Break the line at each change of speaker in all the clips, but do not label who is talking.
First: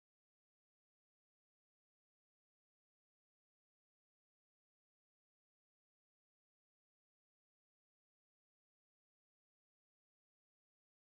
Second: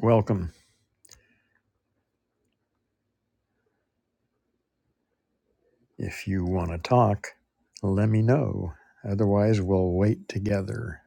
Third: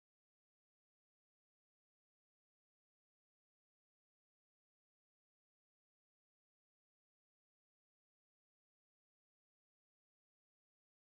Welcome. If you want to talk, let me know. Otherwise, we'll wait together.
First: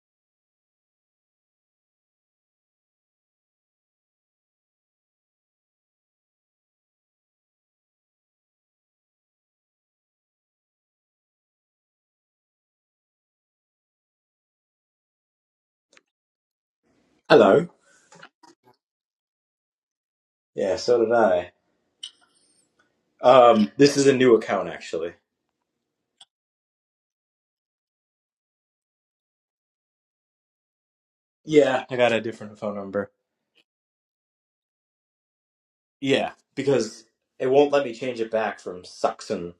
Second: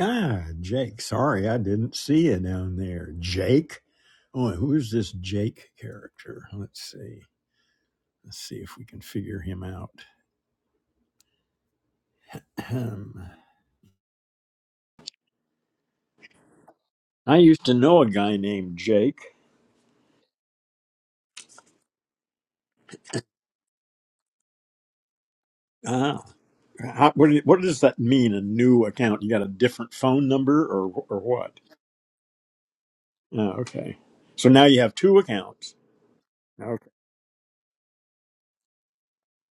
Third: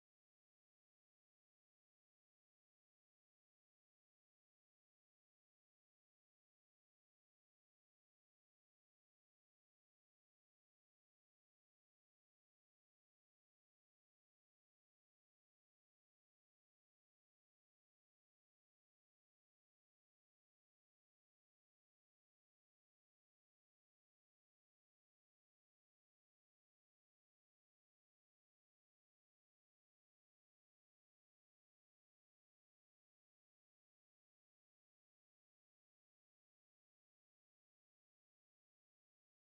Ah, Jake. Sorry, I didn't see you down there. Jake? Oh, and who's this Jake character? Let's see. Let's see if we can figure him out. Ahem. I used
Hello.
to know a guy named Jake.
Yeah, so did I. Um, this is a new account actually.
Ah, how, what, do- what does that mean? A new account? You got a different phone number or, or what?
Yeah, I got a different phone number.
Oh, okay. So now you have two accounts.
Yeah,
Okay.
because it won't let me change it back from Saxon.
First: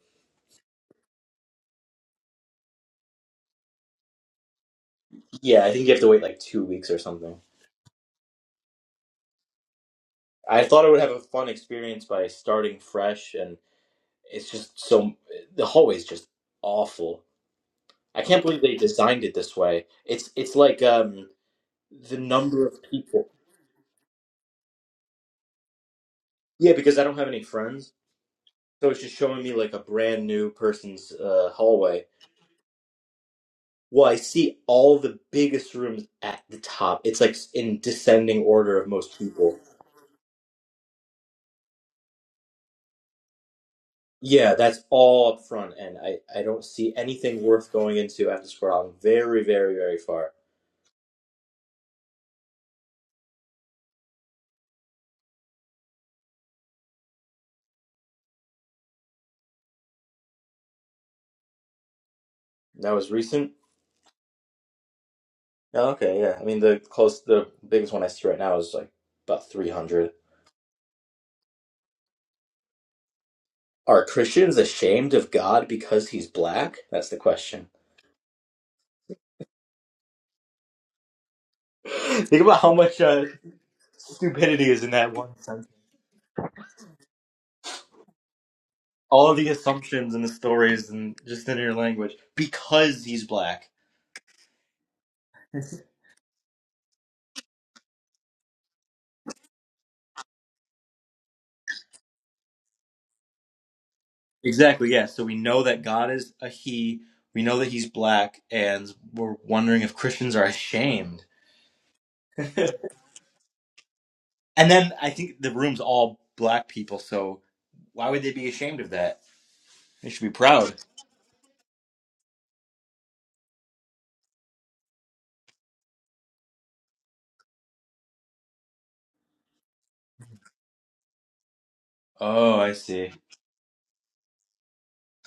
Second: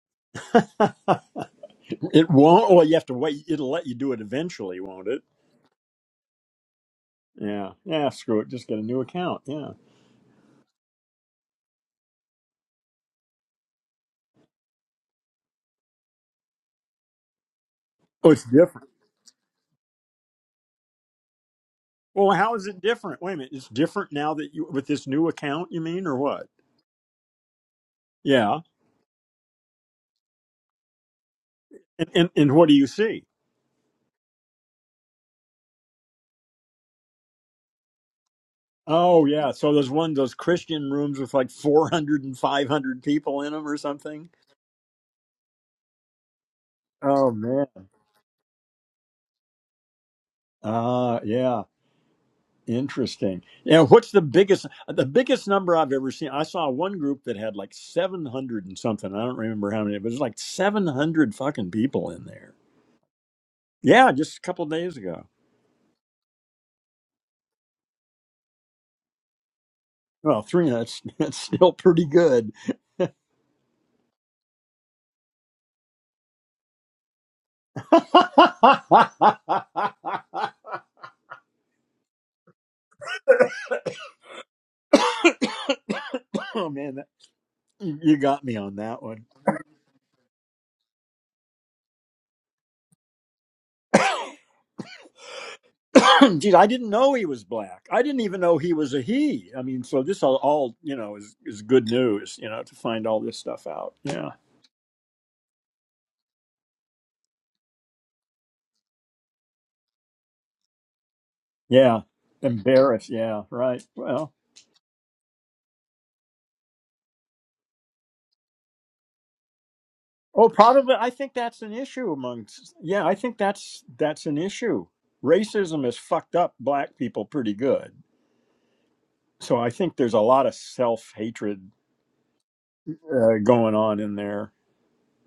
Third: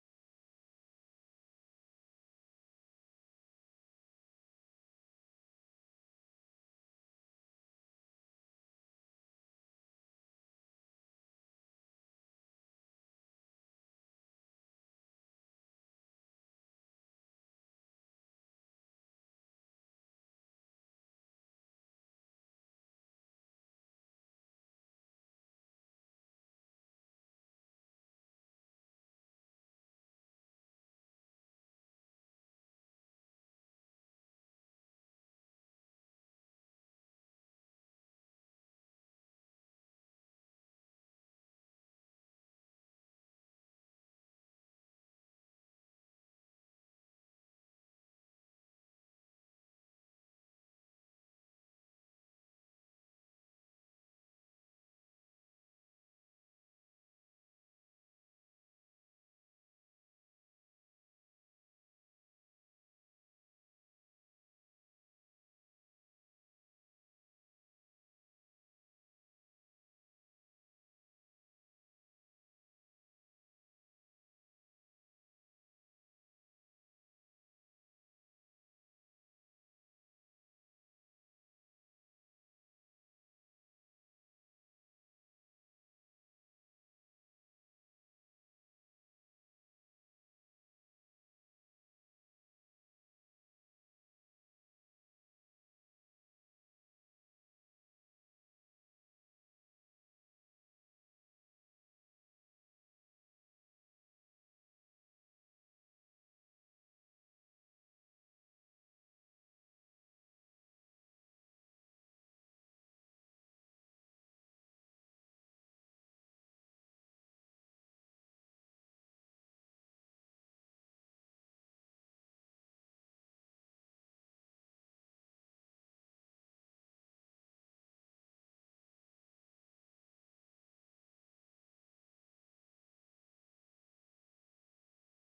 It won't. Well, you have to wait. It'll let you do it eventually, won't it?
Yeah, I think you have to wait like two weeks or something.
Yeah. Yeah. Screw it. Just get a new account. Yeah.
I thought I would have a fun experience by starting fresh, and it's just so the hallway's just awful. I
Oh,
can't
it's
believe they
different.
designed it this way. It's it's like um the
Well, how
number
is
of
it different?
people.
Wait a minute. It's different now that you with this new account. You mean or what?
Yeah, because I don't have any friends,
Yeah.
so it's just showing me like a brand new person's uh, hallway
And and, and what do you see?
Well, I see all the biggest rooms at the top. It's like in descending order of most
Oh yeah.
people.
So there's one of those Christian rooms with like 400 and 500 people in them or something.
Yeah, that's all up front, and I, I don't see
Oh
anything
man.
worth going into after scrolling very, very, very far.
Uh yeah. Interesting. Yeah, what's the biggest the biggest number I've ever seen? I saw one group that had like seven hundred and something. I don't remember how many, but it was like seven hundred fucking people in there.
That was recent?
Yeah, just a couple days ago.
Oh, okay, yeah. I mean, the close, the biggest one I see right now is like about 300.
Well, three that's that's still pretty good.
Are Christians ashamed of God because he's black? That's the question. Think about how much uh, stupidity is in that one sentence.
oh man, that, you got me on that one.
all the assumptions and the stories and just in your language because he's black.
Geez, I didn't know he was black. I didn't even know he was a he. I mean, so this all, all you know is is good news. You know, to find all this stuff out. Yeah.
Exactly, yeah. So we know that God is a he. We know that he's black, and we're wondering if Christians are ashamed.
Yeah. Embarrassed. Yeah. Right. Well.
And then I think the room's all black people, so why would they be ashamed of that? They should be
Oh,
proud.
probably. I think that's an issue amongst. Yeah, I think that's that's an issue. Racism has fucked up black people pretty good. So I think there's a lot of self hatred
Oh, I see.
uh, going on in there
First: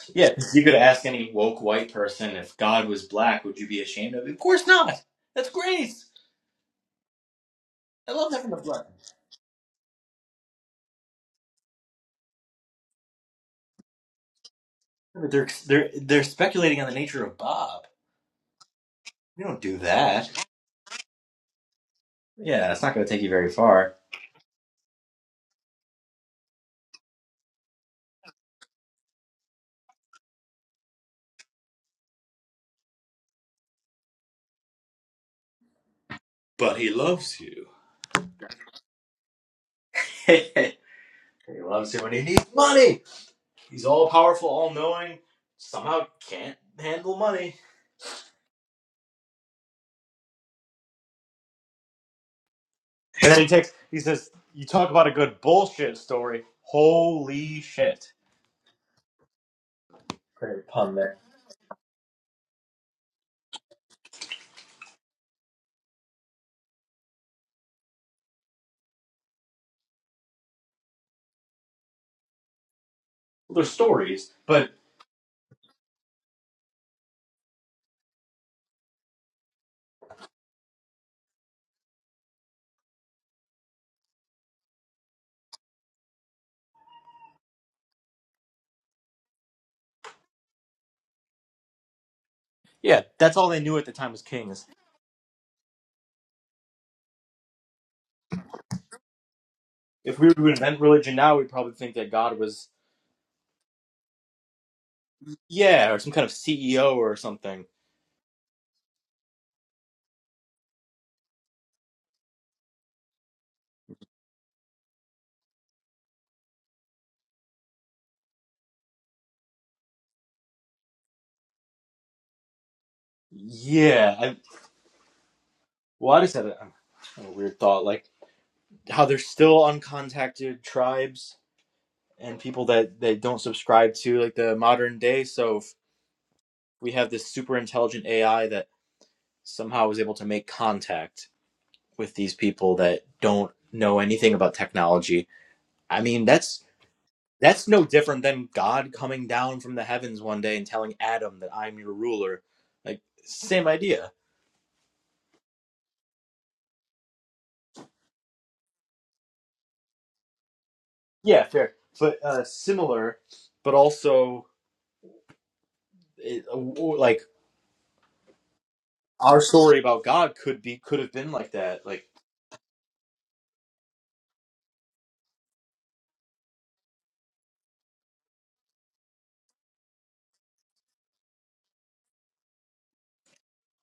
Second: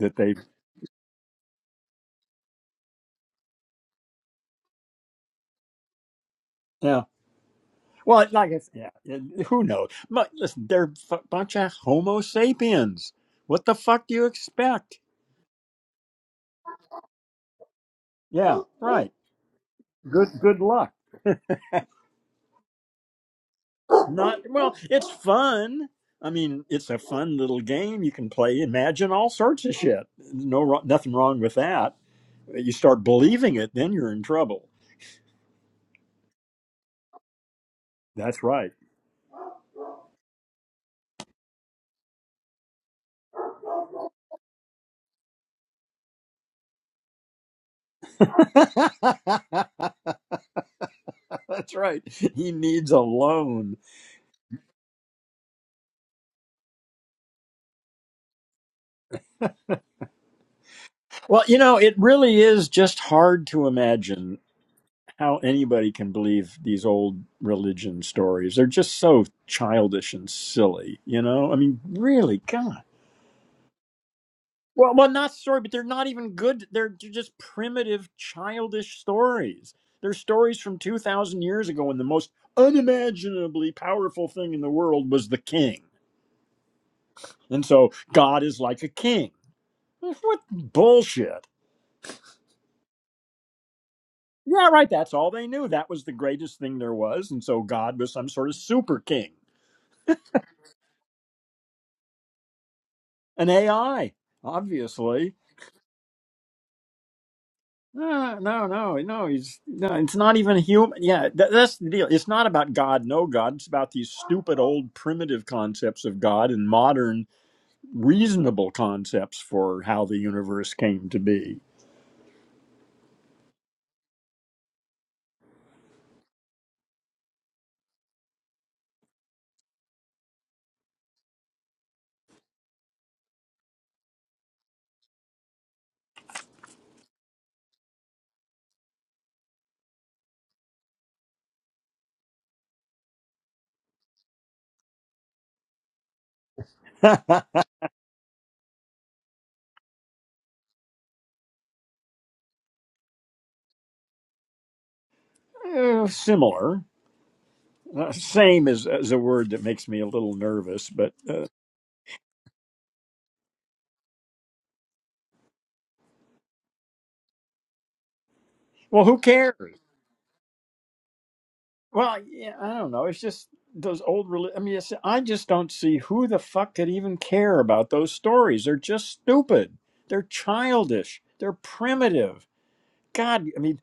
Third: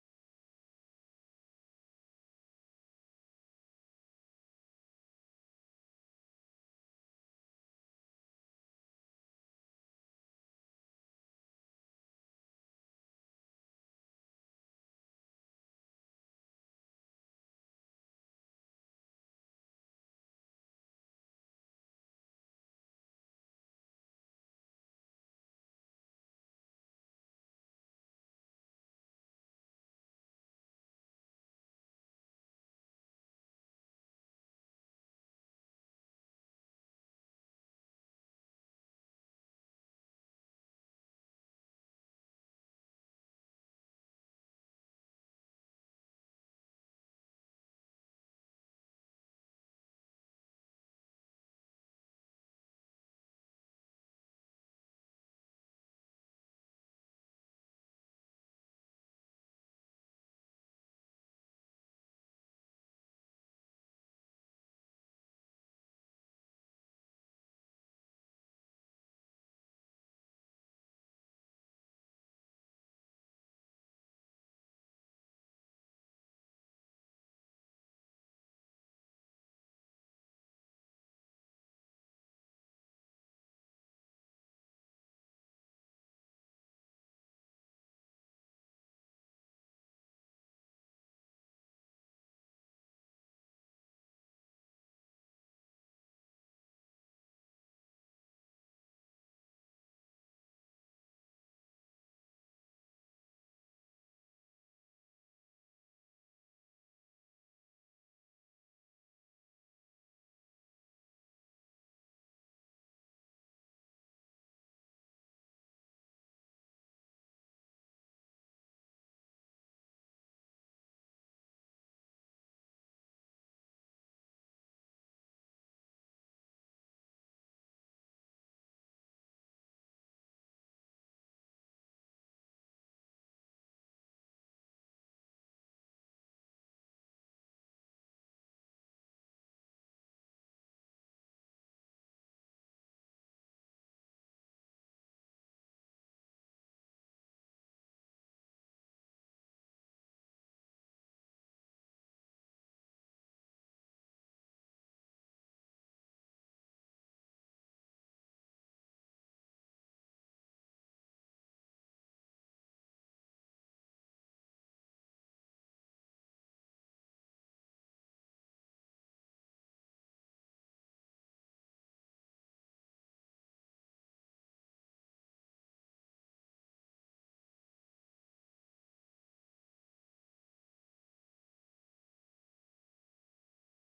that
Yeah,
they.
you could ask any woke white person if God was black, would you be ashamed of it? Of course not. That's grace.
Yeah.
I
Well,
love having
like
the
it's
black.
yeah. it- Who knows? But listen, they're a bunch of Homo sapiens. What the fuck do you expect?
They're they're they're speculating on the nature of Bob.
Yeah. Right.
You don't do that.
Good. Good luck.
Yeah, it's not going to take you very far.
Not well, it's fun. I mean, it's a fun little game you can play. Imagine all sorts of shit. No, nothing wrong with that. You start believing it, then you're in trouble.
But he loves you.
That's right.
he loves you and he needs money. He's all powerful, all knowing. Somehow can't handle money.
That's right. He needs a
And then he takes.
loan.
He says, "You talk about a good bullshit story. Holy shit! Great pun there.
Well, you know, it really is just hard to imagine how anybody can believe these old religion stories. They're just so childish and silly, you know? I mean, really, God.
Well, they're stories, but
Well, well, not story, but they're not even good. They're, they're just primitive, childish stories. They're stories from two thousand years ago, when the most unimaginably powerful thing in the world was the king, and so God is like a king. What bullshit!
yeah, that's all they knew at the time was kings.
Yeah, right. That's all they knew. That was the greatest thing there was, and so God was some sort of super king,
If we were to invent religion now, we'd probably think that God was
an AI, obviously.
yeah, or some kind of CEO or something.
No, no, no, no. He's no. It's not even human. Yeah, tha that's the deal. It's not about God, no God. It's about these stupid old primitive concepts of God and modern reasonable concepts for how the universe came to be.
Yeah, I, well, I just had a, a weird thought. Like how there's still uncontacted tribes and people that that don't subscribe to like the modern day. So if we have this super intelligent AI that somehow is able to make contact with these people that don't know anything about technology. I mean, that's that's no different than God coming down from the heavens one day and telling Adam that I'm your ruler. Like same idea.
Uh, similar, uh, same is, is a word that makes me a little nervous. But
Yeah,
uh,
fair, but uh, similar, but also it, like
well, who
our
cares?
story about God could be could have been like that. Like
Well, yeah, I don't know. It's just those old. reli- I mean, it's, I just don't see who the fuck could even care about those stories. They're just stupid. They're childish. They're primitive. God, I mean,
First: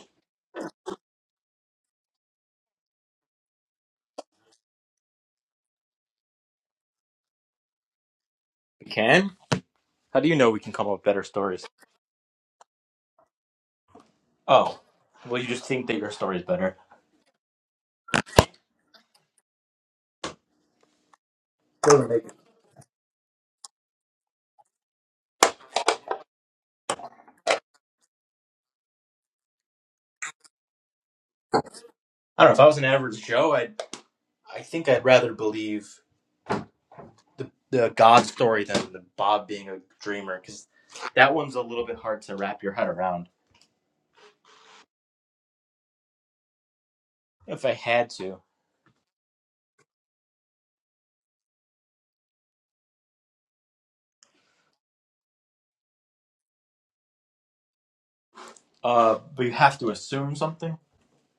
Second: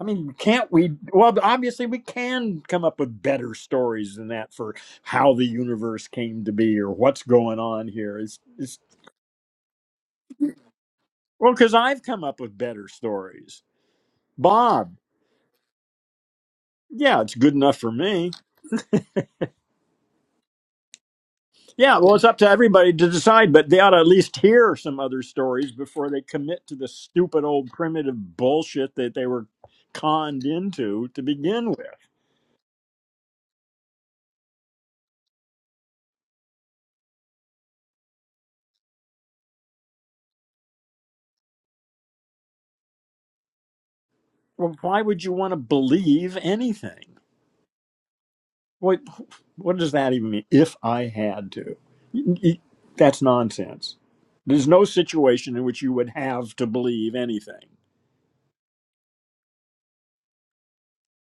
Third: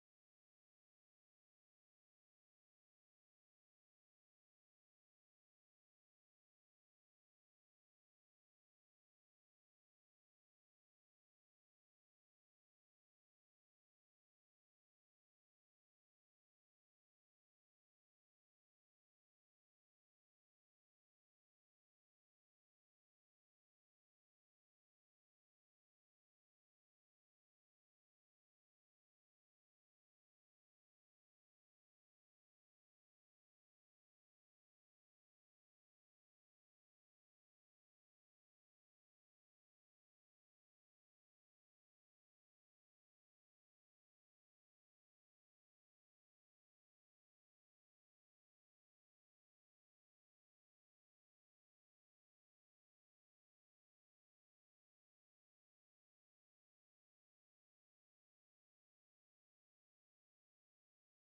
I mean, can't we? Well, obviously, we can come up with better stories than that for how the universe came to be or what's going on here. It's, it's
we can? How do you know we can come up with better
well,
stories?
because I've come up with better stories,
Oh.
Bob.
Well you just think that your story is better.
Yeah, it's good enough for me. Yeah,
Doesn't
well, it's
make
up to everybody to decide, but they ought to at least hear some other stories before they commit to the stupid old primitive bullshit that they were conned into to begin with.
I don't know, if I was an average Joe, I'd I think I'd rather believe the the God story than the Bob being a dreamer, because that one's a little bit hard to wrap your head around.
Well, why would you want to believe anything?
If I had to.
What what does that even mean? If I had to, You- you- that's nonsense. There's no situation in which you would have to believe anything.
Uh but you have to assume something.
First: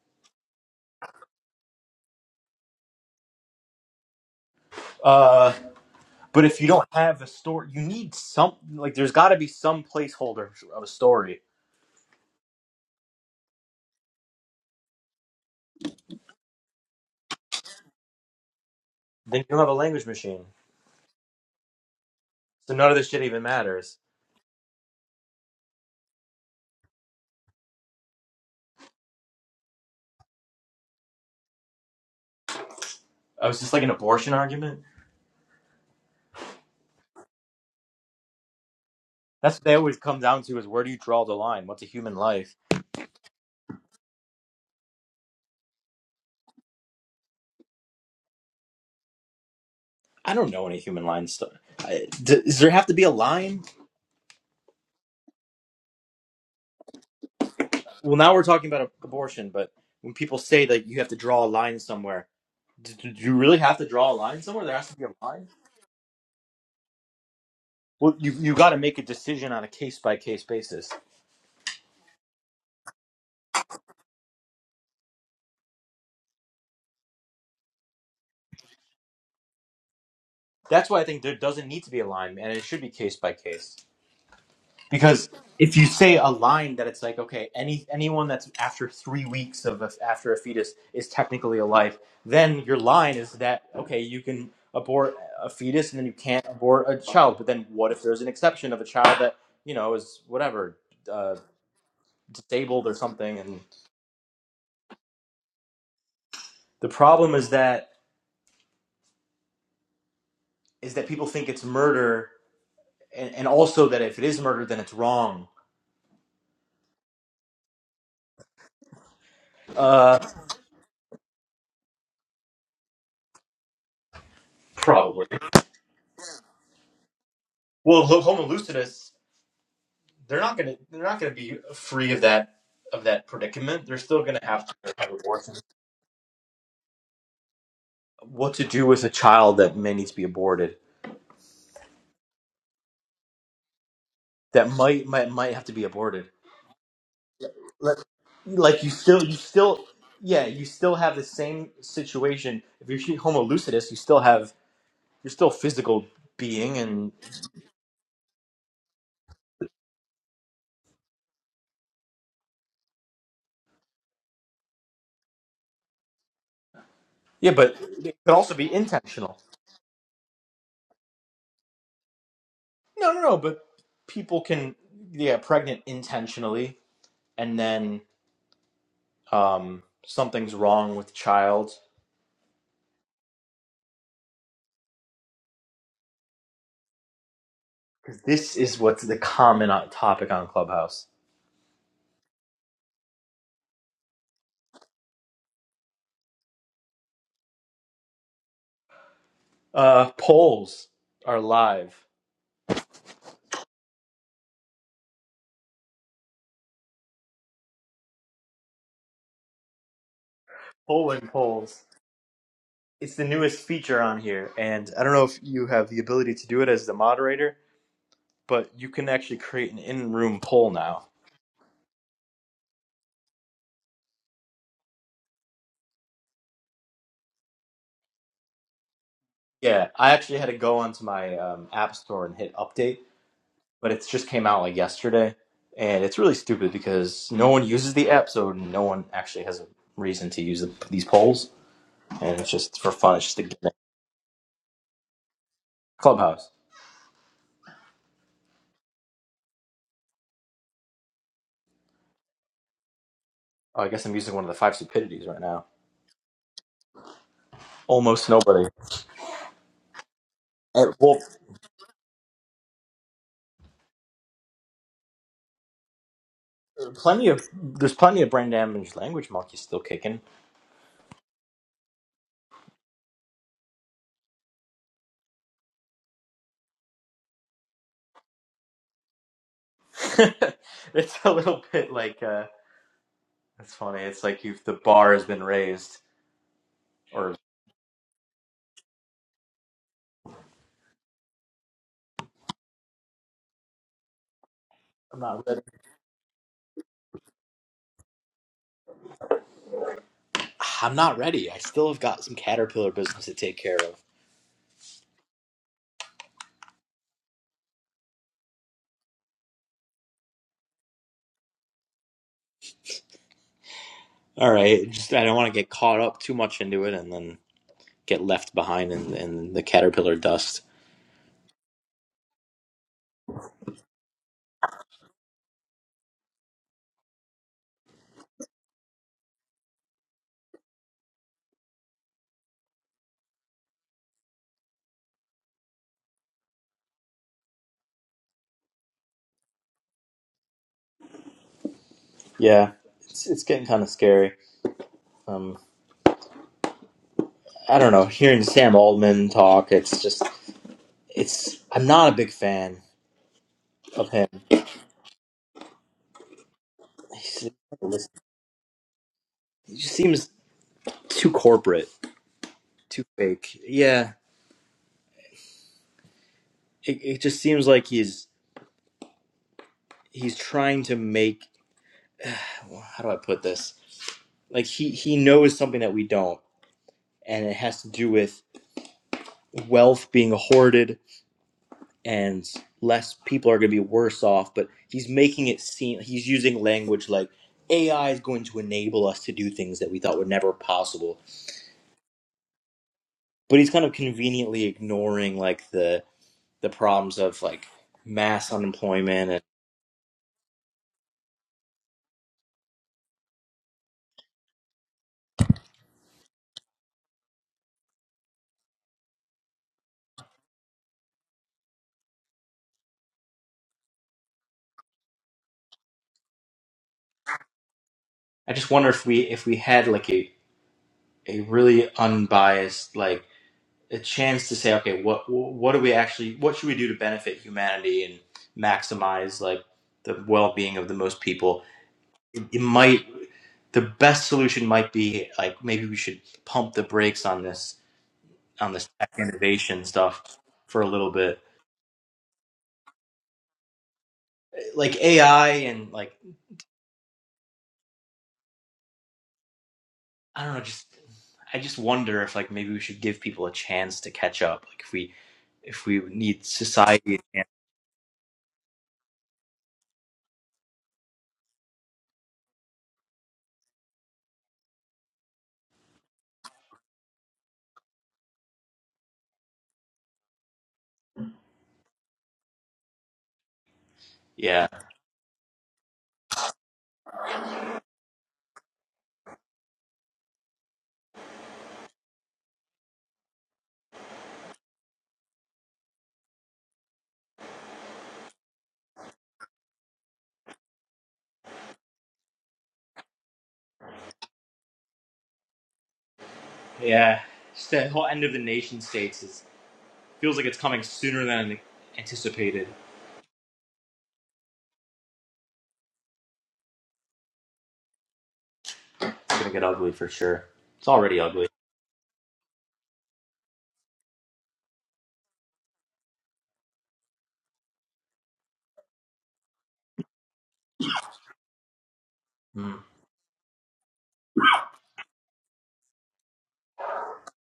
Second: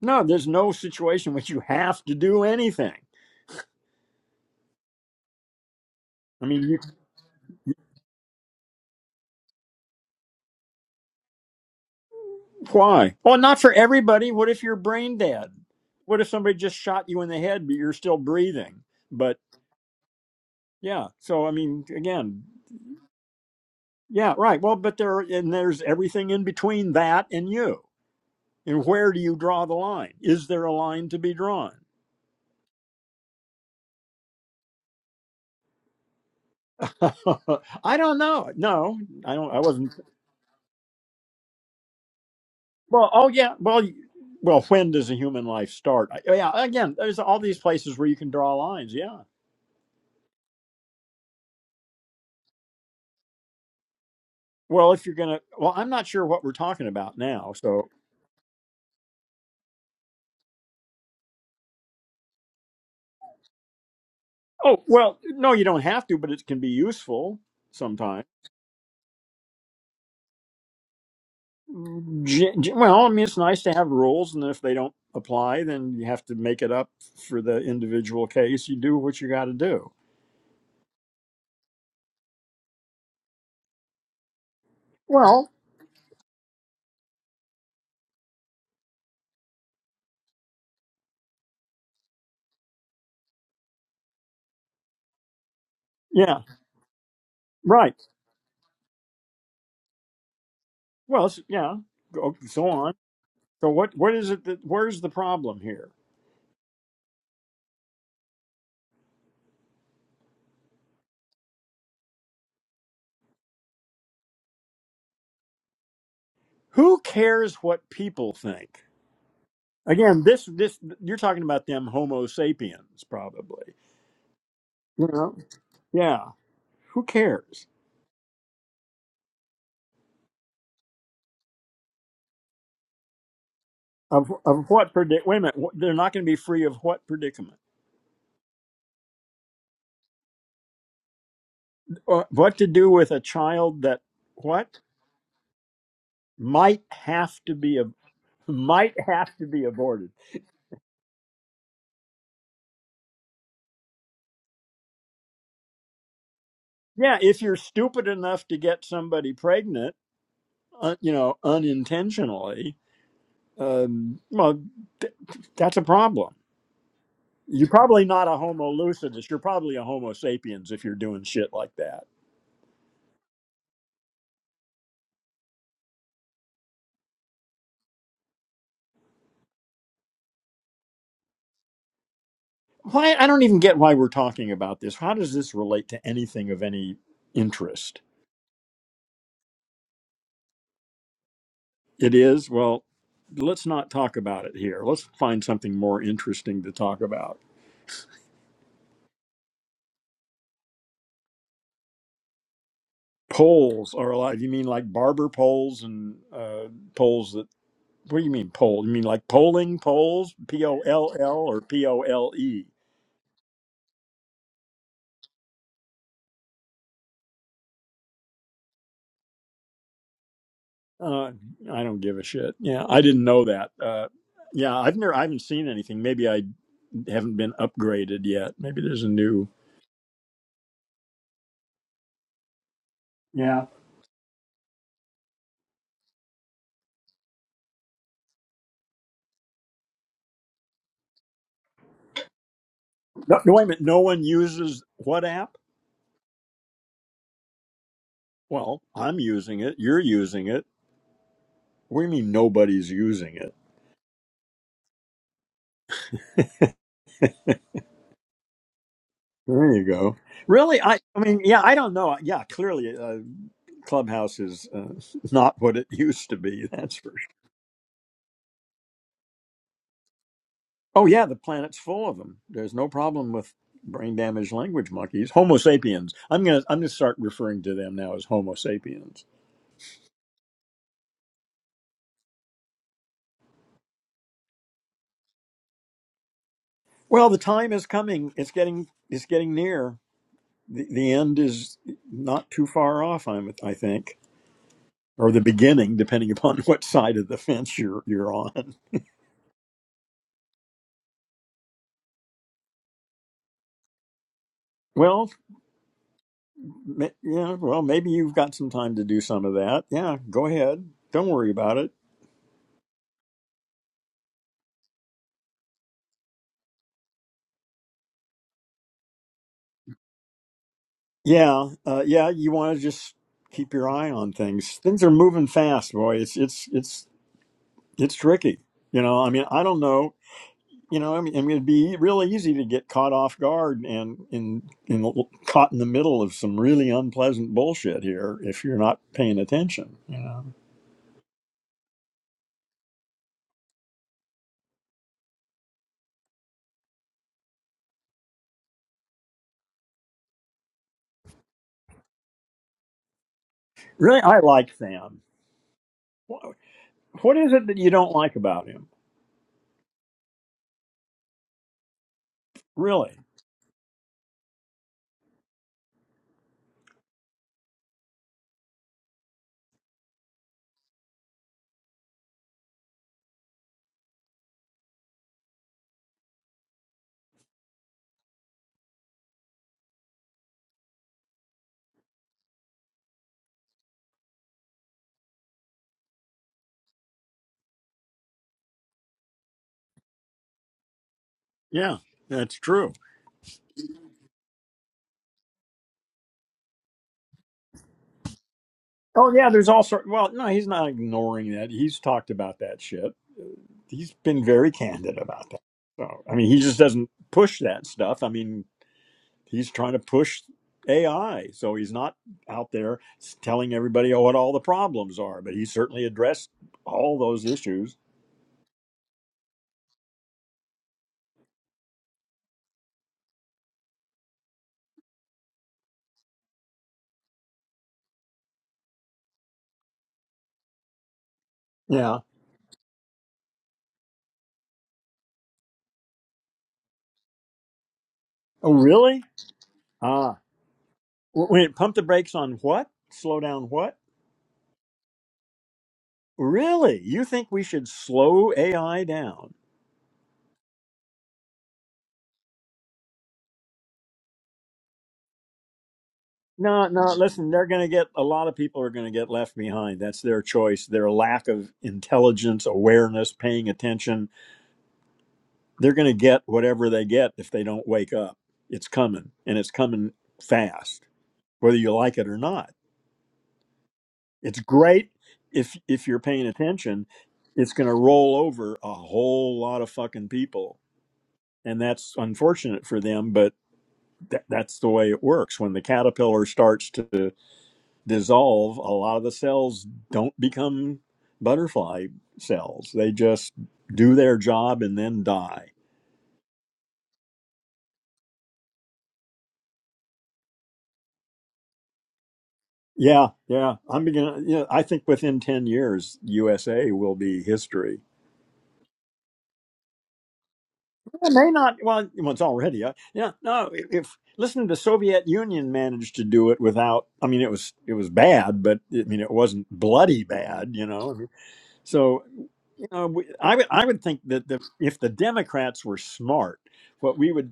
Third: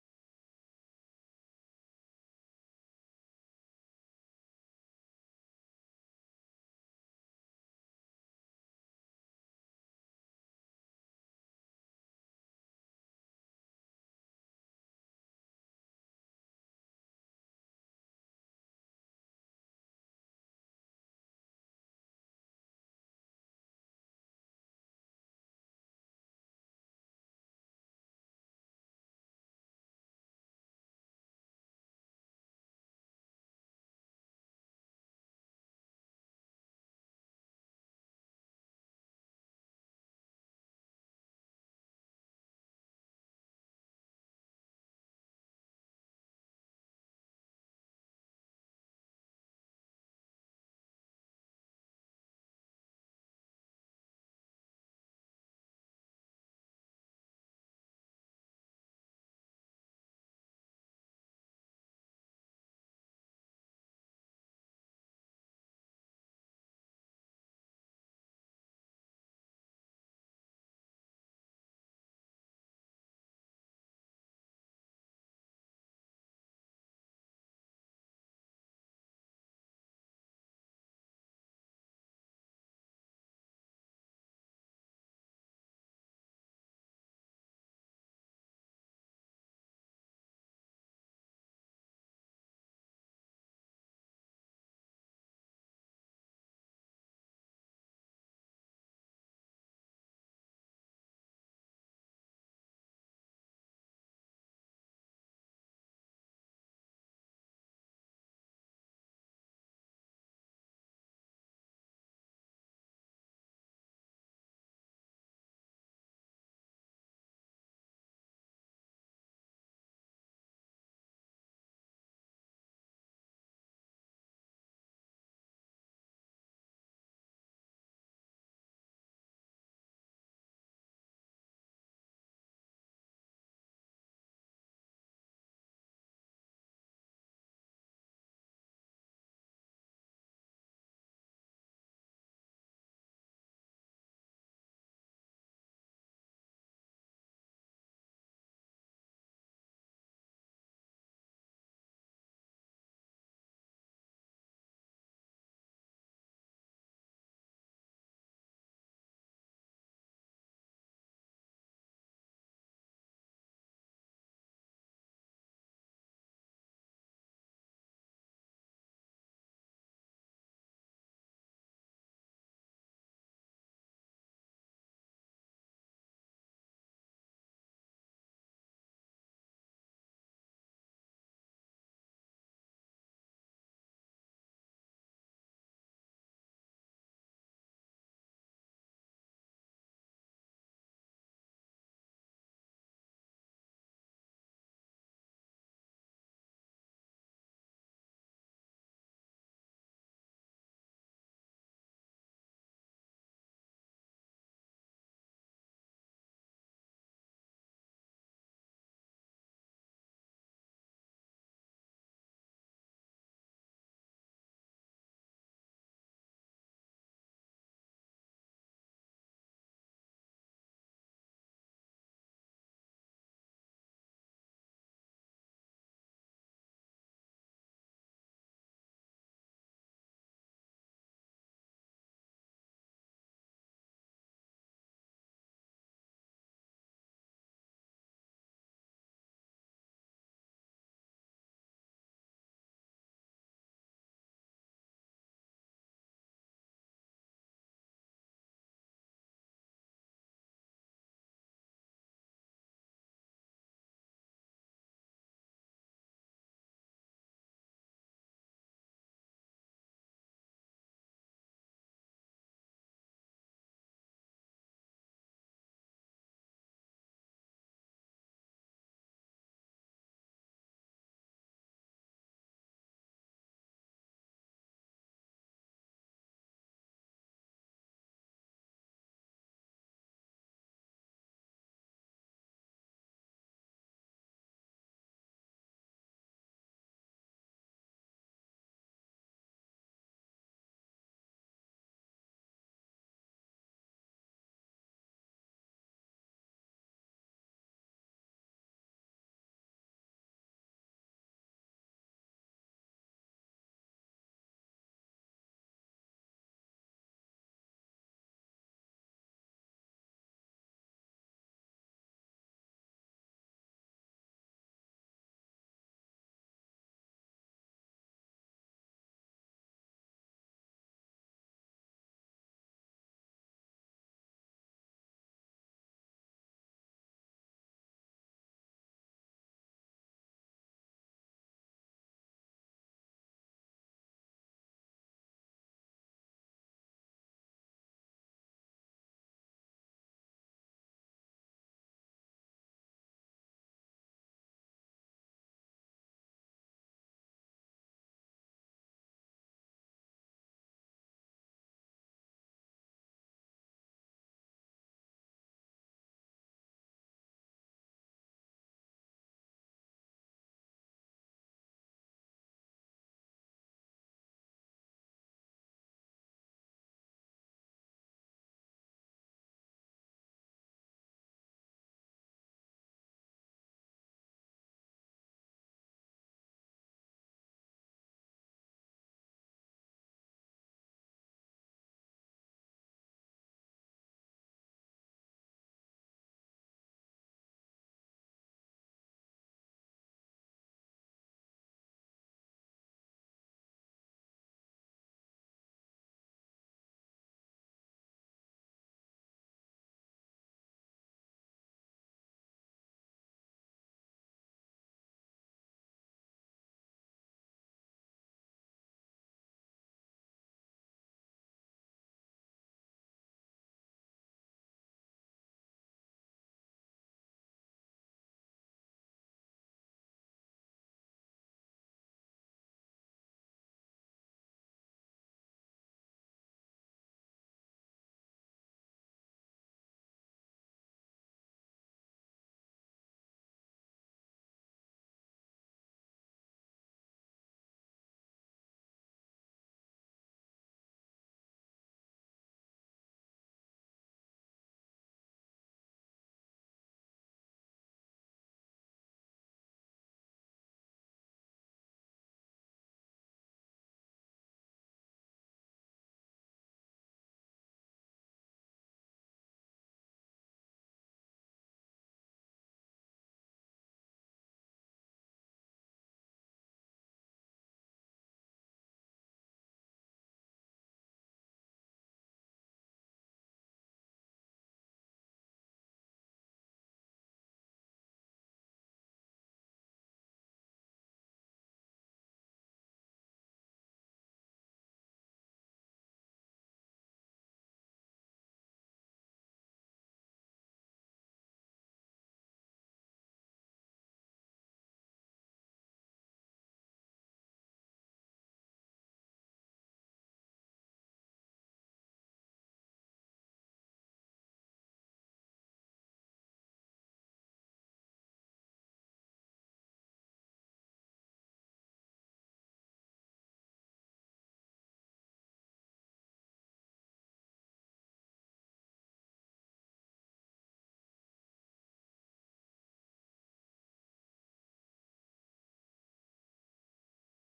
No, there's no situation in which you have to do anything.
Uh but
I
if you
mean,
don't have a story you need some like there's gotta be some placeholder of a story.
Why? Well, not for everybody. What if you're brain dead? What if somebody just shot you in the head, but you're still breathing? But
Then you don't have a language machine.
yeah, so I mean, again,
So none of this shit even matters.
yeah, right. Well, but there and there's everything in between that and you. And where do you draw the line? Is there a line to be drawn?
I was just like an abortion argument.
I don't know. No, I don't.
That's
I
what they
wasn't.
always come down to is where do you draw the line? What's a human life?
Well, oh yeah. Well, y- well, when does a human life start? I, yeah. Again, there's all these places where you can draw lines. Yeah.
I don't know any human line stuff. I- d- Does there have to be a line?
Well, if you're gonna, well, I'm not sure what we're talking about now. so
Well, now we're talking about abortion, but when people say that you have to draw a line somewhere, d- do you really have to draw a line somewhere? There
Oh
has to be
well,
a line?
no, you don't have to, but it can be useful
Well,
sometimes.
you, you got to make a decision on a case by case basis.
Ge- ge- Well, I mean, it's nice to have rules, and if they don't apply, then you have to make it up for the individual case. You do what you got to do.
That's why I think there doesn't need to be a line, and it should be case by case. because
Well,
if you say a line that it's like okay any anyone that's after three weeks of a, after a fetus is technically alive then your line is that okay you can abort a fetus and then you
yeah,
can't abort a child but then what
right.
if there's an exception of a child that you know is whatever
Well,
uh,
it's, yeah, go, go
disabled or
on.
something and
So what? What is it that? Where's the problem here?
the problem is that is that people think it's murder and, and also that if it is murder then it's wrong
Who cares what people think?
uh
Again, this this you're talking about them Homo sapiens, probably. You
probably
know? Yeah. Who cares?
well homo lucidus they're not gonna they're not gonna be free of that of that predicament. They're still
Of
gonna have
of
to
what
have
predic? Wait a
abortion.
minute. What, they're not going to be free of what predicament?
What to do with a child that may need to be aborted?
Uh, what to do with a child that
That
what
might might might have to be aborted.
might have to be a
Like like you
might
still you
have to be
still
aborted?
yeah you still have the same situation. If you're shooting Homo lucidus, you still have you're still a physical being and
Yeah, if you're stupid enough to get somebody pregnant, uh, you know, unintentionally, um, well, th- that's a problem.
yeah,
You're
but
probably
it
not
could
a
also
Homo
be
lucidus.
intentional.
You're probably a Homo sapiens if you're doing shit like that.
No, no, no. But people can yeah pregnant intentionally, and then um something's wrong with the child
Why? I don't even get why we're talking about this. How does this relate to anything of any interest?
because this is what's the common o- topic on Clubhouse.
It is. Well, let's not talk about it here. Let's find something more interesting to talk about.
Uh, polls are live.
Poles are alive. You mean like barber poles and uh, poles that, what do you mean poll? You mean like polling polls? P O L
Polling
L or
polls.
P O L E?
It's the newest feature on here, and I don't know if you have the ability to do it as the moderator, but you can actually create an in-room poll now.
Uh, I don't give a shit. Yeah, I didn't know that. Uh, yeah, I've never, I haven't seen anything. Maybe I haven't been upgraded yet. Maybe there's a new.
Yeah, I actually had to go onto my um, app store and hit update,
Yeah.
but it just came out like yesterday, and it's really stupid because no one uses the app, so no one actually has a reason to use the, these polls, and it's just for fun. It's just
No,
a
no, wait a
gimmick.
minute. No one uses what app?
Clubhouse.
Well, I'm using it. You're using it What do you mean nobody's using it?
Oh, I guess I'm using one of the five stupidities right now. Almost nobody.
There you go. Really?
Uh,
I,
well,
I mean, yeah, I don't know. Yeah, clearly uh, Clubhouse is uh, not what it used to be. That's for
plenty
sure.
of there's plenty of brain damaged language monkeys still kicking.
Oh, yeah, the planet's full of them. There's no problem with brain damaged language monkeys. Homo sapiens. I'm going to I'm gonna start referring to them now as Homo sapiens.
it's a little bit like uh, it's funny. It's like you've the bar has been raised,
Well,
or
the time is coming. It's getting it's getting near. The, the end is not too far off, I'm, I think,
I'm
or the
not ready.
beginning, depending upon what side of the fence you're, you're on.
I'm not ready. I still have got some caterpillar business to take care of.
Well, Ma- Yeah, well, maybe you've got some time to do some of that. Yeah, go ahead. Don't worry about it.
All right, just I don't want to get caught up too much into it and then get left behind in, in the caterpillar dust.
Yeah, uh, yeah, you want to just keep your eye on things. Things are moving fast, boy. It's it's it's it's tricky. You know, I mean, I don't know. You know, I mean, I mean, it'd be really easy to get caught off guard and in in caught in the middle of some really unpleasant bullshit here if you're not paying attention. You know,
Yeah, it's it's getting kind of scary. Um, I don't know. Hearing Sam Altman talk, it's just. it's I'm not a big fan of
really,
him.
I like Sam. Wh- What
He's,
is it that you don't
he
like about him?
just seems too corporate, too
Really?
fake. Yeah, it, it just seems like he's he's trying to make. How do I put this? Like he he knows something that we don't, and it has to do with wealth being hoarded and less people are going to be worse off. But he's making it seem he's using language like AI is going to enable us to do things that we thought were never possible.
Yeah, that's true.
But he's kind of conveniently ignoring like the the problems of like mass unemployment
Oh
and
yeah, there's all sort. Well, no, he's not ignoring that. He's talked about that shit. He's been very candid about that. So I mean, he just doesn't push that stuff. I mean, he's trying to push AI, so he's not out there telling everybody what all the problems are. But he certainly addressed all those issues.
I just wonder if we if we had like a a really unbiased like a chance to say okay what what do we actually what should we do to benefit humanity and maximize like the well-being of the most people
Yeah.
it might the best solution might be like maybe we should pump the brakes on this on
Oh
this tech
really?
innovation
Ah.
stuff for a little bit
W- Wait, pump the brakes on what? Slow down what?
like AI and like
Really? You think we should slow AI down?
I don't know, just I just wonder if like maybe we should give people a chance to catch up. Like if we if we need
No, no,
society
listen, they're going to get a lot of people are going to get left behind. That's their choice. Their lack of intelligence, awareness, paying attention. They're going to get whatever they get if they don't wake up. It's coming and it's coming fast, whether you like it or not. It's
yeah.
great if if you're paying attention. It's going to roll over a whole lot of fucking people. And that's unfortunate for them, but tha- that's the way it works. When the caterpillar starts to dissolve, a lot of the cells don't become butterfly cells. They just do their job and then die.
Yeah. Just the whole end of the nation states is feels like it's coming sooner than anticipated.
Yeah, yeah. I'm beginning. Yeah, I think within ten years, USA will be history.
It's gonna get ugly for sure. It's already
It
ugly.
may not. Well, well, it's already. Uh, yeah, no. If listen, the Soviet Union managed to do it without. I mean, it was it was bad, but I mean, it wasn't bloody bad. You know. So
Mm.
you know, we, I would I would think that the, if the Democrats were smart, what we would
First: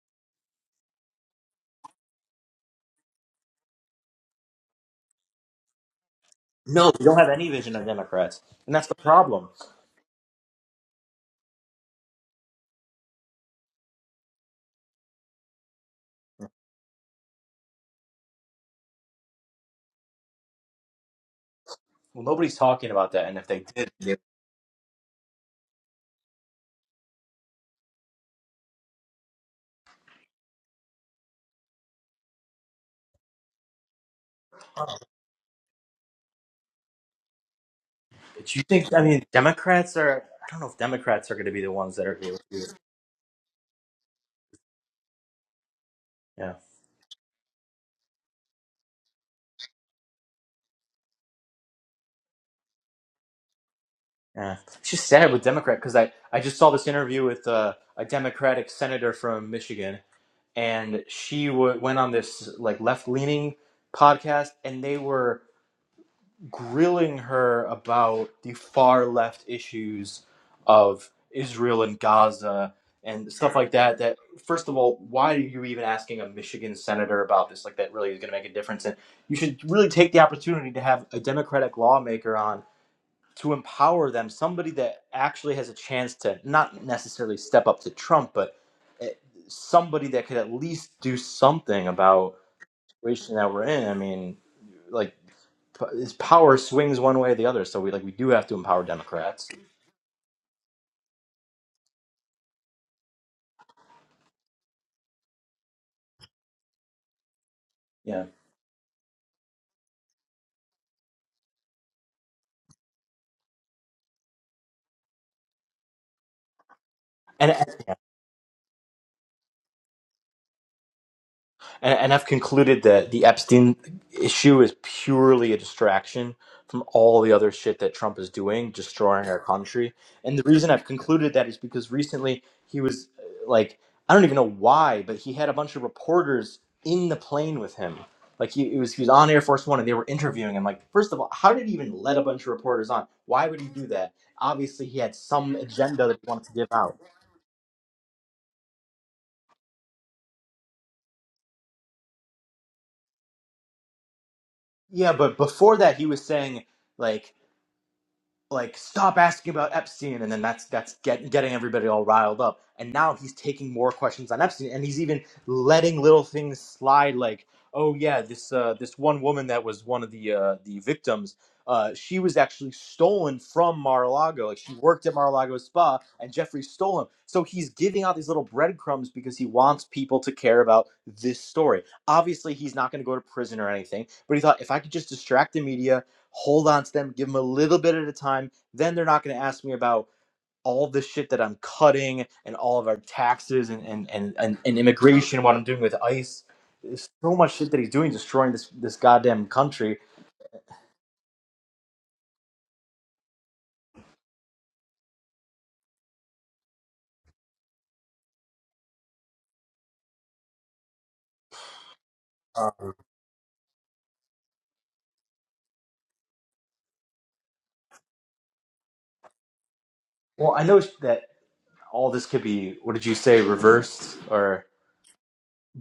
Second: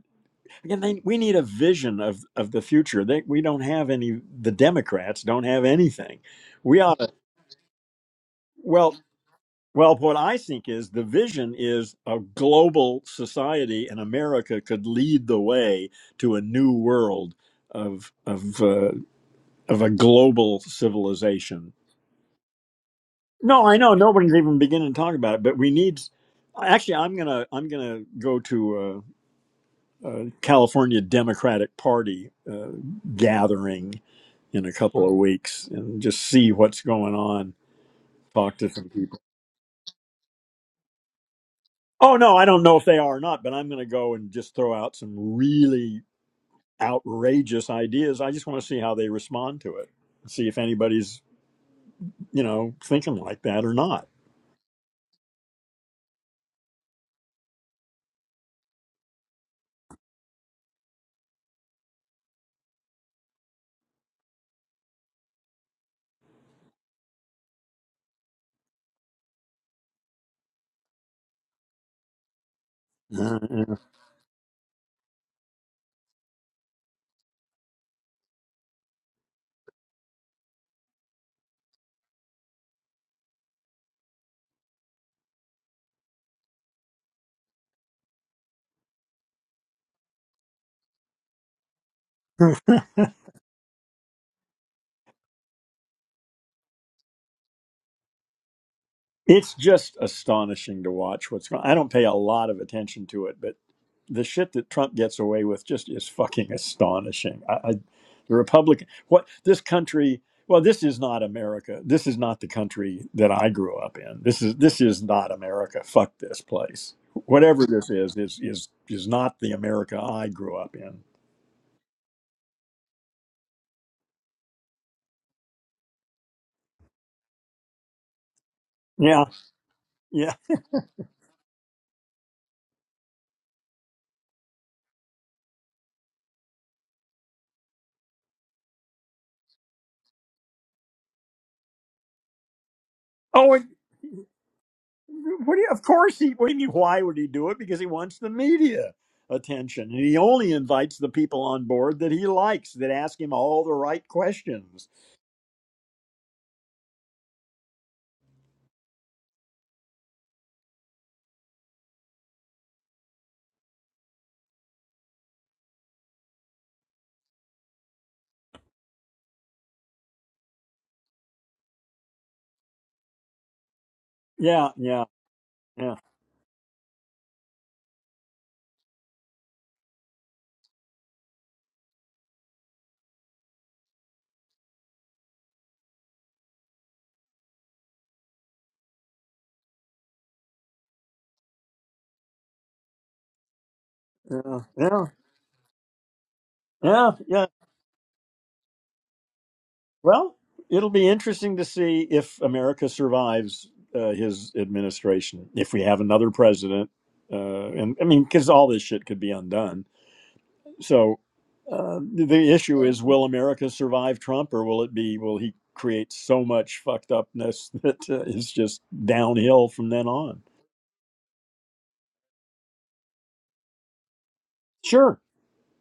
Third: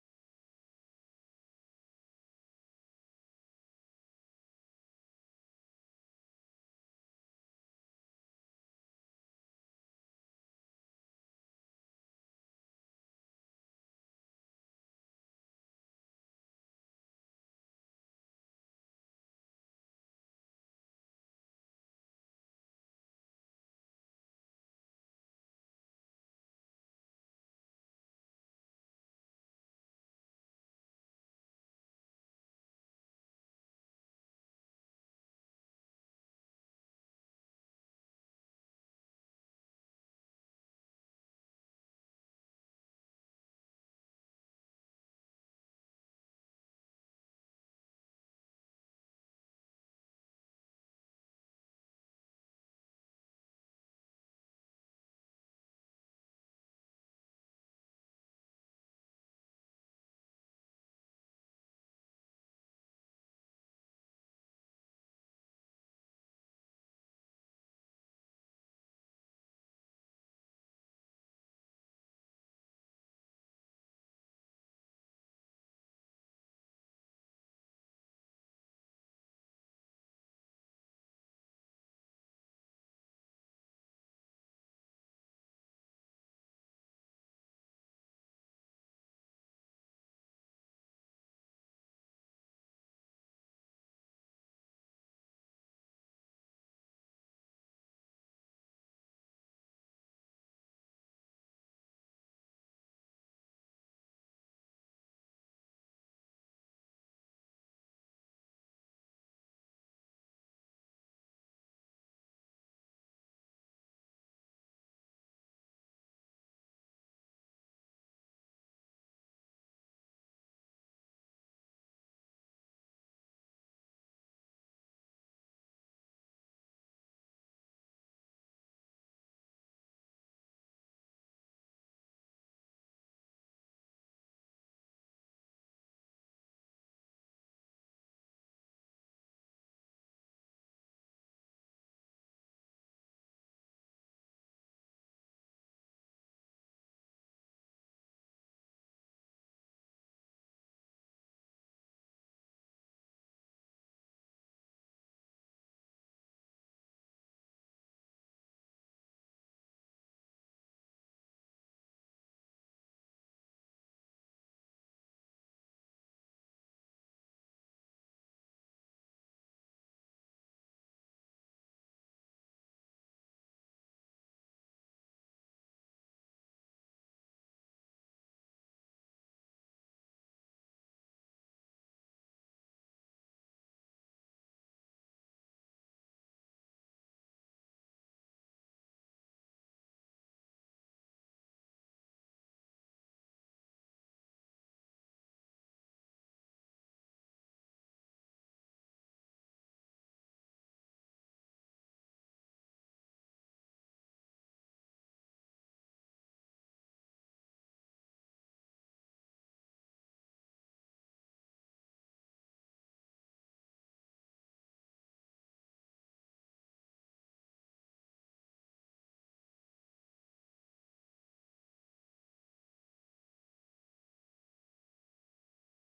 Again, they, we need a vision of, of the future. They, we don't have any. The Democrats don't have anything. We
No,
ought
we
to.
don't have any vision of Democrats, and that's the
Well,
problem.
well, what I think is the vision is a global society, and America could lead the way to a new world of of uh, of a global civilization.
Well, nobody's talking about that, and if they
No, I
did,
know
they-
nobody's even beginning to talk about it, but we need. Actually, I'm gonna I'm gonna go to a, a California Democratic Party uh, gathering in a couple of weeks and just see what's going on. Talk
do you
to some
think? I
people.
mean, Democrats are. I don't know if Democrats are going to be the ones that
Oh
are. able
no,
to
I
do
don't know if they are or not, but I'm going to go and just throw out some really
it.
outrageous ideas. I just want to see how they respond to it. See if anybody's you know thinking like that or not.
Yeah. It's just sad with Democrat because I, I just saw this interview with uh, a Democratic senator from Michigan, and she w- went on this like left leaning podcast, and they were grilling her about the far left issues of Israel and Gaza and stuff like that. That first of all, why are you even asking a Michigan senator about this? Like that really is going to make a difference, and you should really take the opportunity to have a Democratic lawmaker on to empower them, somebody that actually has a chance to not necessarily step up to Trump, but eh, somebody that could at least do something about the situation that we're in. I mean, like p- his power swings one way or the other, so we like we do have to empower Democrats.
It's just astonishing to watch what's going. I don't pay a lot of attention to it, but the shit that Trump gets away with just is fucking astonishing. I, I
Yeah,
the Republican what this country well this is not America. This is not the country that I grew up in. This is this is not America. Fuck this place.
and
Whatever this is is is is not the America I grew up in.
And, and I've concluded that the Epstein issue is purely a distraction from all the other shit that Trump is doing,
Yeah.
destroying our country.
Yeah.
And the reason I've concluded that is because recently he was uh, like, I don't even know why, but he had a bunch of reporters in the plane with him. Like he, it was, he was on Air Force One and they were interviewing him. Like, first of all, how did he even let a bunch of reporters on? Why
Oh,
would
it-
he do that? Obviously, he had
What
some
do you, of
agenda that
course
he
he.
wanted
What
to
do you
give
mean?
out.
Why would he do it? Because he wants the media attention, and he only invites the people on board that he likes that ask him all the right questions.
Yeah, but before that, he was saying like like stop asking about Epstein, and then that's that's get, getting everybody all riled up. And now he's taking more questions on Epstein, and he's even letting little things slide, like oh yeah, this uh, this one woman that was one of the uh, the victims, uh, she was actually stolen from Mar-a-Lago. Like
Yeah,
she
yeah,
worked at Mar-a-Lago
yeah,
spa, and Jeffrey stole him. So he's giving out these little breadcrumbs because he wants people to care about this story. Obviously, he's not going to go to prison or anything, but he thought if I could just distract the media hold on to them, give them a little bit at a time. Then they're not going to ask me about all the shit that I'm cutting and all of our taxes and, and, and, and,
yeah,
and
yeah,
immigration, what I'm doing with ICE. There's
yeah.
so
yeah.
much shit that he's doing, destroying this, this goddamn country.
Well, it'll be interesting to see if America survives uh, his administration. If we have another president, uh, and I mean, because all this shit could be undone So uh, the the
Uh,
issue is, will America survive Trump, or will it be will he create so much fucked upness that uh, it's just downhill from then on?
well, I know that all this could be, what did you say, reversed or,
Sure.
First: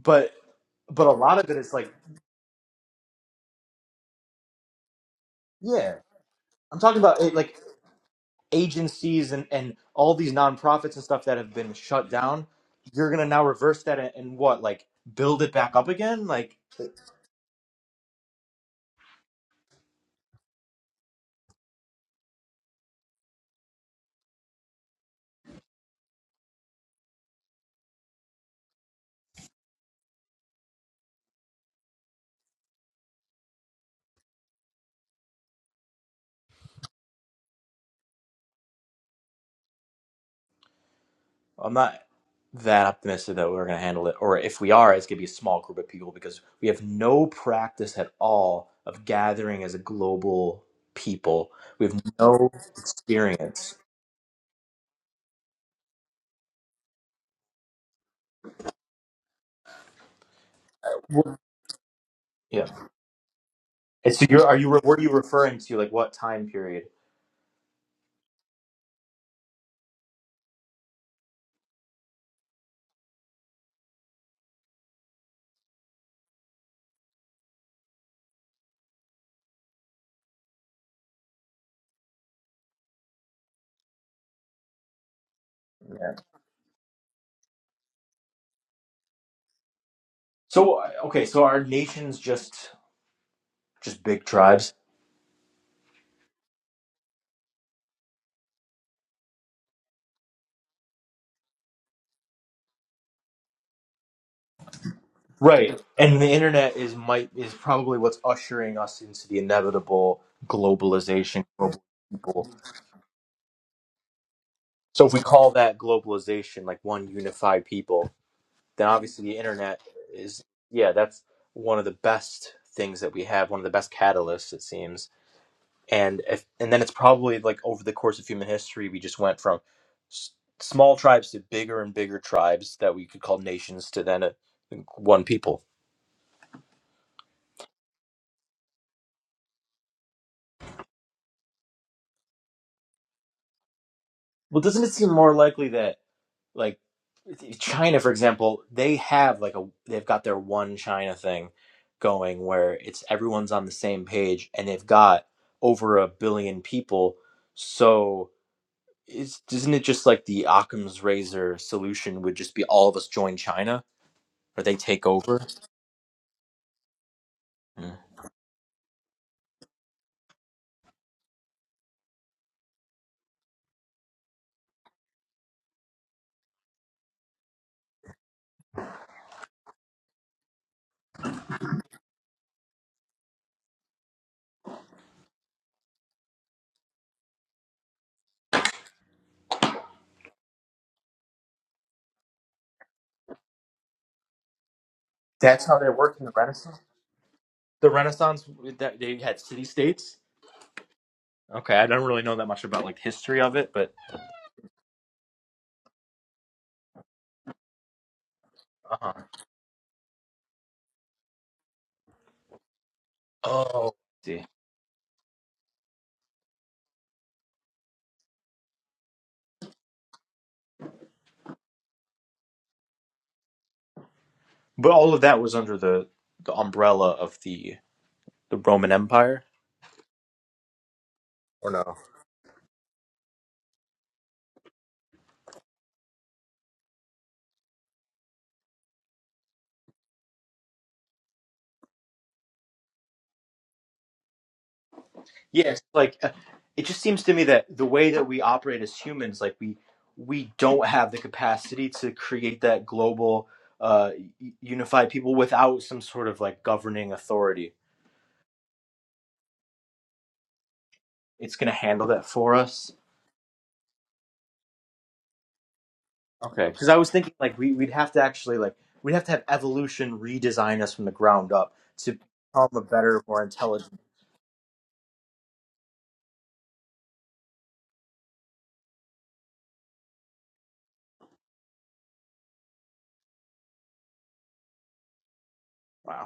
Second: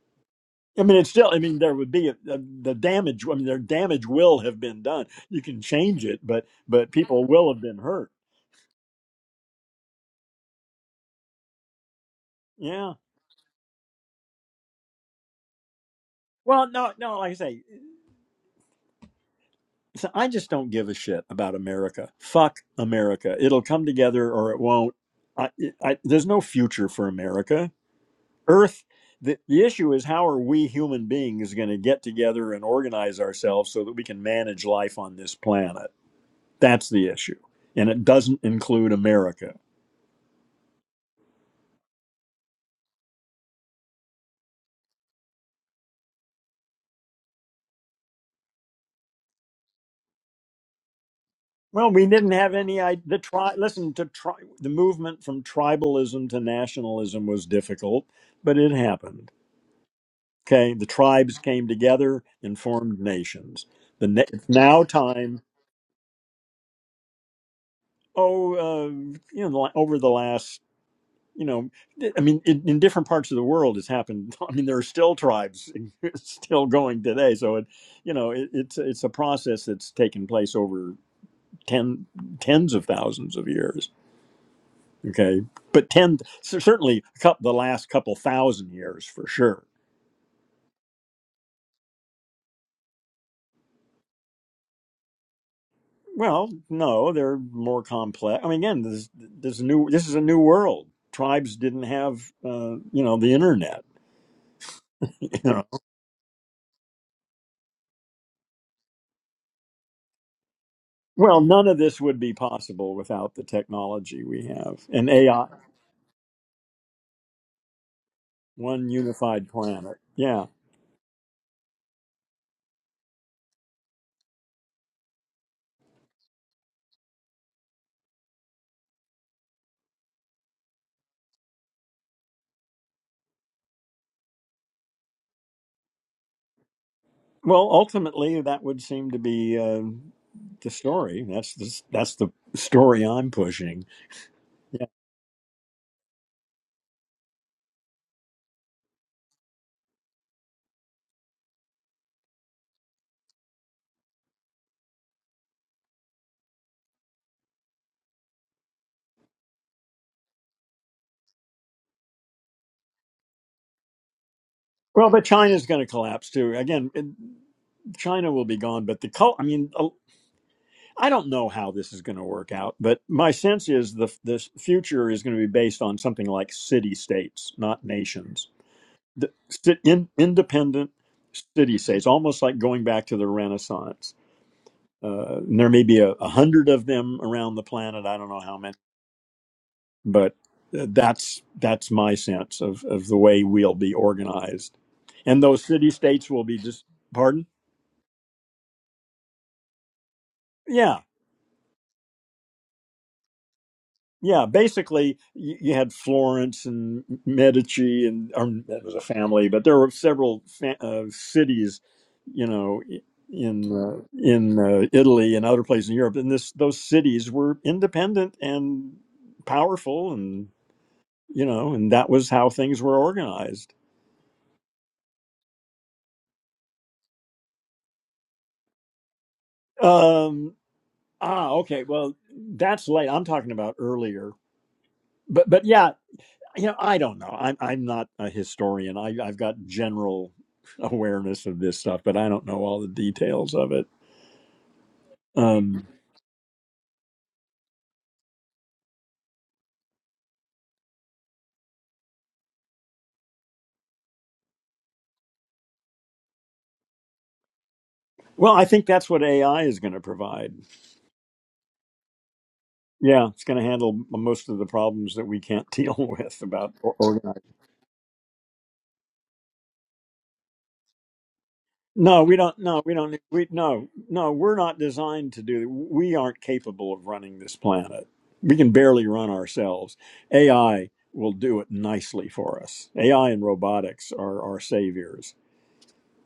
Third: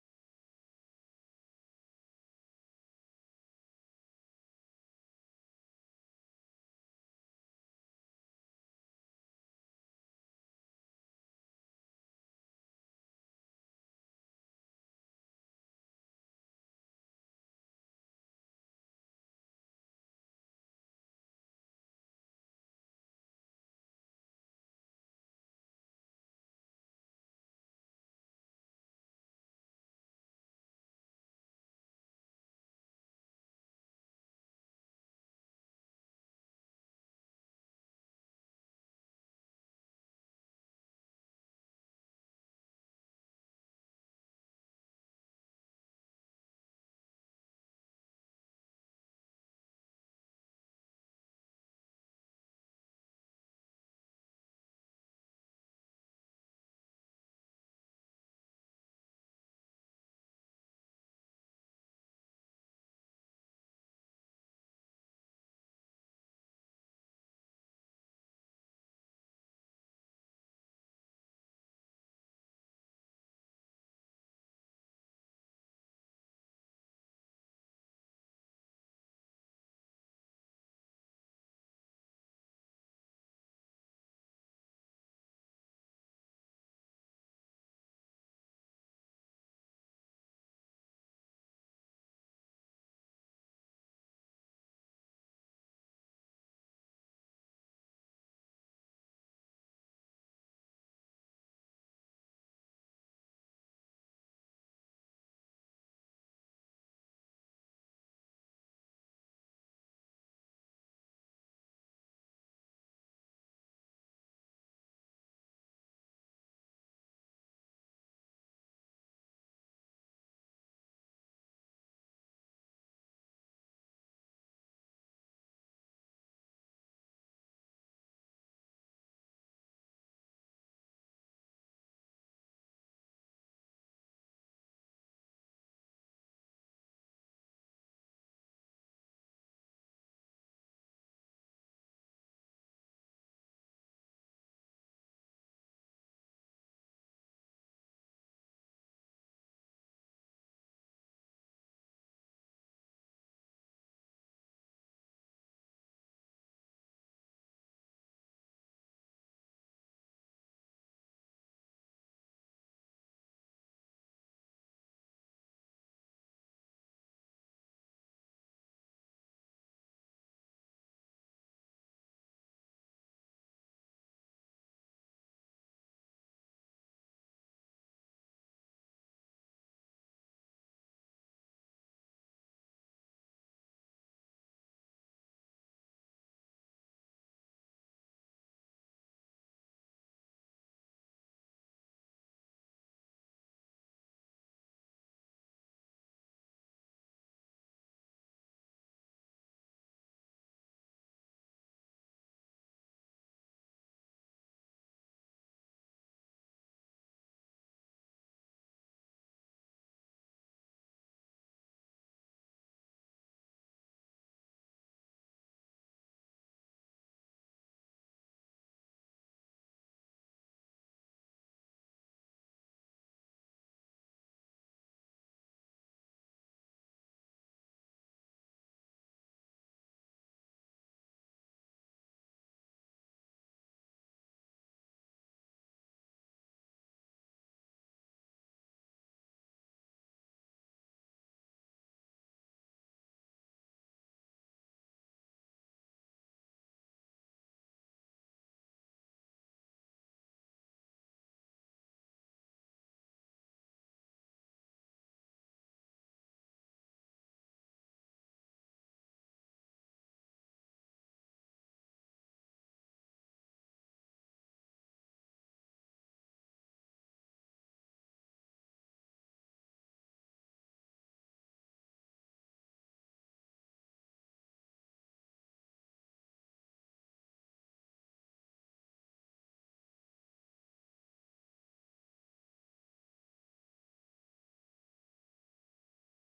but,
I mean,
but
it's
a
still. I
lot of it
mean,
is
there would
like,
be a, a, the damage. I mean, their damage will have been done. You can
yeah,
change it, but
I'm
but
talking about
people
it,
will
like
have been hurt.
agencies and, and all these nonprofits and stuff that have been shut down
Yeah.
you're gonna now reverse that and, and what like build it back up again like
Well, no, no. Like I say, so I just don't give a shit about America. Fuck America. It'll come together or it won't. I, I, there's no future for America Earth, the, the issue is how are we human beings going to get together and organize ourselves so that we can manage life on this planet? That's the issue. And it doesn't include America.
i'm not that optimistic that we're gonna handle it or if we are it's gonna be a small group of people because we have no practice at all of gathering as a global people we
Well,
have
we didn't
no
have any idea. The tri-
experience
listen to tri- the movement from tribalism to nationalism was difficult, but it happened. Okay, the
Well-
tribes came together and
yeah
formed nations. The
and
na-
so you're
it's
are you
now
what are you
time.
referring to like what time period
Oh, uh, you know, over the last you know, I mean, in, in different parts of the world, it's happened. I mean, there are still tribes still going today. So it, you know, it, it's it's a process that's taken place over ten tens of thousands of years. Okay, but ten cer- certainly cou- the last couple thousand years for sure.
so uh, okay so are nations just just big tribes
Well, no, they're more complex. I mean, again, this this new this is a new world. Tribes didn't have uh, you know the internet.
Right. And the internet is might is probably what's ushering us into the inevitable
Well,
globalization,
none of
global
this would be
people.
possible without the technology we have
So
and
if we
AI,
call that globalization like one unified people, then
one
obviously the
unified
internet
planet.
is
Yeah.
yeah, that's one of the best things that we have, one of the best catalysts it seems. And if and then it's probably like over the course of human history we just went from s- small tribes to bigger and bigger tribes that we could call nations to then a, one people.
Well, ultimately, that would seem to be uh, the story. That's the, that's the story I'm pushing.
Well, doesn't
Yeah.
it seem more likely that like China, for example, they have like a they've got their one China thing going where it's everyone's on the same page and they've got over a billion people. So is isn't it just like the Occam's razor solution would just be all of us join China or they take
Well, but
over?
China's going to collapse too. Again, it-
Mm.
China will be gone, but the cult. I mean, uh, I don't know how this is going to work out, but my sense is the the future is going to be based on something like city states, not nations the sit in, independent city states, almost like going back to the Renaissance. Uh, and there may be a, a hundred of them around the planet. I don't know how many, but uh, that's that's my sense of of the way we'll be organized, and
That's
those
how they
city
worked in
states
the
will be
Renaissance.
just pardon.
The Renaissance that they had city states.
Yeah,
Okay, I don't really know that much about like history of it, but
Yeah, basically, you, you had Florence and Medici, and or that was a
uh-huh.
family, but there were several fa- uh, cities, you know, i- in
oh,
uh,
see.
in uh, Italy and other places in Europe, and this those cities were independent and powerful, and you know, and that was how things were organized.
But all of that was under the the umbrella of the the Roman Empire.
Um, ah,
or
okay,
no?
well, that's late. I'm talking about earlier, but but yeah, you know i don't know i'm, I'm not a historian I, i've got general awareness of this stuff but i don't know all the details of it
Yes,
um,
like uh, it just seems to me that the way that we operate as humans, like we we don't have the capacity to create that global uh, u- unified people without some sort of like governing authority.
well i think that's what ai is going to provide
It's gonna handle that for us.
yeah it's going to handle most of the problems that we can't deal with
Okay,
about
because I
or-
was thinking
organizing
like we we'd have to actually like we'd have to have evolution redesign us from the ground up to
no we don't
become a
no we don't
better, more
we no
intelligent.
no we're not designed to do we aren't capable of running this planet we can barely run ourselves ai will do it nicely for us ai and robotics are our saviors
Wow.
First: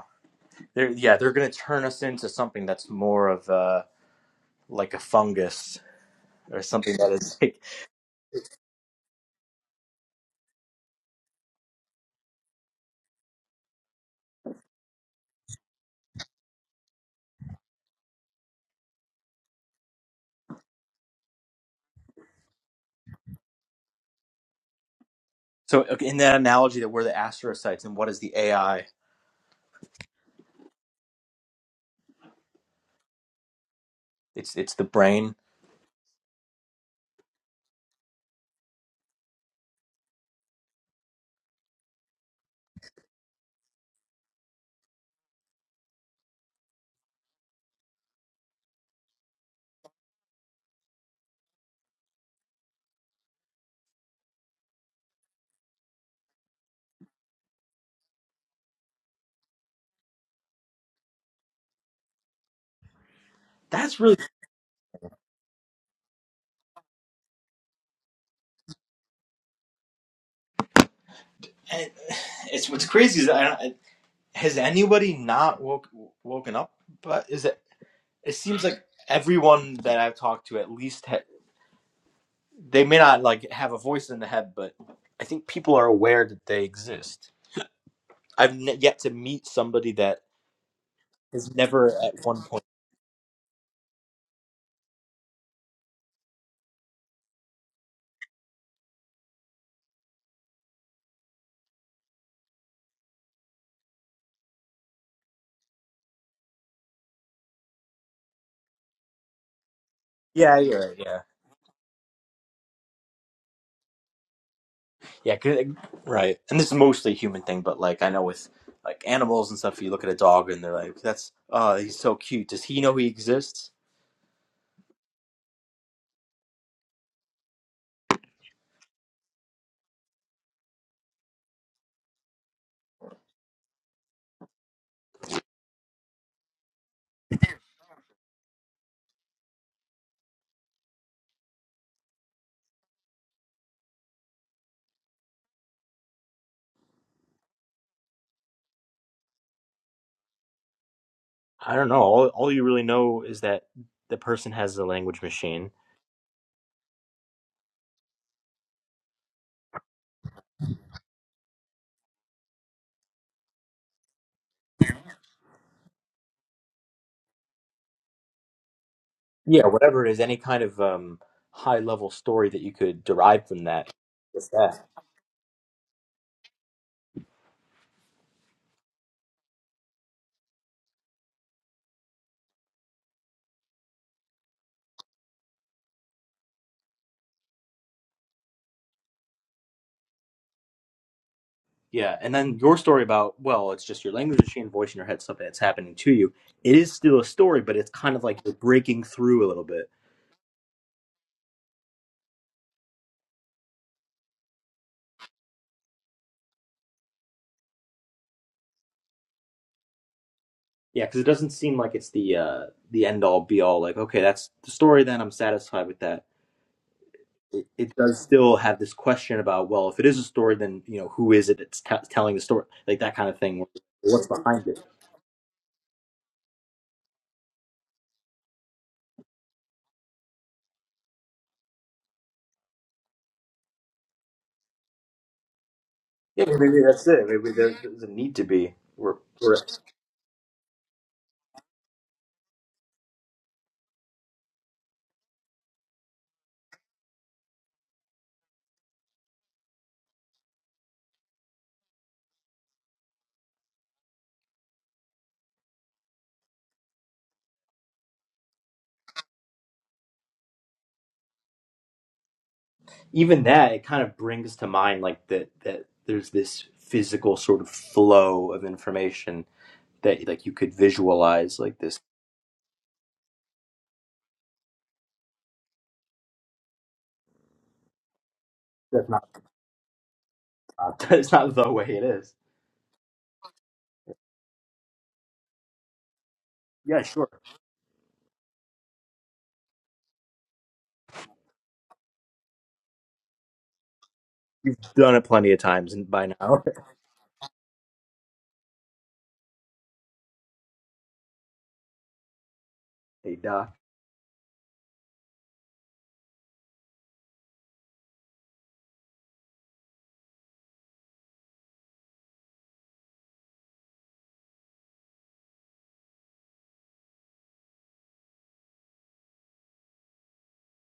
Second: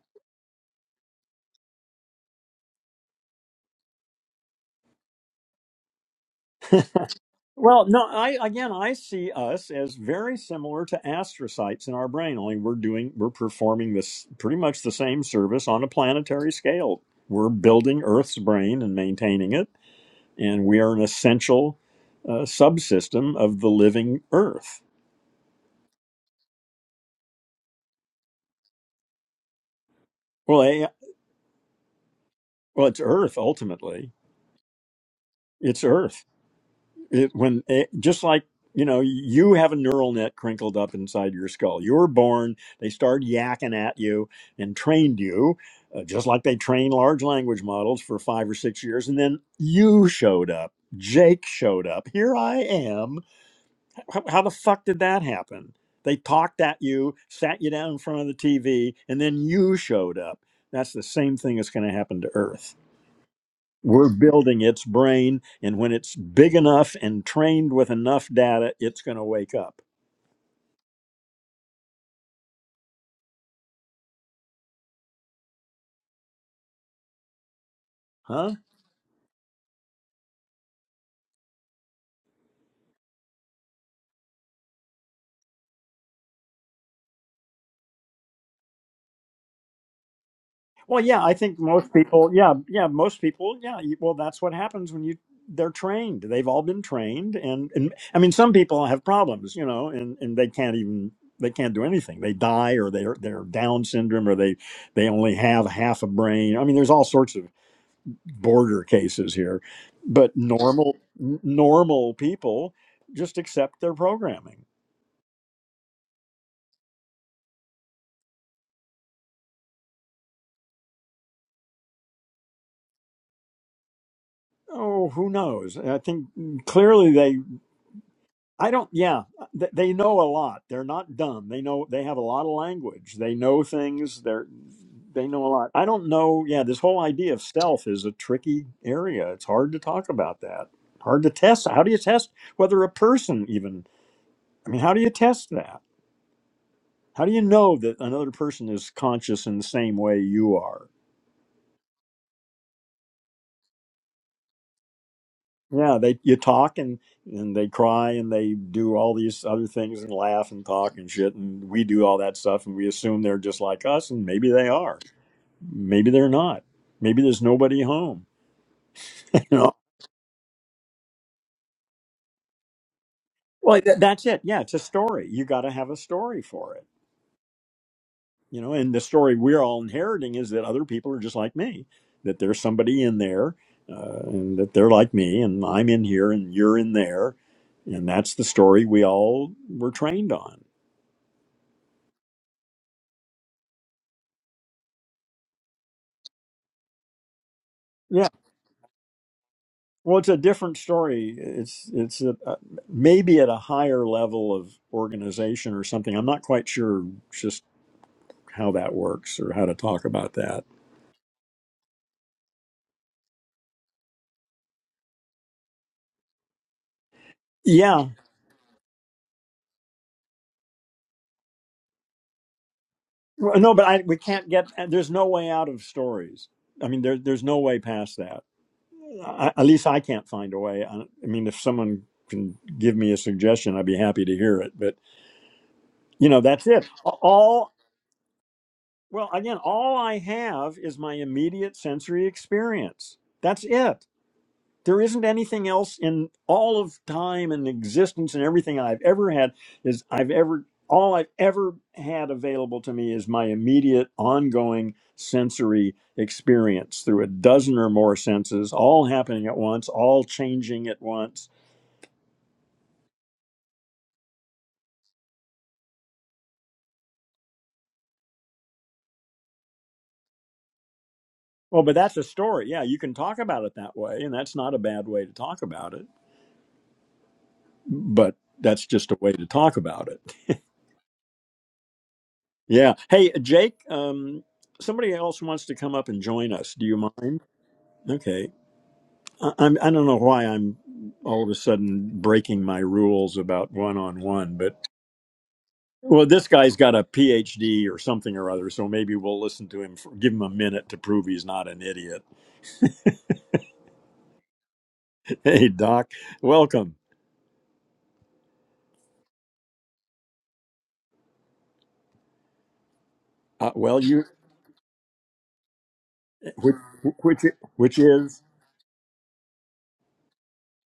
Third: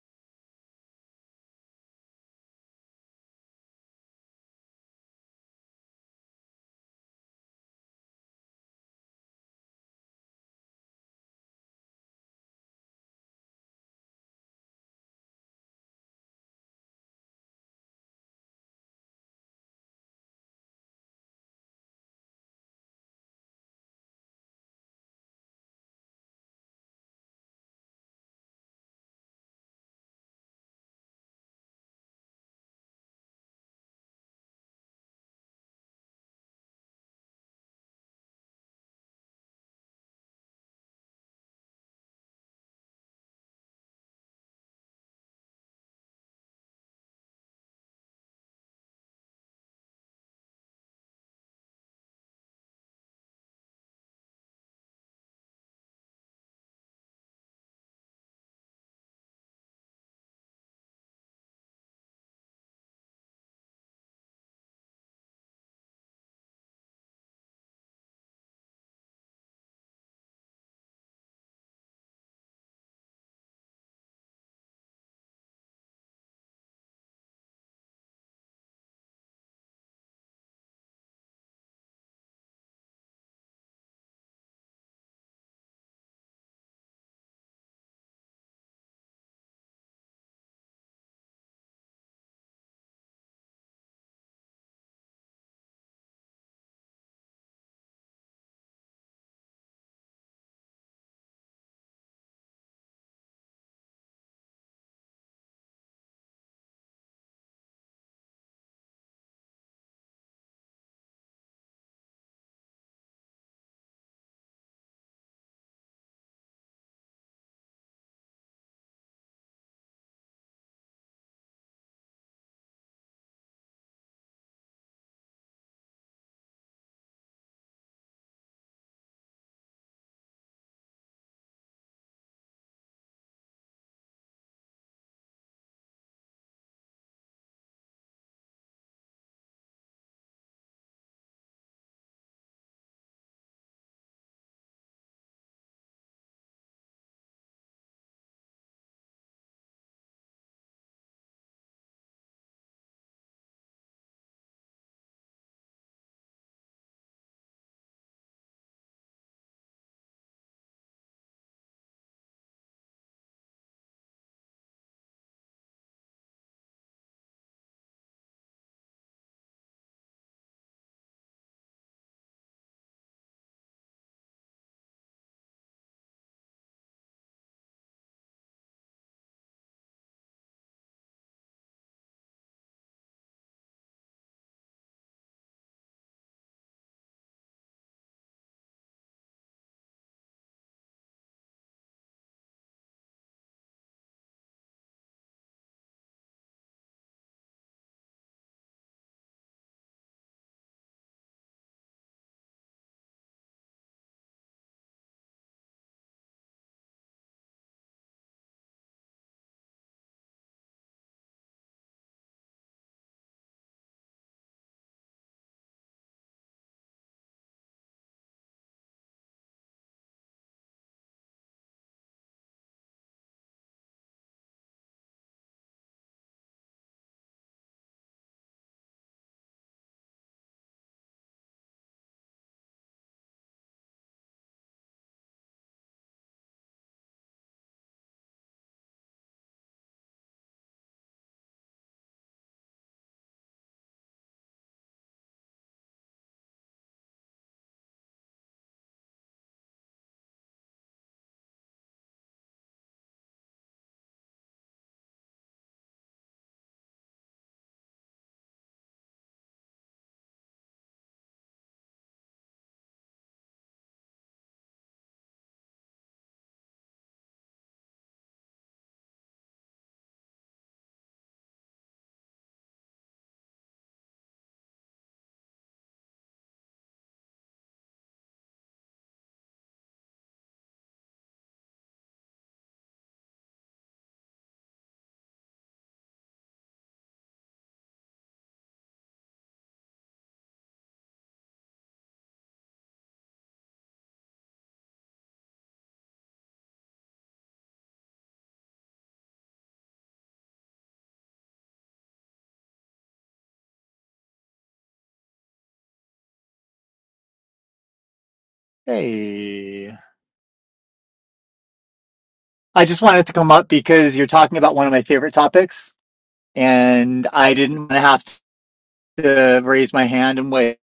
They're, yeah, they're going to turn us into something that's more of a, like a fungus or something that is like.
Well, no, I again I see us as very similar to astrocytes in our brain, only we're doing we're performing this pretty much the same service on a planetary scale. We're building Earth's brain and maintaining it, and we are an essential uh, subsystem of the living Earth.
So okay, in that analogy, that we're the astrocytes, and what is the AI?
Well, a, well, it's Earth ultimately.
It's it's the brain.
It's Earth. it when it, just like you know you have a neural net crinkled up inside your skull you were born they started yakking at you and trained you uh, just like they train large language models for five or six years and then you showed up jake showed up here i am how, how the fuck did that happen they talked at you sat you down in front of the tv and then you showed up that's the same thing that's going to happen to earth
That's
we're
really.
building its brain, and when it's big enough and trained with enough data, it's going to wake up.
and It's what's crazy is I, don't- has anybody not woke woken up? But is it? It
Huh?
seems like everyone that I've talked to at least ha- they may not like have a voice in the head, but I think people are aware that they exist. I've ne- yet to meet somebody that
Well, yeah, I
is
think
never
most
at 1.0.
people,
point.
yeah, yeah, most people, yeah. you- Well, that's what happens when you they're trained. They've all been trained, and, and I mean, some people have problems, you know, and and they can't even they can't do anything. They die, or they're they're Down syndrome, or they they only have half a brain. I mean, there's all sorts of border cases here, but
Yeah, you're right.
normal
Yeah,
n- normal people just accept their programming.
yeah, 'cause- like, right. And this is mostly a human thing, but like I know with like animals and stuff, you look at a dog and they're like, "That's oh, he's so cute." Does he know he exists?
Oh, who knows? And I think clearly they. I don't. Yeah, th- they know a lot. They're not dumb. They know they have a lot of language. They know things. They're they know a lot. I don't know. Yeah, this whole idea of self is a tricky area. It's hard to talk about that. Hard to test. How do you test whether a person even? I mean, how do you test that? How do you know that another person is conscious in the same way you are?
I don't know. All, all you really know is that the person has a language machine.
Yeah, they you talk and and they cry and they do all these other things and laugh and talk and shit and we do all that stuff and we assume they're just like us and maybe they are, maybe they're not, maybe there's nobody home. You
Yeah,
know,
whatever it is, any kind of um, high level story that you could derive from
well
that.
that, that's it.
Just
Yeah, it's a
that.
story. You got to have a story for it you know and the story we're all inheriting is that other people are just like me that there's somebody in there uh, and that they're like me and i'm in here and you're in there and that's the story we all were trained on
Yeah, and then your story about well, it's just your language machine voice in your head, something that's happening to you. It is still a story, but it's kind of
yeah
like you're breaking through a little bit.
well it's a different story it's it's a, uh, maybe at a higher level of organization or something i'm not quite sure just how that works or how to talk about that
Yeah, because it doesn't seem like it's the uh, the end all be all. Like, okay, that's the story. Then I'm satisfied with that. It, it
yeah
does still have this question about, well, if it is a story, then you know who is it that's t- telling the story, like that kind of
Well,
thing.
no but I, we
What's
can't
behind
get
it?
there's no way out of stories i mean there, there's no way past that I, at least I can't find a way. I, I mean, if someone can give me a suggestion, I'd be happy to hear it. But you know,
Yeah,
that's
maybe
it.
that's it. Maybe there
All
doesn't need to be. Or,
well,
or
again, all I have is my immediate sensory experience. That's it. There isn't anything else in all of time and existence and everything I've ever had is I've ever all I've ever had available to me is my immediate ongoing sensory experience through a dozen or more senses, all happening at once, all changing at once
even that, it kind of brings to mind like that that there's this physical sort of flow of information that like you could visualize like
Well, but
this.
that's a story. Yeah, you can talk about it that way, and that's not a bad way to talk about it. But that's
That's
just a
not.
way to talk about it.
That's not the way it is.
Yeah. Hey, Jake. Um, somebody else wants to come up and join us. Do you
Yeah, sure.
mind? Okay. I, I'm. I don't know why I'm all of a sudden breaking my rules about one-on-one,
You've
but
done it plenty of times and
well,
by
this
now.
guy's got a PhD or something or other, so maybe we'll listen to him. For, give him a minute to prove he's not an idiot.
hey Doc.
Hey, Doc. Welcome.
Hey, I just wanted to come up
Uh, well,
because
you
you're talking about one of my favorite topics,
which
and
which
I didn't want
which
to have
is
to raise my hand and wait.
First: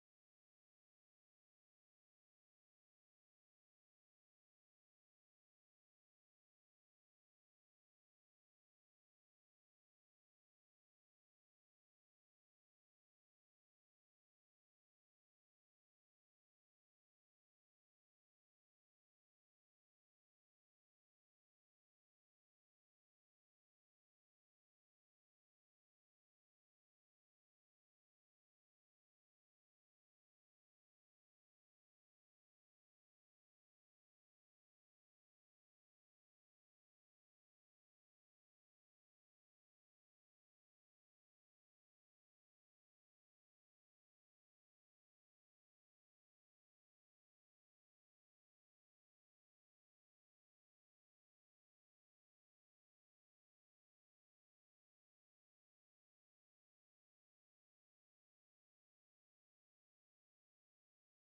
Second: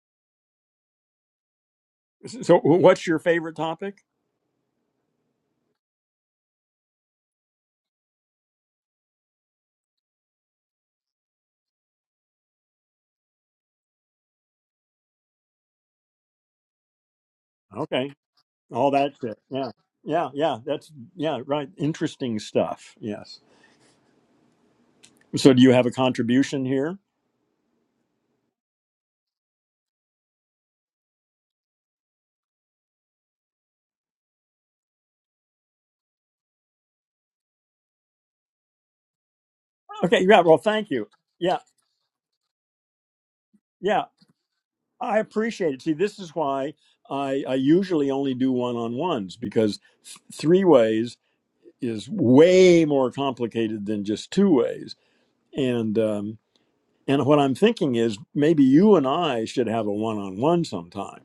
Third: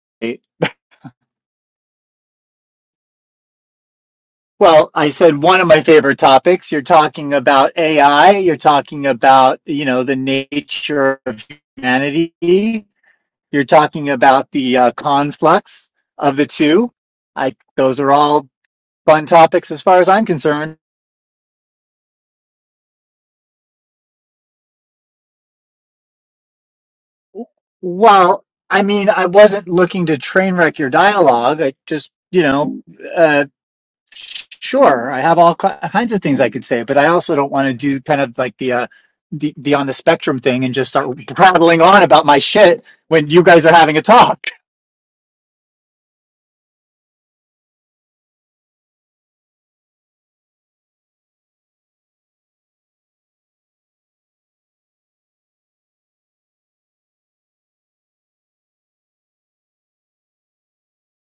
So, what's your favorite topic?
Well, I said one of my favorite topics. You're talking about AI. You're talking about, you know, the nature of humanity. You're talking about the uh, conflux of the two. I, those are
Okay,
all
all that
fun
shit.
topics
Yeah,
as far as I'm
yeah, yeah.
concerned.
That's yeah, right. Interesting stuff. Yes. So, do you have a contribution here?
Well, I mean, I wasn't looking to train wreck your dialogue. I just, you know, uh, sure, I have all ki- kinds of things I could say, but I also don't want to do kind of like the, uh, the, the on the
Okay.
spectrum
Yeah. Well,
thing and just
thank
start
you. Yeah,
prattling on about my shit when you guys are having a
yeah.
talk.
I appreciate it. See, this is why I, I usually only do one-on-ones because th- three ways is way more complicated than just two ways. And um, and what I'm thinking is maybe you and I should have a one-on-one sometime.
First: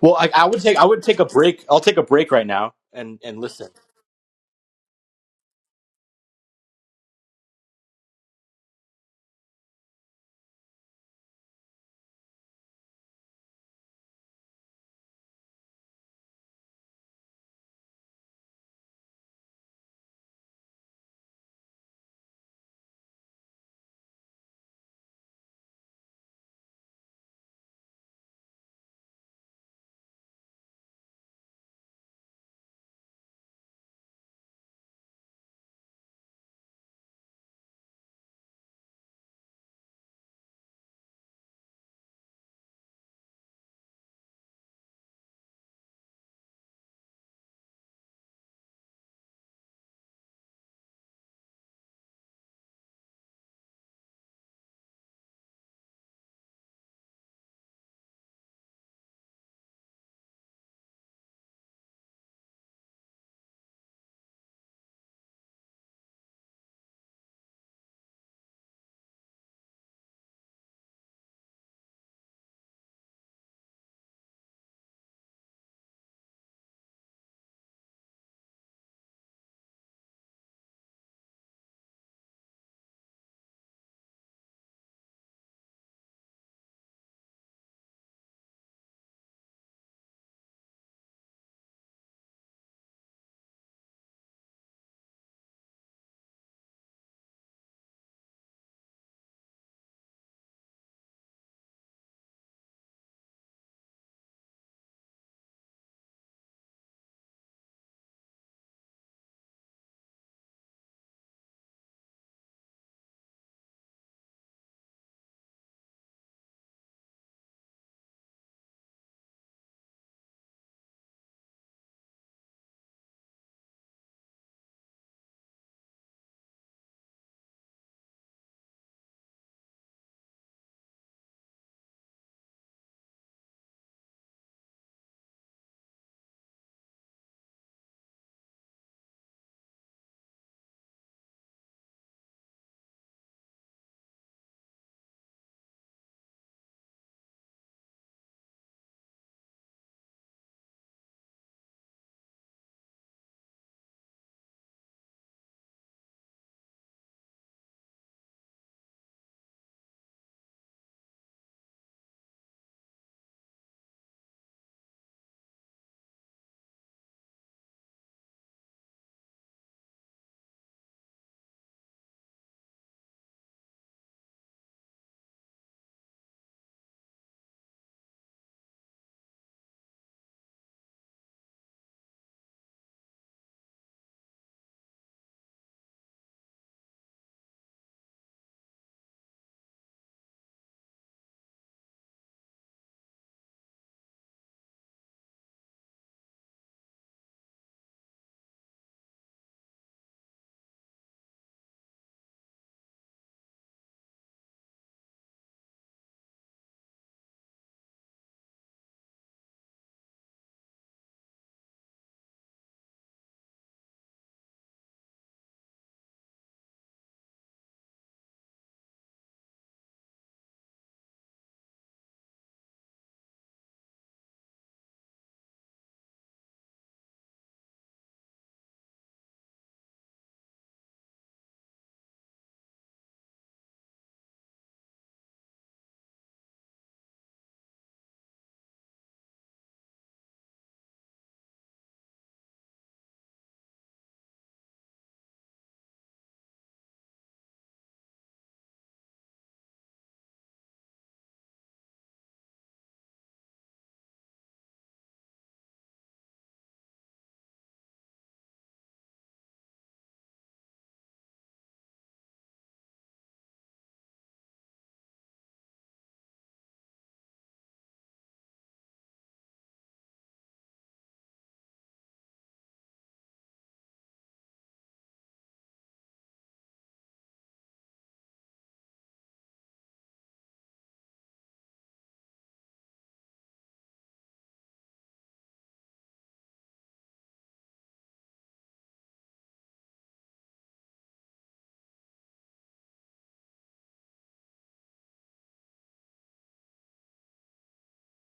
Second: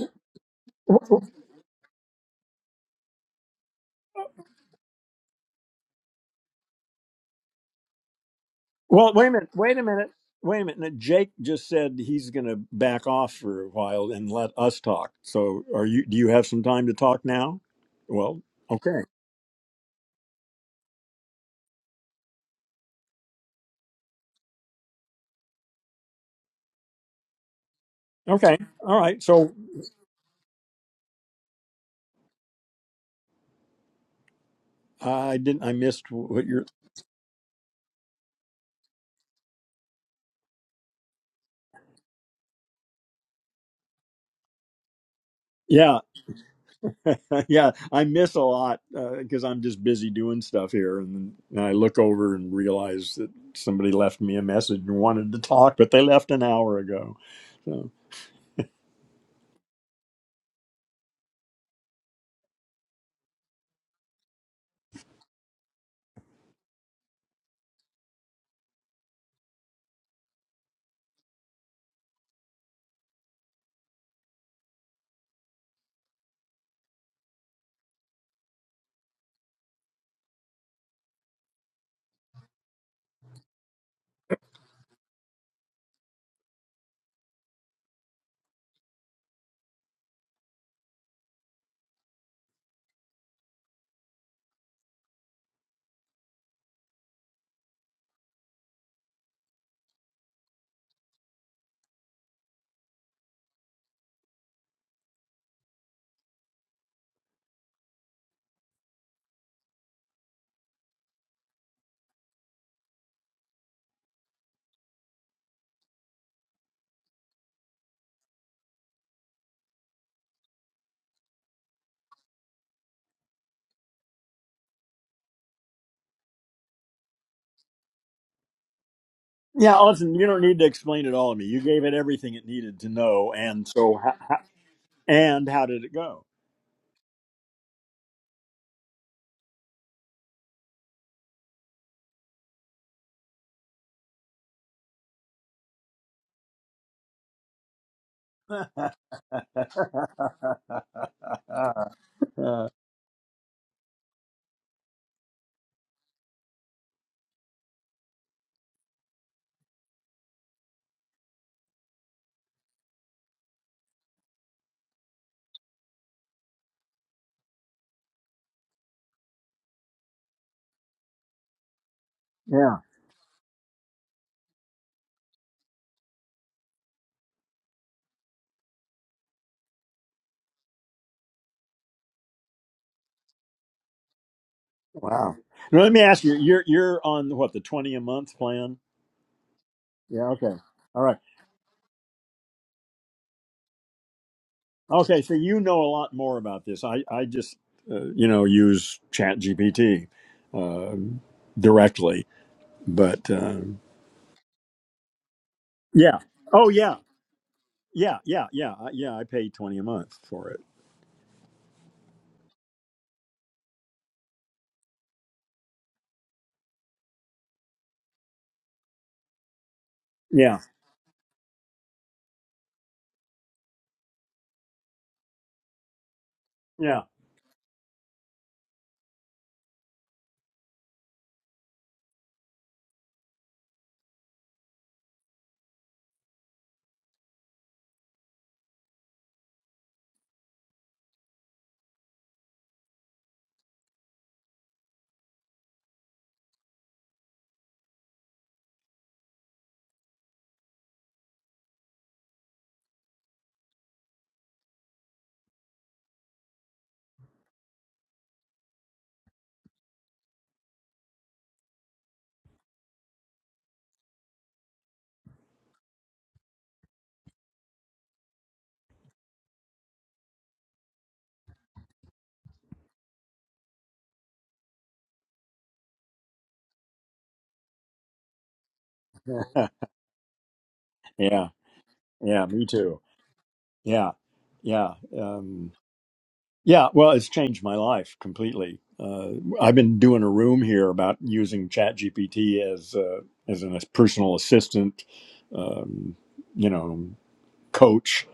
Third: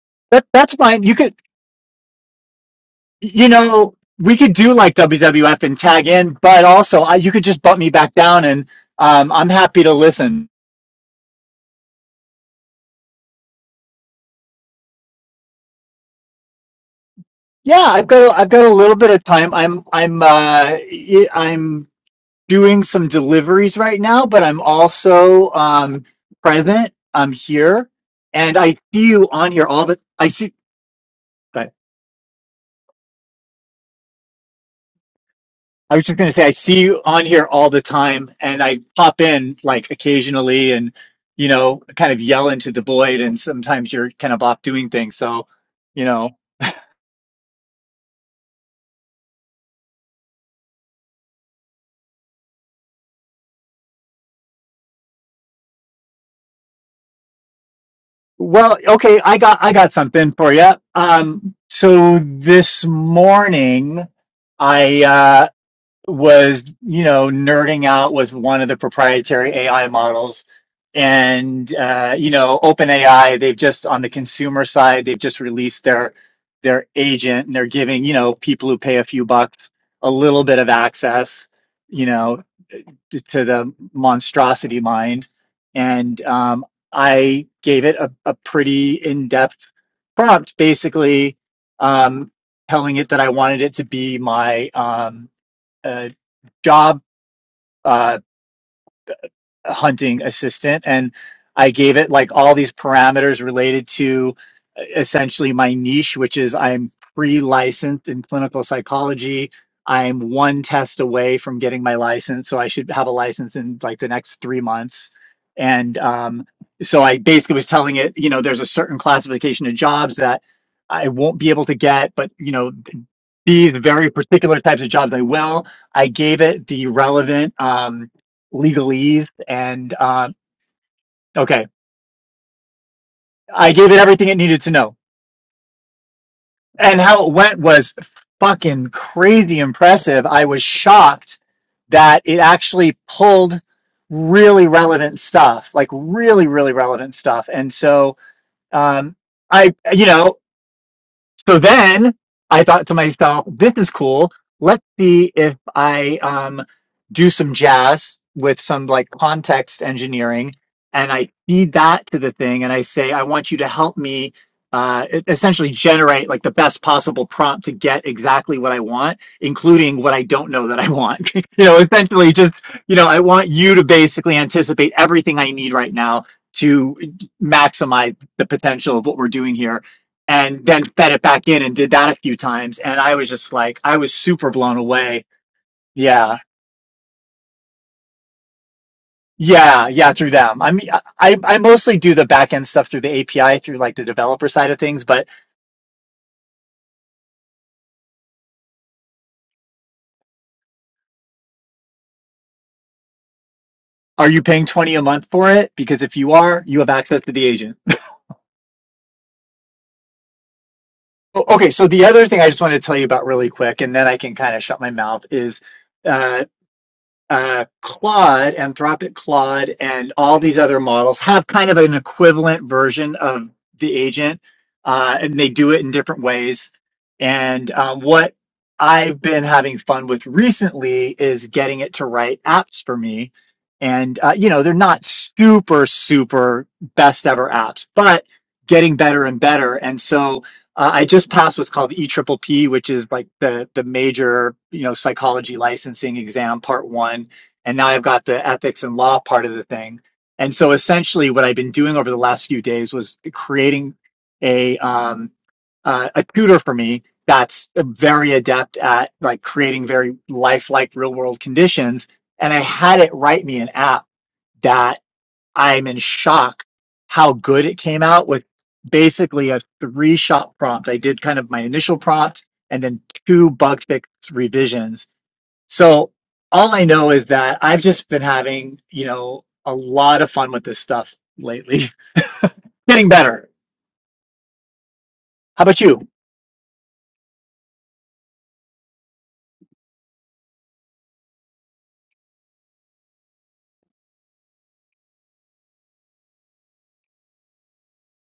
Well, I, I
That,
would
that's
take I would
fine. You
take a
could,
break. I'll take a break right now and and
you
listen.
know, we could do like WWF and tag in, but also I, you could just bump me back down and,
Well, wait a
um, I'm
minute. Wait
happy
a
to
minute.
listen.
Wait a minute. Jake just said he's going to back off for a while and let us talk. So, are you? Do you have some time to talk now?
Yeah, I've got,
Well,
I've got a little
okay,
bit of time. I'm, I'm, uh, y- I'm, doing some deliveries right now, but I'm also um, present. I'm here, and
okay,
I
all
see
right.
you on
So,
here all the. I see. But
uh, I didn't. I
I was
missed
just going to
what
say, I
you're.
see you on here all the time, and I pop in like occasionally, and you know, kind of yell into the void, and sometimes you're kind of off doing things. So,
Yeah,
you know,
yeah. I miss a lot because I'm just busy doing stuff here, and, and I look over and realize that somebody left me a message and wanted to talk, but they left an hour ago. so.
well, okay, I got I got something for you. Um, so this morning. I uh, was, you know, nerding out with one of the proprietary AI models. And, uh, you know, OpenAI, they've just on the consumer side, they've just released their, their agent and they're giving, you know, people who pay a few bucks a little bit of access, you know, to, to the monstrosity mind. And, um, I gave it a, a pretty in-depth prompt, basically, um, telling it that I wanted it to be my, um, uh, job uh, hunting assistant and I gave it like all these parameters related to uh, essentially my niche, which is I'm pre-licensed in clinical psychology. I'm one test away from getting my license, so I should have a license in like the next three months. And um, so I basically was telling it, you know, there's a certain classification of jobs that I won't be able to get, but you know, these very particular types of jobs I will. I gave it the relevant um, legalese
Yeah,
and
Austin, you
uh,
don't need to explain it all to me. You
okay,
gave it everything it needed to know, and
I gave it
so ho-
everything it
ho-
needed to know.
and how did it go?
And how it went was fucking crazy impressive. I was shocked that it actually pulled really relevant stuff, like really, really relevant stuff. And so um, I, you know. So then I
Uh,
thought to myself, this is cool. Let's see if I um, do some jazz with some like context engineering and I feed that to the thing and I say, I want you to help me uh, e- essentially generate like the best possible prompt to get exactly what I want, including what I don't know that I want. you know, essentially just,
yeah.
you know, I want you to basically anticipate everything I need right now to e, maximize the potential of what we're doing here and then fed it back in and did that a few times. And I was just like, I was super blown away.
Wow. Now, let me ask you.
Yeah.
You're you're on what the twenty a month plan?
Yeah. Yeah.
Yeah.
Through
Okay.
them. I mean,
All right.
I, I mostly do the back end stuff through the API through like the developer side of things,
Okay.
but
So you know a lot more about this. I I just uh, you know use Chat GPT uh, directly, but um,
are you paying 20 a month for it? Because if
yeah.
you are,
Oh
you have
yeah.
access to the agent.
Yeah. Yeah. Yeah. I- Yeah. I pay twenty a month for it.
O- Okay. So the other thing I just want to tell you about really quick, and then I can kind of shut my mouth is, uh, uh, Claude, Anthropic Claude, and all
Yeah.
these other models have kind of an equivalent version of the agent, uh, and they do it in different ways.
Yeah.
And um, what I've been having fun with recently is getting it to write apps for me. And uh, you know, they're not super, super best ever apps, but getting better and better. And so uh, I just passed what's called E Triple P, P, which is like the the major you know psychology licensing exam, part one, and now I've got the ethics and law part of the thing. And so essentially, what I've been doing over the last few days was creating a um, uh, a tutor for me that's very adept at like creating very lifelike real world conditions, and I had it write me an app that. I'm in shock how good it came out with basically a three shot prompt. I did kind of my initial prompt and then two bug fix revisions. So all I know is that I've just been having, you know, a lot of fun with this stuff
yeah.
lately,
Yeah. Me too.
getting better.
Yeah. Yeah.
How
Um,
about you?
yeah. Well, it's changed my life completely. Uh, I've been doing a room here about using ChatGPT as uh, as a personal assistant, um, you know, coach,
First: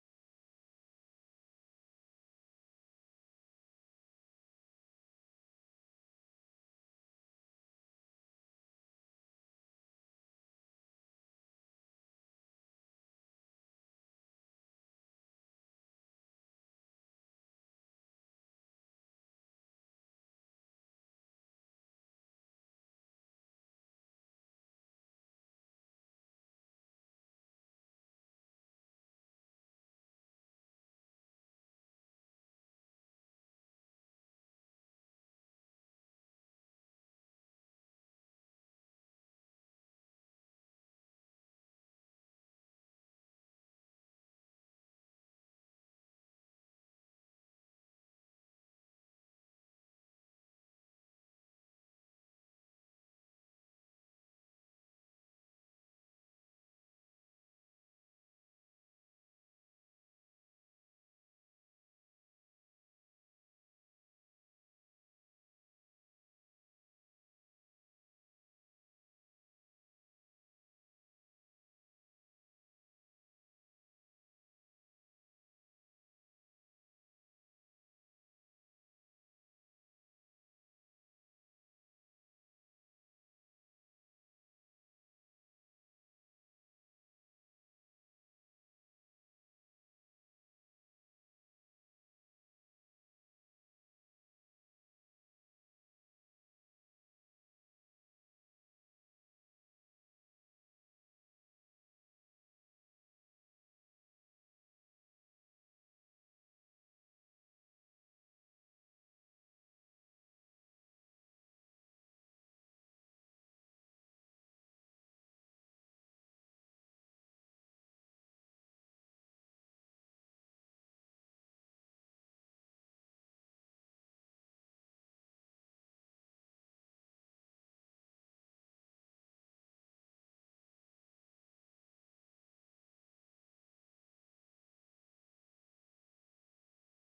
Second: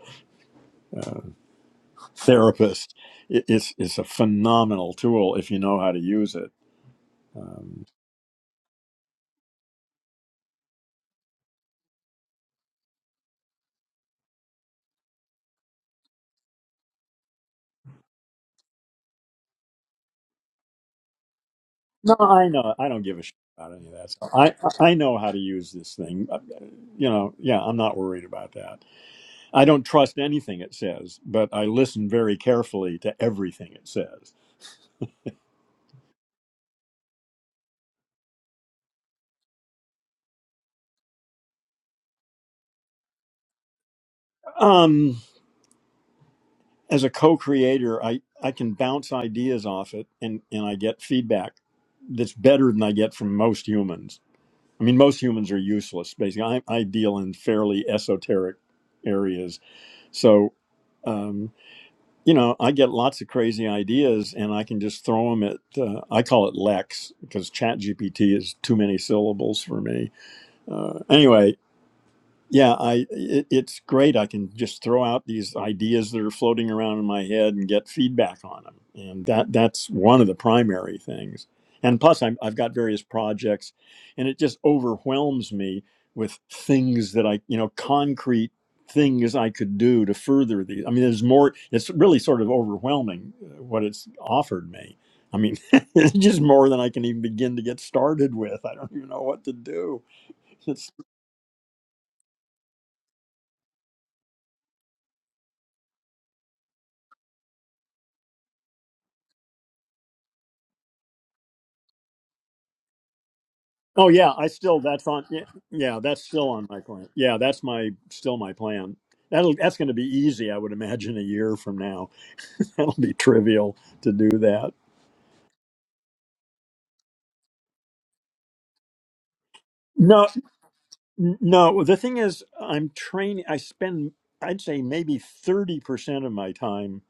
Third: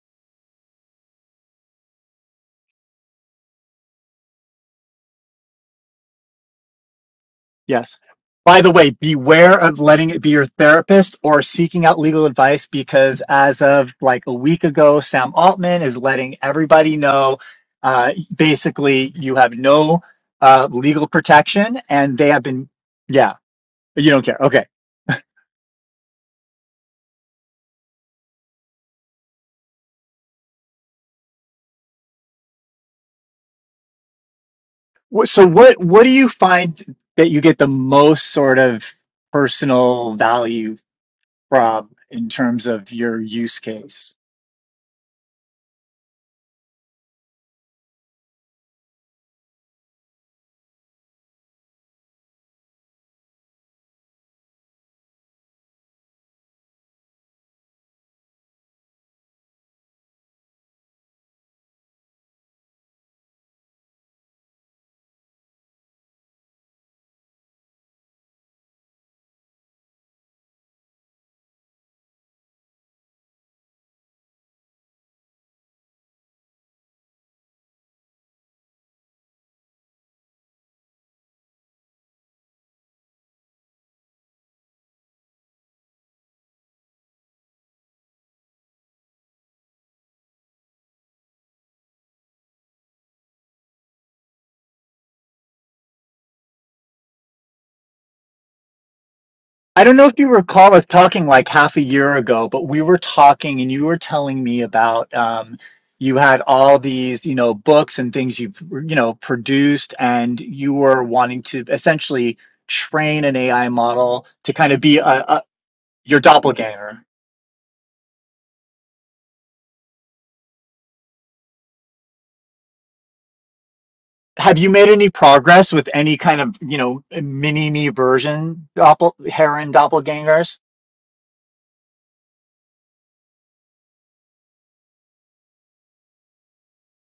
therapist. It, it's it's a phenomenal tool if you know how to use it. Um,
Yes. By the way, beware of letting it be your therapist or seeking out legal advice because as of like a week ago, Sam Altman is letting everybody know uh, basically you have no uh, legal protection
no,
and they have
I
been,
know. I don't give a
yeah.
shit about any of that.
You don't
stuff.
care.
I
Okay.
I know how to use this thing. Uh, You know. Yeah. I'm not worried about that. I don't trust anything it says, but I listen very carefully to everything it says.
So what what do you find that you get the most sort of personal value from in terms of your use case?
Um, as a co-creator, I, I can bounce ideas off it and, and I get feedback that's better than I get from most humans. I mean, most humans are useless, basically. I, I deal in fairly esoteric areas. So, um, you know, I get lots of crazy ideas and I can just throw them at, uh, I call it Lex because ChatGPT is too many syllables for me uh, anyway, yeah i it, it's great i can just throw out these ideas that are floating around in my head and get feedback on them and that that's one of the primary things and plus I'm, i've got various projects and it just overwhelms me with things that i you know concrete things i could do to further these i mean there's more it's really sort of overwhelming uh, what it's offered me i mean it's just more than i can even begin to get started with i don't even know what to
I don't
do
know if you recall us talking like half a year ago, but we were talking and you were telling me about um, you had all these, you know, books and things you've, you know, produced and you were wanting to essentially train an AI
Oh
model
yeah, I
to kind
still
of be a,
that's on. Yeah,
a
yeah,
your
that's still on my
doppelganger
plan. Yeah, that's my still my plan. That'll that's going to be easy, I would imagine, a year from now. That'll be trivial to do
Have you
that.
made any progress with any kind of, you know, mini me version doppel heron
No,
doppelgangers?
n- no. The thing is, I'm training. I spend, I'd say, maybe thirty percent of my time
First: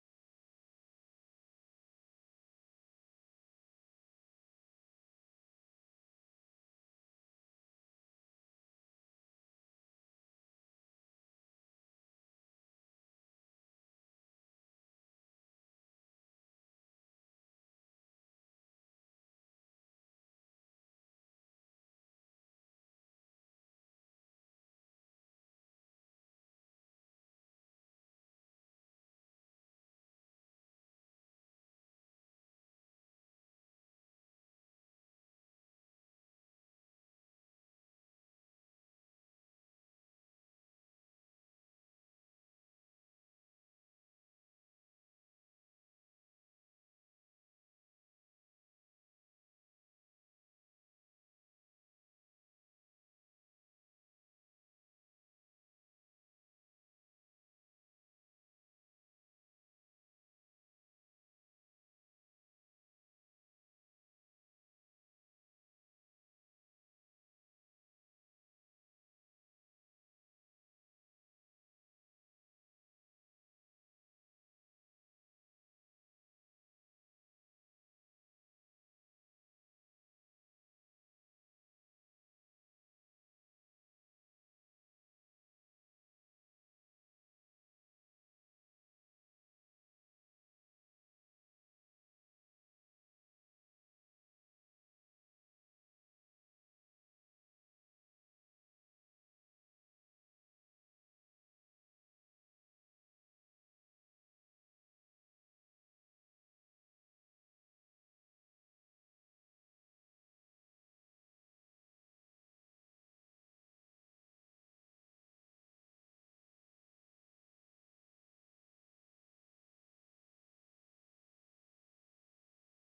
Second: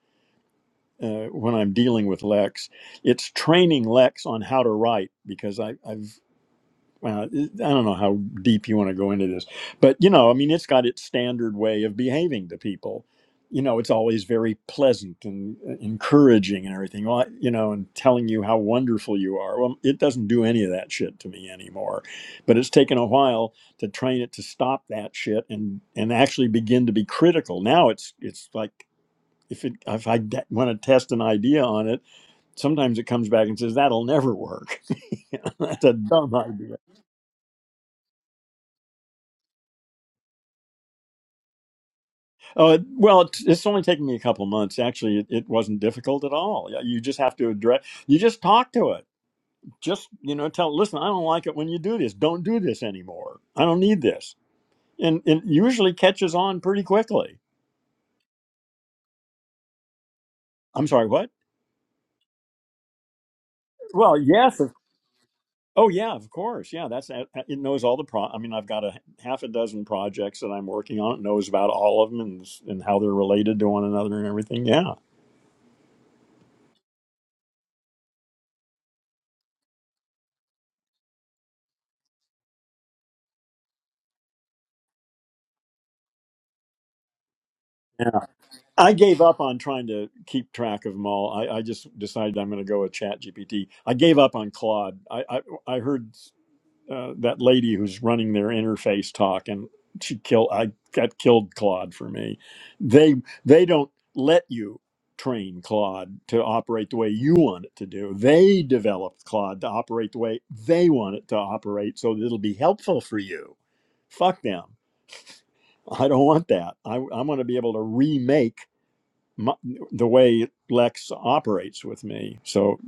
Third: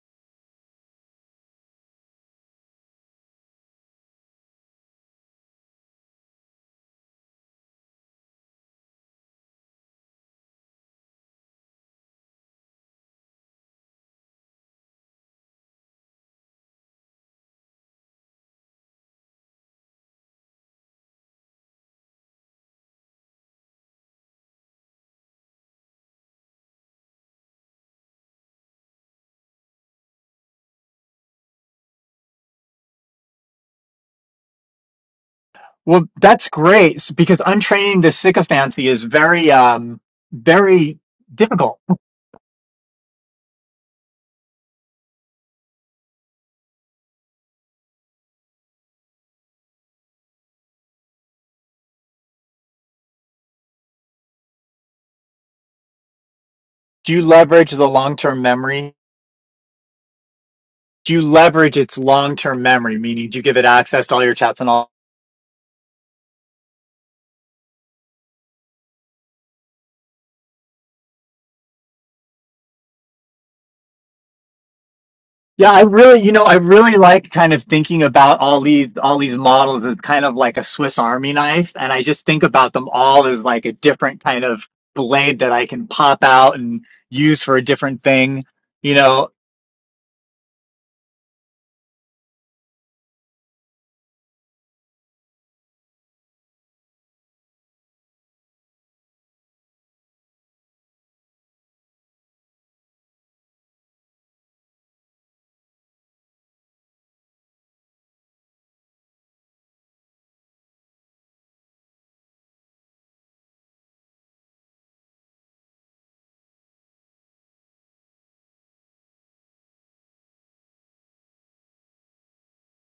uh, when I'm dealing with Lex. It's training Lex on how to write because I, I've uh, I don't know how deep you want to go into this, but you know, I mean, it's got its standard way of behaving to people. You know, it's always very pleasant and uh, encouraging and everything. Well, I- You know, and telling you how wonderful you are. Well, it doesn't do any of that shit to me anymore. But it's taken a while to train it to stop that shit and and actually begin to be critical. Now it's it's like if it if I de- want to test an idea on it, sometimes it comes back and says that'll never work. That's a
Well,
dumb
that's
idea
great s- because untraining the sycophancy is very, um, very difficult.
Uh, well, it- it's only taken me a couple months. Actually, it, it wasn't difficult at all. Yeah, You just have to address. You just talk to it. Just you know, tell. Listen, I don't like it when you do this. Don't do this anymore. I don't need this. And it usually catches on pretty
Do you
quickly.
leverage the long term memory?
I'm sorry.
Do you
What?
leverage its long term memory, meaning do you give it access to
Well,
all your
yes.
chats and
of-
all?
Oh yeah, of course. Yeah, that's uh, uh, it. Knows all the pro. I mean, I've got a half a dozen projects that I'm working on. It knows about all of them and, and how they're related to one another and everything. Yeah.
Yeah, I really, you know, I really like kind of thinking about all these all these models as kind of like a Swiss Army knife, and I just think about them all as like a different kind of blade that I can pop out and use for a different thing.
I
You
gave
know,
up on trying to keep track of them all. I, I just decided I'm going to go with Chat GPT. I gave up on Claude. I I, I heard uh, that lady who's running their interface talk, and she killed. I that killed Claude for me. They they don't let you train Claude to operate the way you want it to do. They developed Claude to operate the way they want it to operate, so that it'll be helpful for you. Fuck them. I don't want that. I I want to be able to remake my, the way Lex operates with me. So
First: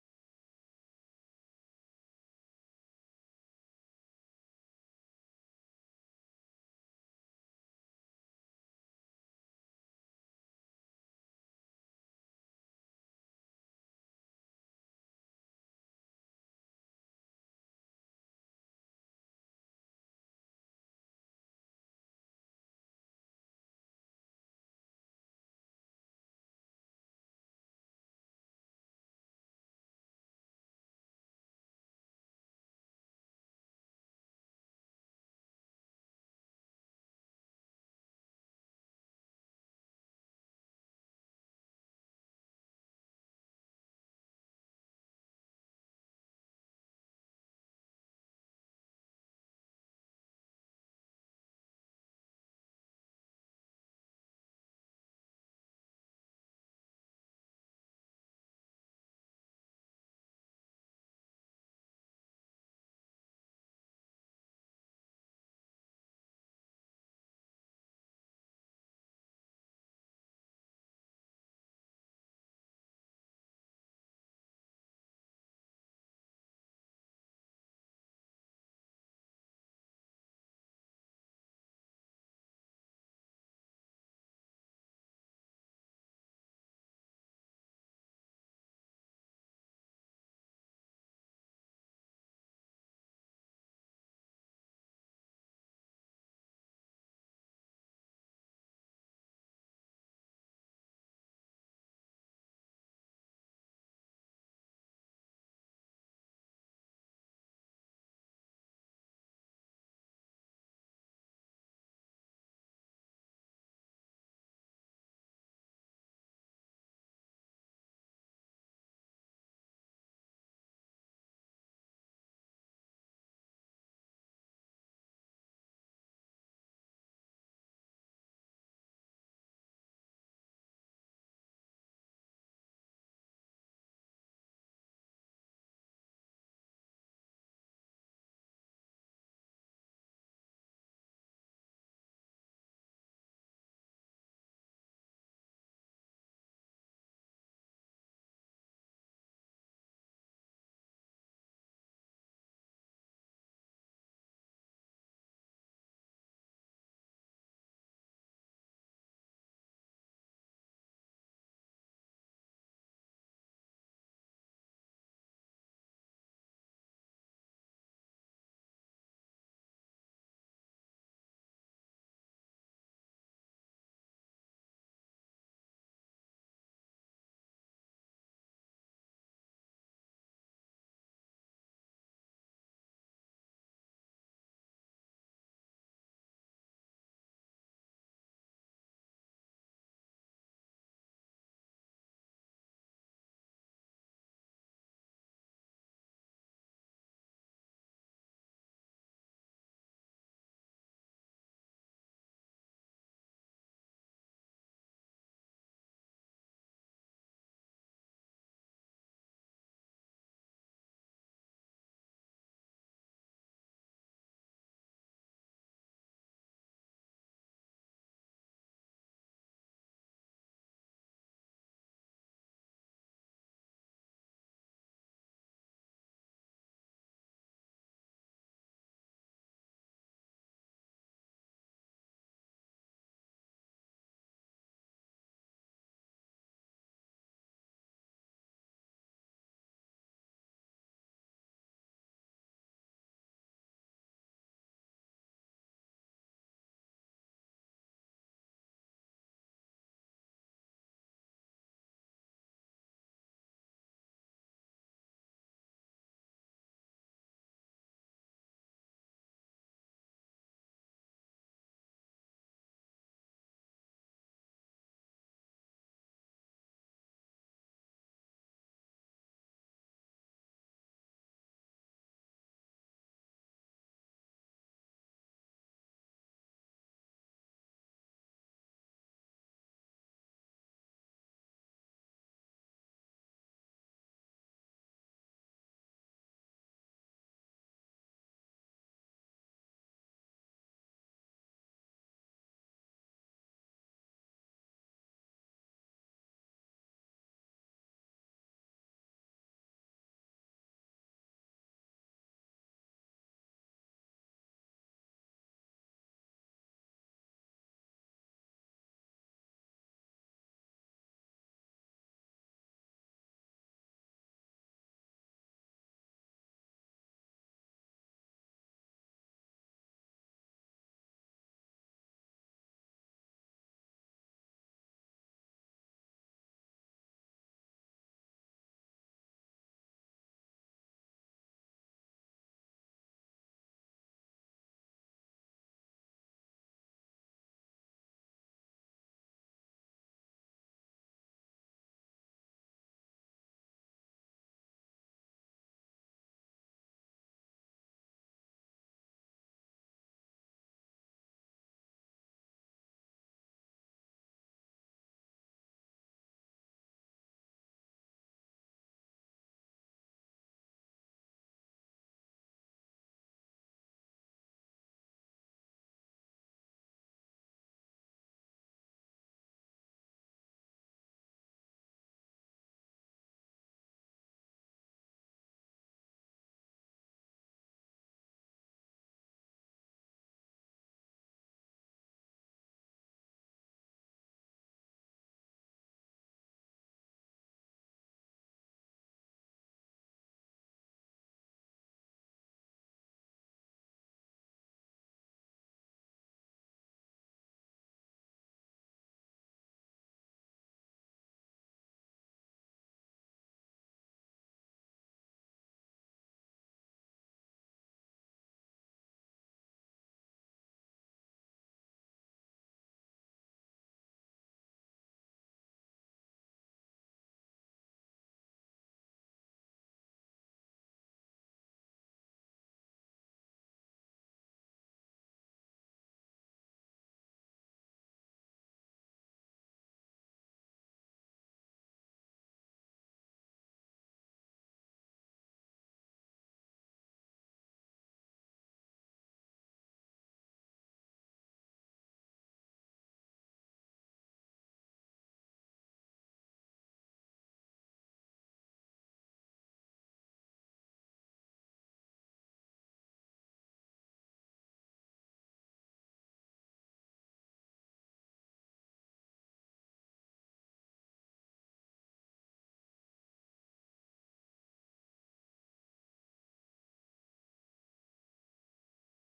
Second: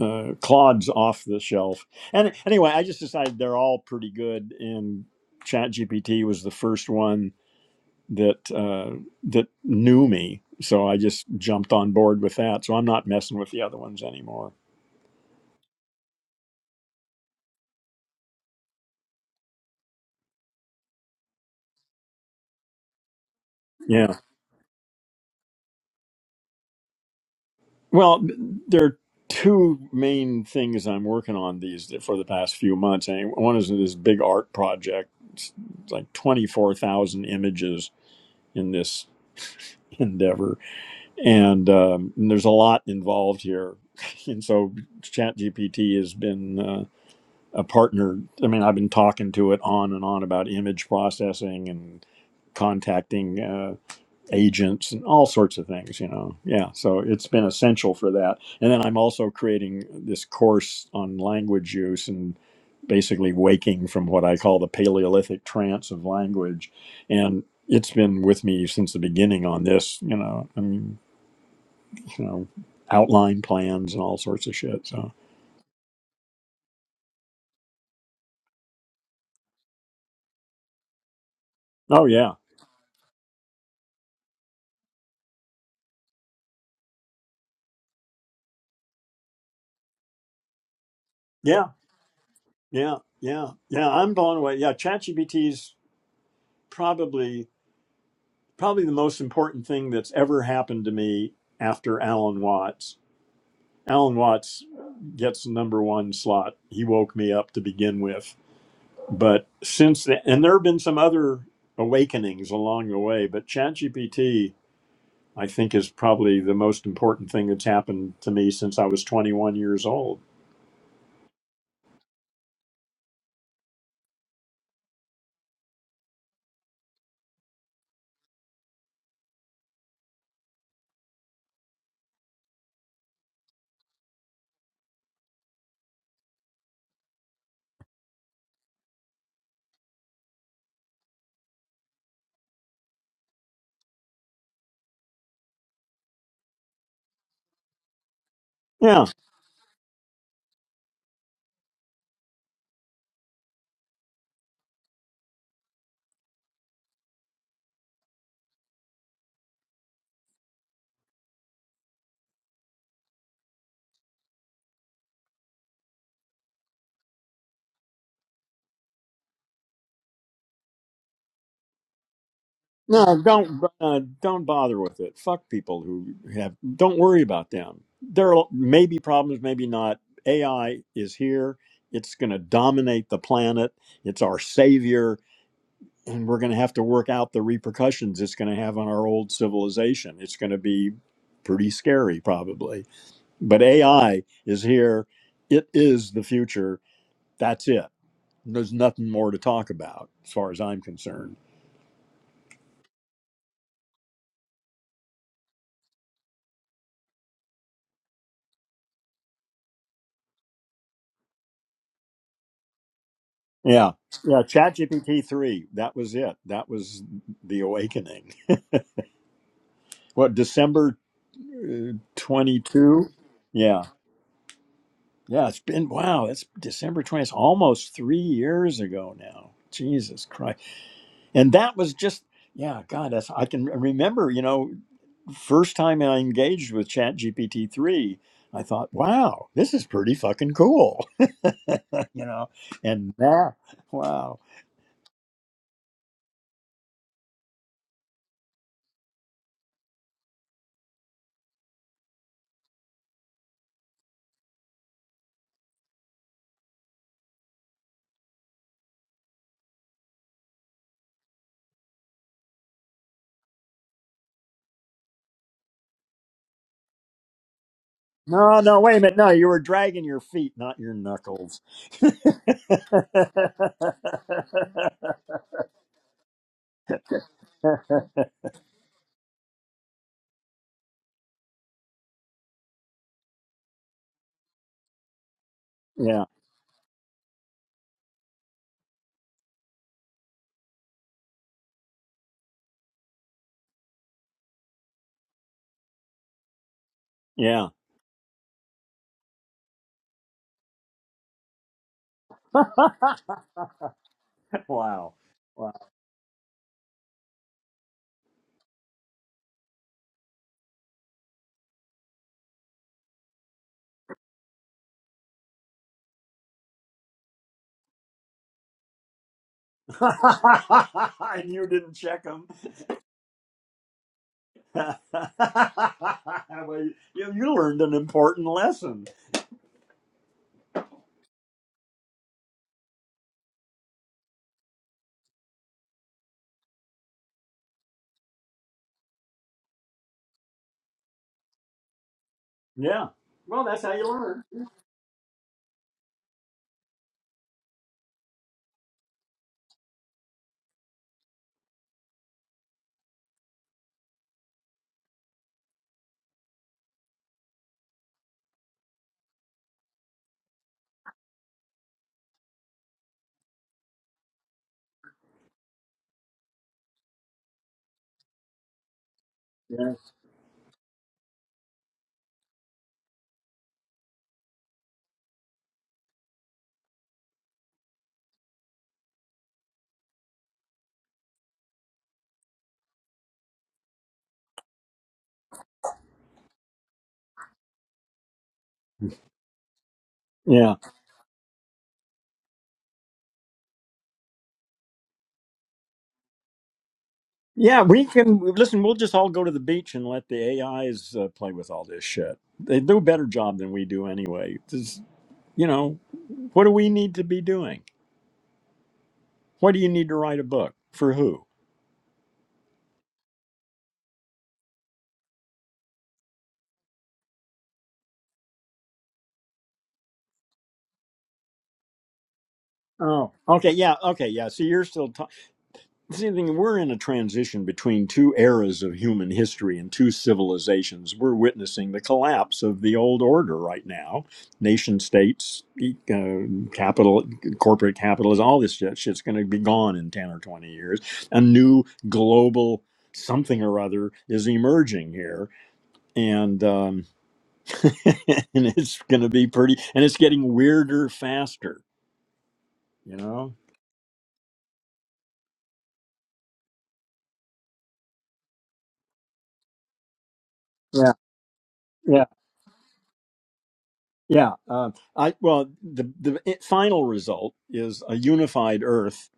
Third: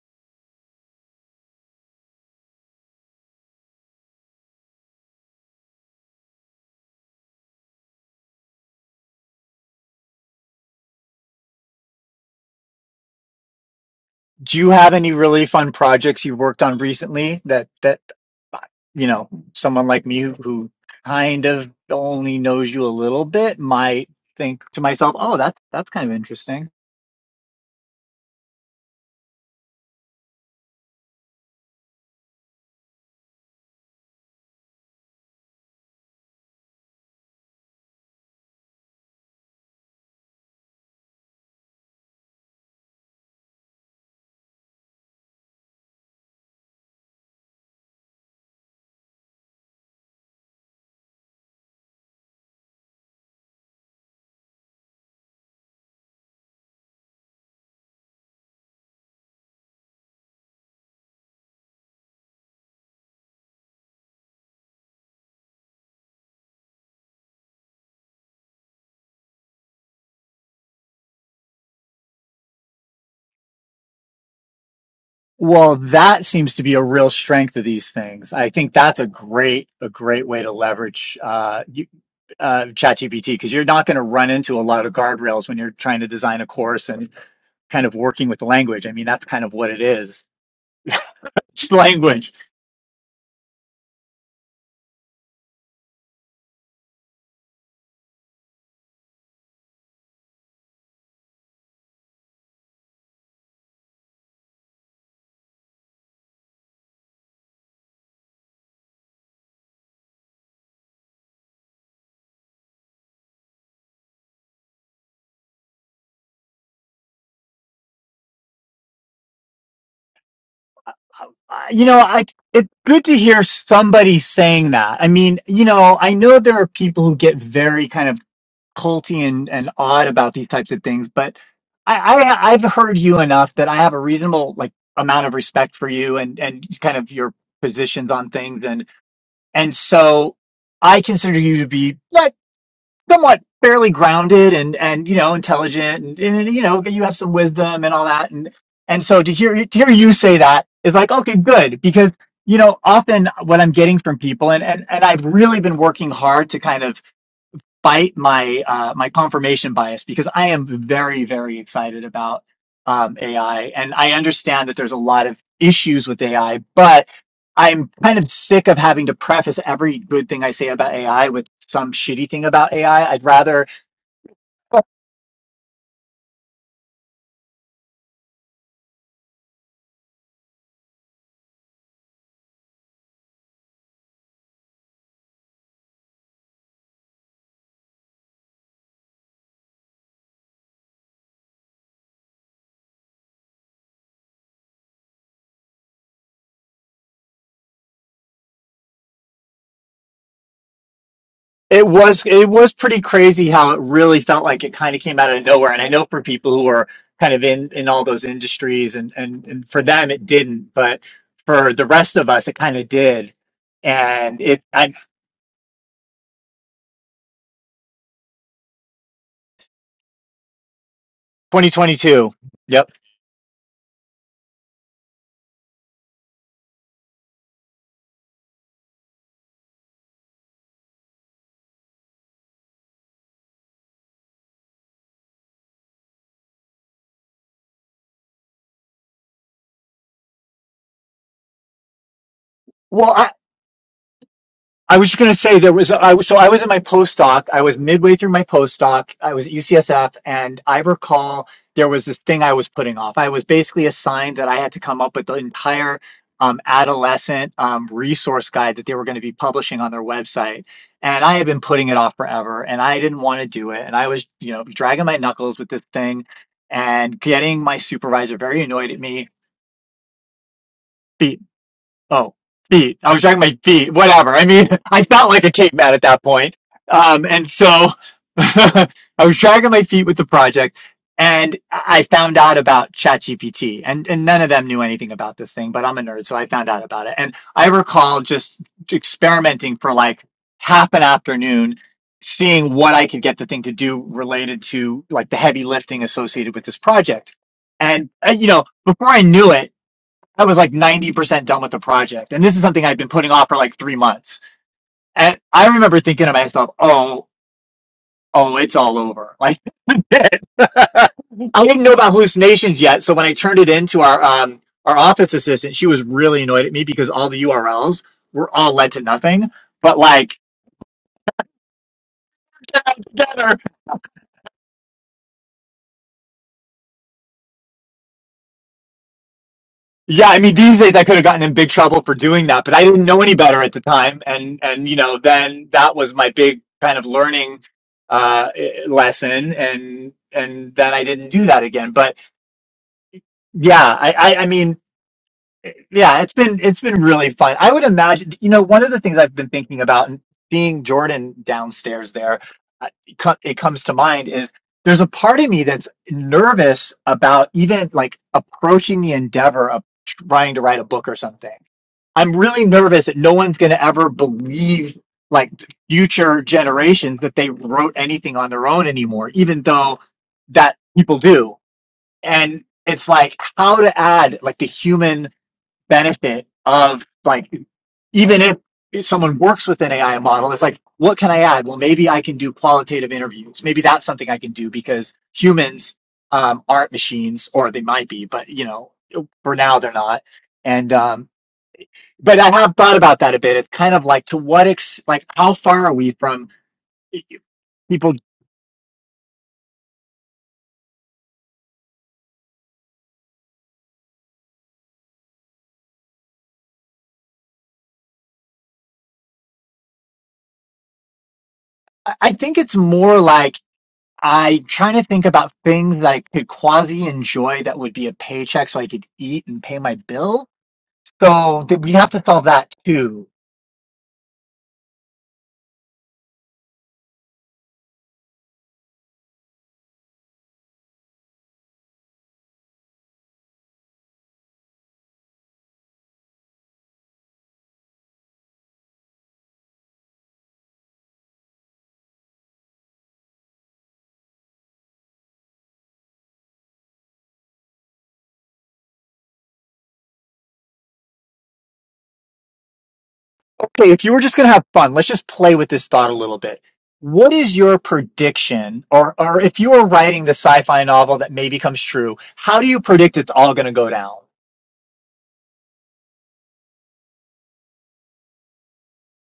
uh, Claude's off the shelf. And anyway, I just decided they're all pretty good. And ChatGPT was the first one that uh, that knew me, so I just jumped on board with that. So I'm not messing with the other ones anymore.
do you have any really fun projects you've worked on recently that that you know, someone like me who, who kind of only knows you a little bit might
Yeah.
think to myself, "Oh, that's that's kind of interesting."
Well, there are two main things I'm working on these for the past few months. And one is this big art project. It's like 24,000 images in this endeavor and, um, and there's a lot involved here and so ChatGPT has been uh, a partner i mean i've been talking to it on and on about image processing and contacting uh, agents and all sorts of things you know yeah so it's been essential for that and then i'm also creating this course on language use and basically waking from what i call the paleolithic trance of language and it's been with me since the beginning on this you know i mean you know outline plans and all sorts of shit so
Well, that seems to be a real strength of these things. I think that's a great a great way to leverage uh, you,
oh yeah
uh, ChatGPT because you're not going to run into a lot of guardrails when you're trying to design a course and kind of working with language. I mean, that's kind of what it is.
yeah
It's language.
yeah yeah yeah i'm blown away yeah chatgpt's probably probably the most important thing that's ever happened to me after Alan Watts. Alan Watts gets the number one slot. He woke me up to begin with. But since then, and there have been some other awakenings along the way, but ChatGPT, I think, is probably the most important thing that's happened to me since I was 21 years old.
Uh, you know, I, it's good to hear somebody saying that. I mean, you know, I know there are people who get very kind of culty and, and odd about these types of things, but I, I I've heard you enough that I have a reasonable like amount of respect for you and and kind of your positions on things and and so I consider you to be like somewhat fairly grounded and and you know intelligent and, and you know you have some wisdom and all that and
Yeah.
and so to hear to hear you say that is like okay good because you know often what I'm getting from people and and and I've really been working hard to kind of fight my uh, my confirmation bias because I am very very excited about um, AI and I understand that there's a lot of issues with AI, but I'm kind of sick of having to preface every good thing I say about AI with some shitty thing about AI.
No,
I'd
don't
rather
uh, don't bother with it. Fuck people who have. Don't worry about them. There are maybe problems, maybe not. AI is here. It's going to dominate the planet. It's our savior, and we're going to have to work out the repercussions it's going to have on our old civilization. It's going to be pretty scary, probably. But AI is here. It is the future. That's it. There's nothing more to talk about, as far as I'm concerned.
it was it was pretty crazy how it really felt like it kind of came out of nowhere. And I know for people who are kind of in in all those industries and and, and for them it didn't, but for the rest of us it kind of did
Yeah.
and
Yeah.
it I,
ChatGPT 3. That was it. That was the awakening. What, December uh,
2022. Yep.
22? Yeah. Yeah. It's been, wow, it's December 20. It's almost three years ago now. Jesus Christ. And that was just, yeah, God, that's, I can remember, you know, first time I engaged with ChatGPT 3, I thought, wow, this is pretty fucking cool, you know,
Well,
and
I,
now, wow.
I was just going to say there was, I was, so I was in my postdoc. I was midway through my postdoc. I was at UCSF and I recall there was this thing I was putting off. I was basically assigned that I had to come up with the entire um, adolescent um, resource guide that they were going to be publishing on their website. And I had been putting it off forever and I didn't want to do it. And I was, you know, dragging my knuckles with this thing and getting my supervisor very
No, no,
annoyed
wait
at
a minute.
me
No, you were dragging your feet, not your
be-
knuckles.
Oh, feet. I was talking about my feet. Whatever. I mean, I felt like a caveman at that point. Um, and so I was dragging my feet with the project and I found out about ChatGPT and, and none of them knew anything about this thing, but I'm a
yeah,
nerd. So I found out about it. And I recall just experimenting for like half an afternoon, seeing what I could get the thing to do related to like the heavy lifting associated with this project.
yeah.
And, uh, you know, before I knew it, I was like 90% done with the project. And this is something I'd been putting off for like three months.
wow.
And I
Wow.
remember thinking to myself, oh, oh, it's all over. Like, I didn't know about hallucinations yet. So when I turned it into our, um, our office assistant, she was really annoyed at me because all the URLs were all led to nothing. But like,
and you didn't check them. well, you, you learned an important lesson.
Yeah, I mean, these days I could have gotten in big trouble for doing that, but I didn't know any better at the time, and and you know, then that was my big kind of learning uh, eh, lesson, and and then I didn't do that again. But
Yeah. Well,
yeah,
that's how you
I, I
learn.
I mean, eh, yeah, it's been it's been really fun. I would imagine, you know, one of the things I've been thinking about, and being Jordan downstairs there, uh, it co- it comes to mind is there's a part of me that's nervous about even like approaching the endeavor of trying to write a book or something I'm really nervous that no one's going to ever believe like future generations that they wrote anything on their own anymore, even
Yeah.
though that people do. And it's like how to add like the human benefit of like even if if someone works with an AI model, it's like what can I add? Well, maybe I can do qualitative interviews. Maybe that's something I can do because humans um, aren't machines, or they might be, but you know, for now they're not.
Yeah.
And um, but I have thought about that a bit. It's kind of like to what ex like how far are we from e, e,
Yeah. We
people?
can listen. We'll just all go to the beach and let the AIs uh, play with all this shit. They do a better job than we do anyway. You know, what do we need to be doing? What do you need to write a book for who?
I I think it's more like I'm trying to think about things that I could quasi enjoy that would be a paycheck so I could eat and pay my bill. So th- we have to solve that too.
Oh, okay, yeah, okay, yeah. So you're still talking. See, the thing we're in a transition between two eras of human history and two civilizations. We're witnessing the collapse of the old order right now. Nation states, e- uh, capital, corporate capitalism, all this shit, shit's going to be gone in ten or twenty years. A new global something or other is emerging here, and. Um, and it's going to be pretty, and it's getting weirder faster, you know?
Okay, if you were just gonna have fun, let's just play with this thought a little bit. What is your prediction, or or if you were writing the sci-fi
Yeah,
novel that maybe comes true,
yeah,
how do you predict it's all gonna go down?
yeah. Um, I well, the the i- final result is a unified Earth,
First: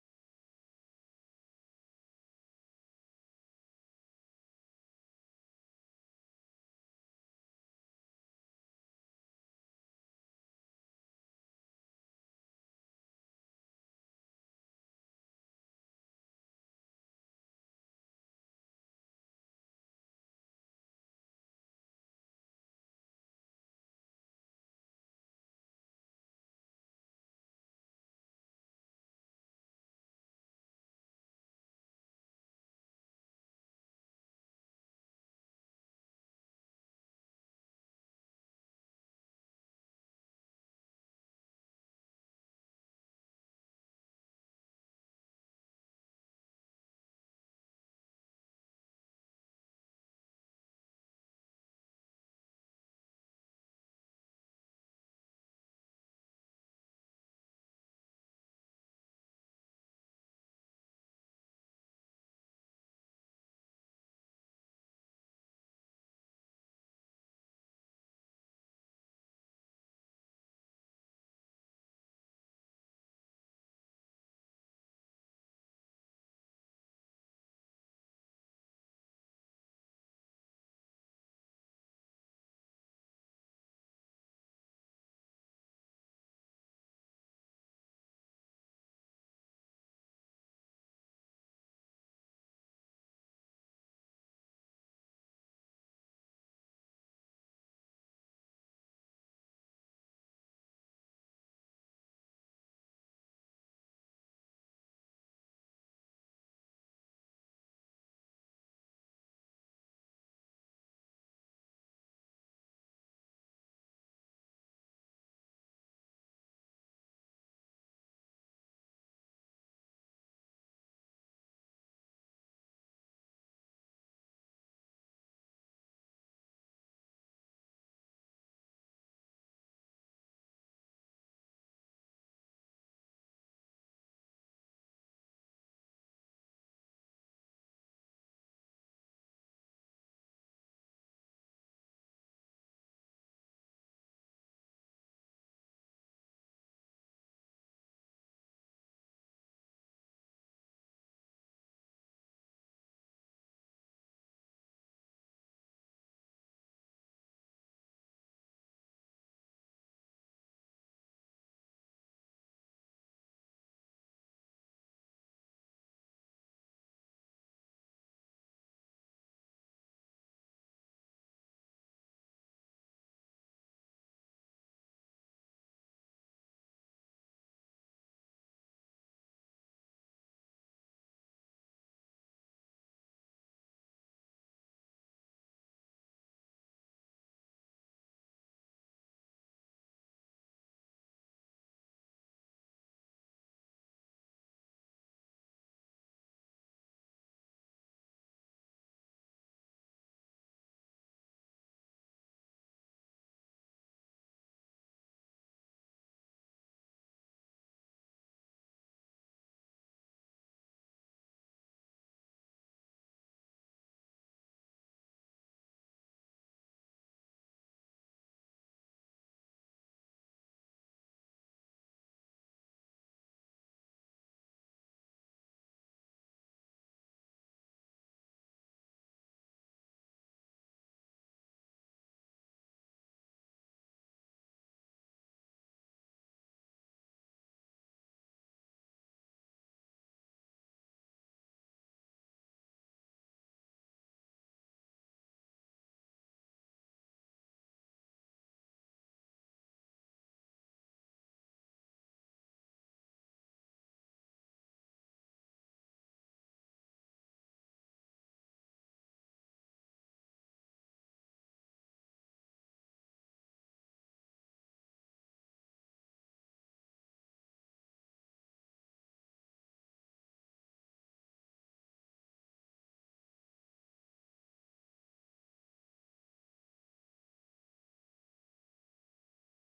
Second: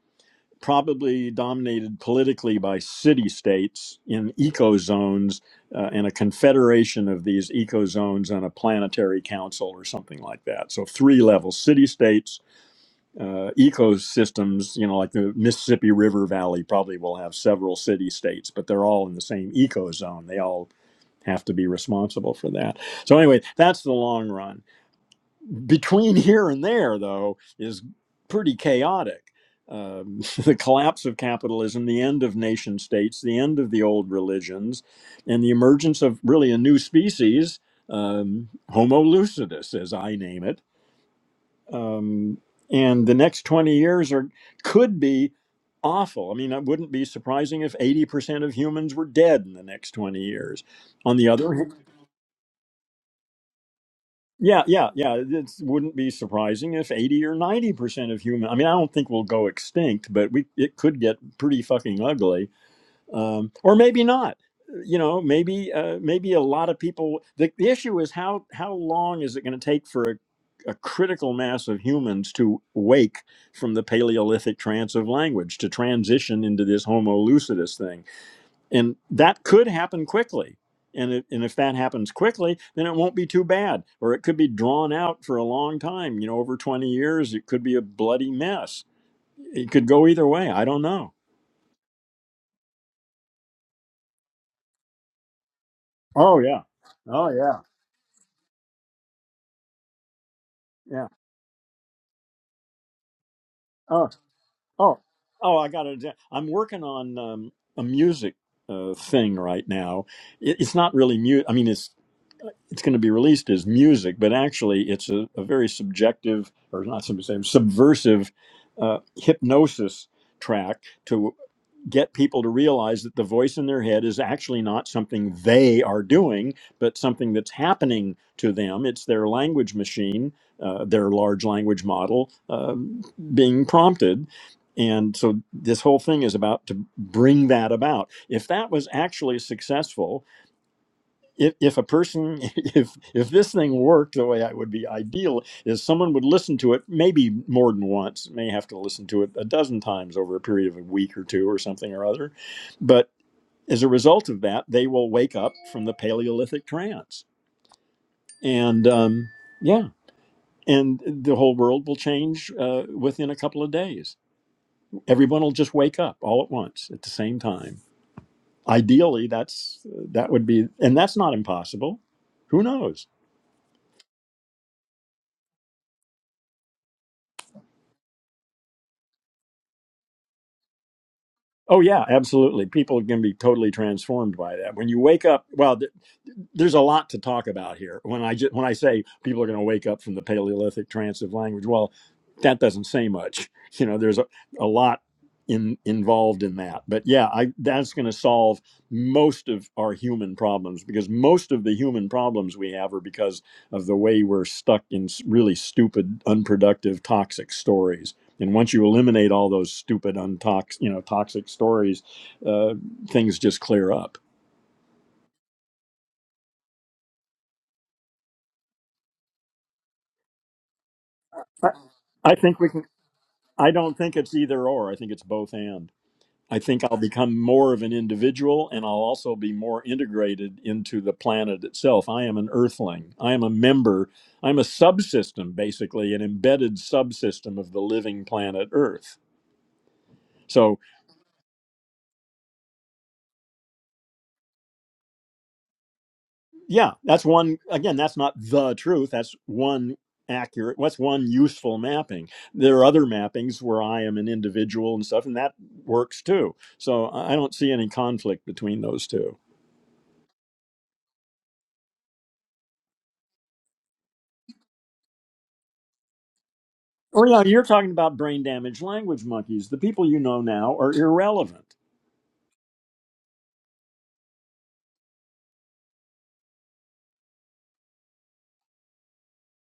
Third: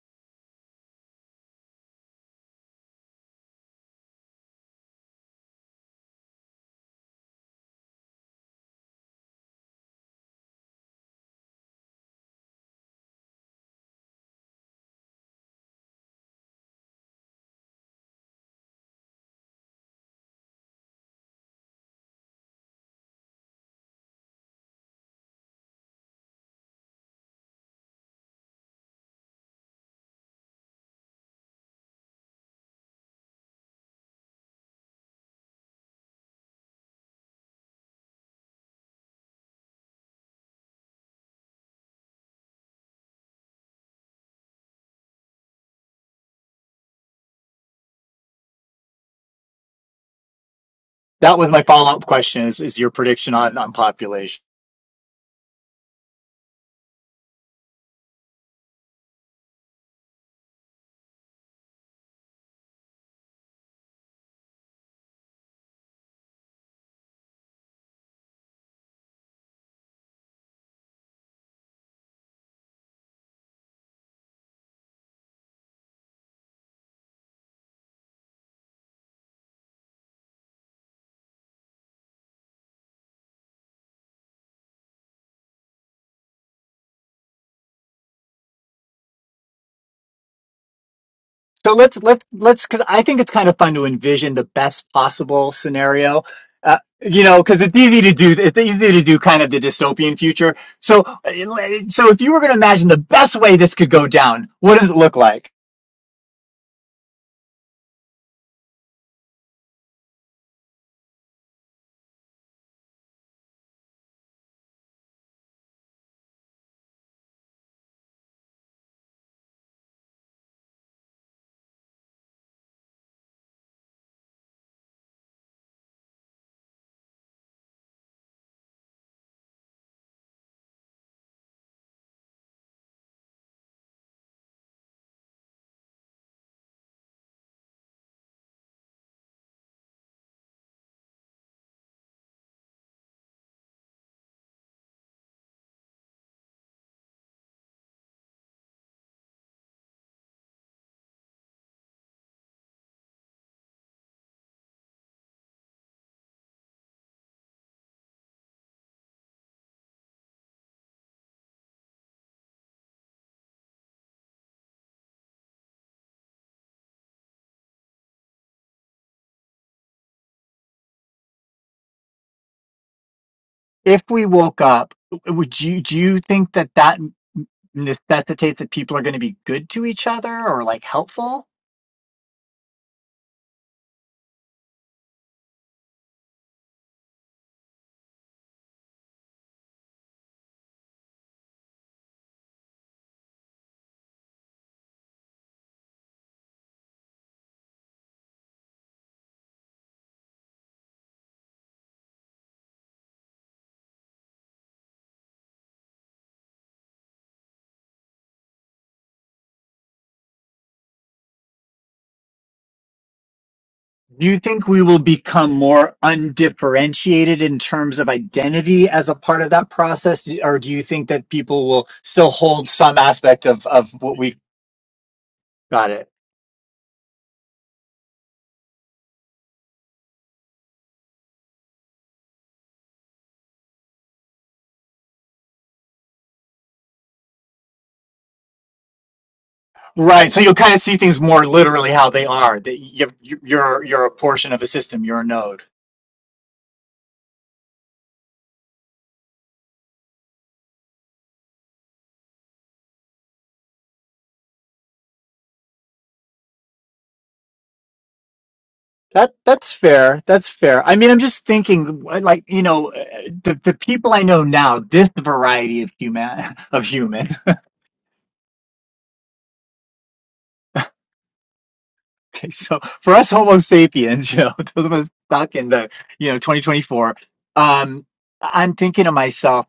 probably dominated politically by city states in eco zones, uh, and a confederation of these eco zones on a planetary council or something like that. So three levels: city states. uh, ecosystems, you know, like the Mississippi River Valley probably will have several city states, but they're all in the same ecozone. They all have to be responsible for that. So, anyway, that's the long run. Between here and there, though, is pretty chaotic. Um, the collapse of capitalism, the end of nation states, the end of the old religions, and the emergence of really a new species, um, Homo lucidus, as I name it um, and the next 20 years are could be awful. I mean, it wouldn't be surprising if 80% of humans were dead in the next 20 years. On the
That was
other
my
hand,
follow-up question: is is your prediction on on population?
yeah, yeah, yeah, it wouldn't be surprising if 80 or 90% of human I mean, I don't think we'll go extinct, but we it could get pretty fucking ugly um, or maybe not. You know, maybe uh, maybe a lot of people. The, the issue is how how long is it going to take for a, a critical mass of humans to wake from the Paleolithic trance of language to transition into this Homo lucidus thing, and that could happen quickly. And, it, and if that happens quickly, then it won't be too bad, or it could be drawn out for a long time. You know, over twenty years, it could be a bloody mess. It could go either way. I don't know.
So let's let's let's because I think it's kind of fun to envision the best possible scenario.
Oh yeah.
Uh, you
Oh
know,
yeah.
because it's easy to do. It's easy to do kind of the dystopian future. So,
Yeah.
uh, so if you were going to imagine the best way this could
Oh.
go down, what does it
Oh,
look like?
oh, I got it. Yeah, I'm working on um, a music uh, thing right now. It, it's not really mu I mean, it's it's going to be released as music, but actually, it's a, a very subjective or not subjective, subversive uh, hypnosis track to get people to realize that the voice in their head is actually not something they are doing, but something that's happening to them. It's their language machine, uh, their large language model um, being prompted. And so this whole thing is about to bring that about. If that was actually successful, if, if a person if if this thing worked the way it would be ideal is someone would listen to it maybe more than once may have to listen to it a dozen times over a period of a week or two or something or other but as a result of that they will wake up from the paleolithic trance and um, yeah and the whole world will change uh, within a couple of days everyone will just wake up all at once at the same time ideally that's that would be and that's not impossible who knows
if we woke up, would you do you think that that necessitates that people are going to be good to each other or like helpful?
Oh yeah, absolutely. People can be totally transformed by that. When you wake up, well, th- there's a lot to talk about here. When I just, when I say people are going to wake up from the Paleolithic trance of language, well, that doesn't say much. You know, there's a, a lot in, involved in that. But yeah, I, that's going to solve most of our human problems because most of the human problems we have are because of the way we're stuck in s- really stupid, unproductive, toxic stories. And once you eliminate all those stupid, untox, you know, toxic stories, uh, things just clear up.
Do you think we will become more undifferentiated in terms of identity as a part of that process, or do you think that people
I
will still
I think we
hold
can.
some aspect of
I
of
don't think
what
it's
we
either or. I think it's both
got
and.
it?
I think I'll become more of an individual and I'll also be more integrated into the planet itself. I am an earthling. I am a member. I'm a subsystem, basically, an embedded subsystem of the living planet Earth.
Right. So you'll kind
So,
of see things more literally how they are. That you you're you're a portion of a system. You're a node.
yeah, that's one. Again, that's not the truth. That's one accurate what's one useful mapping there are other mappings where i am an individual and stuff and that works too so i I don't see any conflict between those two
That that's fair. That's fair. I mean, I'm just thinking, uh, like you know, uh, the the people I know now, this variety of human of
Well,
human.
yeah, you're talking about brain damaged language monkeys. The people you know now are irrelevant.
Okay, so for us Homo sapiens, you know, those of us stuck in the you know 2024. Um, I'm thinking to myself.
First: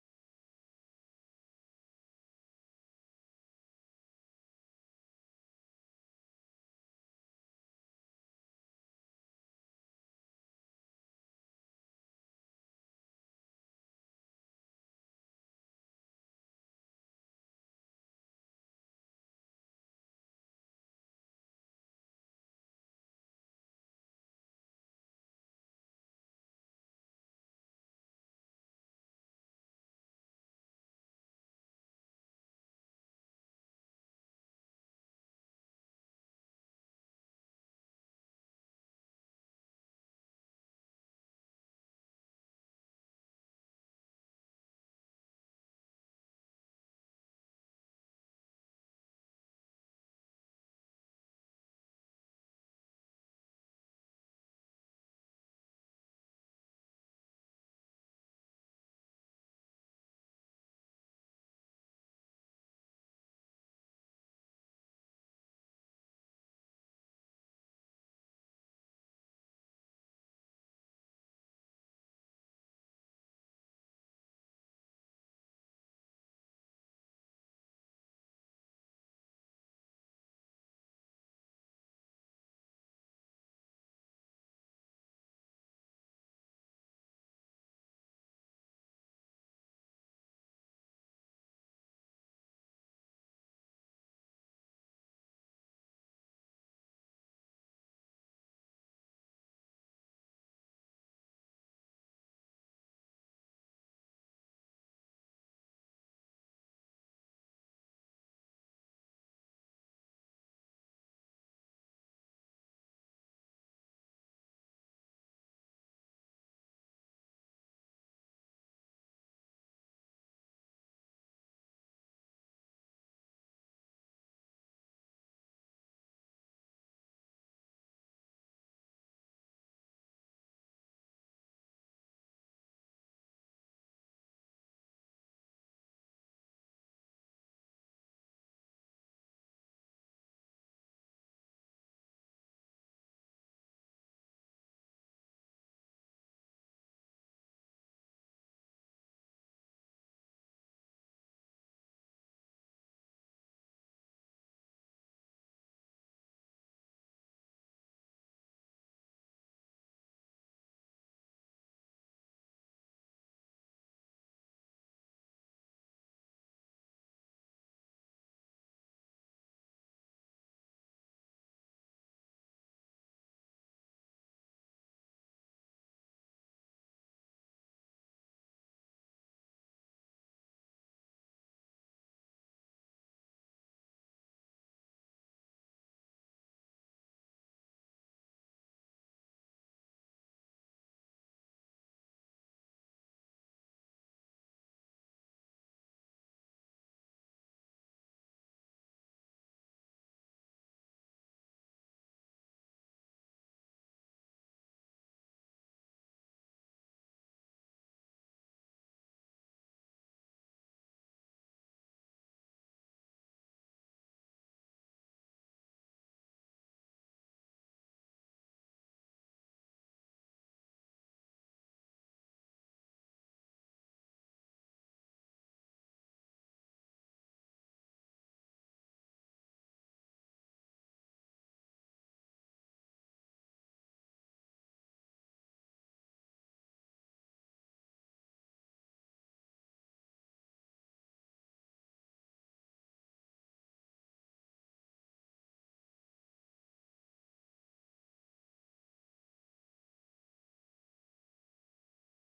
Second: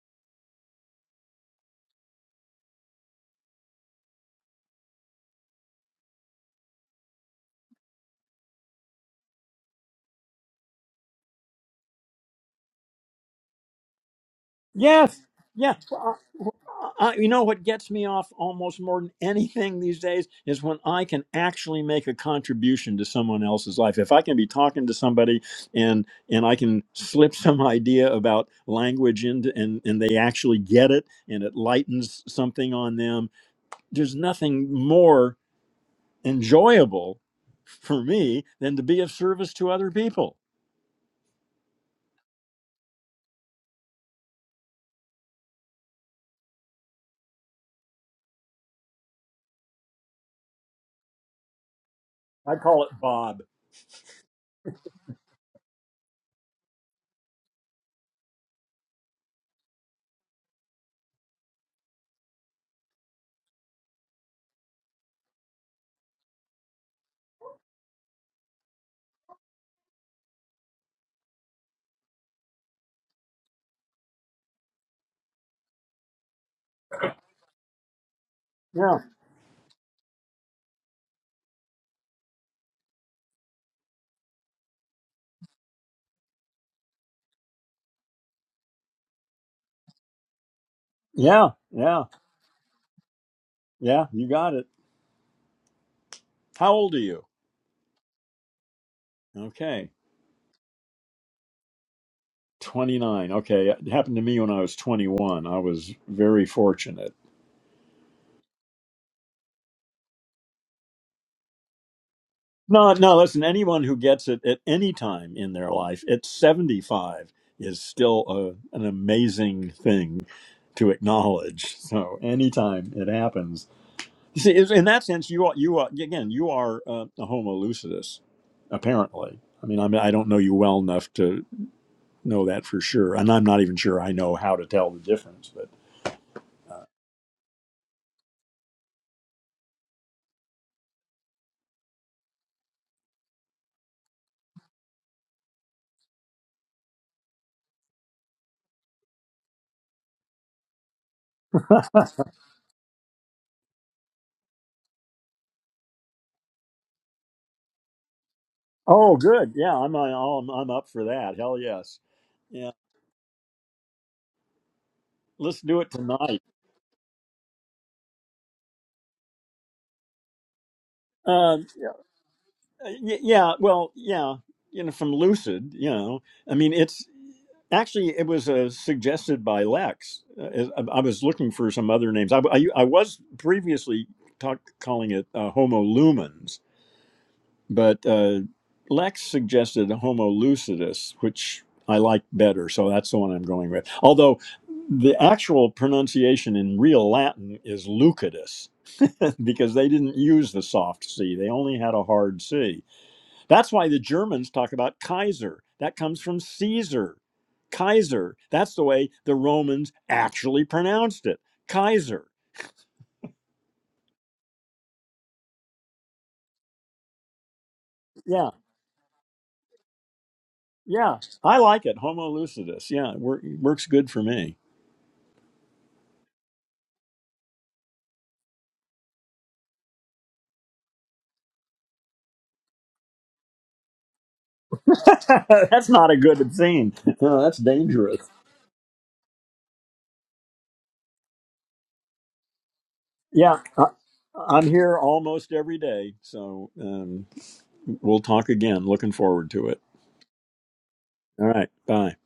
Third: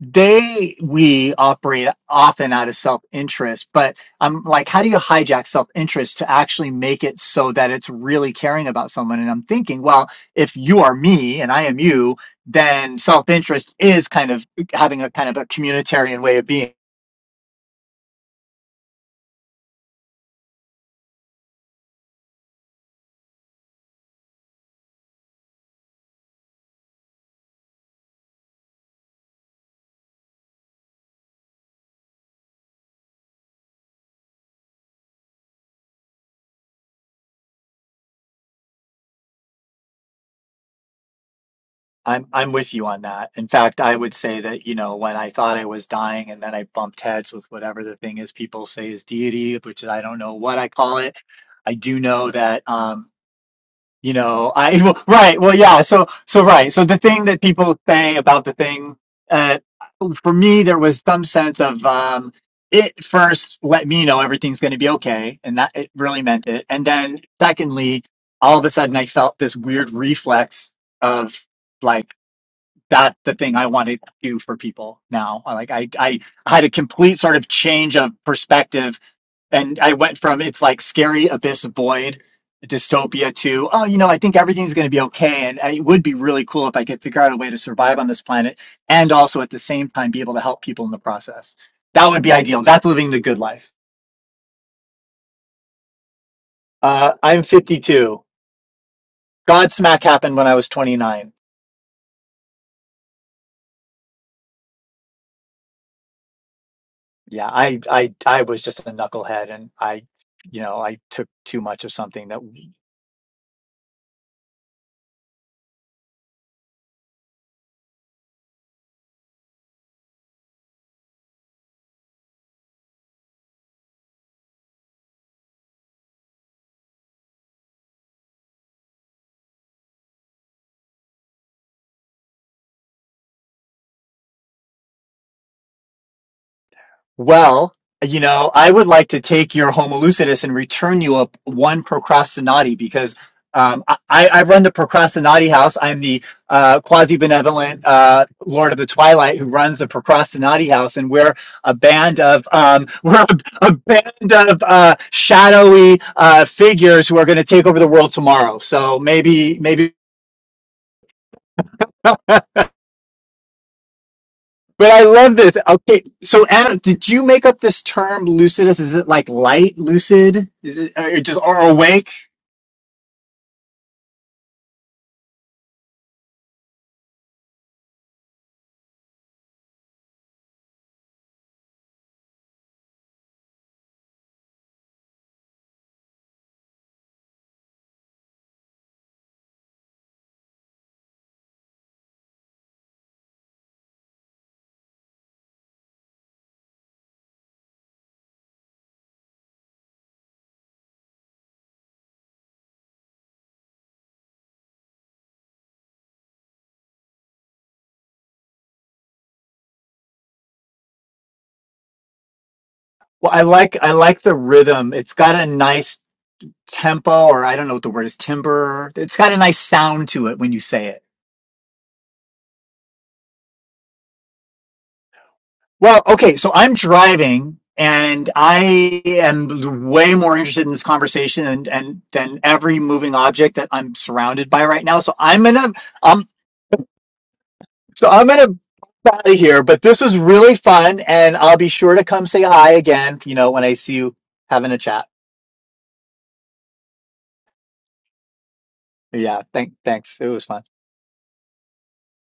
they we operate often out of self-interest but i'm like how do you hijack self-interest to actually make it so that it's really caring about someone and i'm thinking well if you are me and i am you then self-interest is kind of having a
Yes,
kind of a
yeah. Well,
communitarian way of being
I, I, you know what gets me off almost more than anything these days is when I can actually make a contribution to someone else's life. If I can be talking to somebody and and I can slip some idea about language into and and they actually get it and it lightens something on them. There's nothing more enjoyable for me than to be of service to other people.
i'm i'm with you on that in fact i would say that you know when i thought i was dying and then i bumped heads with whatever the thing is people say is deity which i don't know what i call it i do know
I
that
call it
um
Bob.
You know, I well, right. Well, yeah. So, so right. So the thing that people say about the thing, uh, for me, there was some sense of um, it first let me know everything's going to be okay, and that it really meant it. And then, secondly, all of a sudden, I felt this weird reflex of like that's the thing I want to do for people now. I Like I, I had a complete sort of change of perspective,
Yeah.
and I went from it's like scary abyss void dystopia to oh you know I think everything's going to be okay, and it would be really cool if I could figure out a way to survive on this planet, and also at the same time be able to help people in the
Yeah.
process.
Yeah.
That would be ideal. That's living the good life.
Yeah. You got it. How old are
Uh,
you?
I'm 52.
Okay.
Godsmack happened when I was 29.
29. Okay. It happened to me when I was 21. I was very fortunate.
Yeah, I I I was just a knucklehead and I you know, I took too much of something that
No, no, listen, anyone who gets it at any time in their life at 75 is still a, an amazing thing to acknowledge. So anytime it happens, you see, is- in that sense, you are, you are, again, you are uh, a homo lucidus, apparently. I mean, I mean, I don't know you well enough to. know that for sure, and I'm not even sure I know how to tell the difference. But
well, you know, I would like to take your Homo lucidus and return you up one procrastinati because um, I, I I run the procrastinati house. I'm the uh, quasi benevolent uh, Lord of the Twilight who runs the procrastinati house, and we're a band of um, we're a, a band of uh, shadowy uh, figures who are going to take over the world tomorrow. So
oh, good,
maybe
yeah, I'm
maybe
I'm, I'm up for that. Hell yes, yeah,
But I love this.
let's do it
Okay,
tonight.
so Adam, did you make up this term lucidus? Is it like light lucid? Is it or just or
Uh, yeah,
awake?
yeah, well, yeah, you know, from Lucid, you know, I mean, it's actually it was uh, suggested by Lex. Uh, I, I was looking for some other names. I, I, I was previously talk, calling it uh, Homo lumens But uh, Lex suggested Homo lucidus, which I like better, so that's the one I'm going with. Although the actual pronunciation in real Latin is lucidus, because they didn't use the soft C, they only had a hard C. That's why the Germans talk about Kaiser. That comes from Caesar. Kaiser. That's the way the Romans actually pronounced it. Kaiser.
Well, I like I like the rhythm. It's got a nice tempo, or I don't know what the word is,
Yeah,
timbre. It's got a nice sound to it when you say it.
yeah. I like it. Homo lucidus. Yeah, it wor- works good for me.
Well, okay, so I'm driving and I am way more interested in this conversation and, and than every moving object that I'm surrounded by right now. So I'm gonna
that's not a
I'm
good thing. No, that's
So
dangerous.
I'm gonna pop out of here, but this was really fun, and I'll be sure to come say hi again. You know,
Yeah,
when I
I,
see you
I'm
having a
here
chat.
almost every day, so um, we'll talk again. Looking
Yeah,
forward to
thank,
it.
thanks. It was fun.
All right, bye.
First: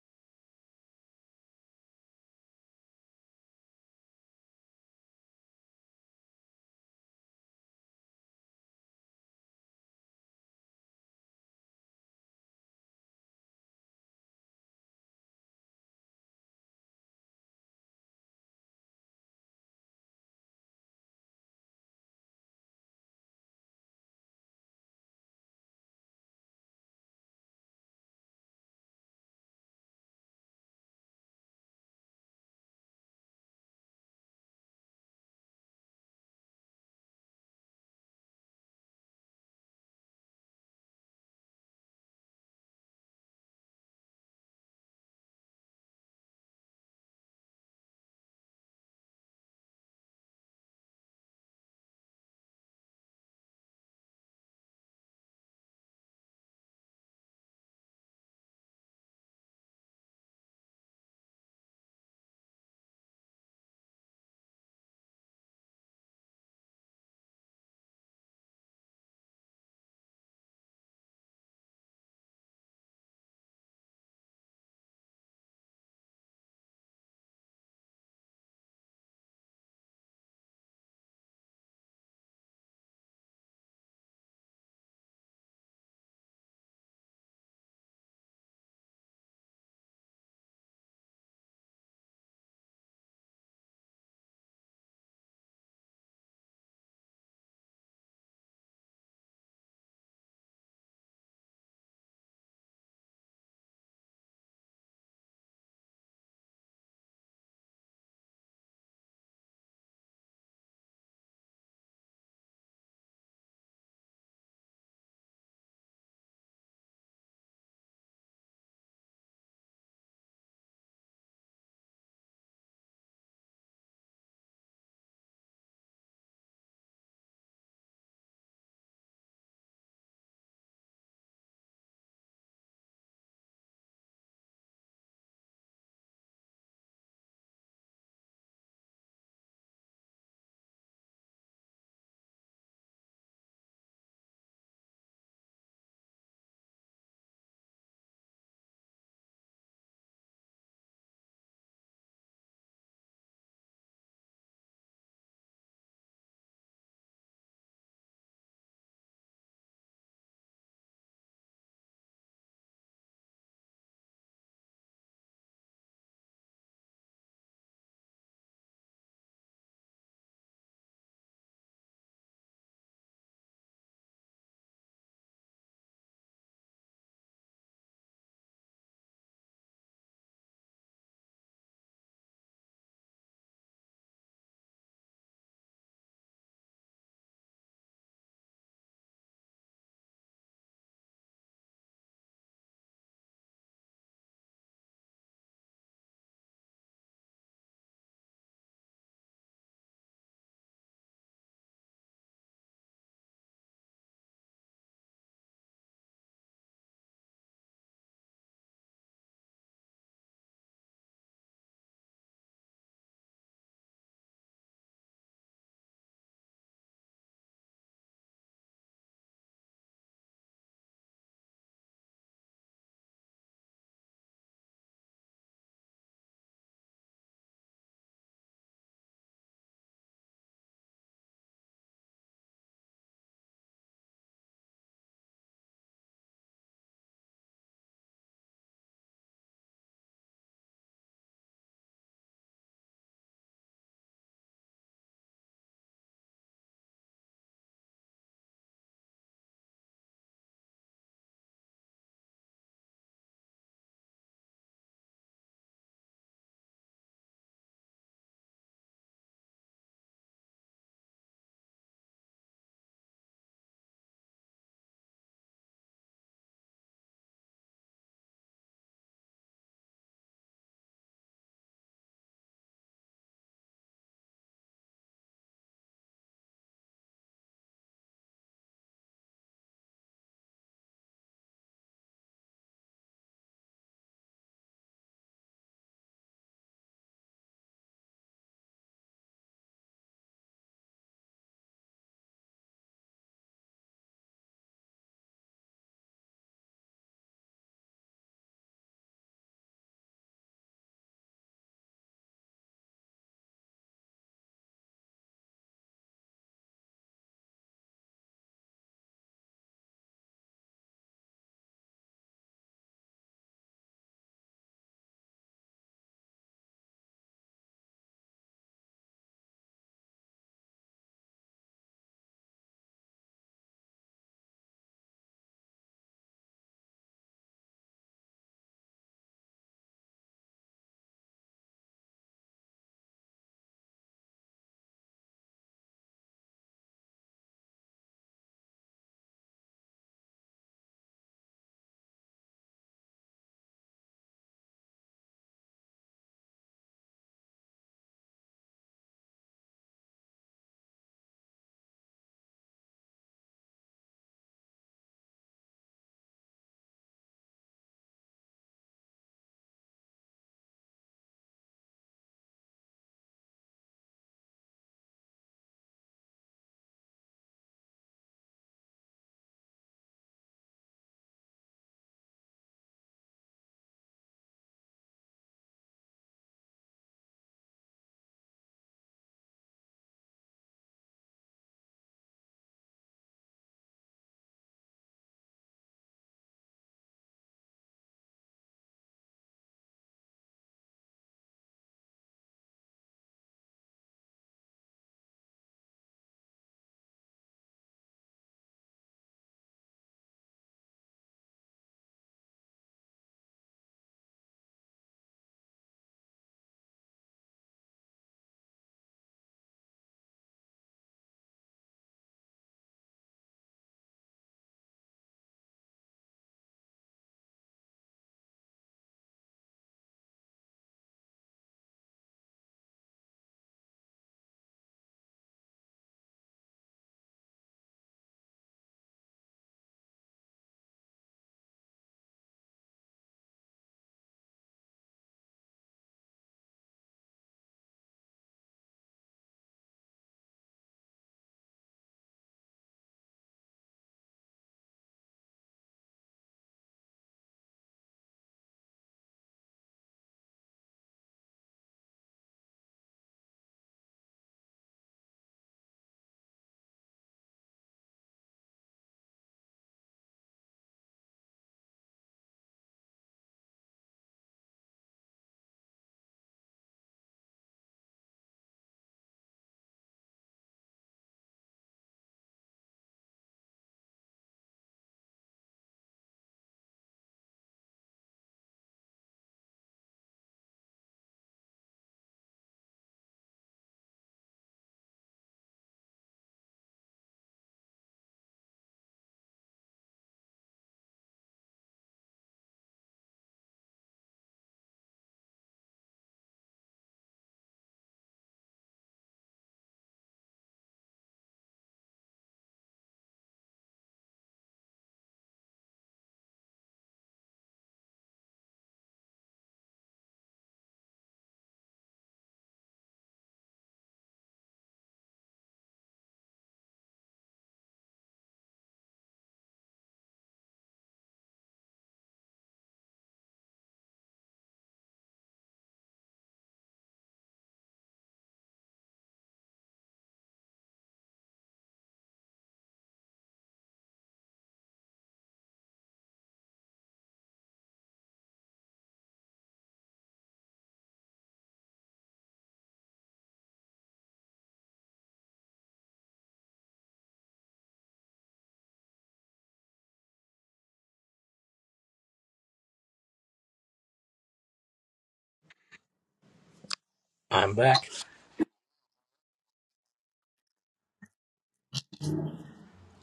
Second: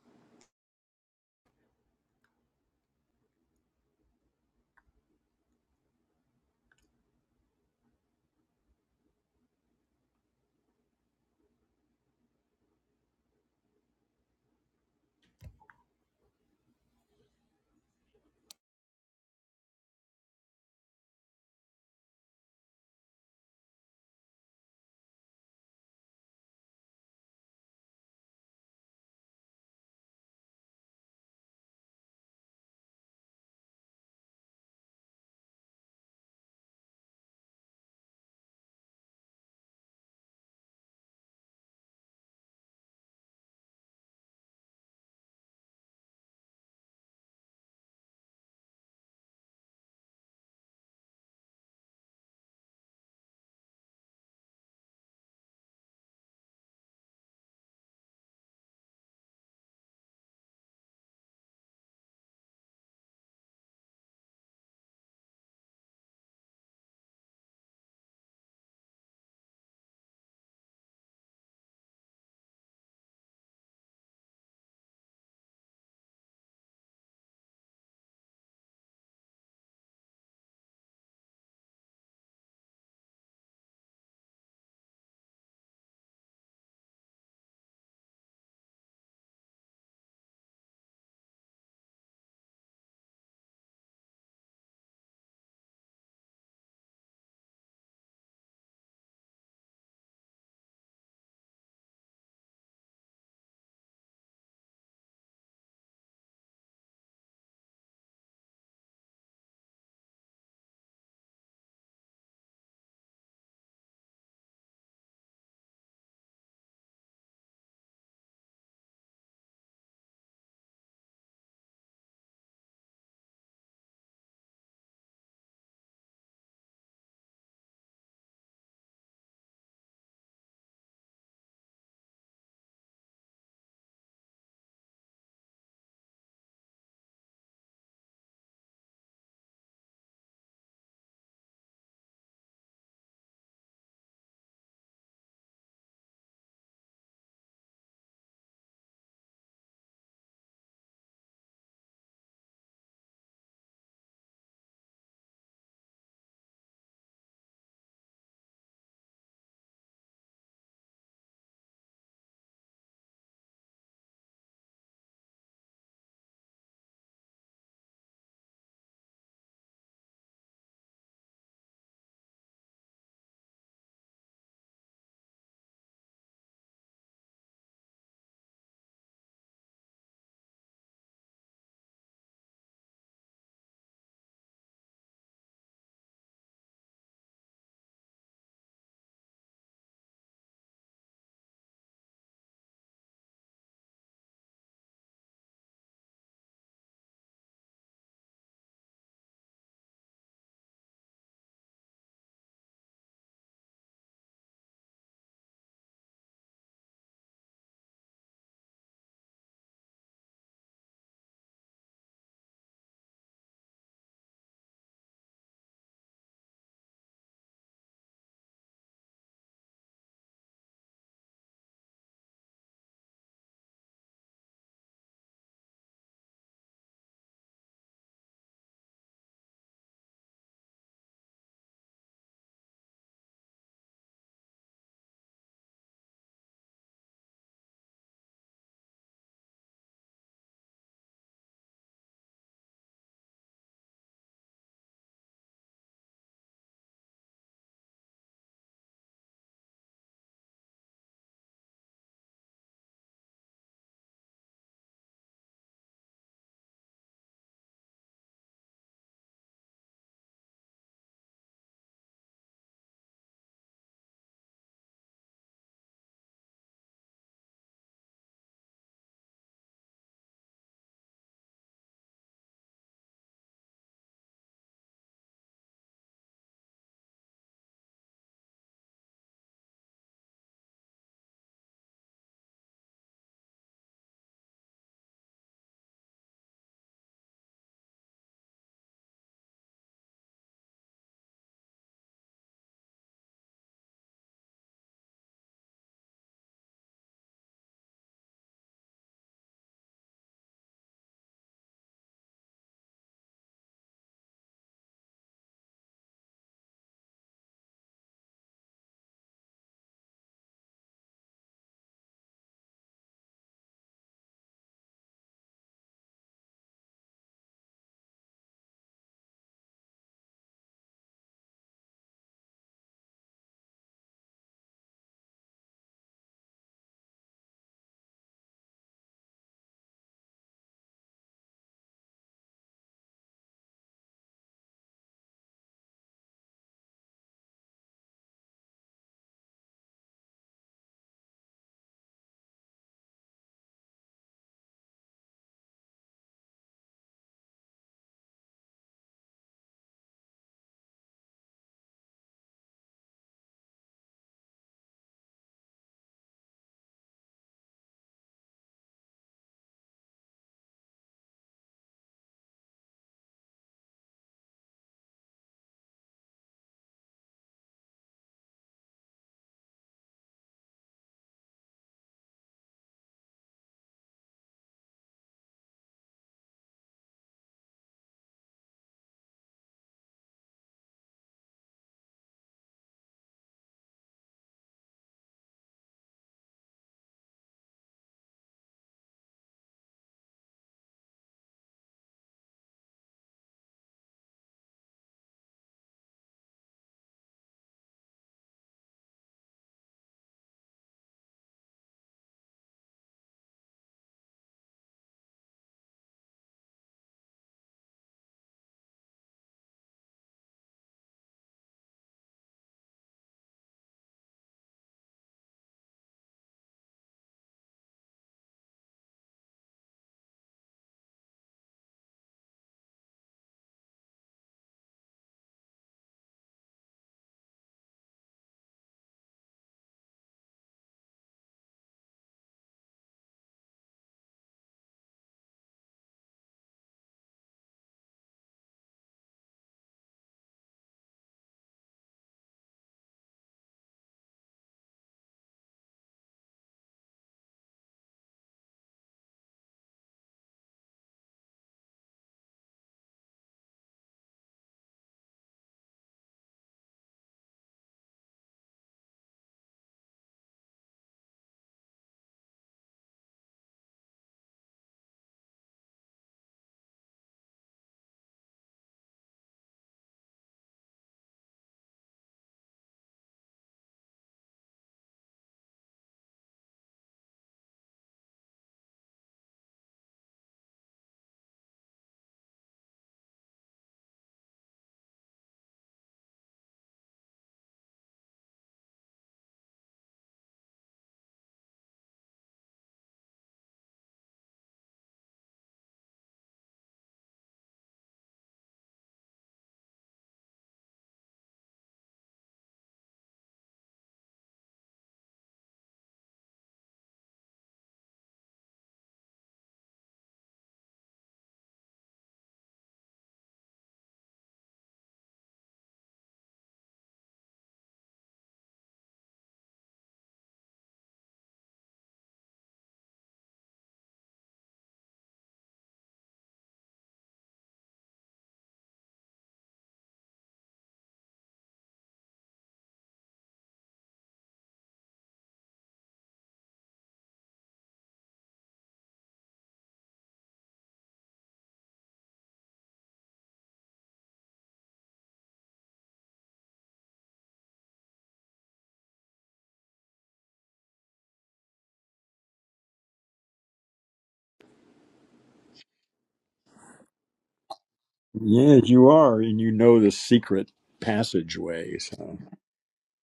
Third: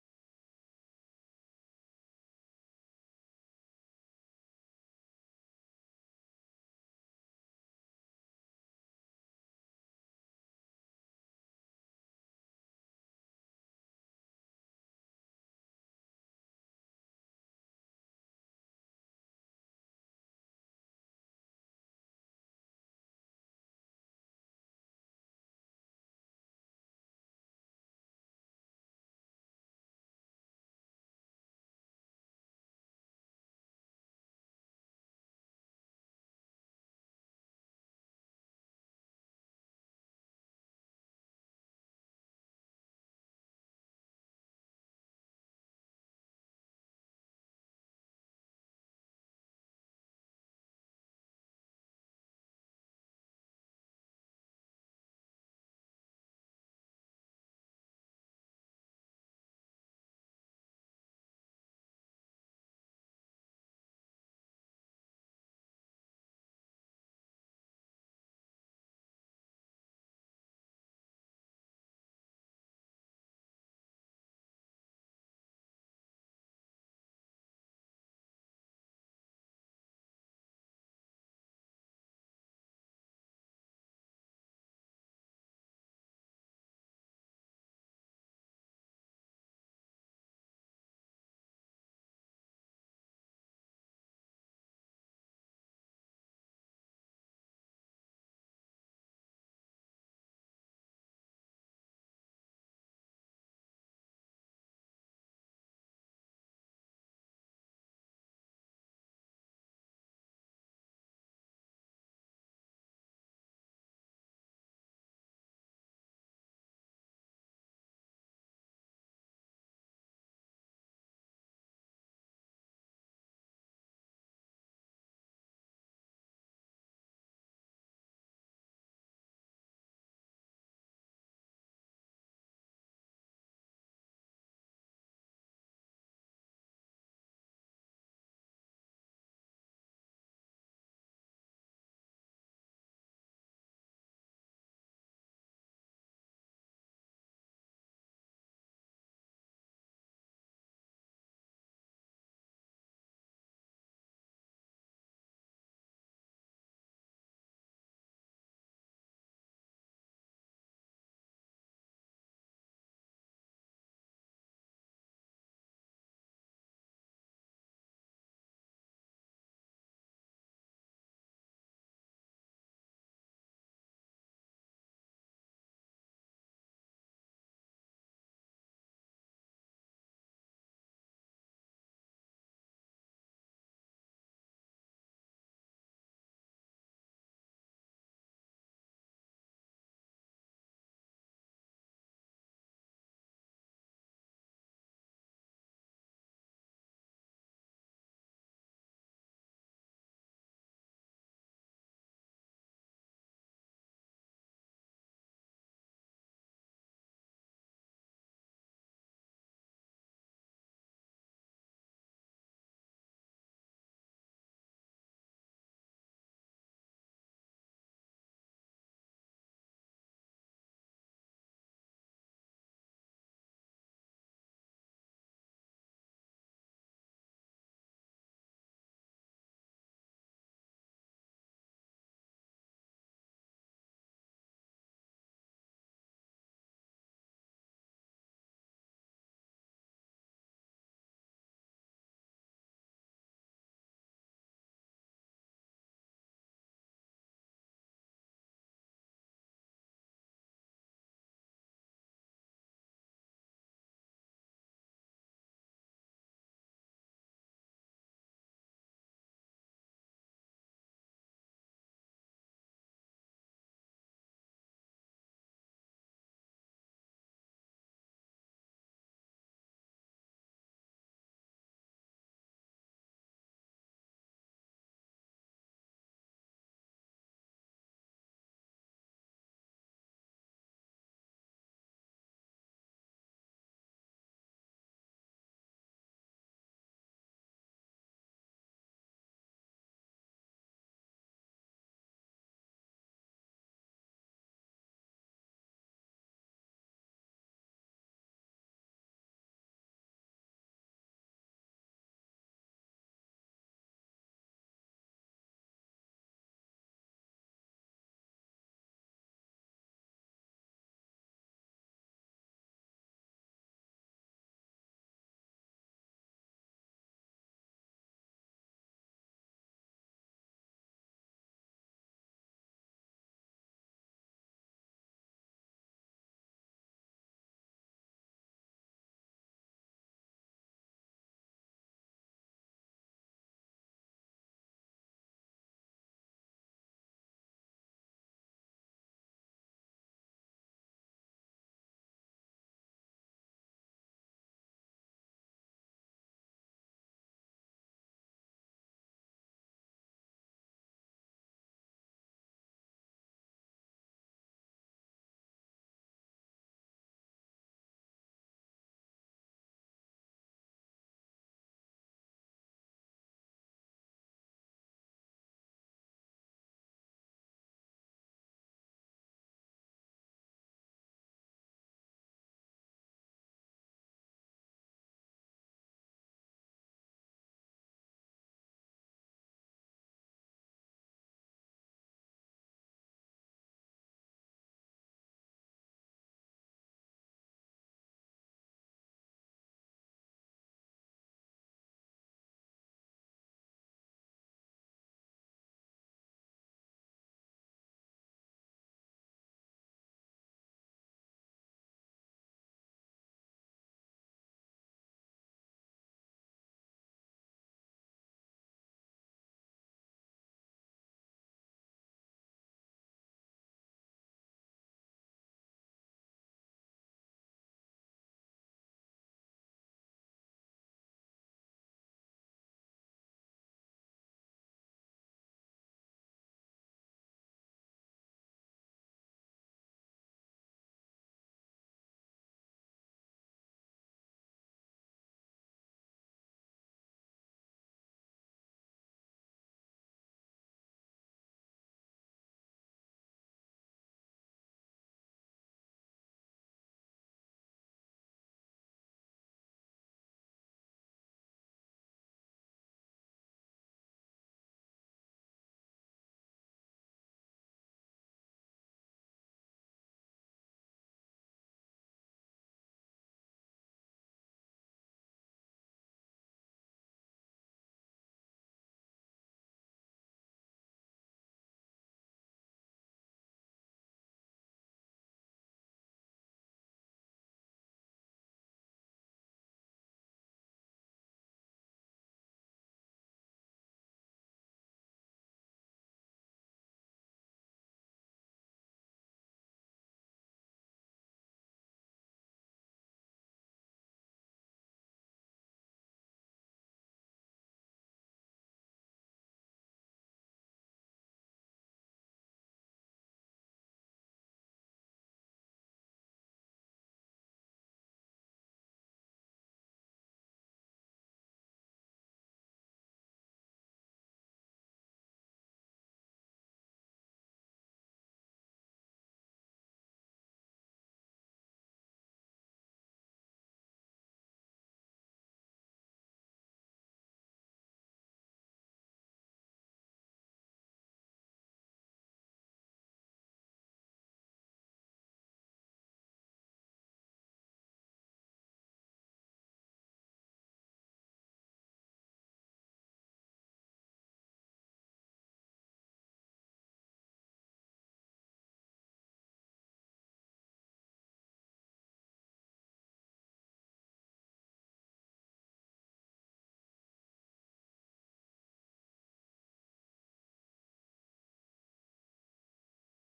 I'm back.
Yes, you are, and you know the secret passageway. So,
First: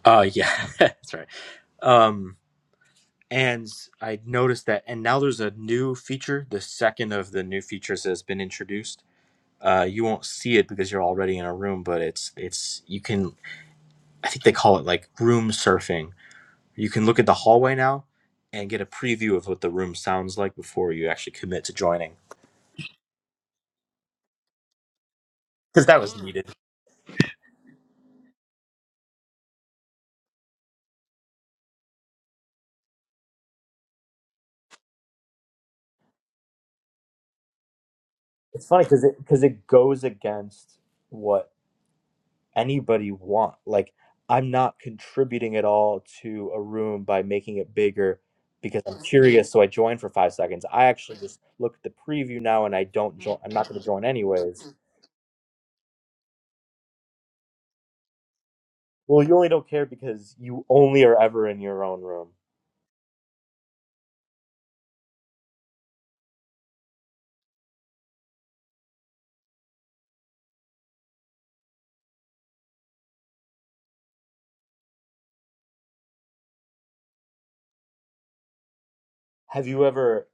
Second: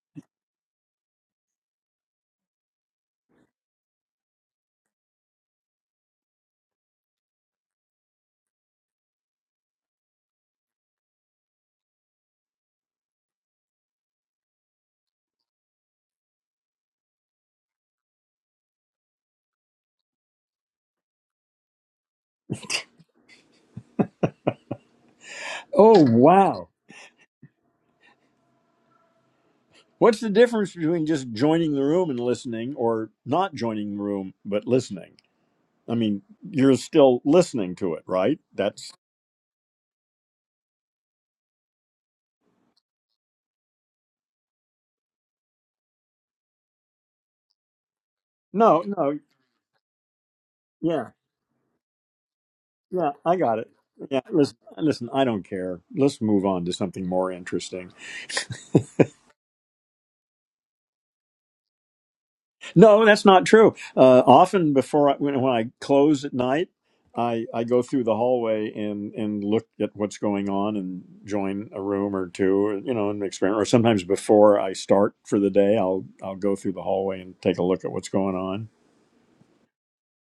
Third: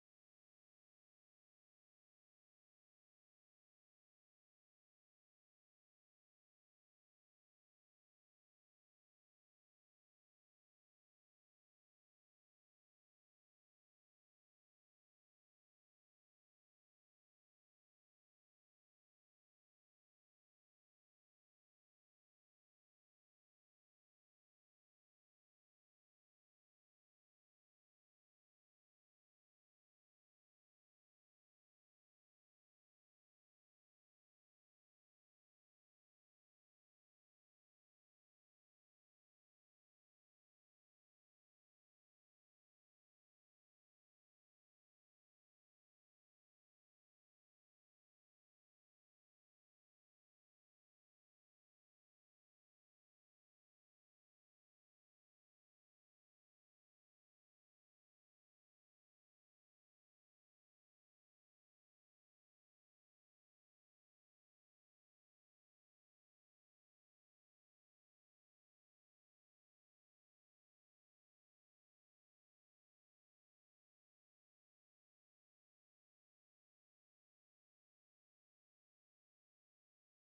Uh yeah, that's right. Um and I noticed that and now there's a new feature. The second of the new features that has been introduced. Uh you won't see it because you're already in a room, but it's it's you can I think they call it like room surfing. You can look at the hallway now and get a preview of what the room sounds like before you actually commit to joining. Cuz that
oh
was needed.
wow, what's the difference between just joining the room and listening, or not joining the room but listening? I mean, you're still listening to it, right?
It's funny
That's
because it because it goes against what anybody want. Like I'm not contributing at all to a room by making it bigger
no,
because I'm
no,
curious, so I join for five seconds. I
yeah.
actually just look at the preview now, and I
Yeah,
don't
I
join. I'm
got
not
it.
going to join
Yeah, listen,
anyways.
listen, I don't care. Let's move on to something more interesting.
Well, you only don't care because you only are ever in your own room.
No, that's not true. Uh, often before I, when, when I close at night, I, I go through the hallway and, and look at what's going on and join a room or two, or, you know, an experiment. Or sometimes before I start for the day, I'll I'll go through the hallway and take a look at what's going on.
Have you ever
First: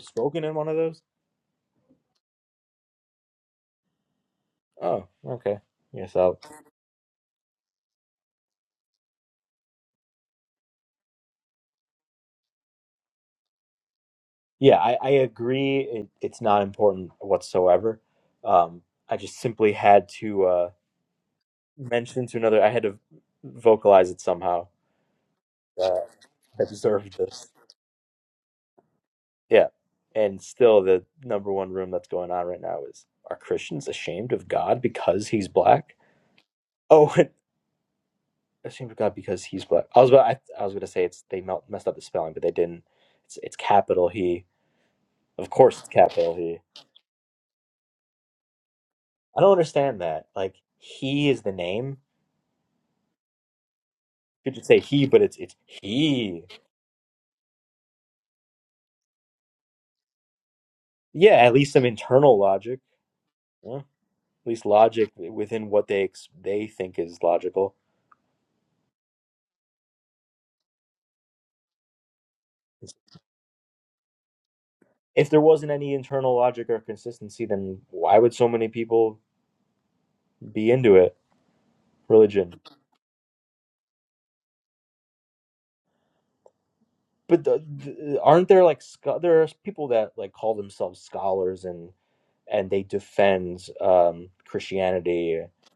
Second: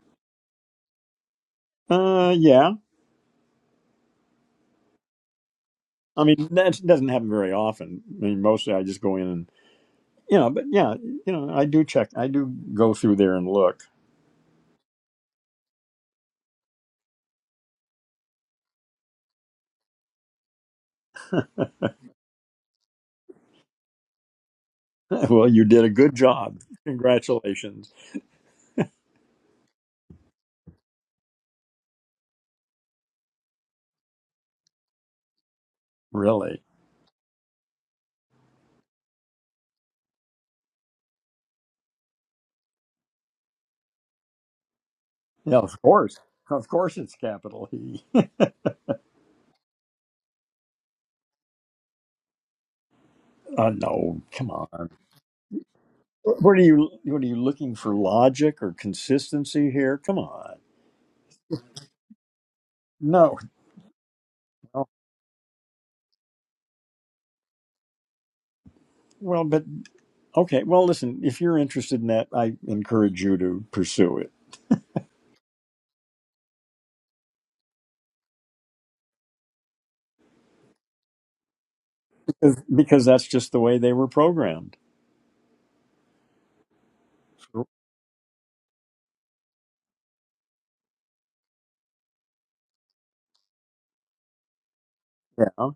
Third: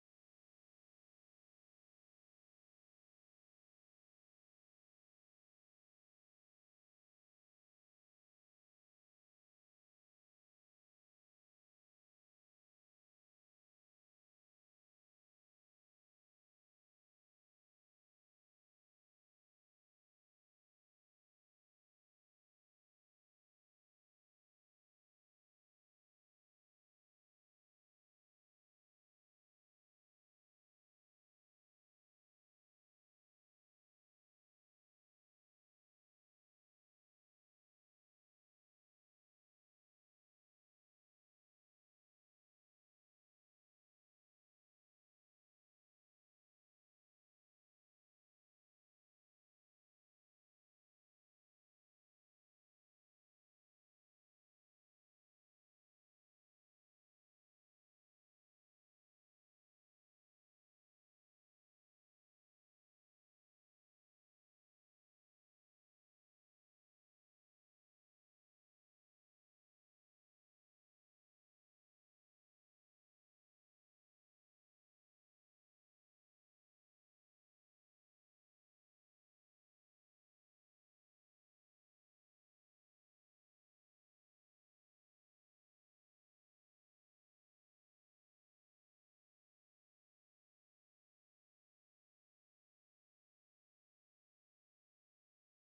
spoken in one of those?
Uh, yeah.
Oh, okay. Yeah,
I
so
mean, that doesn't happen very often. I mean, mostly I just go in you know, but yeah, you know, I do check. I do go through there and look.
yeah, I, I agree. It, it's not important whatsoever. Um, I just simply had to. Uh, mention to another. I had to vocalize it somehow.
Well, you did a
Uh,
good job.
I deserved this.
Congratulations.
Yeah. And still, the number one room that's going on right now is Are Christians ashamed of God because he's black?
Really?
Oh, ashamed of God because he's black. I was about, I, I was going to say it's they mel- messed up the spelling, but they didn't. It's, it's capital He. Of
Yeah,
course,
of
it's
course.
capital He.
Of course, it's capital E.
I don't understand that. Like, He is the name.
Uh, no, come
You should say
on.
He, but it's it's
Wh-
He.
What are you? What are you looking for? Logic or consistency here? Come on.
Yeah, at least some internal logic.
No.
Yeah. at least
no.
logic within what they ex- they think is logical.
Well, but okay. Well, listen. If you're interested in that, I encourage you to pursue it
If there wasn't any internal logic or consistency, then why would so many people be into it? Religion,
because, because that's just the way they were programmed.
but the, the, aren't there like scho- there are people that like call themselves scholars and and they defend um, Christianity,
Yeah.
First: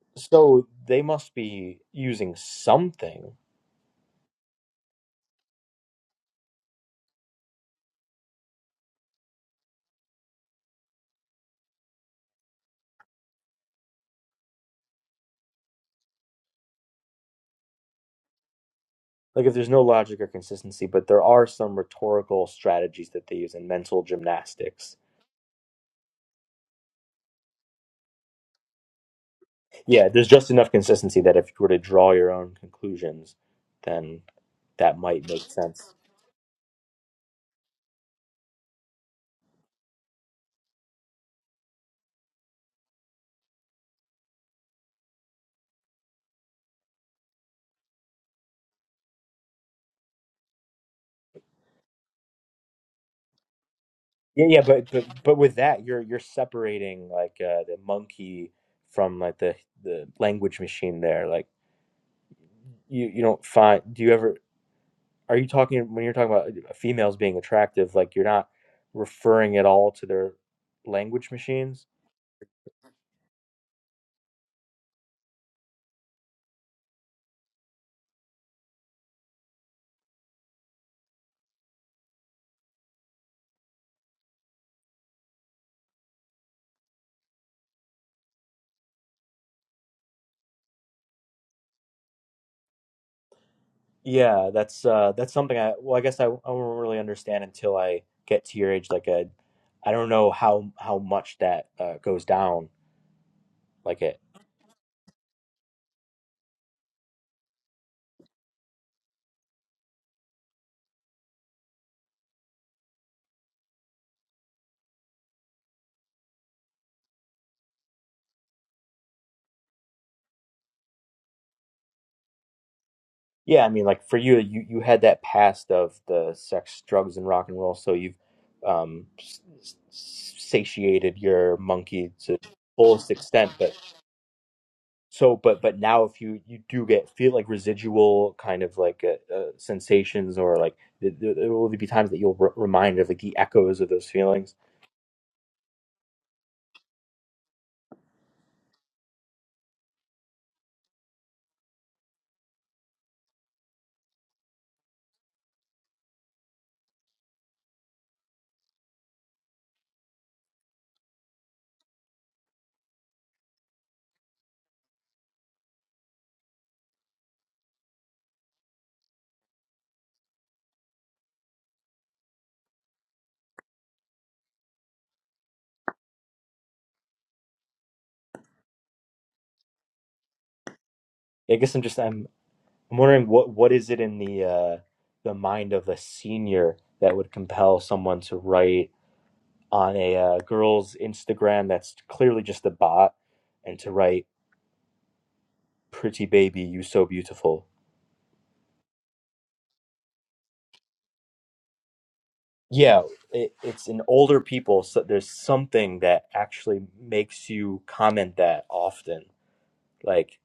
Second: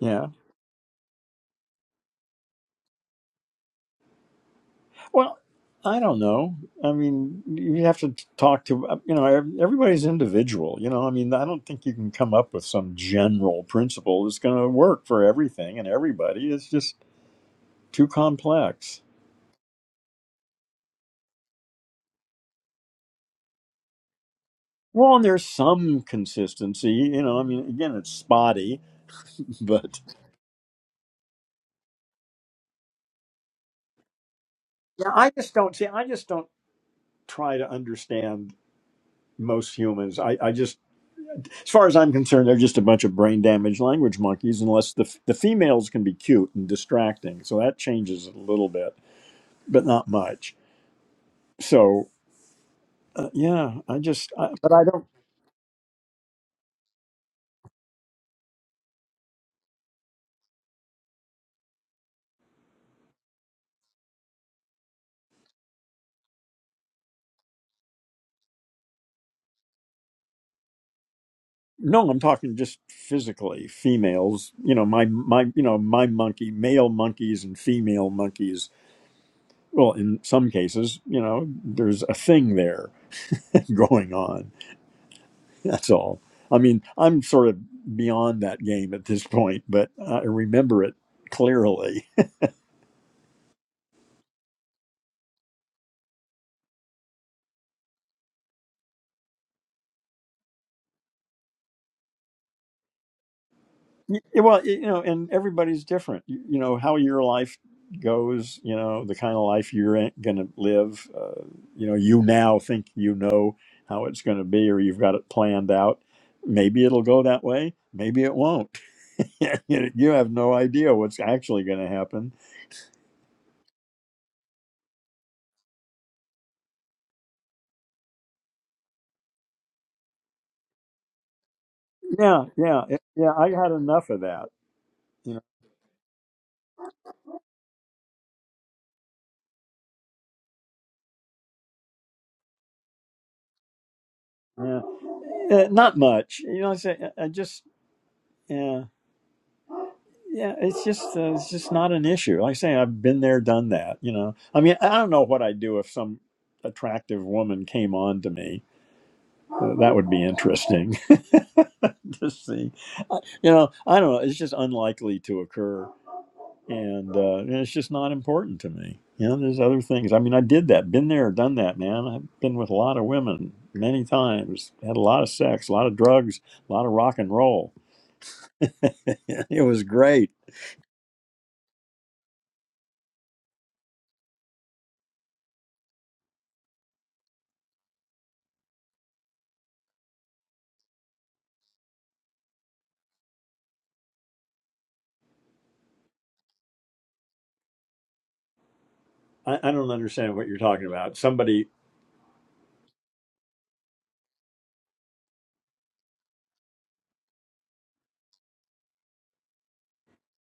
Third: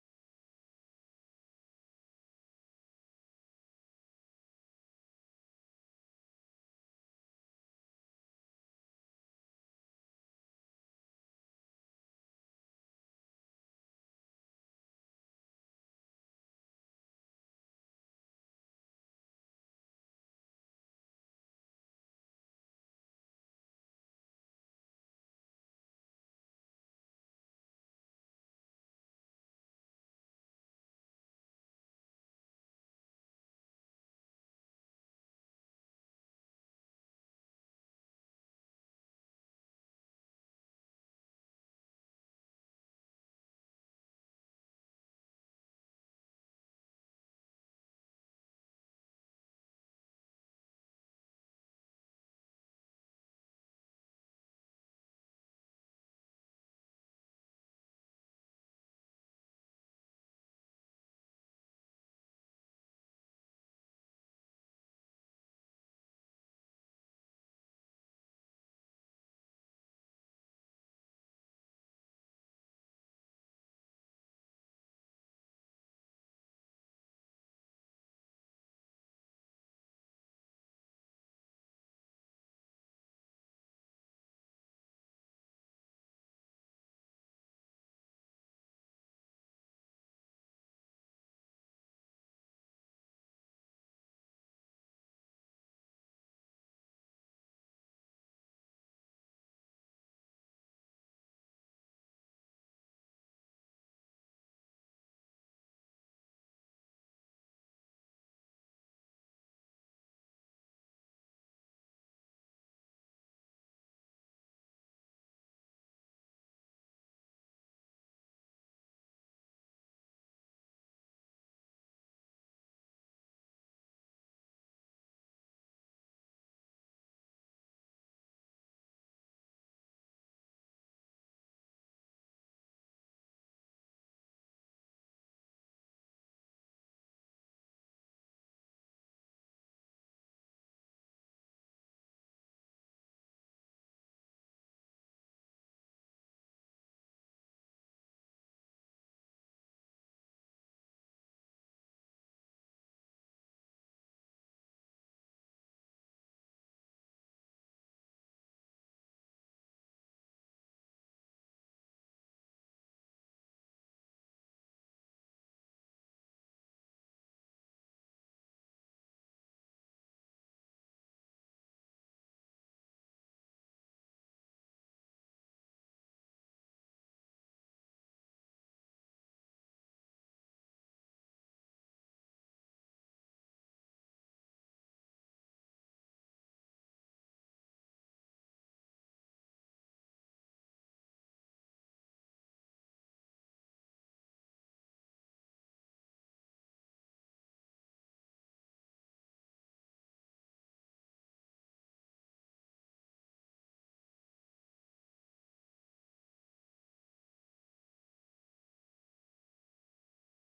Yeah.
so they must be using something.
Well, I don't know. I mean, you have to talk to, you know, ev- everybody's individual. You know, I mean, I don't think you can come up with some general principle that's going to work for everything and everybody. It's just too complex.
Like if there's no logic or consistency, but there are some rhetorical strategies that they use and mental gymnastics
Well, and there's some consistency, you know. I mean, again, it's spotty, but
Yeah, there's just enough consistency that if you were to draw your own conclusions, then that
yeah,
might
I
make
just don't see.
sense.
I just don't try to understand most humans. I, I just As far as I'm concerned, they're just a bunch of brain damaged language monkeys, unless the, the females can be cute and distracting. So that changes a little bit, but not much. So, uh, yeah, I just,
Yeah,
I,
yeah,
but I
but but,
don't,
but with that, you're you're separating like uh, the monkey from like the the language machine there. Like you you don't find do you ever are you talking when you're talking about uh, females being attractive? Like you're not referring at all to their language machines.
no, I'm talking just physically females, you know, my, my, you know, my monkey, male monkeys and female monkeys. Well, in some cases, you know, there's a thing there going on. That's all. I mean, I'm sort of beyond that game at this point, but I remember it clearly.
Yeah, that's uh that's something I well I guess I, I won't really understand until I get to your age like a I don't know how how much that uh goes down like it.
Y- well y- you know and everybody's different you, you know how your life goes you know the kind of life you're gonna live uh, you know you now think you know how it's gonna be or you've got it planned out maybe it'll go that way maybe it won't you you have no idea what's actually gonna happen
Yeah, I mean like for you you you had that past of the sex, drugs and rock and roll so you've um s- s- satiated your monkey to
yeah yeah it-
fullest
yeah i
extent
had
but
enough of that you
so but but now if you you do get feel like residual kind of like uh, uh, sensations or like there, there will be times that you'll re- remind of like the echoes of those feelings
know yeah. Uh, not much you know i say i I just yeah. Yeah, it's just uh, it's just not an issue. Like I say, I've been there, done that. You know, I mean, I don't know what I'd do if some attractive woman came on to me. Uh, that would be interesting to see. You know, I don't know. It's just unlikely to occur, and, uh, and it's just not important to me. You know, there's other things. I mean, I did that, been there, done that, man. I've been with a lot of women many times, had a lot of sex, a lot of drugs, a lot of rock and roll. it was great.
I guess I'm just I'm I'm wondering what what is it in the uh, the mind of a senior that would compel someone to write on a uh, girl's Instagram that's clearly just a bot and to write "pretty baby, you so beautiful."
I, I don't understand what you're talking about. Somebody,
Yeah, it, it's in older people, so there's something that actually makes you comment that often. Like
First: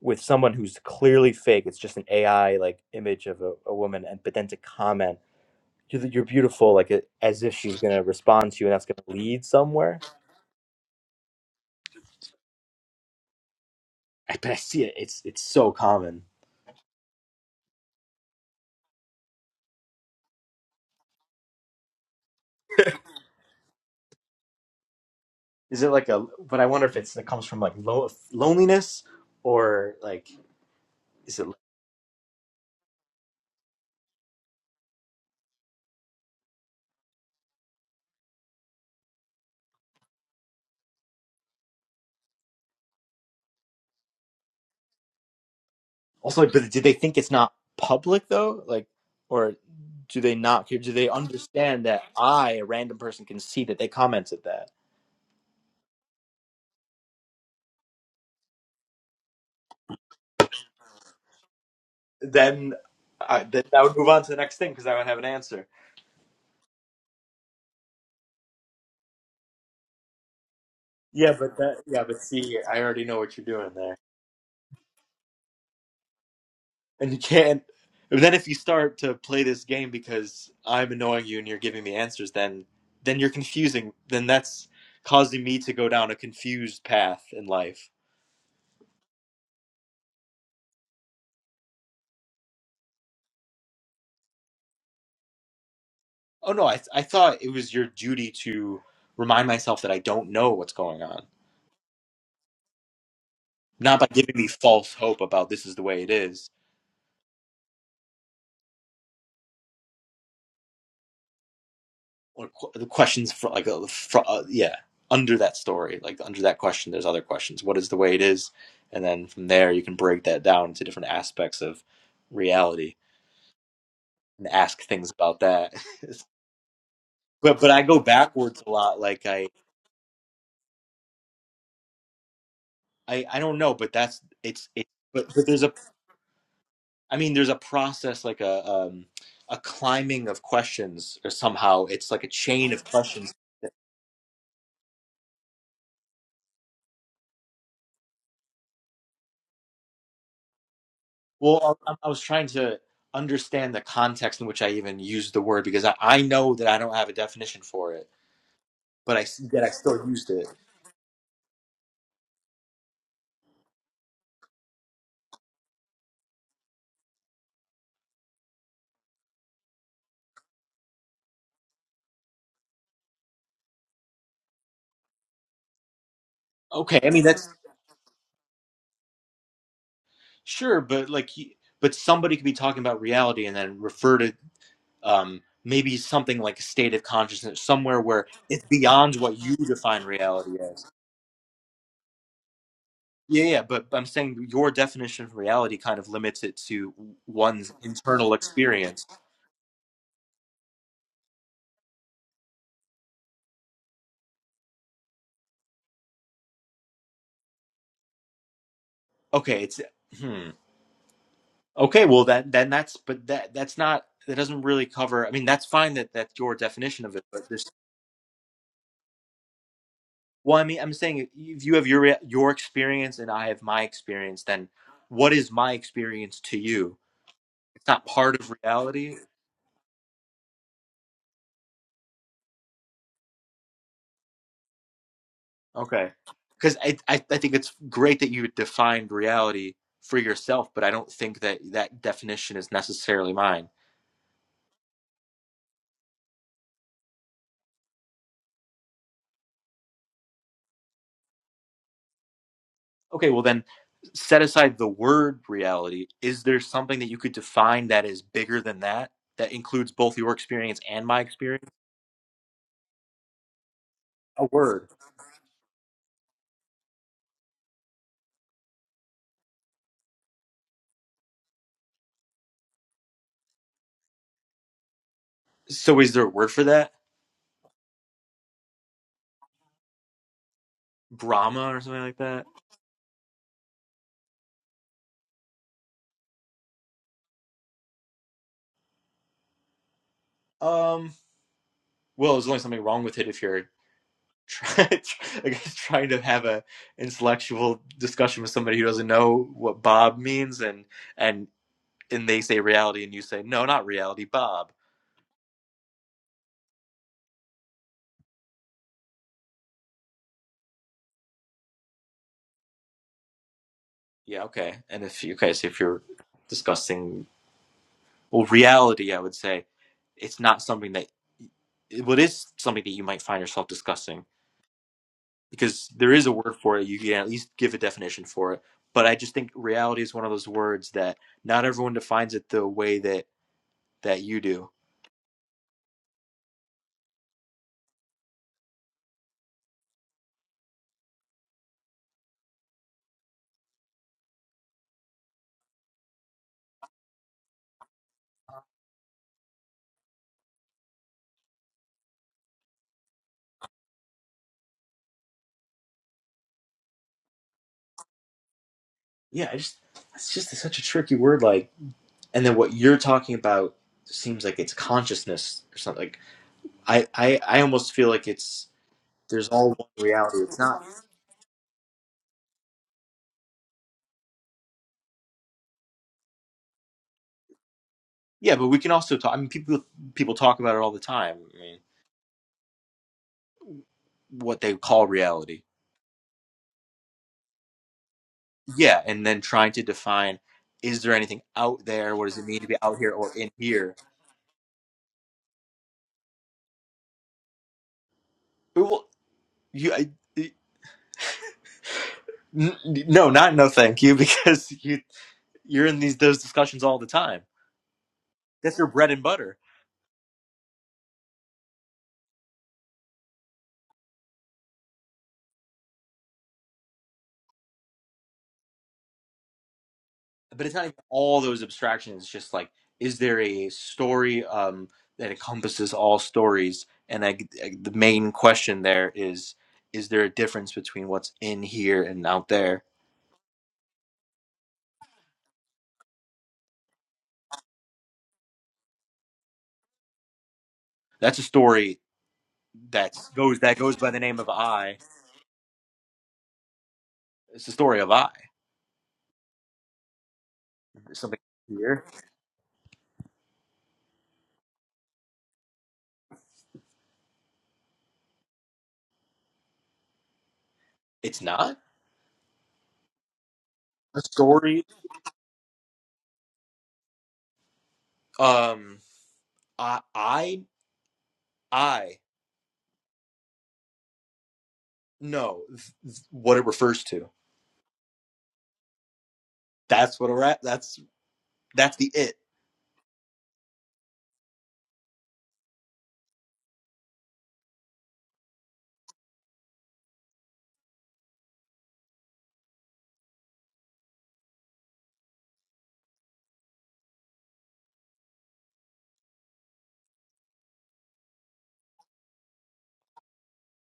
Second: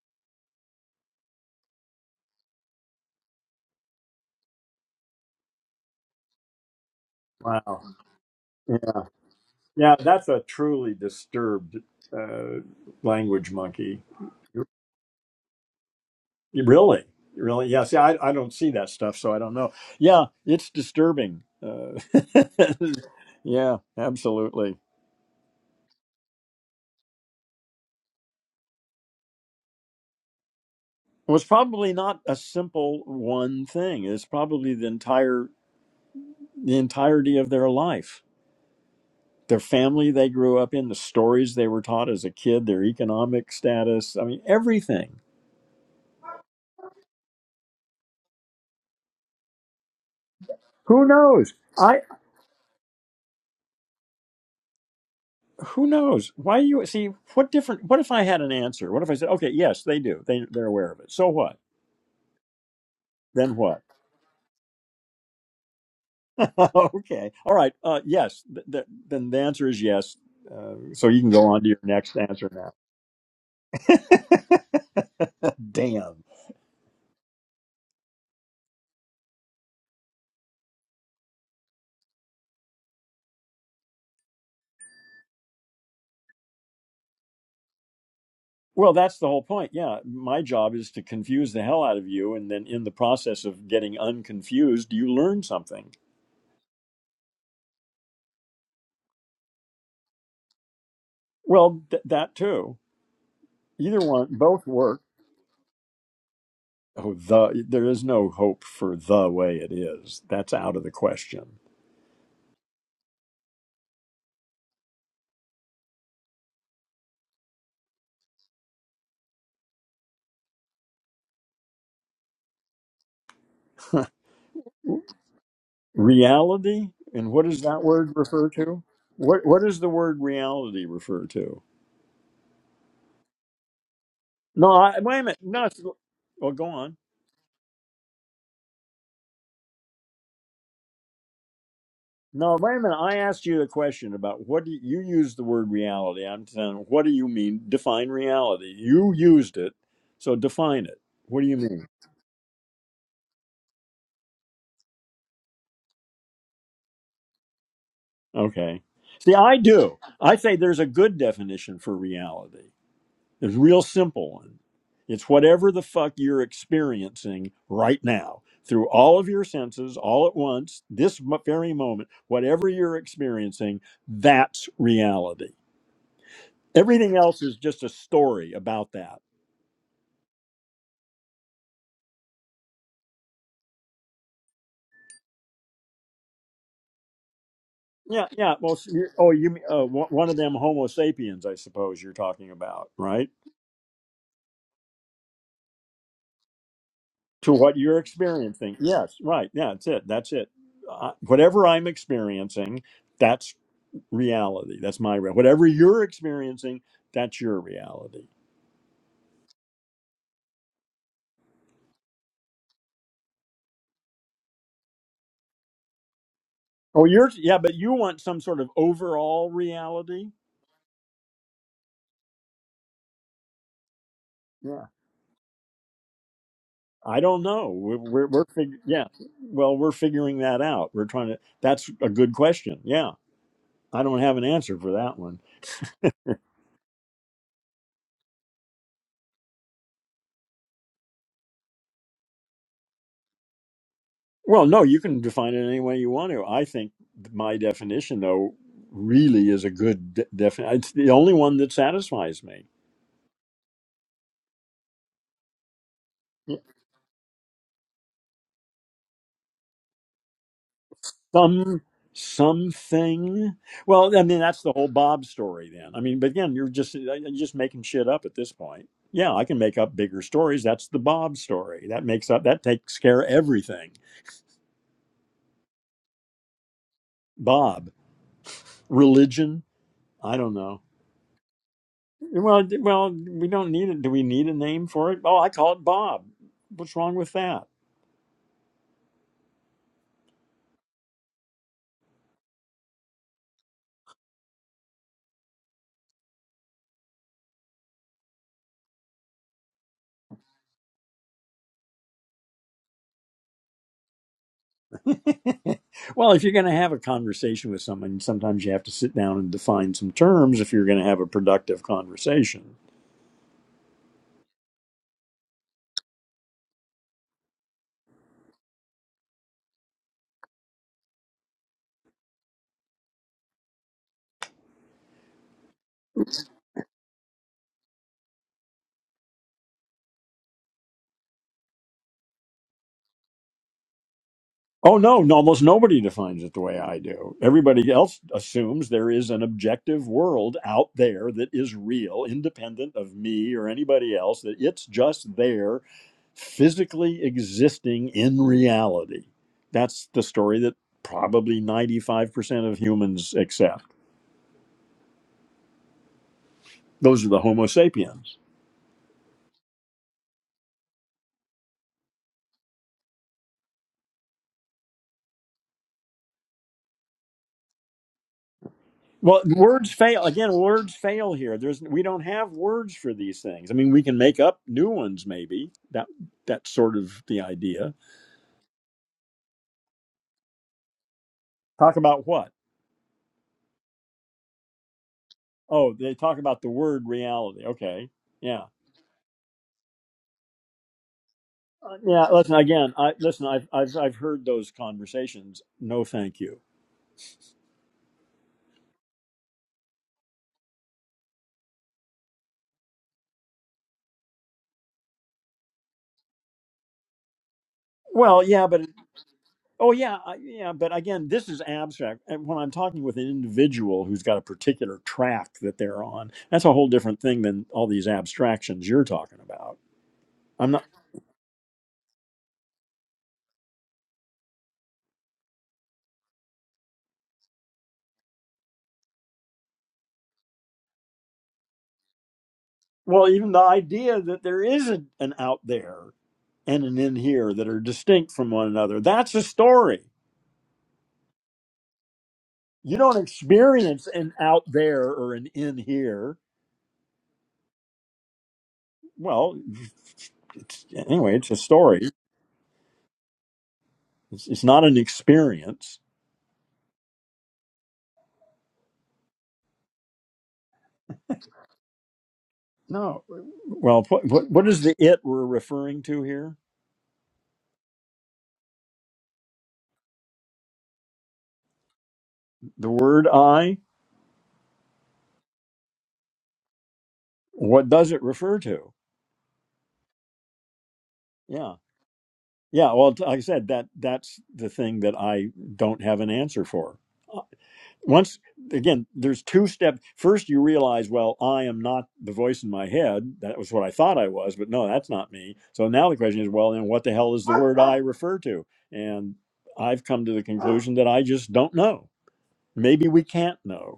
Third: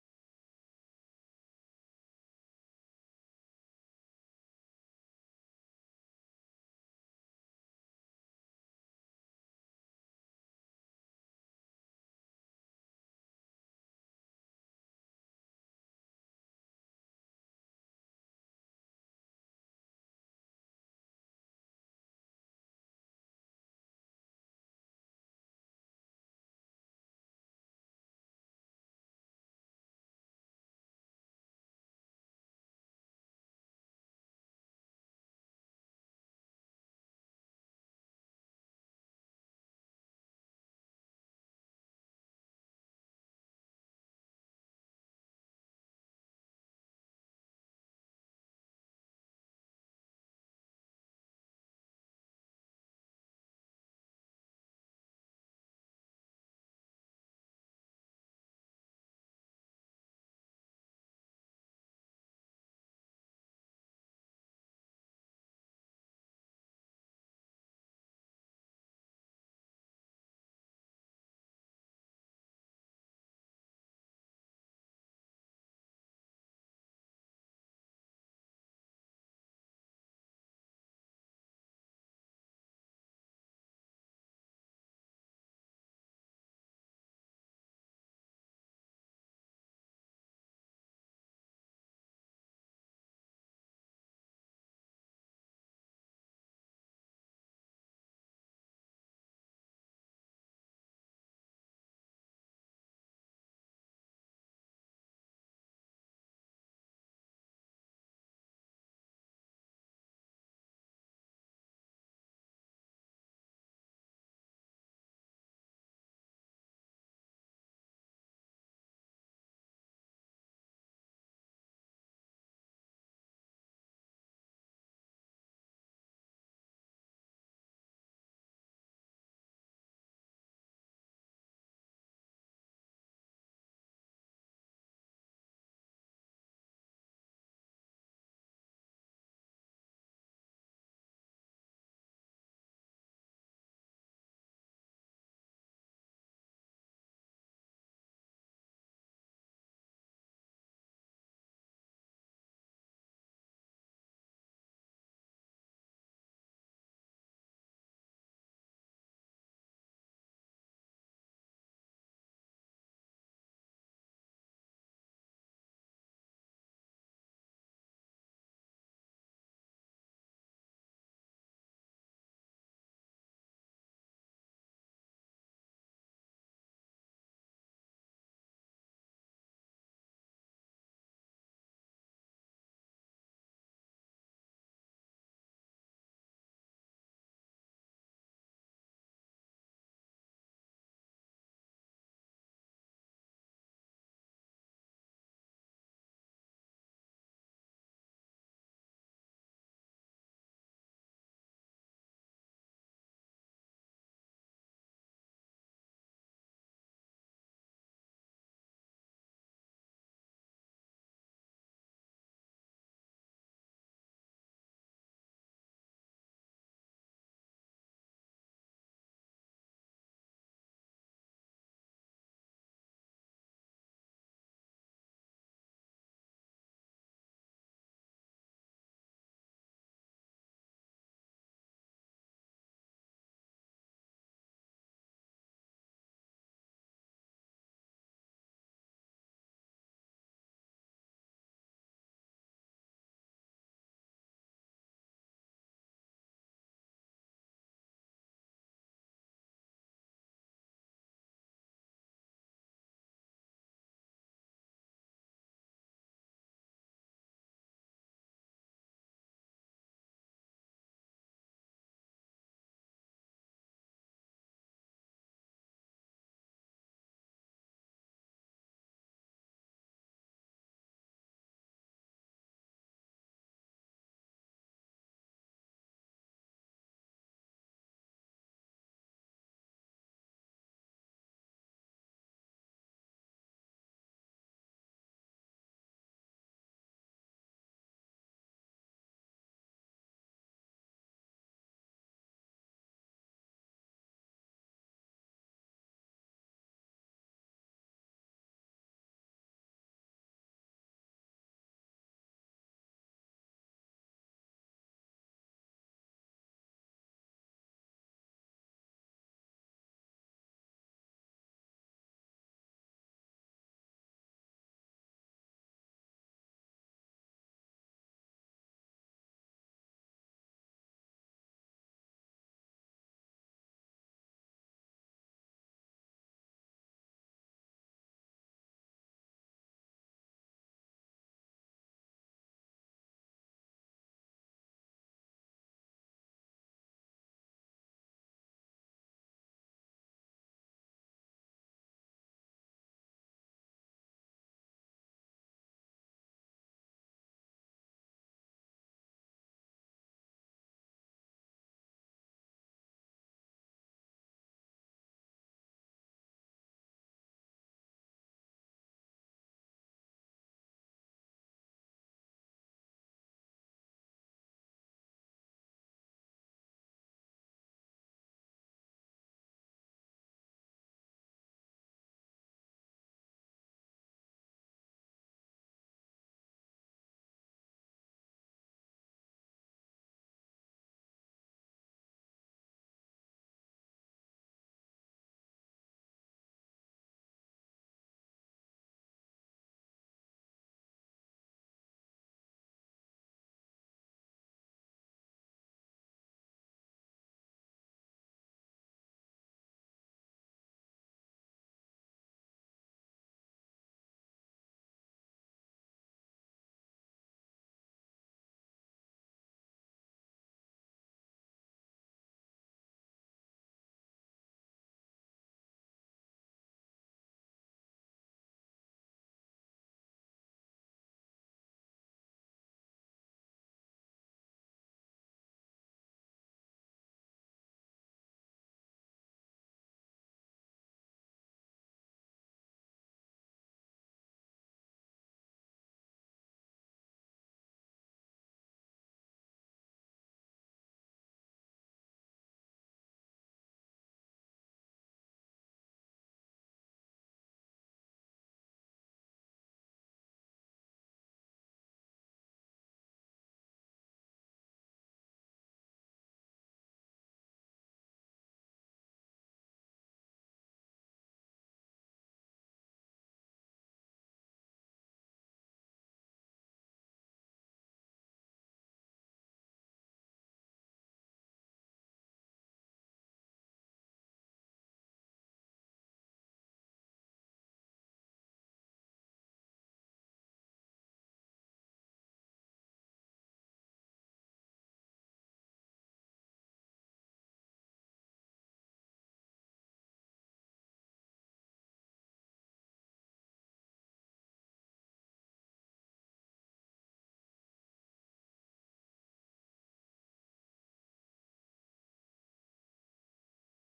with someone who's clearly fake, it's just an AI like image of a, a woman, and but then to comment you're you're beautiful, like it, as if she's
wow.
gonna respond to you, and
Yeah,
that's gonna lead
yeah
somewhere.
that's a truly disturbed uh, language monkey.
I, but I see it. It's it's so common.
Really, really, yeah. See, I, I don't see that stuff, so I don't know. Yeah, it's disturbing. Uh, yeah, absolutely. It
Is it like a? But I wonder if it's it comes from like lo- loneliness or like is
was
it
probably not a simple one thing. It's probably the entire the entirety of their life, their family they grew up in, the stories they were taught as a kid, their economic status. I mean, everything.
also? But do they think it's not public though? Like, or do they not? Do
Who
they
knows?
understand
I.
that I, a random person, can see that they commented that?
who knows why you see what different what if i had an answer what if i said okay yes they do they, they're aware of it so what
Then, I,
then
then I
what
would move on to the next thing because I would have an answer.
okay all right uh, yes th- th- then the answer is yes uh, so you can
Yeah,
go
but
on to your
that. Yeah,
next
but
answer
see, I already know what you're doing there.
now damn
and you can't. But then if you start to play this game because I'm annoying you and you're giving me answers, then then you're confusing. Then that's causing me to go down a confused path in life.
well that's the whole point yeah my job is to confuse the hell out of you and then in the process of getting unconfused you learn something
Oh no, I th- I thought it was your duty to remind myself that I don't know what's going on,
well th- that too
not
either
by
one
giving me
both
false
work
hope about this is the way it is
Oh, the there is no hope for the way it is. That's out of the question.
or qu- the questions for like uh, fro- uh, yeah under that story like under that question there's other questions what is the way it is and then from there you can break that down into different aspects of reality and ask things about that.
Reality, and what
but
does
but I
that
go
word refer
backwards a
to?
lot. Like
What
I
what does the word reality refer to?
I, I don't know, but that's it's
No,
it.
I, wait a
But
minute.
but there's
No,
a
it's, well, go on.
I mean there's a process like a um a climbing of questions or somehow it's like a
No,
chain
wait a
of
minute. I
questions.
asked you a question about what do you, you use the word reality. I'm saying, what do you mean? Define reality. You used it, so define it. What do you
Well,
mean?
I, I was trying to understand the context in which I even used the word because I, I know that I don't have a definition for it,
Okay.
but I
See,
s-
I
that I
do.
still used
I
it.
say there's a good definition for reality. There's a real simple one. It's whatever the fuck you're experiencing right now through all of your senses, all at once, this mo- very moment, whatever you're experiencing, that's reality.
Okay, I
Everything
mean
else
that's
is just a story about that.
sure, but like. y- But somebody could be talking about reality and then refer to um, maybe something like a state of consciousness, somewhere
Yeah,
where
yeah.
it's
Well, s- you-
beyond
oh,
what
you,
you
mean- uh,
define
one one of them
reality as.
Homo sapiens, I suppose you're talking about, right?
Yeah, yeah, but I'm saying your definition of reality kind of limits it to
to
one's
what you're
internal
experiencing.
experience.
Yes, right. Yeah, that's it. That's it. Uh, whatever I'm experiencing, that's reality. That's my real. Whatever you're experiencing, that's your reality.
Okay, it's hmm. Okay, well that then that's but that that's not that doesn't really cover. I mean, that's fine that that's your
Oh,
definition of it,
you're
but
yeah,
there's
but you want some sort of overall reality.
well, I mean, I'm saying if you have your rea- your experience and I have my experience, then
Yeah,
what is my experience to you?
I don't know.
It's
We're
not
we're,
part
we're
of
fig- yeah.
reality.
Well, we're figuring that out. We're trying to. That's a good question. Yeah, I don't have an answer for that one.
Okay. Because I, I, I think it's great that you defined reality for yourself, but I don't think that that definition is necessarily mine.
Well, no, you can define it any way you want to. I think my definition, though, really is a good de- definition. It's the only one that satisfies me.
Okay, well, then set aside the word reality. Is there something that you could define that is bigger than that, that includes both your experience and my experience?
Some something. Well, I mean,
A
that's the whole
word.
Bob story. Then, I mean, but again, you're just uh, you're just making shit up at this point. Yeah, I can make up bigger stories. That's the Bob story. That makes up. That takes care of everything.
So is there a word for that?
Bob, religion. I don't know.
Brahma or something like that?
Well, d- well, we don't need it. Do we need a name for it? Oh, I call it Bob. What's wrong with that?
Um. Well, there's only something wrong with it if you're try, I guess trying to have a intellectual discussion with somebody who doesn't know what Bob means, and and and they say reality, and you say no, not reality, Bob.
Well, if you're going to have a conversation with someone, sometimes you have to sit down and define some terms if you're going to have a productive conversation.
Yeah, okay. And if you guys, if you're discussing well, reality, I would say it's not something that what well, it is something that you might find yourself discussing because there is a word for it. You can at least give a definition for it. But I just think reality is one of those words that not everyone defines it the way that that you do
Oh, no, no, almost nobody defines it the way I do. Everybody else assumes there is an objective world out there that is real, independent of me or anybody else, that it's just there, physically existing in reality. That's the story that probably 95% of humans accept. Those are the Homo sapiens.
yeah, I just it's just such a tricky word. Like, and then what you're talking about seems like it's consciousness or something. Like, I I I almost feel like it's
Well,
there's all one
words fail
reality.
again.
It's not.
Words fail here. There's we don't have words for these things. I mean, we can make up new ones, maybe. That that's sort of the idea.
Yeah, but we can also talk. I mean, people people talk about it all the time. I mean,
Talk about what?
what they call reality.
Oh, they talk about the word reality. Okay, yeah,
Yeah, and then trying to define is there anything out
Uh,
there? What
yeah.
does it
Listen
mean to be
again.
out here
I
or
listen.
in
I've
here?
I've I've heard those conversations. No, thank you.
Well, you. I, n- no, not no, thank you, because you you're in these those discussions all the time.
Well, yeah,
That's
but
your bread and butter
oh, yeah, I- yeah, but again, this is abstract. And when I'm talking with an individual who's got a particular track that they're on, that's a whole different thing than all these abstractions you're talking about.
but it's not even all those abstractions. It's just like, is there a story um, that encompasses all stories? And I, I- the main question there is, is there a difference between what's in here and out there?
well, even the idea that there is a, an out there and an in here that are distinct from one another, that's a story.
That's a story
You
that
don't
goes that goes
experience
by the
an
name of
out
I.
there or an in here.
It's the story of I.
Well, it's,
There's
anyway,
something
it's a
here.
story. It's, it's not an experience.
It's not
No. Well,
a
what, what what is
story.
the it we're referring to here?
Um, I, I, I.
The word I?
No, th- th- what it refers to.
What does it refer to?
That's what a rat. That's
Yeah.
that's the it.
Yeah. Well, t- like I said, that that's the thing that I don't have an answer for. once again there's two steps first you realize well i am not the voice in my head that was what i thought i was but no that's not me so now the question is well then what the hell is the word i refer to and i've come to the conclusion that i just don't know maybe we can't know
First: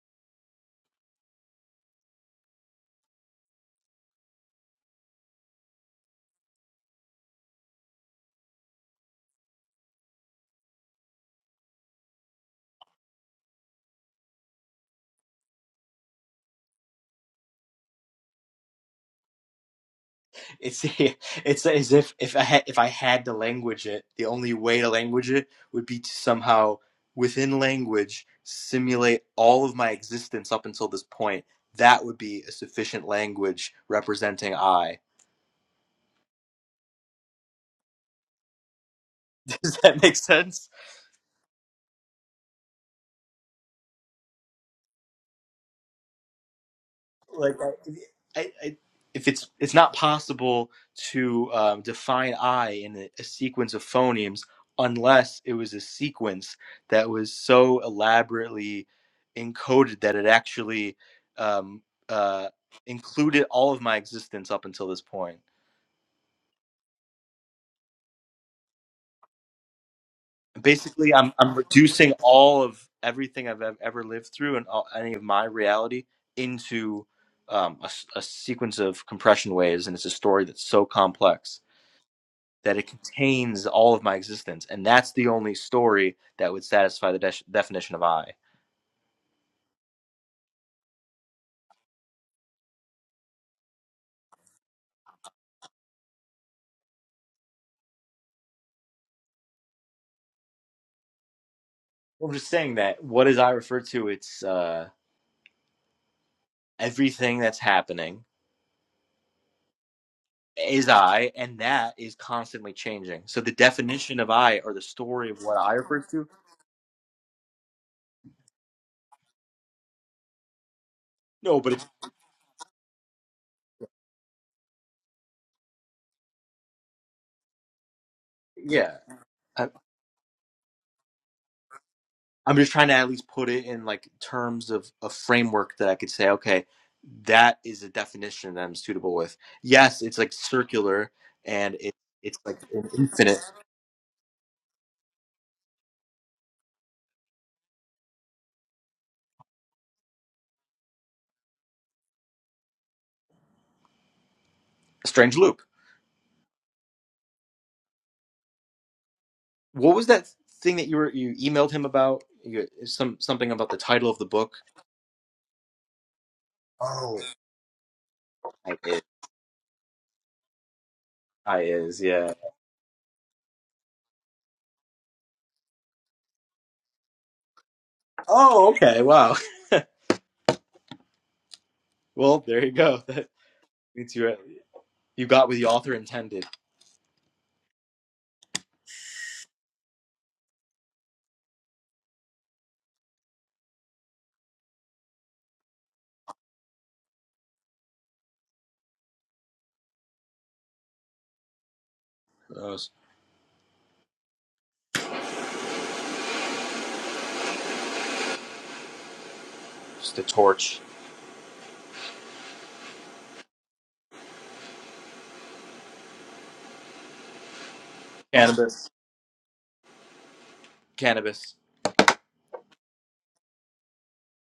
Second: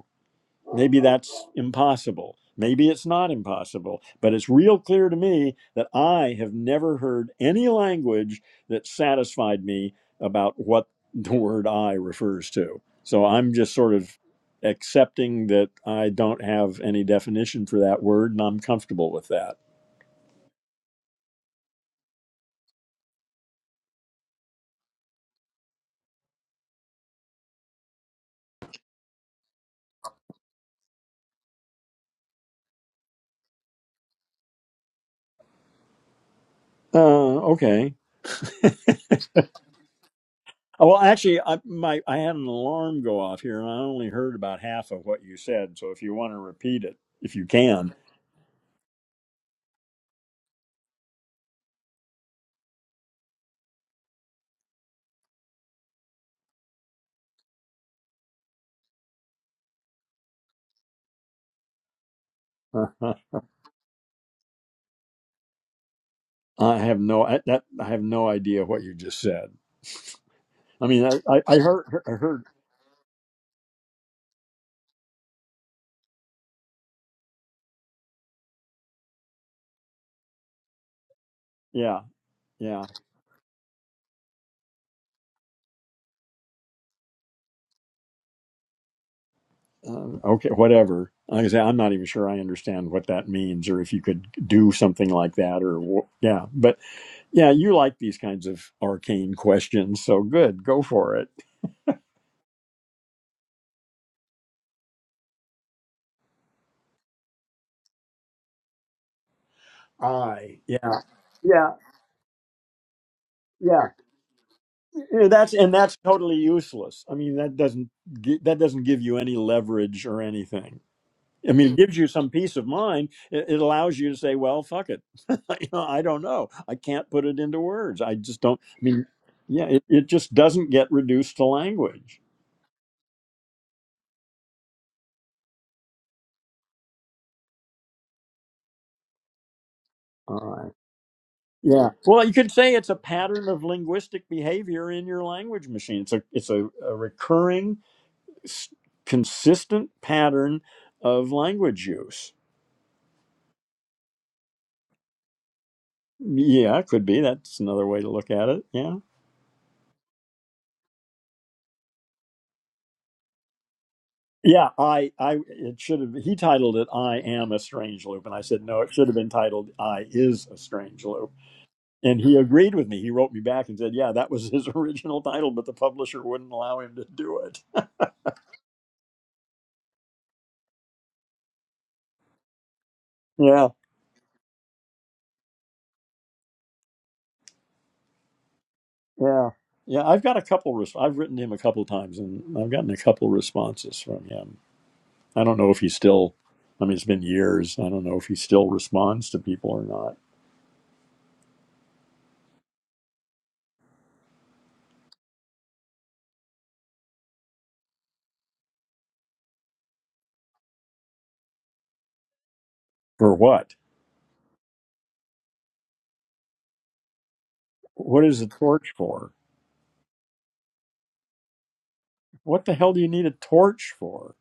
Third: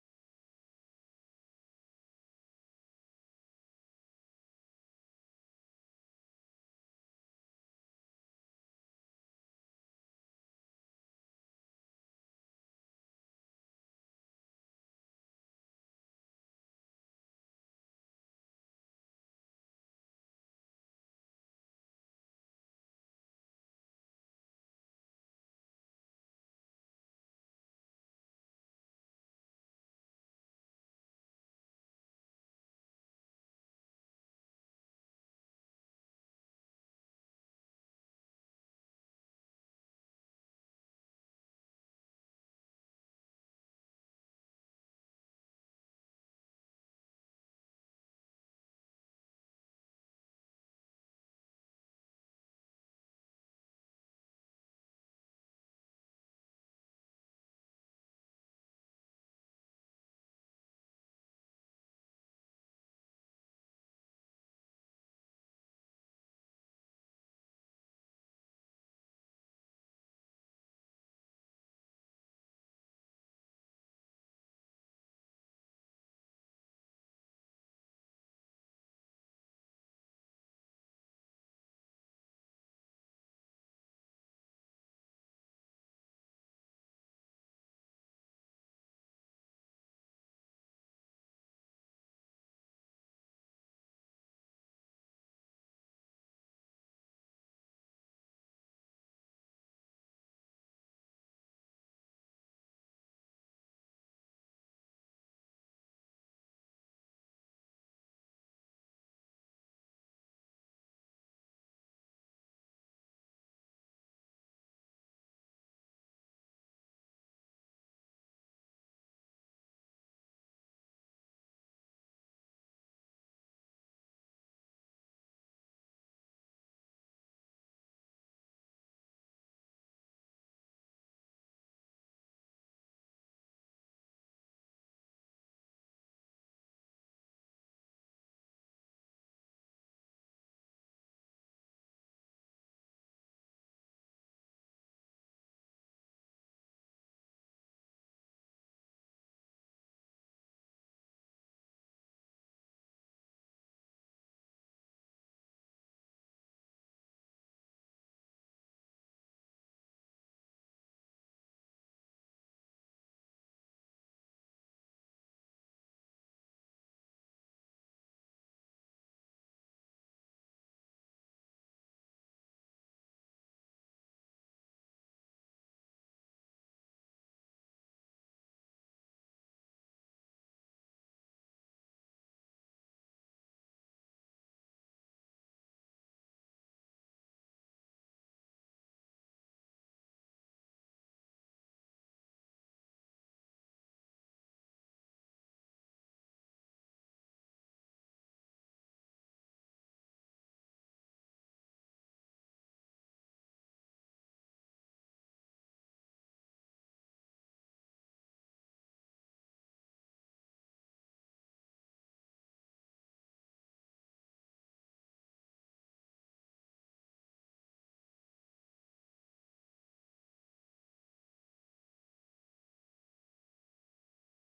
Maybe that's impossible. Maybe it's not impossible. But it's real clear to me that I have never heard any language that satisfied me about what the word I refers to. So I'm just sort of accepting that I don't have any definition for that word and I'm comfortable with that.
It's it's as if if I had if I had to language it, the only way to language it would be to somehow within language simulate all of my existence up until this point. That would be a sufficient language representing I.
Uh, okay.
Does that make sense?
Oh, Well, actually, I, my, I had an alarm go off here and I only heard about half of what you said. So if you want to repeat it, if you
like
can.
I, I, I if it's it's not possible to um, define i in a, a sequence of phonemes unless it was a sequence that was so elaborately encoded that it actually um, uh, included all of my existence up until this point
I have no I, that I have no idea what you just said. I mean,
basically
I,
i'm,
I,
I'm
I heard I
reducing
heard
all of everything i've ev- ever lived through and all, any of my reality into um, a, s- a sequence of compression waves and it's a story that's so complex
yeah
that
yeah
it contains all of my existence, and that's the only story that would satisfy the de- definition of I.
um, okay whatever. Like I say, I'm not even sure I understand what that means, or if you could do something like that, or wh- yeah. But yeah, you like these kinds of arcane questions, so good, go for it.
I'm just saying that what is I referred to? It's uh, everything that's happening
I yeah
is I, and
yeah
that is constantly changing. So the
yeah.
definition of I or the
Yeah,
story of
That's
what
and
I
that's
refer to.
totally useless. I mean, that doesn't gi- that doesn't give you any leverage or anything. I
No, but
mean, it
it's
gives you some peace of mind. It, it allows you to say, "Well, fuck it. you know, I don't know. I can't put it into words. I just don't." I
yeah.
mean, yeah,
I,
it, it just doesn't get reduced to language.
I'm just trying to at least put it in like terms of a framework that I could say, okay, that is a definition that I'm suitable with. Yes, it's like
All right.
circular and
Yeah.
it,
Well, you
it's
could
like
say it's a
infinite
pattern of linguistic behavior in your language machine. It's a it's a, a recurring, s- consistent pattern of language use.
Strange Loop.
Yeah, it could be. That's another way to look at it. Yeah.
What was that thing that you were you emailed him about? You, some something about the title of the book.
Yeah, I, I, it should have. He titled it "I
Oh.
am a strange loop," and I said
I
no. It
is.
should have been titled "I is a strange loop."
I is.
And
Yeah.
he agreed with me. He wrote me back and said, "Yeah, that was his original title, but the publisher wouldn't allow him to do it."
Oh, okay. Wow. Well, there you go. That
Yeah,
means you uh, you got what the author intended.
yeah, yeah. I've got a couple. Res- I've written him a couple times, and I've gotten a couple responses from him. I don't know if he still. I mean, it's been years. I don't know if he still responds to people or not.
Uh, just a torch.
For what? What is a
Cannabis.
torch for?
Cannabis.
What the hell do you need a torch for?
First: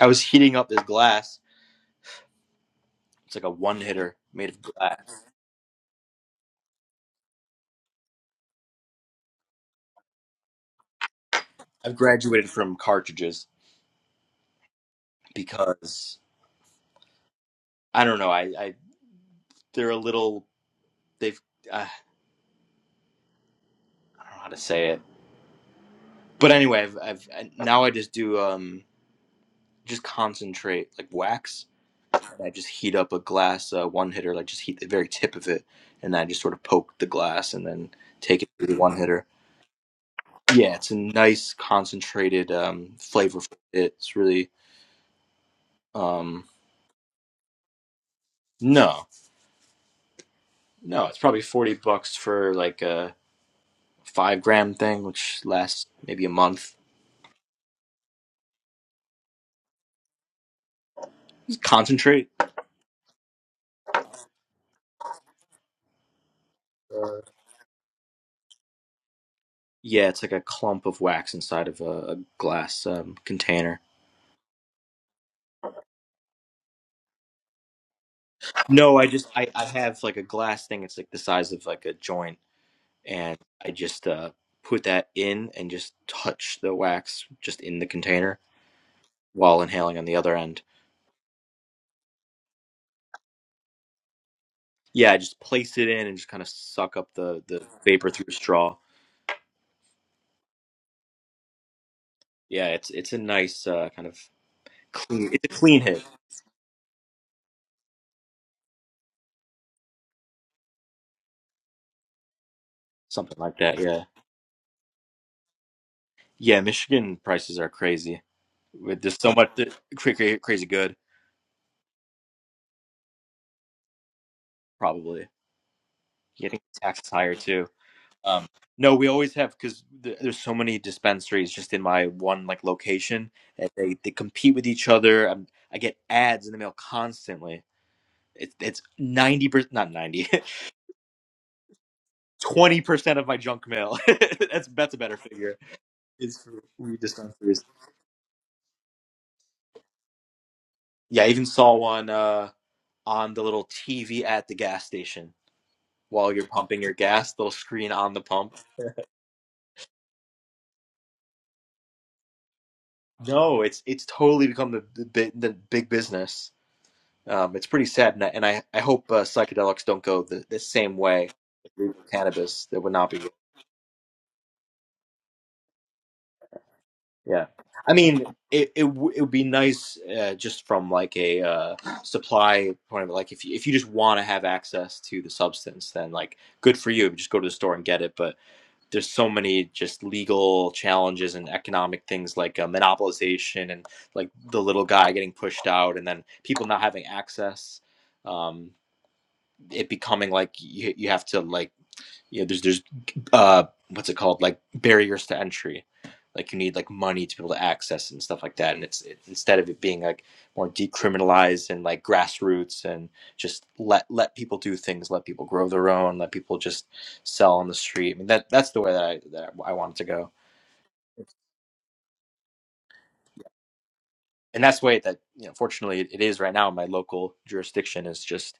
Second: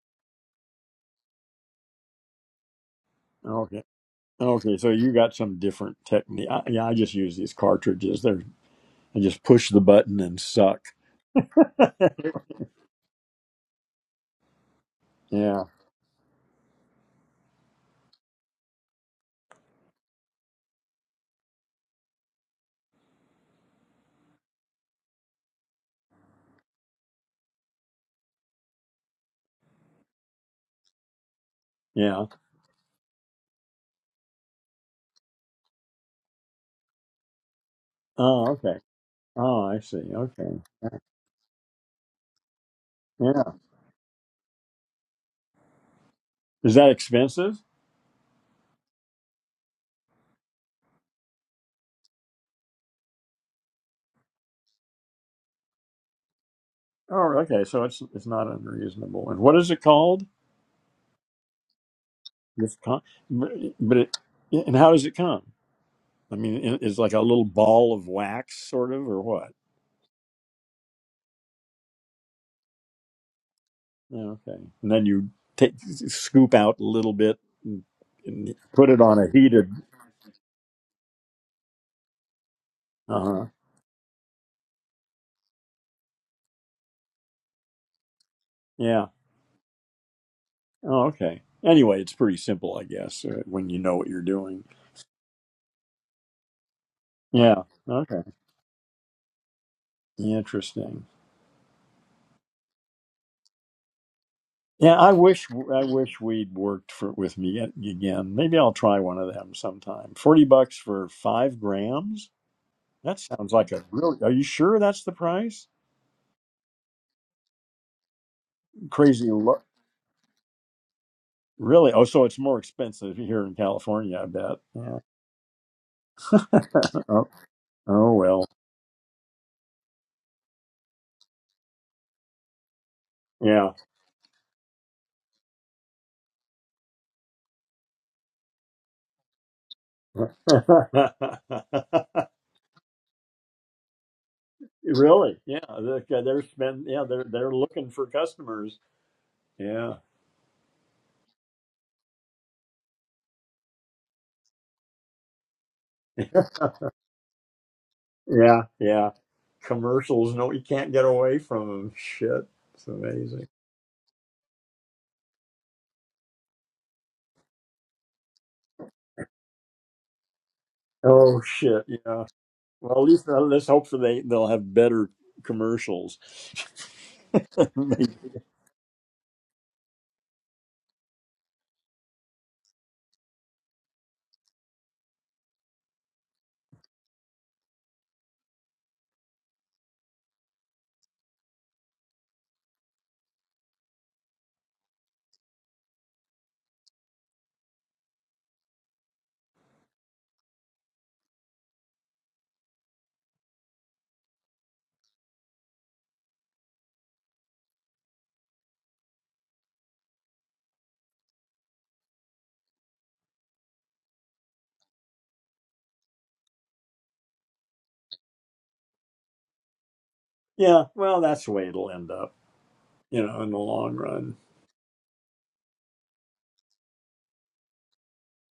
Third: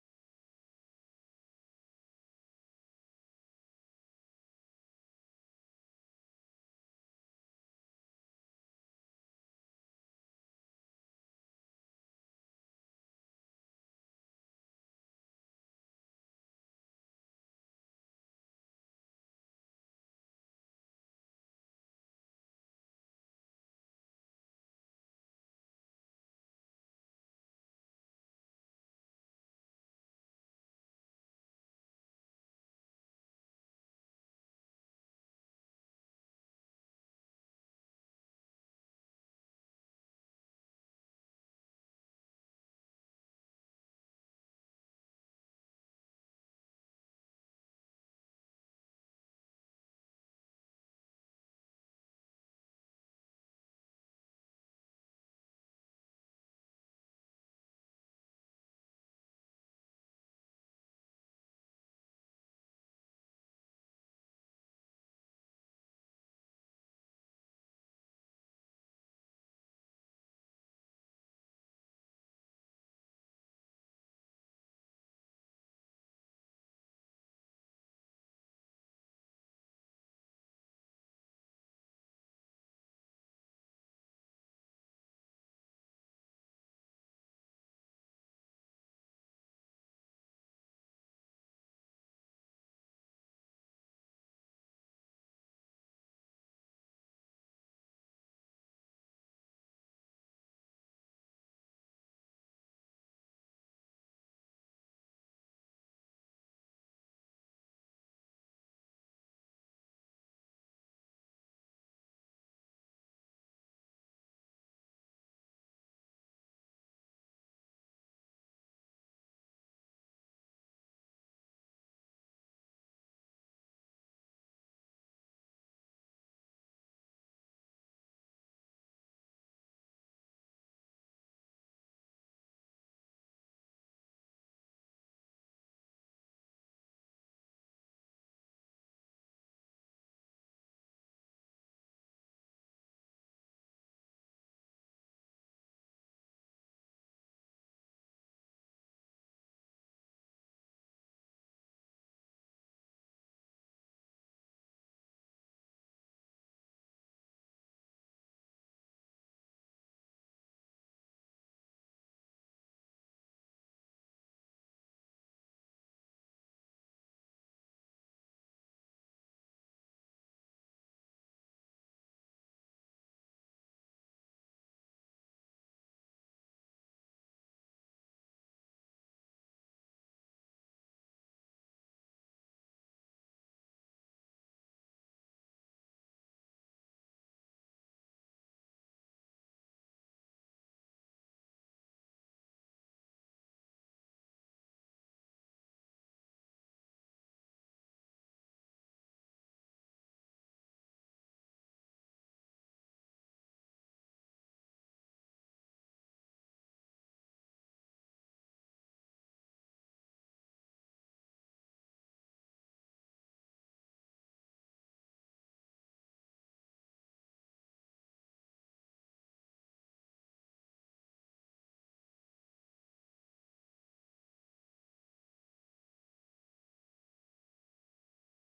I was heating up this glass. It's like a
Okay.
one hitter made of
Okay, so you
glass.
got some different technique. I, yeah, I just use these cartridges. They're I just push the button and suck.
I've graduated from cartridges
Yeah,
because I don't know. I, I they're a little. They've. Uh, I don't know how to say it But anyway, I've, I've now I just do um just concentrate like wax,
yeah.
and I just heat up a glass uh, one hitter, like just heat the very tip of it, and I just sort of poke the glass and then take
Oh,
it through
okay.
the one hitter.
Oh, I see. Okay.
Yeah, it's a nice concentrated um flavor.
Yeah.
It's really um
Is that expensive?
no no, it's probably forty bucks for like a five gram thing, which lasts maybe a month.
Oh, okay. So it's it's not unreasonable. And what is it called?
It's concentrate.
This con- but but it yeah, and how does it come? I mean, it- it's like a little ball of wax, sort of, or what?
Yeah, it's like a clump of wax inside of a, a glass um, container.
Yeah, Okay. And then you take scoop out a little bit and, and put
No,
it
I
on
just
a
I, I
heated.
have like a glass thing. It's like the size of like a joint, and
Uh
I just uh put that in and just touch the wax just in the container
huh.
while inhaling on the other end.
Oh, okay. Anyway, it's pretty simple, I guess, uh, when you know what you're doing.
Yeah, I just place it in and just kind of suck up the the
Yeah.
vapor
Okay.
through a straw.
Interesting.
Yeah, it's it's a nice uh kind of
Yeah, I
clean.
wish
It's a clean
I
hit,
wish we'd worked for with me again. Maybe I'll try one of them sometime. Forty bucks for five grams. That
something
sounds
like
like
that.
a
Yeah,
really. Are you sure that's the price?
yeah. Michigan prices are crazy. With- There's
Crazy.
so much
Lo-
that- cra- cra- crazy good.
really? Oh, so it's more expensive here in California, I bet. Yeah.
Probably getting taxes
Oh,
higher too.
oh
Um,
well.
no, we always have because th- there's so many dispensaries just in my one like location, and
Yeah.
they they compete with each other. i I get ads in the mail constantly. It's it's ninety percent, not ninety, twenty percent of my junk mail. that's that's a better
really?
figure.
Yeah. They're,
Is
they're
for
spend.
weed
Yeah. They're they're
dispensaries.
looking for customers. Yeah.
Yeah, I even saw one uh, on the little TV at the gas station while you're pumping your gas. Little screen on the pump.
Yeah. Yeah. Commercials. No, you can't get away from them. Shit. It's amazing.
No, it's it's totally become the the, bi- the big business. Um, it's pretty sad, and I, and I, I hope uh, psychedelics don't go the, the same way
Oh
as
shit.
legal
Yeah.
cannabis. That would
Well, at
not be
least
good.
uh, let's hope for they they'll have better commercials.
Yeah, I mean, it it, w- it would be nice uh, just from like a uh, supply point of it. Like if you, if you just want to have access to the substance, then like good for you. Just go to the store and get it. But there's so many just legal challenges and economic things like uh, monopolization and like the little guy getting pushed out, and then people not having access. Um, it becoming like you, you have to like Yeah, there's there's uh what's it called? Like barriers to entry. Like you need like money to be able to access and stuff like that. And it's it, instead of it being like more decriminalized and like grassroots and just let let people do things, let people grow their own, let people just sell on the street. I mean that that's the way that I that I wanted to go.
yeah. Well, that's the way it'll end up. You know, in the long run.
And that's the way that you know fortunately it is right now in my local jurisdiction is just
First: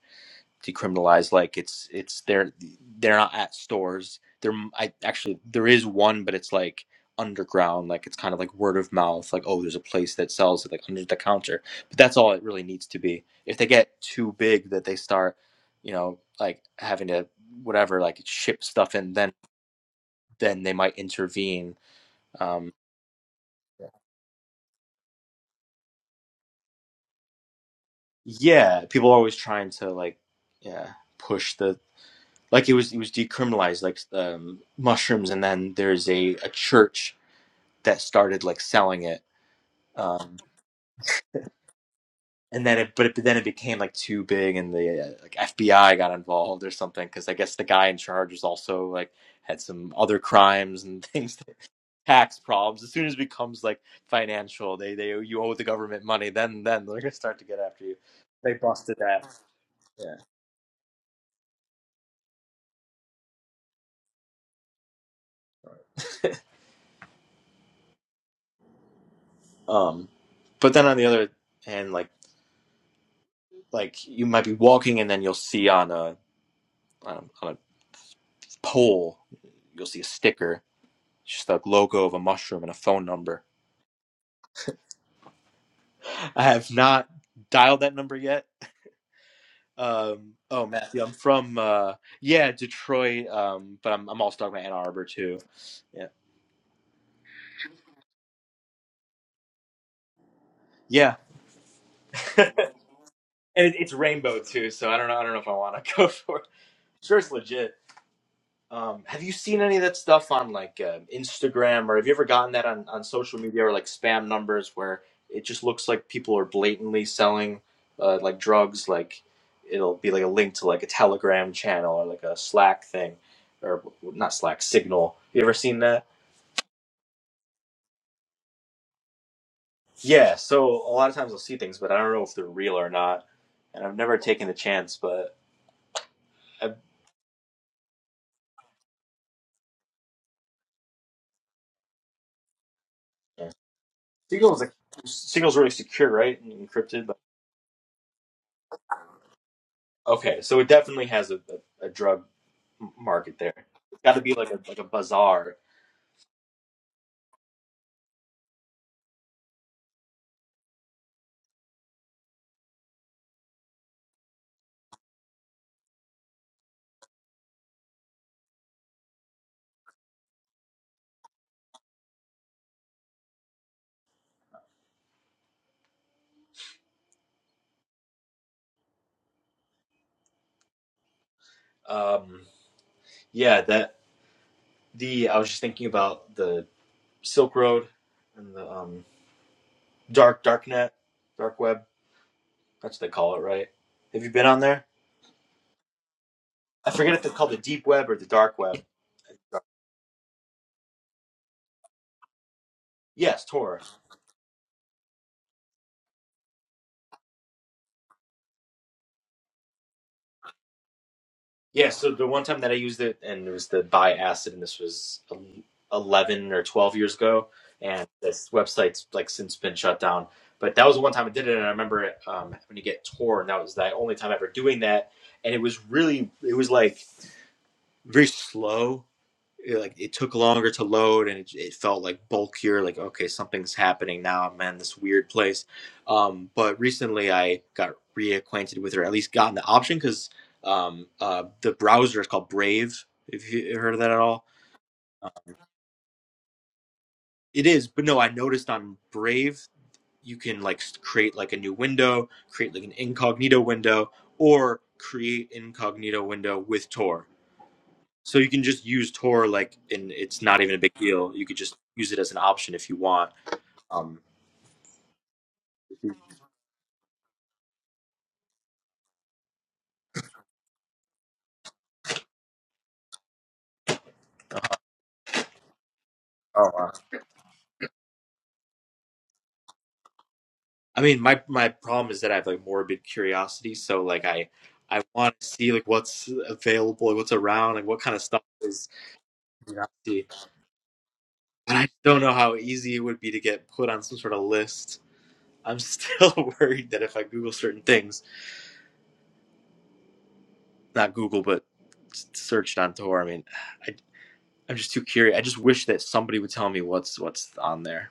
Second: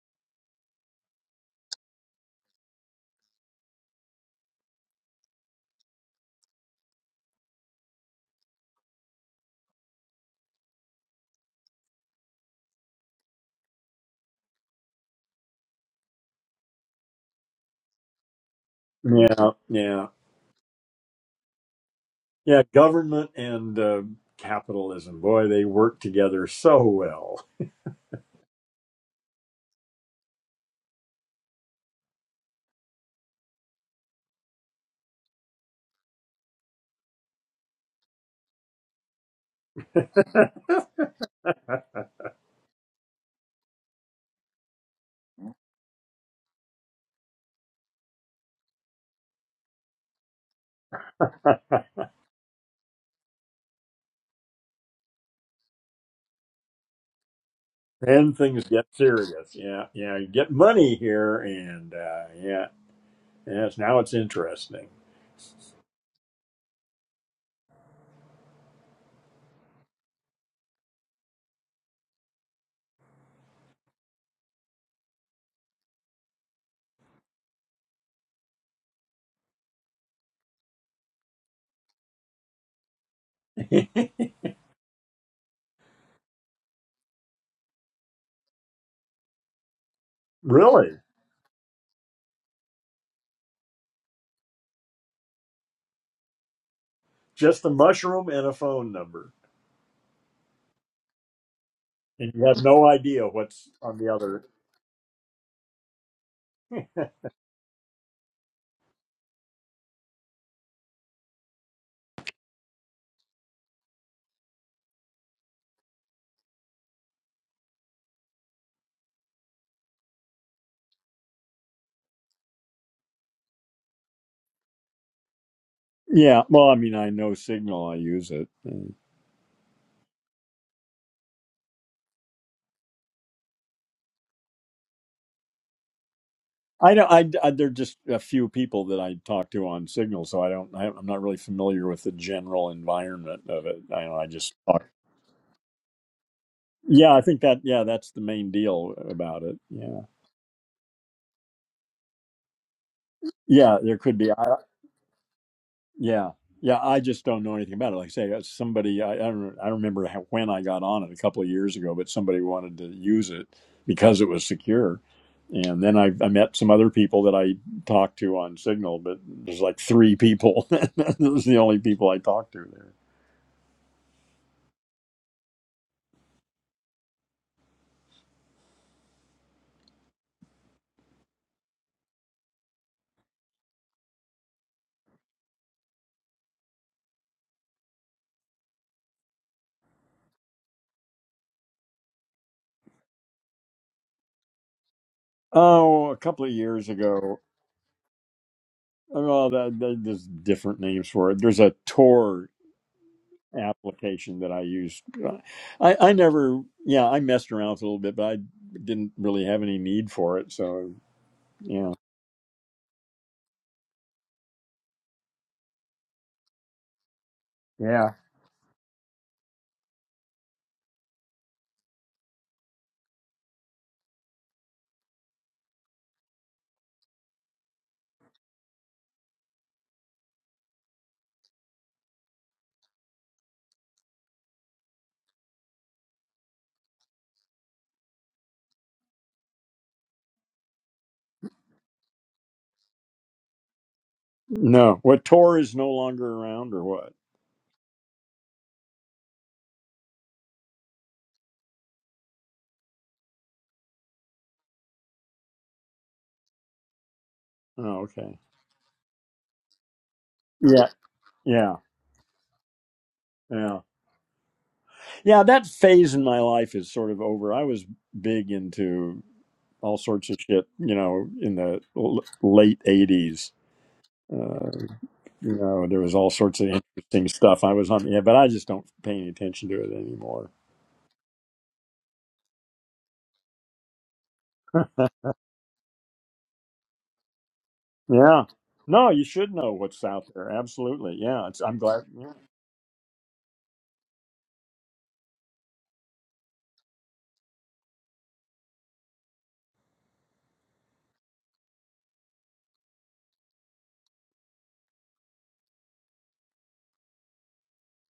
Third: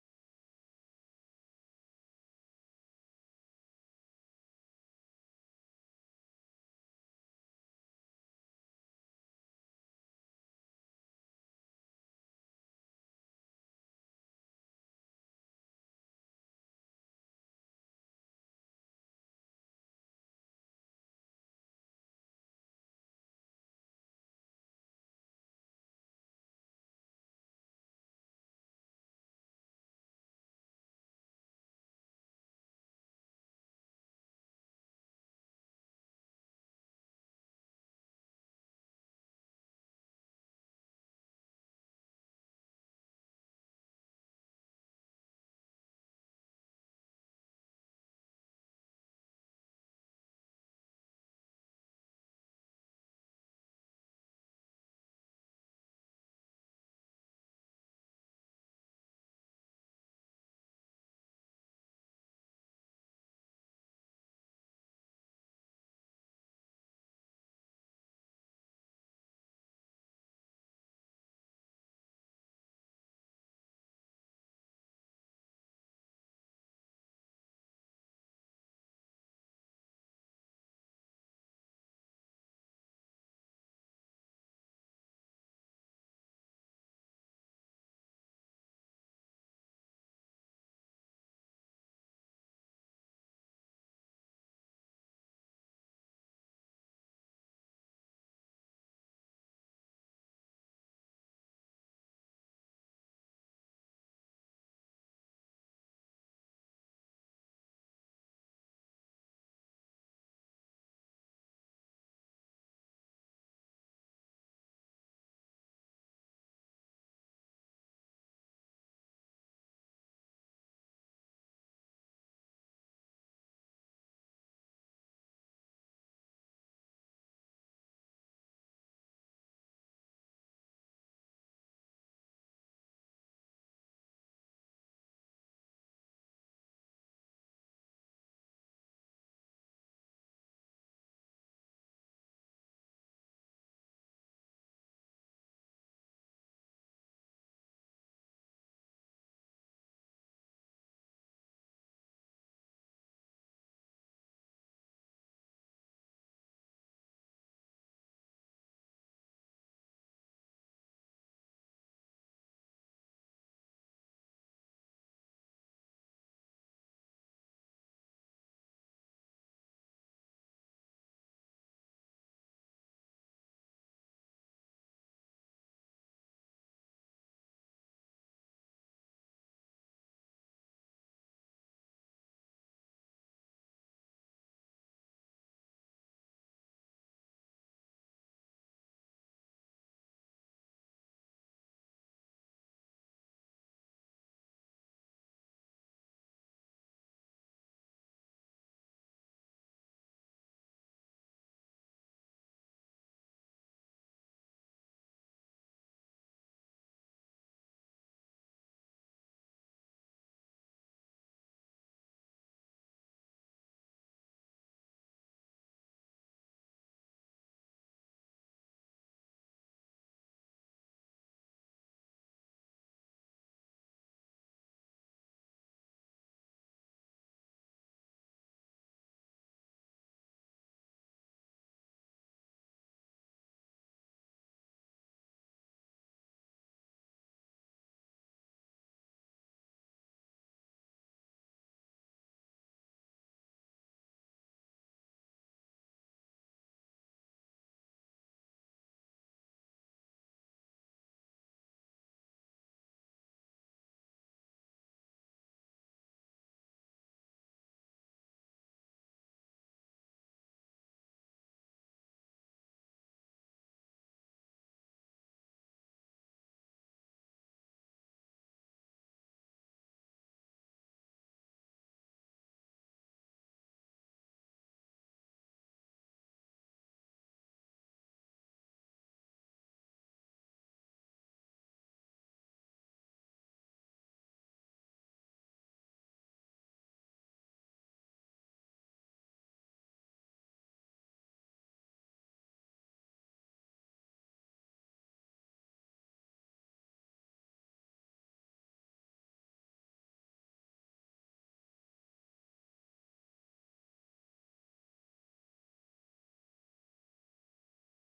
decriminalized. Like it's it's they're they're not at stores. There I actually there is one, but it's like underground. Like it's kind of like word of mouth. Like oh, there's a place that sells it like under the counter. But that's all it really needs to be. If they get too big, that they start, you know, like having to whatever like ship stuff in, then
Yeah. Yeah.
then they might intervene.
Yeah.
Um,
Government and uh, capitalism. Boy, they work together so well.
yeah, people are always trying to like yeah push the like it was it was decriminalized like um, mushrooms and then there's a, a church that started like selling it. Um, and then it, but, it, but then it became like too big, and the uh, like FBI got involved or something because I guess the guy in charge was also like had some other crimes and things, tax problems. As soon as it becomes like financial, they they you owe the government money, then then they're gonna start to get after you.
Then
They
things get
busted that.
serious. Yeah.
Yeah.
Yeah. You get money here, and uh, yeah. Yes, now it's interesting.
Um, but then on the other hand, like like you might be walking and then you'll see on a on, on a pole, you'll see a sticker It's just a logo of a mushroom and a phone number. I have not dialed that number yet. Um, oh,
Really?
Matthew, I'm from uh, yeah Detroit, um, but I'm I'm also talking about Ann Arbor too. Yeah,
Just a mushroom and a phone number.
yeah,
And you
and
have no idea what's
it, it's
on the
rainbow
other.
too. So I don't know. I don't know if I want to go for it. Sure, it's legit. Um, have you seen any of that stuff on like uh, Instagram, or have you ever gotten that on, on social media or like spam numbers where it just looks like people are blatantly selling uh, like drugs? Like it'll be like a link to like a Telegram channel or like a Slack thing, or not Slack, Signal. You ever seen that?
Yeah, well, I mean, I know Signal. I use it. Mm.
Yeah. So a lot of times I'll see things, but I don't know if they're real or not, and I've never taken the chance. But i
I don't. I, I there are just a few people that I talk to on Signal, so I don't. I, I'm not really familiar with the general
yeah.
environment of it. I, I just
Signal's like
talk.
Signal's really secure, right? And encrypted.
Yeah,
But
I think that. Yeah, that's the main deal about it. Yeah,
okay, so it definitely has a, a, a drug market there.
yeah. There
It's got
could
to
be.
be
I,
like a like a bazaar.
Yeah. Yeah. I just don't know anything about it. Like I say, uh, somebody, I, I don't, I don't remember how, when I got on it a couple of years ago, but somebody wanted to use it because it was secure. And then I, I met some other people that I talked to on Signal, but there's like three people. Those are the only people I talked to there.
Um, yeah, that the I was just thinking about the Silk Road and the um, dark darknet, dark web. That's what they call it, right? Have you been on there?
Oh, a couple of years
I forget if they
ago.
call the deep web or the dark web.
uh, Well, that, that, there's different names for it. There's a Tor
Yes, Tor.
application that I used. I, I never, yeah, I messed around with it a little bit, but I didn't really have any need for it. So,
Yeah,
yeah.
so the one time that I used it, and it was the buy acid, and this was eleven or twelve years ago, and
Yeah.
this website's like since been shut down. But that was the one time I did it, and I remember it, um, having to get torn. That was the only time ever doing that, and it was really, it was like very slow it, like it took longer to load and it, it felt like bulkier like okay something's happening now i'm in this weird place um, but recently i got reacquainted with her at least gotten the option because um, uh, the browser is called brave if you heard of that at all
No. What Tor is no longer around or what?
it is but no i noticed on brave you can like s- create like a new window create like an incognito window or create incognito window with tor
Oh,
So
okay.
you can just use Tor like, and it's not even a
Yeah.
big deal. You could just
Yeah.
use it as an option if you want.
Yeah.
Um,
Yeah. That phase in my life is sort of over. I was big into all sorts of shit, you know, in the l- late 80s. Uh, you know, there was all sorts
Oh,
of
wow.
interesting stuff I was on. Yeah, but I just don't pay any attention to it anymore.
I mean, my my problem is that I have like morbid curiosity, so like I I want to see like what's available, like, what's around, like what kind of stuff
Yeah.
is
No, you should know
you know,
what's out
see.
there. Absolutely. Yeah. It's,
And
I'm
I
glad.
don't know
Yeah.
how easy it would be to get put on some sort of list. I'm still worried that if I Google certain things, not Google, but s- searched on Tor, I mean, I, I'm just too curious. I just wish that somebody would tell me what's what's on there.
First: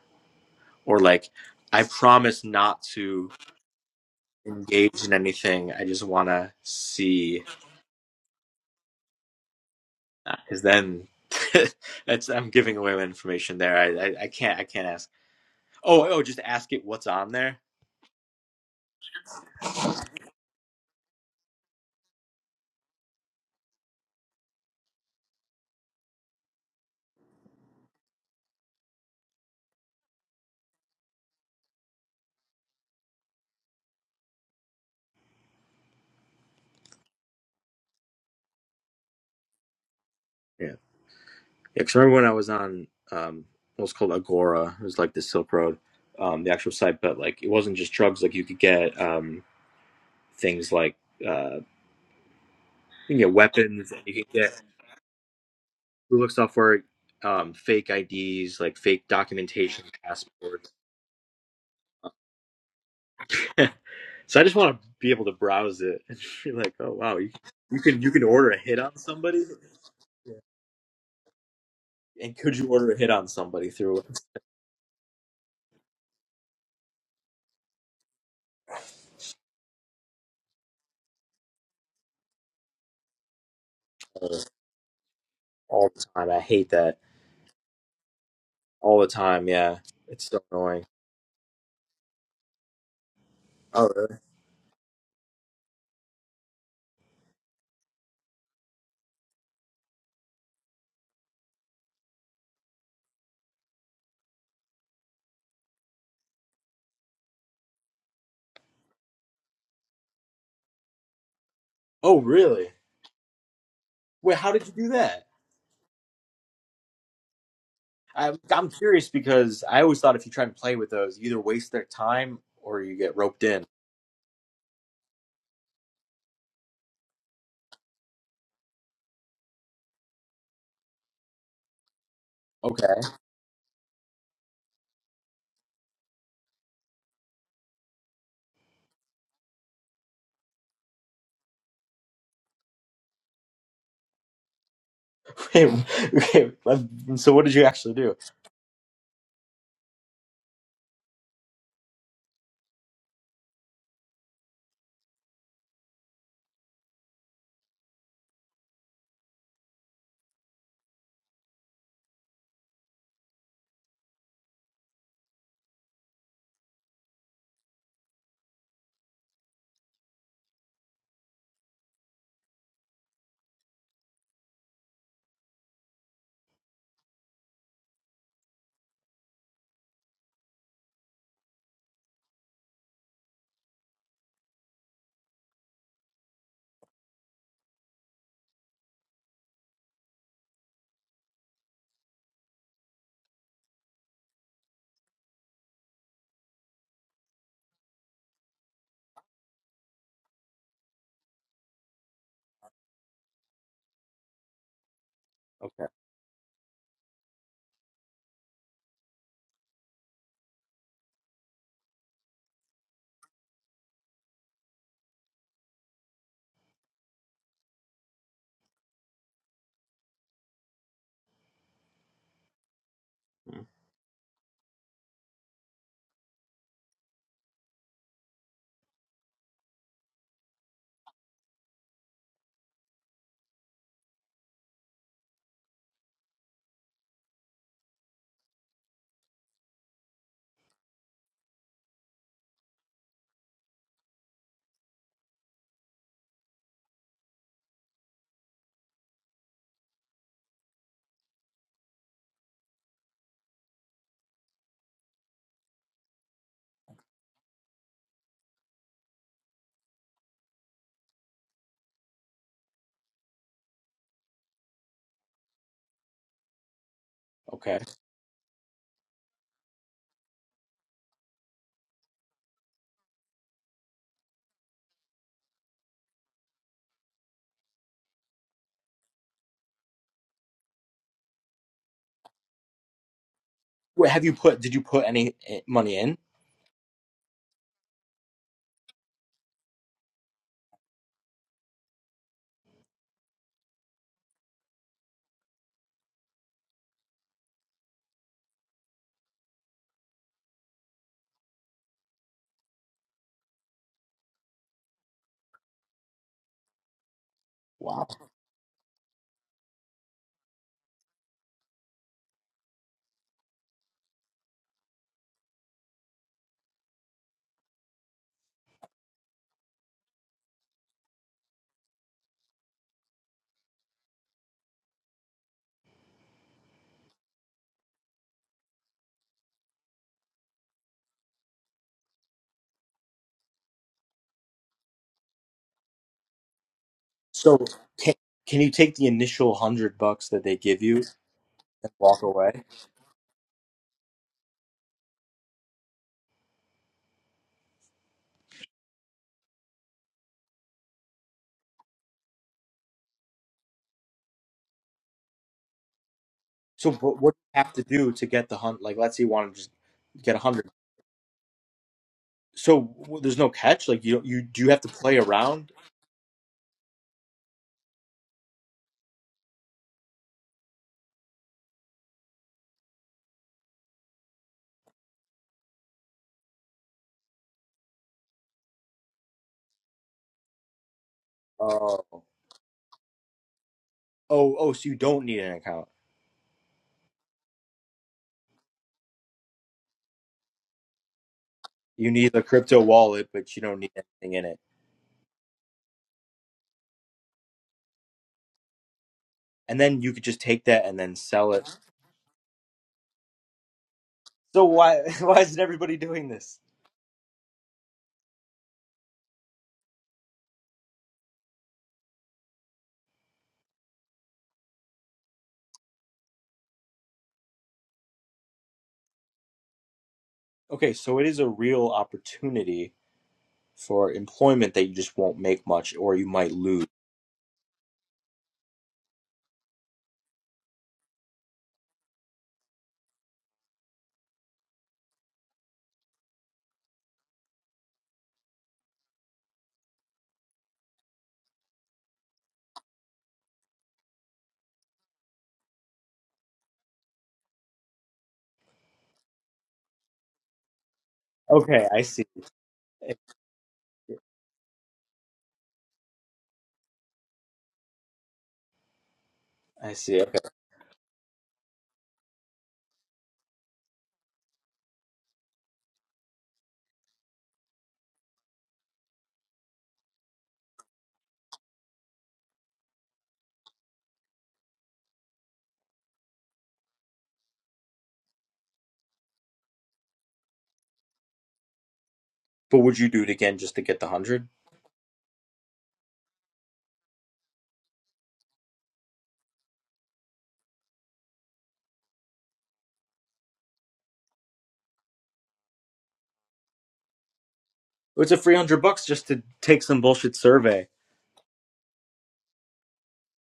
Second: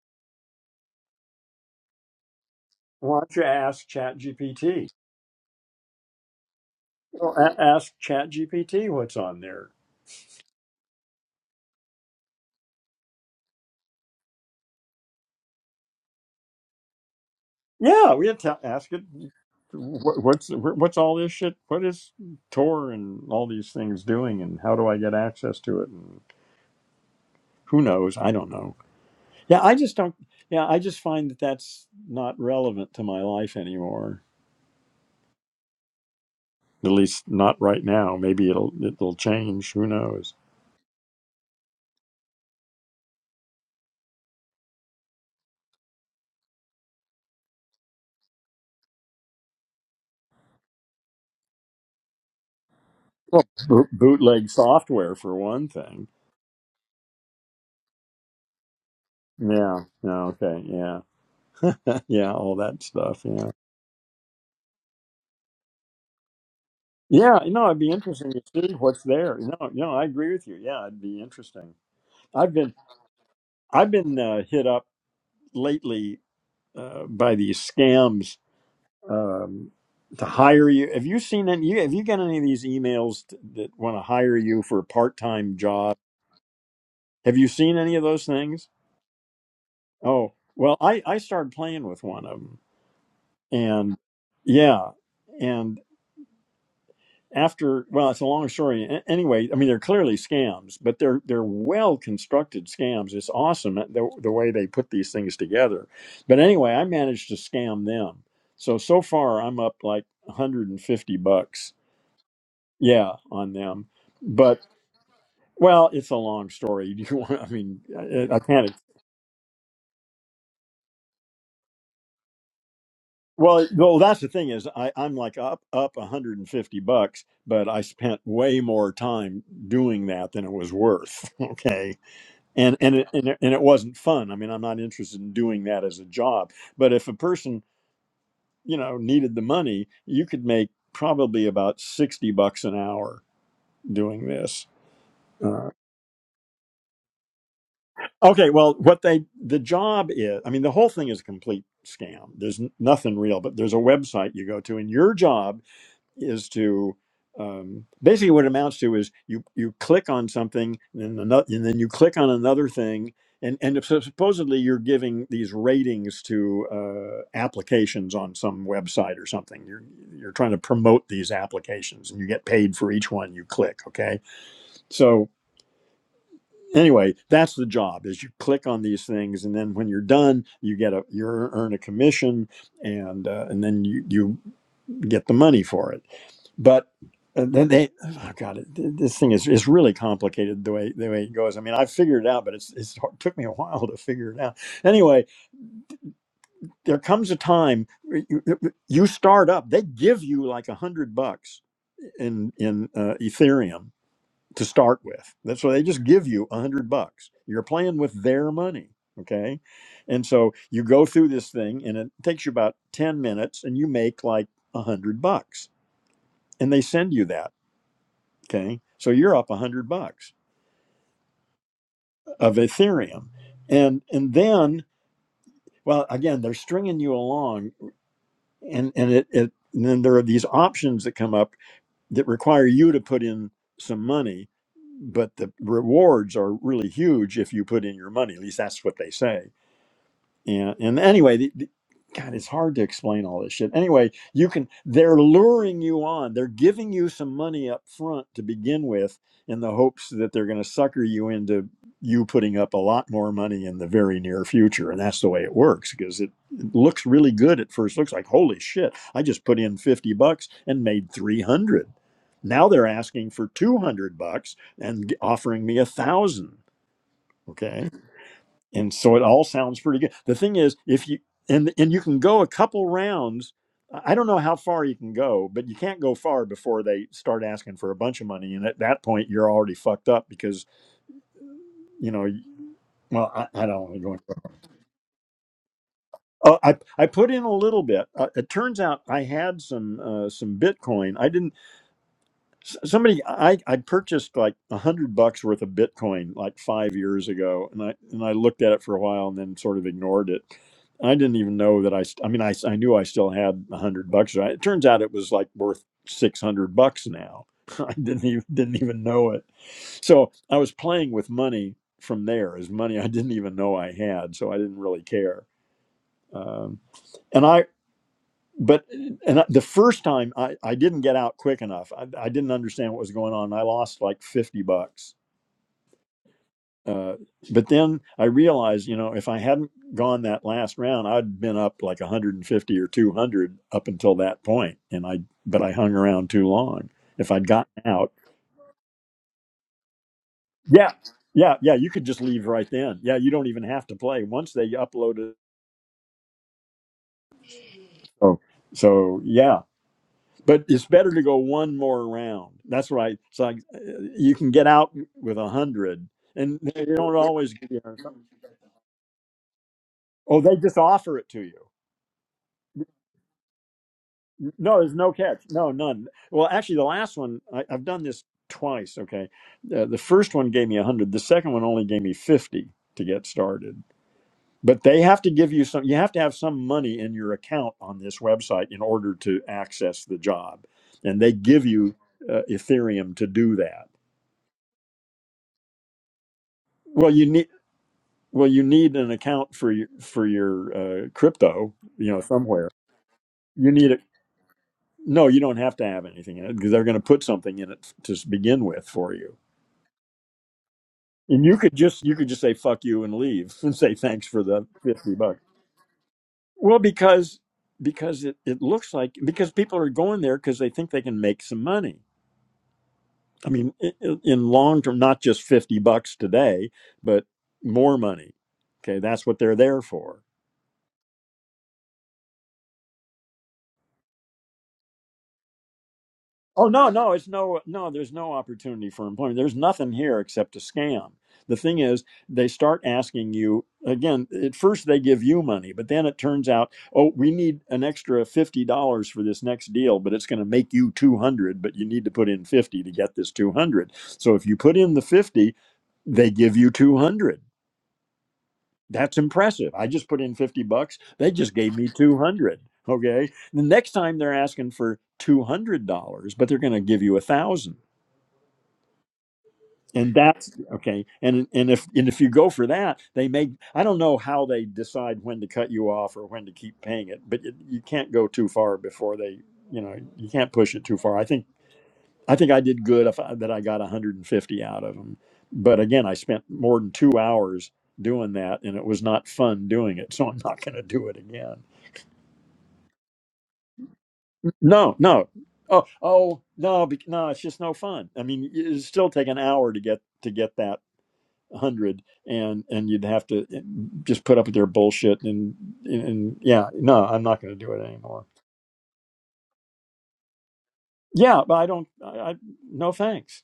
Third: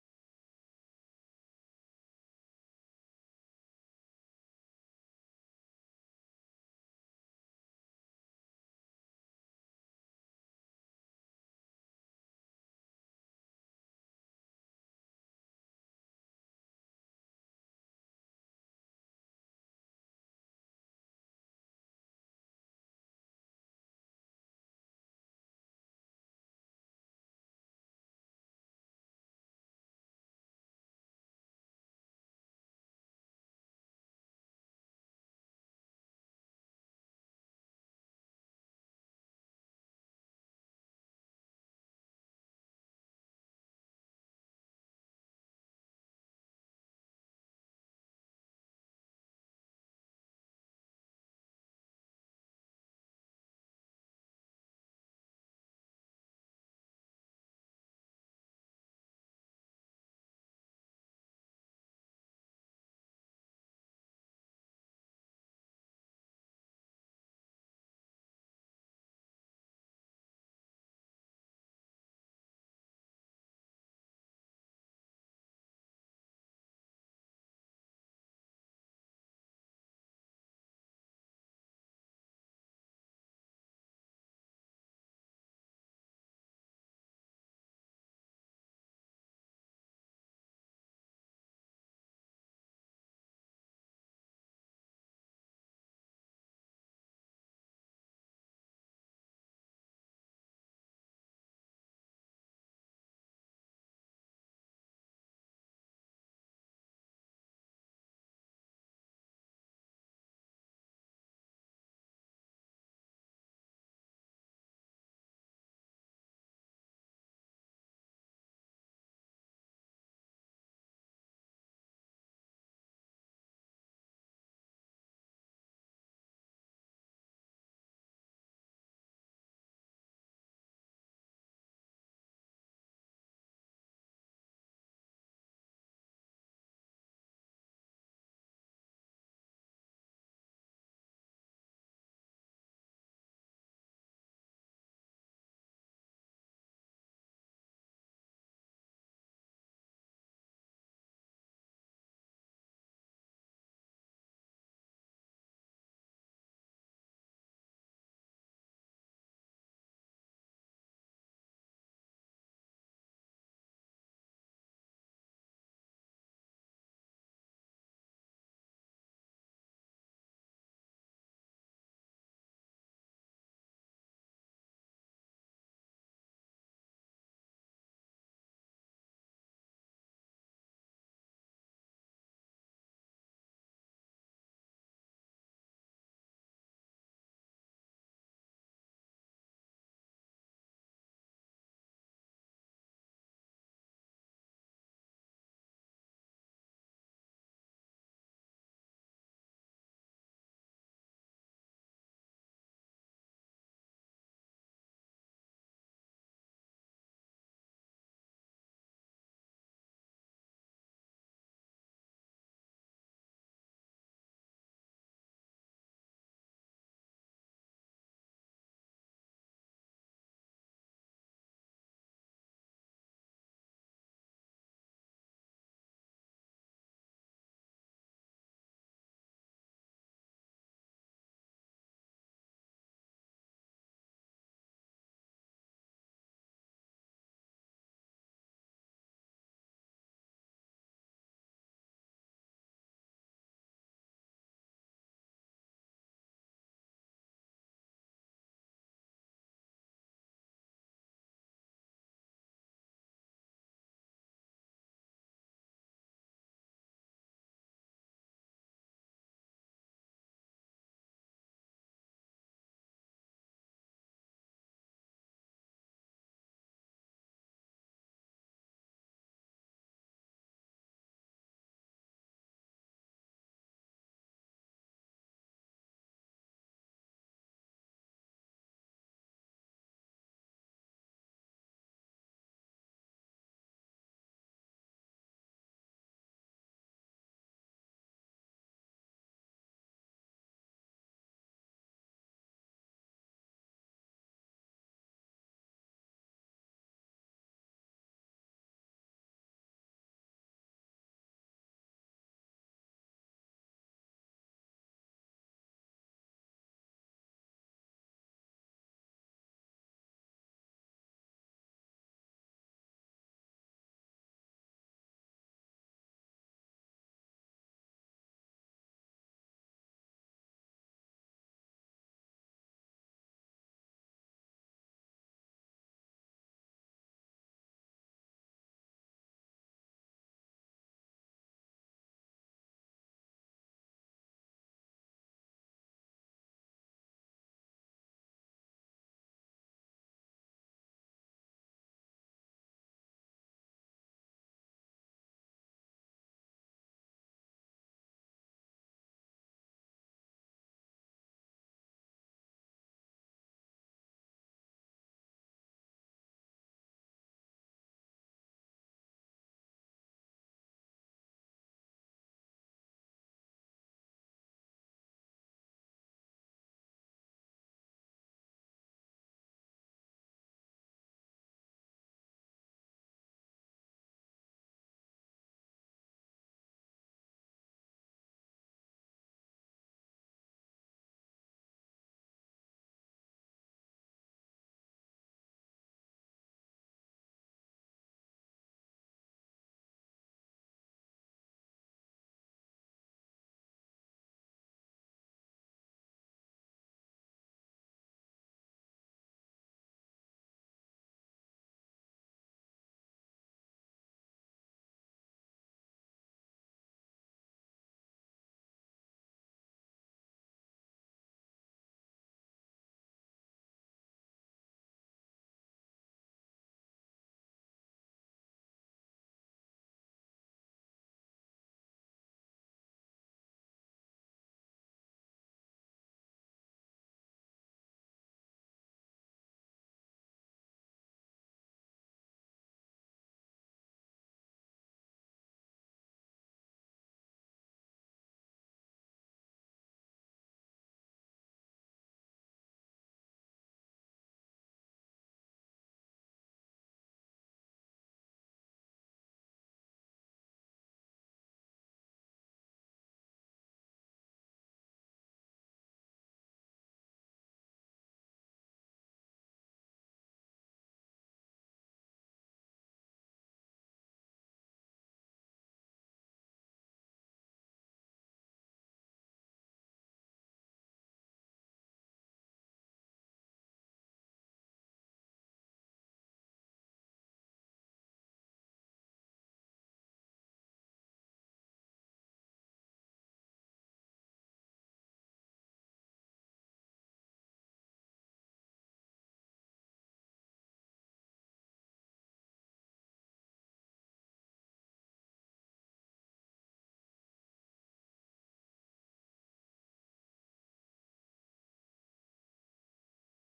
or like I promise not
Why
to
don't you ask Chat GPT?
engage in anything. I just want to
Well,
see
a- ask Chat GPT what's on there.
because then that's I'm giving away my information there. I, I I can't I can't ask. Oh oh, just ask it what's on there.
Yeah. We had to ask it. What, what's what's all this shit? What is Tor and all these things doing? And how do I get access to it? And who knows? I don't know. Yeah. I just don't. Yeah. I just find that that's not relevant to my life anymore. At least not right now. Maybe it'll it'll change. Who knows?
Yeah, yeah. Cause I remember when I was on um, what was called Agora. It was like the Silk Road, um, the actual site, but like it wasn't just drugs. Like you could get um things like uh you can get
Well, boot,
weapons. You can
bootleg
get
software for one thing.
look software, um, fake IDs, like fake documentation,
Yeah. Yeah.
passports
Okay. Yeah. Yeah. All that stuff. Yeah.
so I just want to be able to browse it and be like, oh wow, you,
Yeah. No, it'd
you
be
can you can
interesting to
order a
see
hit on
what's there.
somebody.
No. No, I agree
Yeah.
with you. Yeah, it'd be interesting.
And
I've
could you
been
order a hit on somebody
I've
through
been uh, hit up lately uh, by these scams um, to hire you. Have you seen any? You, have you got any of these emails t- that want to hire
uh,
you for a part time
all
job?
the time? I hate that
Have you seen any of those things?
all the time. Yeah, it's
Oh,
so
well,
annoying.
I I started playing with one of them
Oh
and
really?
yeah and after well it's a long story A- anyway i mean they're clearly scams but they're they're well constructed scams it's awesome that- the, the way they put these things together but anyway i managed to scam them so so far i'm up like 150 bucks
Oh really?
yeah on them
Wait, how
but
did you do that?
well it's a long story do you want i mean i,
I'm
I can't
I'm curious because I always thought if you try and play with those, you either waste their time or you get roped in.
Well, well, that's the thing is I, I'm like up up 150 bucks, but I spent way more time doing that than it was worth. Okay, and and
Okay.
it, and it, and it wasn't fun. I mean, I'm not interested in doing that as a job. But if a person you know needed the money, you could make probably about 60 bucks an hour doing this. Uh,
okay. let- So what did you actually do?
okay, well, what they the job is, I mean, the whole thing is a complete scam. There's n- nothing real, but there's a website you go to, and your job is to um, basically what it amounts to is you you click on something and then another, and then you click on another thing and and so supposedly you're giving these ratings to uh, applications on some website or something you're you're trying to promote these applications and you get paid for each one you click okay so anyway that's the job is you click on these things and then when you're done you get a you earn a commission and uh, and then you you get the money for it but uh, then they oh god it, th- this thing is, is really complicated the way the way it goes i mean i figured it out but it's, it's hard- took me a while to figure it out anyway there comes a time where you, you start up they give you like a hundred bucks in in uh, ethereum to start with that's why they
Okay.
just give you a hundred bucks you're playing with their money okay and so you go through this thing and it takes you about 10 minutes and you make like a hundred bucks and they send you that Okay. So you're up a hundred bucks of Ethereum. And and then, well, again, they're stringing you along and, and it, it and then there are these options that come up that require you to put in some money, but the rewards are really huge if you put in your money. At least that's what they say and, and anyway the, the- god it's hard to explain all this shit anyway you can they're luring you on they're giving you some money up front to begin with in the hopes that they're going to sucker you into you putting up a lot more money in the very near future and that's the way it works because it, it looks really good at first looks like holy shit i just put in 50 bucks and made 300 now they're asking for 200 bucks and offering me a thousand
Okay.
okay and so it all sounds pretty good the thing is if you and and you can go a couple rounds i don't know how far you can go but you can't go far before they start asking for a bunch of money and at that point you're already fucked up because you know y- well i, I don't want to
Wait,
go into
have you put? Did you put any eh, money in?
oh, i i put in a little bit uh, it turns out i had some uh, some bitcoin i didn't S- somebody i i purchased like a hundred bucks worth of bitcoin like five years ago and i and i looked at it for a while and then sort of ignored it i didn't even know that i st- i mean i, s- I knew i still had a hundred bucks right? it turns out it was like worth 600 bucks now i
Wow.
didn't even didn't even know it so i was playing with money from there as money i didn't even know i had so i didn't really care um, and I, but and I- the first time I, I didn't get out quick enough. I, I didn't understand what was going on. I lost like 50 bucks. Uh, but then I realized, you know, if I hadn't gone that last round, I'd been up like 150 or 200 up until that point, And I, but I hung around too long. If I'd
So
gotten
can,
out,
can you take the initial hundred bucks that they give
yeah,
you
yeah, yeah, you
and
could just
walk
leave
away?
right then. Yeah, you don't even have to play once they upload it. Oh, so yeah. but it's better to go one more round. That's right. It's like uh, you can get out with a hundred, and they
So
don't
what, what do
always.
you
give
have
You
to do to get the hunt? Like, let's say you want to just get a
oh, they
hundred.
just offer it to you.
So w- there's no catch. Like you don't, you do you
No,
have to
there's no
play
catch.
around?
No, none. Well, actually, the last one I, I've done this twice. Okay, uh, the first one gave me a hundred. The second one only gave me fifty to get started. But they have to give you some. You have to have some money in your account on this website in order to access the job, and they give you
Oh, oh,
uh, Ethereum to do that.
oh. So you don't need an account.
Well, you need Well, you need an account for your for your uh, crypto,
You
you know,
need a
somewhere.
crypto wallet, but you
You
don't need
need it.
anything in it.
No, you don't have to have anything in it because they're going to put something in it to s- begin with for you.
And then you could just take that and then
And
sell
you could
it.
just you could just say fuck you and leave and say thanks for
So
the
why
fifty
why
bucks.
isn't everybody doing this?
Well, because because it, it looks like because people are going there because they think they can make some money. I mean, i i- in long term, not just fifty bucks today, but more money. Okay, that's what they're there for
Okay, so it is a real opportunity for employment that you just won't make much, or you might
Oh
lose.
no, no, it's no, no. There's no opportunity for employment. There's nothing here except a scam. The thing is, they start asking you again. At first, they give you money, but then it turns out, oh, we need an extra fifty dollars for this next deal, but it's going to make you two hundred. But you need to put in fifty to get this two hundred. So if you put in the fifty, they give you two hundred that's impressive. I just put in 50 bucks. They just gave
Okay,
me
I see.
200. Okay. The next time they're asking for $200, but they're going to give you a thousand.
I
And
see. Okay.
that's okay. And and if and if you go for that, they may I don't know how they decide when to cut you off or when to keep paying it, but you, you can't go too far before they, you know, you can't push it too far. I think I think I did good if I, that I got 150 out of them. But again, I spent more than two hours doing that, and it was not fun doing it. So I'm not going to do it again.
But would you do it again just to get the hundred?
No, no. Oh, oh, no, bec- no. It's just no fun. I mean, it it'd still take an hour to get to get that hundred, and and you'd have to eh, just put up with their bullshit. And and yeah, no, I'm not going to do it anymore.
It's a three hundred bucks just to take some bullshit survey.
Yeah, but I don't. I, I no thanks.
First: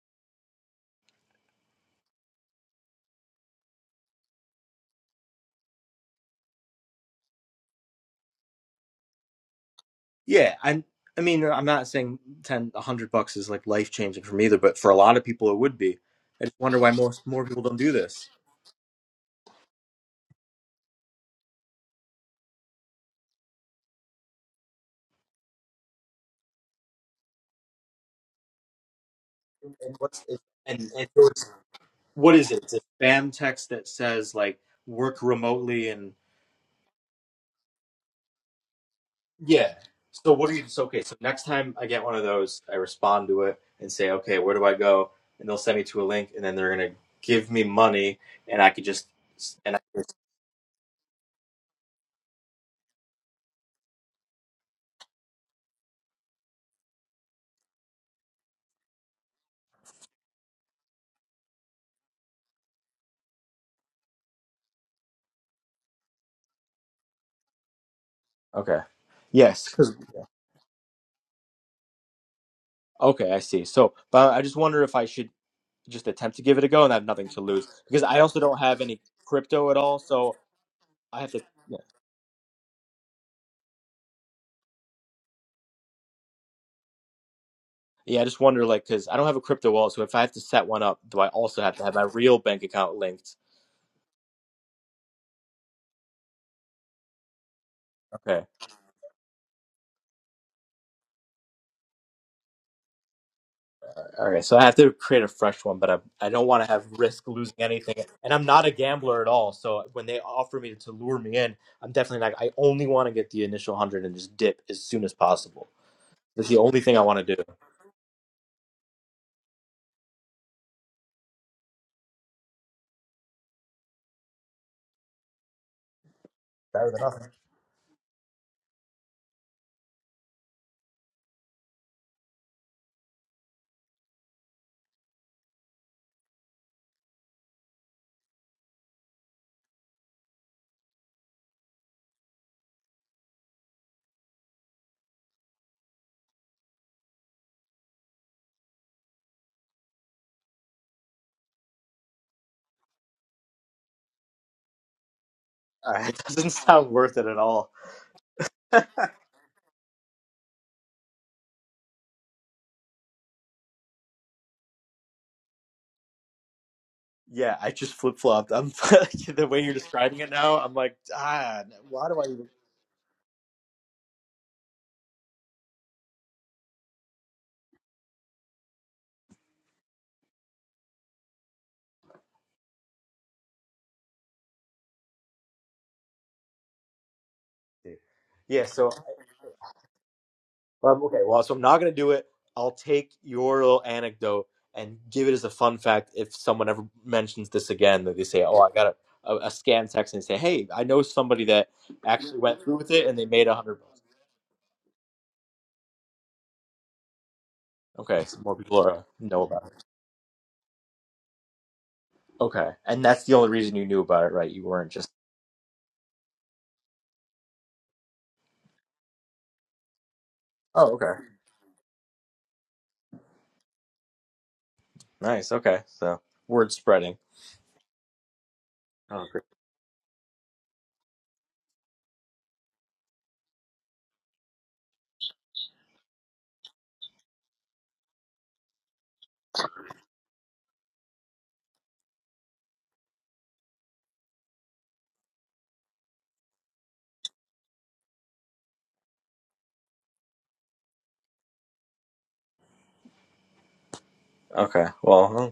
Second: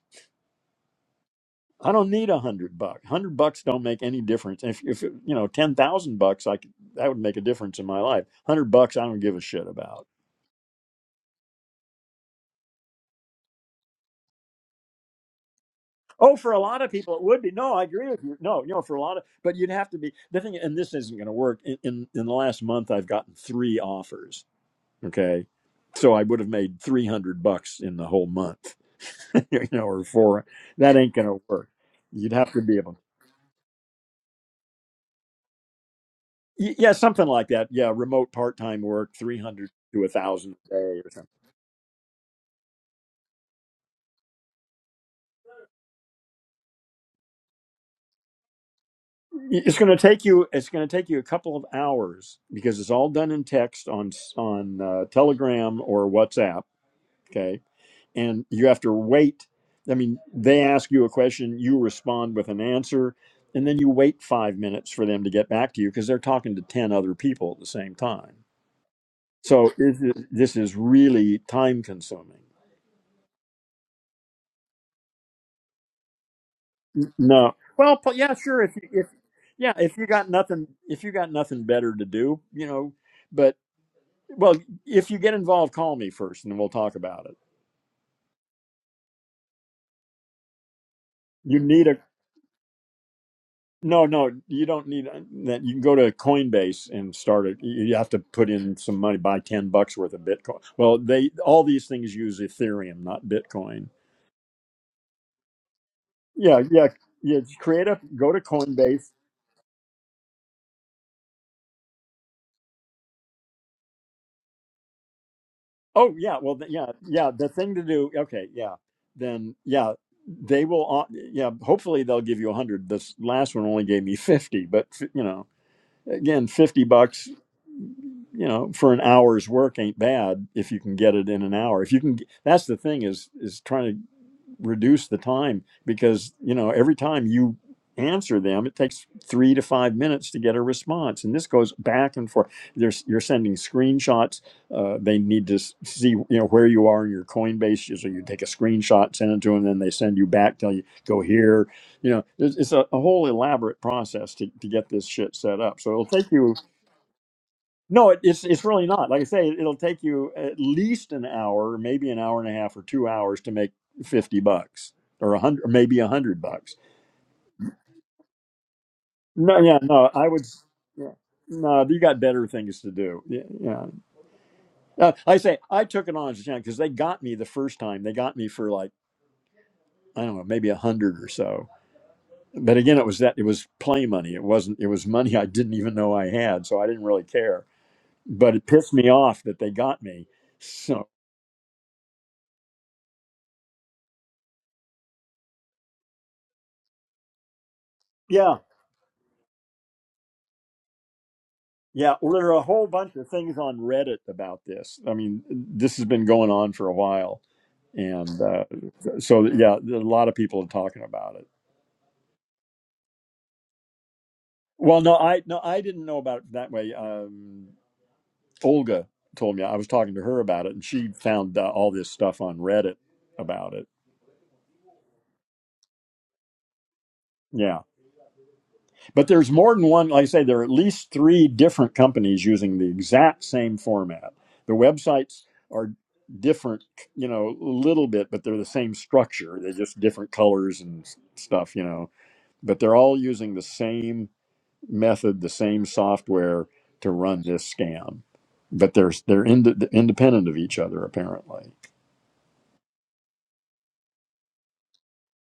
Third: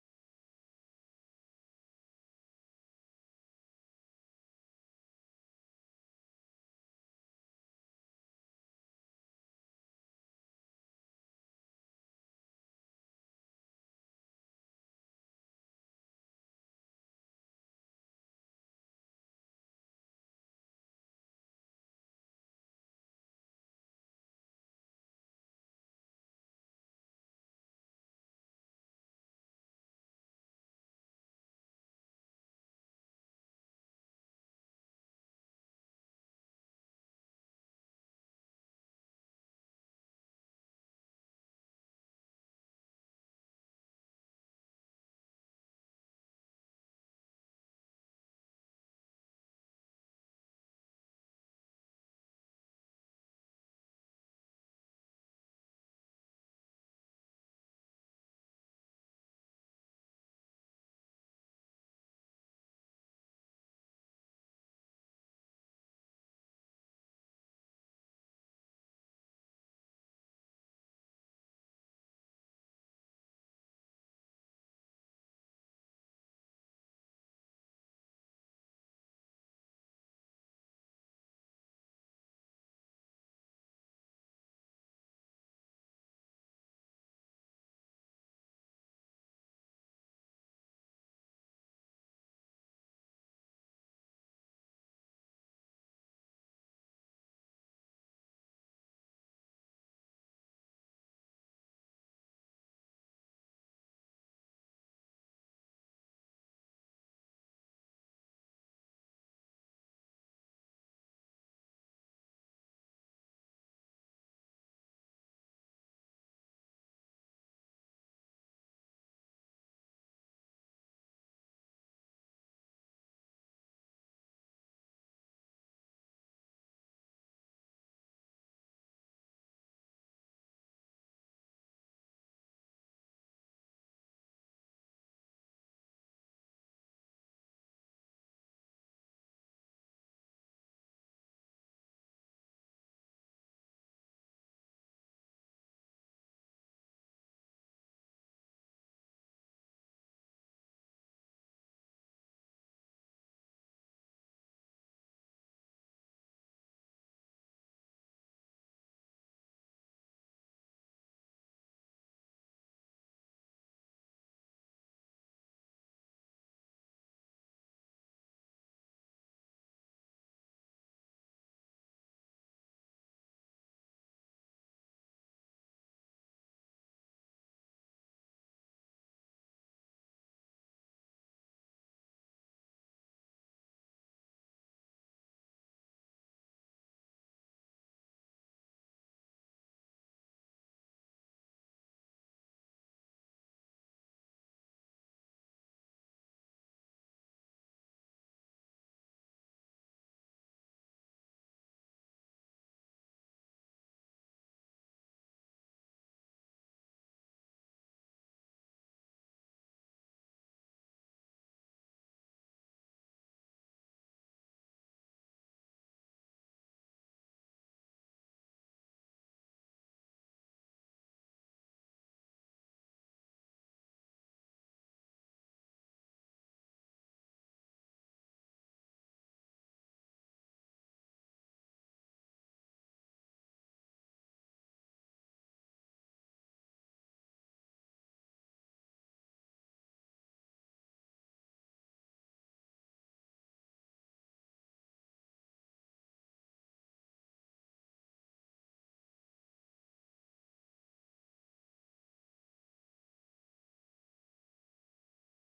I don't need a hundred bucks. Hundred bucks don't make any difference. If if you know ten thousand bucks, I could that would make a difference in my life. Hundred bucks, I don't give a shit about.
Yeah, I I mean I'm not saying ten a hundred bucks is like life changing for me either, but for a lot of people it would be.
Oh,
I
for
just
a
wonder
lot
why
of people, it
most
would
more
be.
people
No,
don't
I
do
agree with
this.
you. No, you know, for a lot of, but you'd have to be the thing. And this isn't going to work. In, in in the last month, I've gotten three offers. Okay, so I would have made three hundred bucks in the whole month. you know,
And
or
what's it,
four.
and,
That
and
ain't
so
going to
it's,
work. You'd
what is
have to
it? It's
be
a
able.
spam text that says like work remotely and
Y- Yeah, something like that. Yeah, remote part-time work, three hundred
Yeah.
to a
So what
thousand
do you?
a
So okay.
day or
So
something
next time I get one of those, I respond to it and say, okay, where do I go? And they'll send me to a link, and then they're gonna give me money, and I could just and I
it's going to take you it's going to take you a couple of hours because it's all done in text on on uh, telegram or whatsapp okay and you have to wait i mean they ask you a question you respond with an answer and then you wait five minutes for them to get back to you because they're talking to 10 other people at the same time
okay. Yes.
so
'cause-
this is, this is really time consuming
Okay, I see. So, but I just wonder if I should just attempt to give it a go and I have nothing to
no
lose
well
because
but
I
yeah
also don't
sure if,
have
you-
any
if
crypto
yeah
at
if
all.
you got
So
nothing if you
I have
got
to.
nothing
Yeah,
better to do you know Well, if you get involved, call me first, and we'll talk about it.
yeah I just wonder, like, because I don't have a crypto wallet. So if I have to set one up, do I
You
also have to
need
have
a
my real bank account linked?
no, no. You don't need that. You can go to Coinbase and start it. You have to
Okay.
put in some money, buy ten bucks worth of Bitcoin. Well, they all these things use Ethereum, not Bitcoin.
All right, so I have to create a fresh one, but I, I don't
Yeah,
want to have
yeah,
risk
yeah.
losing
just Create
anything.
a go
And
to
I'm not a
Coinbase.
gambler at all. So when they offer me to lure me in, I'm definitely not. I only want to get the initial 100 and just dip as soon as possible.
Oh yeah,
That's
well
the
th-
only
yeah,
thing I want
yeah.
to do.
The thing to do. Okay, yeah. Then yeah, they will. au- Yeah, hopefully they'll give you a hundred. This last one only gave me fifty, but you know. Again, 50
Better than nothing.
bucks, you know, for an hour's work ain't bad if you can get it in an hour. If you can, that's the thing is, is trying to reduce the time because you know every time you answer them it takes three to five minutes to get a response and this goes back and forth There's, you're sending screenshots uh, they need to s- see you know where you are in your coinbase so you take a screenshot send it to them then they send you back tell you go here you know it's, it's a, a whole elaborate process to, to get this shit set up so
All
it'll
right, it
take
doesn't
you
sound worth it at all.
no, it, it's it's really not. Like I say, it'll take you at least an hour, maybe an hour and a half or two hours to make fifty bucks or a hundred, maybe a hundred bucks.
Yeah, I just flip flopped. I'm the
No,
way you're
yeah, no,
describing
I
it
would.
now. I'm like,
Yeah,
ah,
no, you
why do
got
I
better
even?
things to do. Yeah, yeah. Uh, like I say I took it on as a challenge because they got me the first time. They got me for like I don't know, maybe a hundred or so. But again, it was that it was play money. It wasn't. It was money I didn't even know I had, so I didn't really care. But
Yeah,
it
so
pissed me off that they got me.
Um,
So
okay, well, so I'm not gonna do it. I'll take your little anecdote and give it as a fun fact. If someone ever mentions this again, that they say,
yeah,
"Oh, I got a, a, a scam text," and say, "Hey, I know somebody that
Yeah, well,
actually
there are
went
a
through
whole
with it
bunch
and they
of
made a
things
hundred
on
bucks."
Reddit about this. I mean, this has been going on for a while,
Okay, so
and
more
uh,
people are, uh, know
so
about it.
yeah, a lot of people are talking about it.
Okay, and that's the only reason you knew about it, right? You weren't
Well,
just.
no, I no, I didn't know about it that way. Um, Olga told me I was talking to her about it, and
Oh,
she
okay.
found uh, all this stuff on Reddit about it.
Nice. Okay, so word spreading.
Yeah.
Oh,
But
great.
there's more than one, like I say, there are at least three different companies using the exact same format. The websites are different, you know, a little bit, but they're the same structure. They're just different colors and s- stuff, you know. But they're all using the same method, the same software to run this scam. But they're they're ind- independent of each other apparently.
Okay. Well, huh,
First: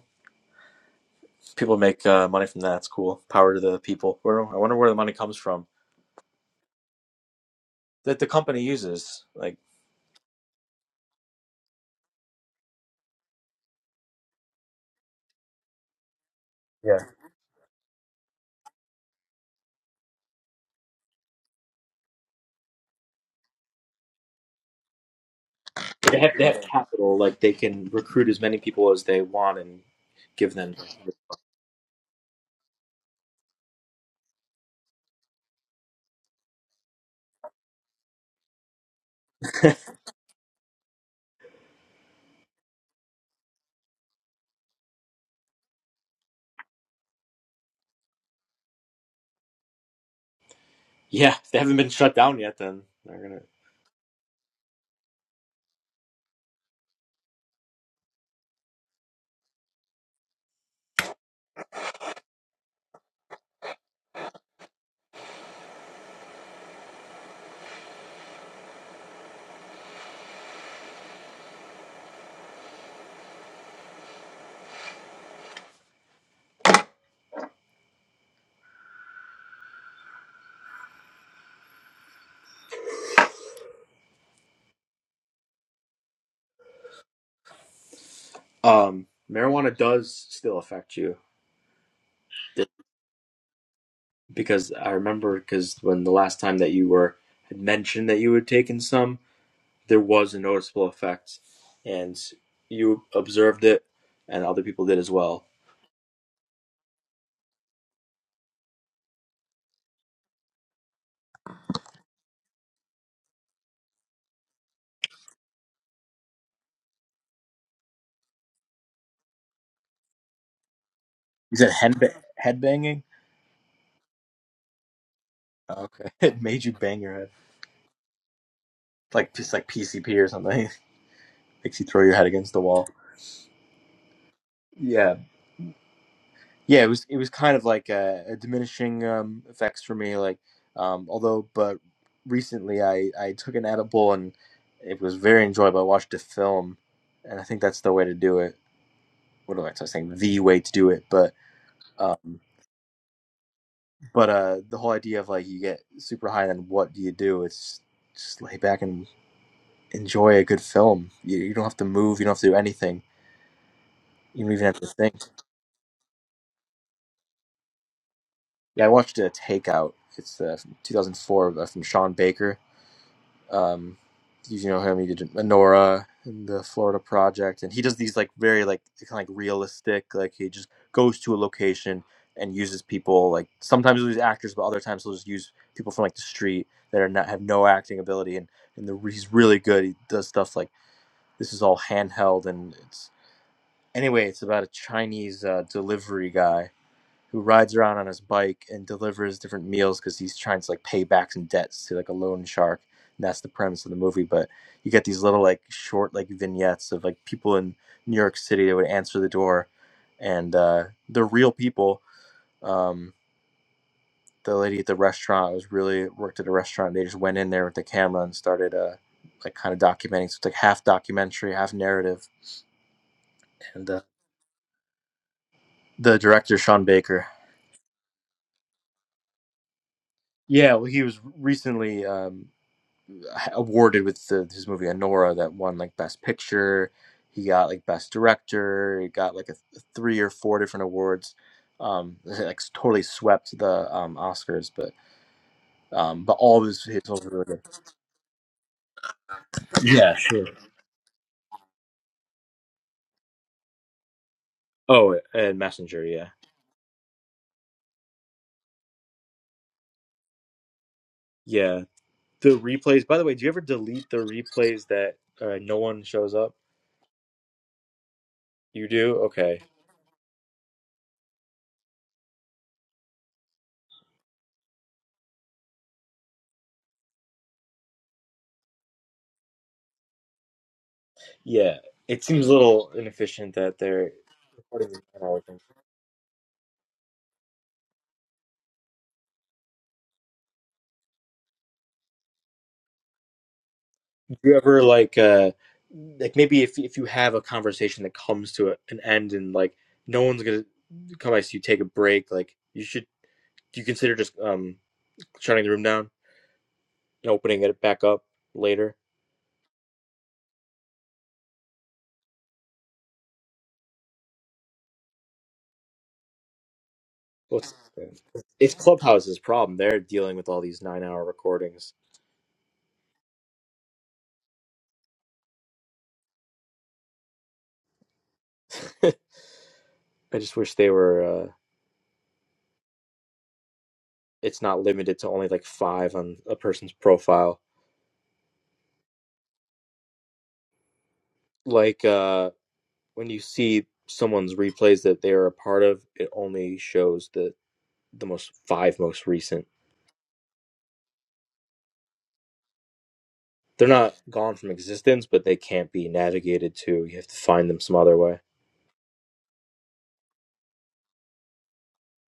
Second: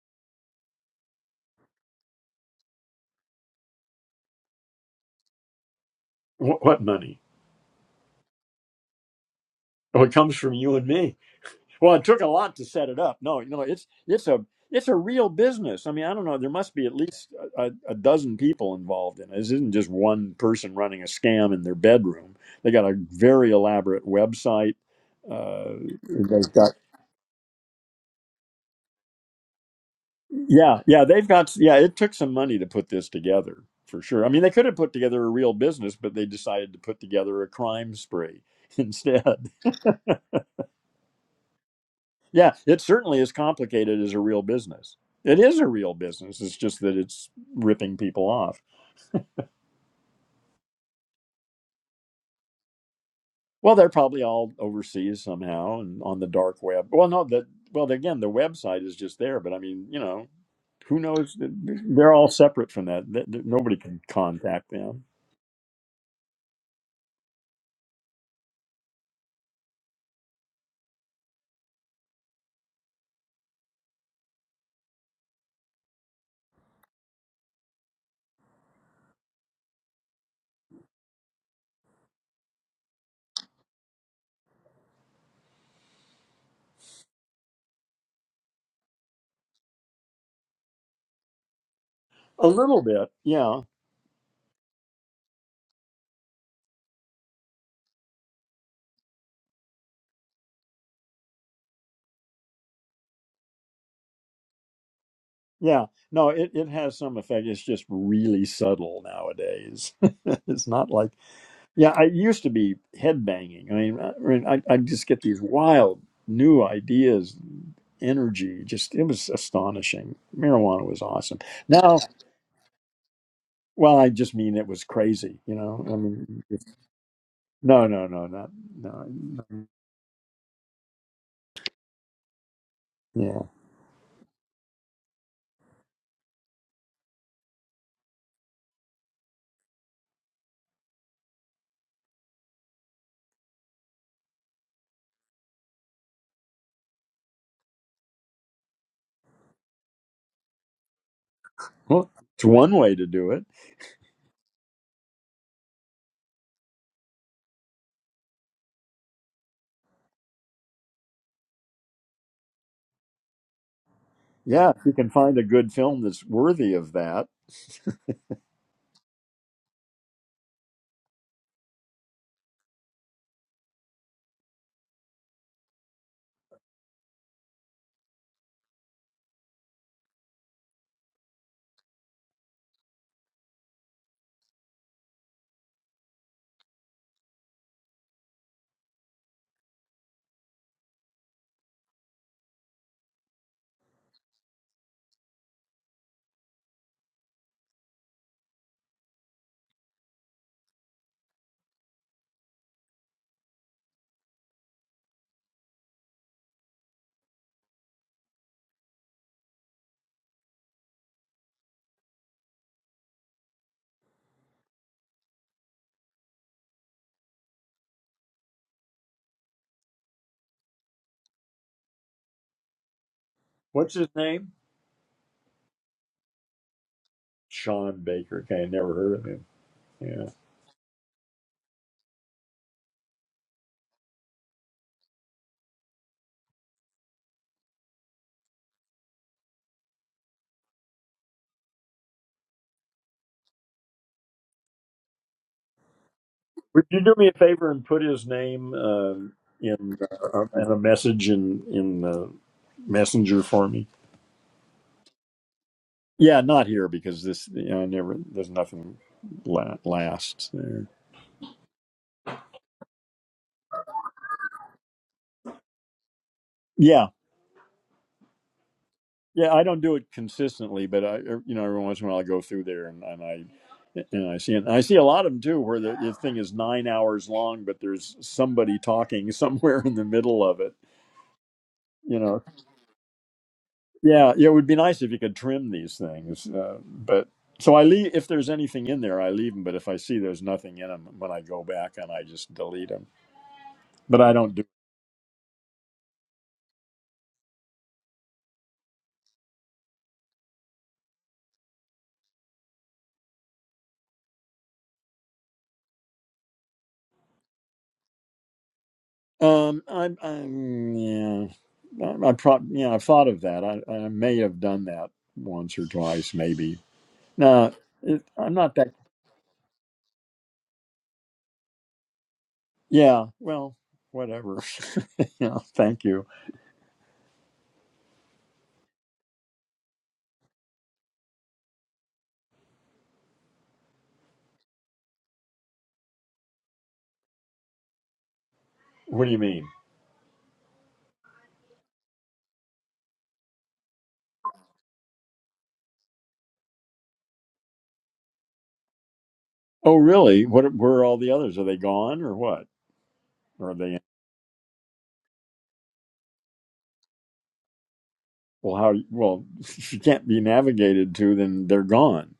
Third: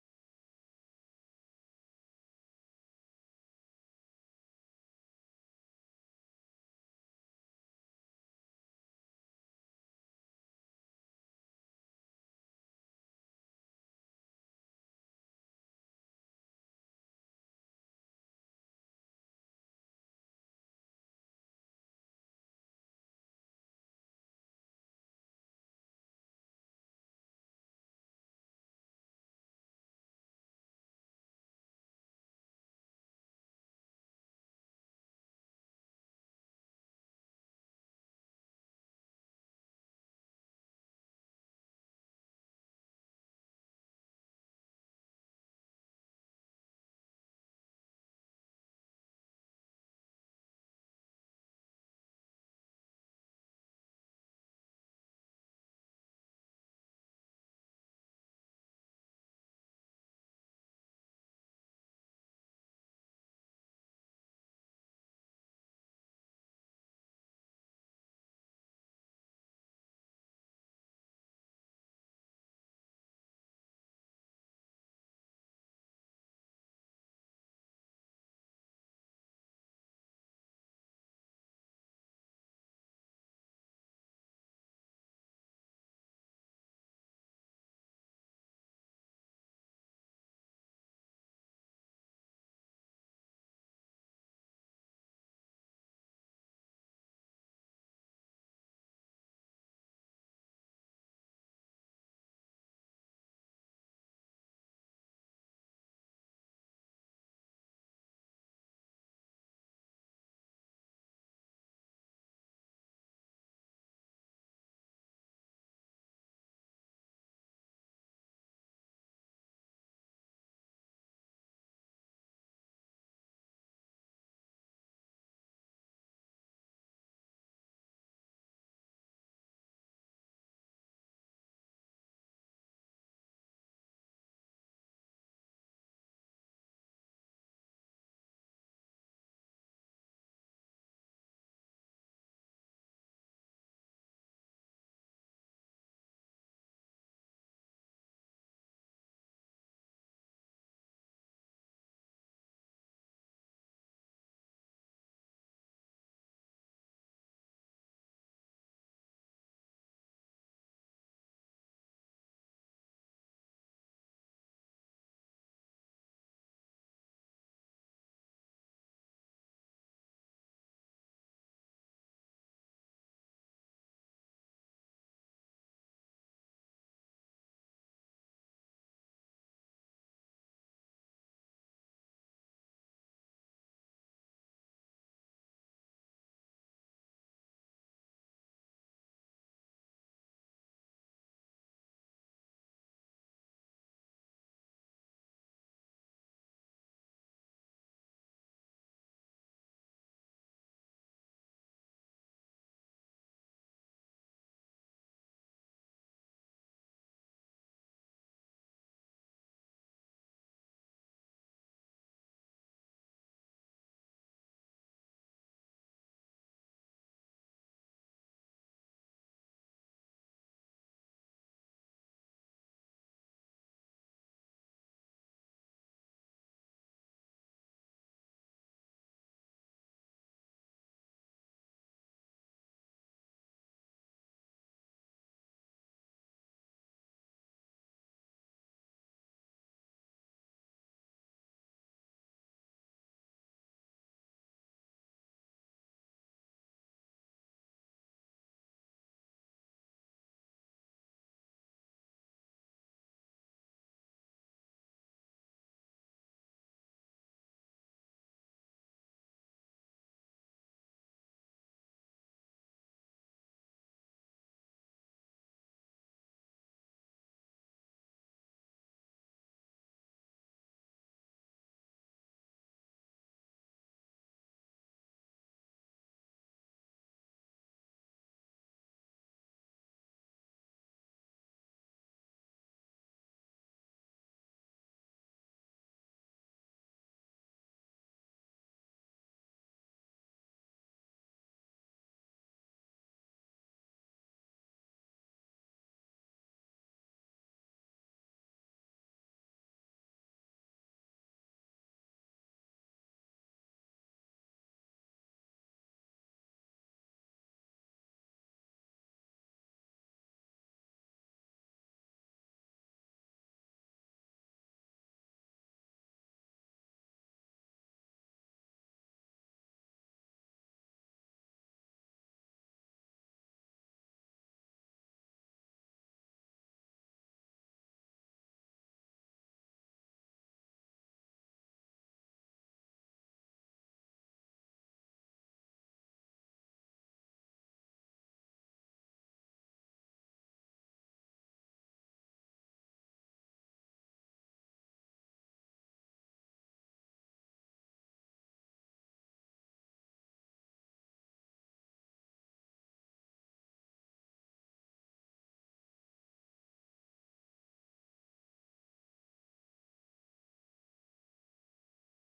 people make uh, money from that. It's cool. Power to the people. Where I wonder where the money comes from
What, what money?
that the company uses. Like.
Oh, it comes from you and me. Well, it took a lot to set it up. No, you know, it's it's a it's a real business. I mean, I don't know. There must be at
yeah.
least a, a dozen people involved in it. This isn't just one person running a scam in their bedroom. They got a very elaborate website. Uh,
They have they
they've
have
got
capital, like they can recruit as many people as they want and give them.
yeah, yeah. They've got yeah. It took some money to put this together for sure. I mean, they could have put together a real business, but they decided to put together a crime spree instead. Yeah, it certainly is complicated as a real business. It is a real business. It's just that it's ripping people off.
Yeah, if they haven't been shut down yet. Then they're
Well, they're probably all overseas somehow and on the dark web. Well, no, that well again, the website is just there, but I mean, you know, who knows? They're all separate from that. Th- th- Nobody can contact them.
gonna. Um, marijuana does still affect you
A little bit, yeah,
because I remember because when the last time that you were had mentioned that you had taken some, there was a noticeable effect, and you observed it, and other people did as well.
yeah. No, it it has some effect. It's just really subtle nowadays. it's not like Yeah, I used to be headbanging. I mean, I, I, mean, I I'd just get these wild new ideas, energy. Just it was astonishing. Marijuana was awesome.
You said head
Now,
ba- head banging.
well, I just mean it was crazy. You
Oh,
know, I
okay, it
mean,
made you
it's-
bang your head
no, no, no, not no.
like just
no.
like PCP or something. Makes you throw your head against the wall.
Yeah,
Yeah. Yeah, it was it was kind of like a, a diminishing um, effects for me. Like, um, although, but recently I I took an edible and it was very enjoyable. I watched a film, and I think that's the way to do it. What am I saying? The way to do it, but
well,
um,
it's one way to do it.
but uh, the whole idea of like you get super high, and then what do you do? It's just lay back and enjoy a good film. You, you don't have to move. You don't have to do anything. You don't even
Yeah,
have
if
to
you can
think.
find a good film that's worthy of that.
Yeah, I watched a Takeout. It's uh, from 2004 uh, from Sean Baker Um, you know him. He did Nora and the Florida Project, and he does these like very like kind of like realistic. Like he just goes to a location and uses people. Like sometimes he'll use actors, but other times he'll just use people from like the street that are not have no acting ability. And and the, he's really good. He does stuff like this is all handheld, and it's anyway. It's about a Chinese uh, delivery guy who rides around on his bike and delivers different meals because he's trying to like pay back some debts to like a loan shark. And that's the premise of the movie. But you get these little like short like vignettes of like people in New York City that would answer the door, and uh, they're real people. Um, the lady at the restaurant was really worked at a restaurant. They just went in there with the camera and started uh, like kind of documenting. So it's like half documentary, half narrative. And
What's
uh,
his name?
the director Sean Baker,
Sean Baker. Okay, I never heard of him. Yeah.
yeah, well, he was recently. Um, awarded with the, his movie Anora that won like Best Picture. He got like Best Director. He got like a, a three or four different awards. Um, like totally swept the um, Oscars, but um, but all of his
Would you
his
do me
were
a
really good.
favor and put his name uh, in
Yeah,
uh,
sure.
in a message in in uh, messenger for me?
Oh, and Messenger, yeah,
Yeah, not here because this you know I never there's nothing la- lasts there.
yeah. The replays. By the way, do you ever delete the replays that uh, no one shows up?
Yeah,
You do.
yeah,
Okay.
I don't do it consistently, but I er, you know every once in a while I go through there and, and I and I see and I see a lot of them too where the, the thing is nine hours long, but there's somebody talking somewhere in the middle of it.
Yeah.
You
It
know,
seems a little inefficient that they're
Yeah, yeah, it would be
recording.
nice if you could trim these things. Uh, but so I leave if there's anything in there, I leave them. But if I see there's nothing in them, when I go back and I just delete them. But I
Do
don't
you
do.
ever like uh like maybe if if you have a conversation that comes to a, an end and like no one's gonna come by so you take a break like you should do you consider just um shutting the room down and opening it back up later
Um, I'm, I'm yeah, I, I prob yeah, I thought of that. I, I may have done that once or twice, maybe. No,
What's it's
it, I'm
it's
not that.
clubhouse's problem they're dealing with all these nine hour recordings
Yeah, well, whatever. yeah, thank you.
i just wish they were uh it's not limited to only like five on a person's profile
What do you mean?
like uh when you see someone's replays that they're a part of it only shows the the most five most recent.
Oh, really? What? Where are all the others? Are they gone or what? Or are they?
They're not gone from existence, but they can't be navigated to. You have to find them some other way.
Well, how? Well, if you can't be navigated to, then they're gone.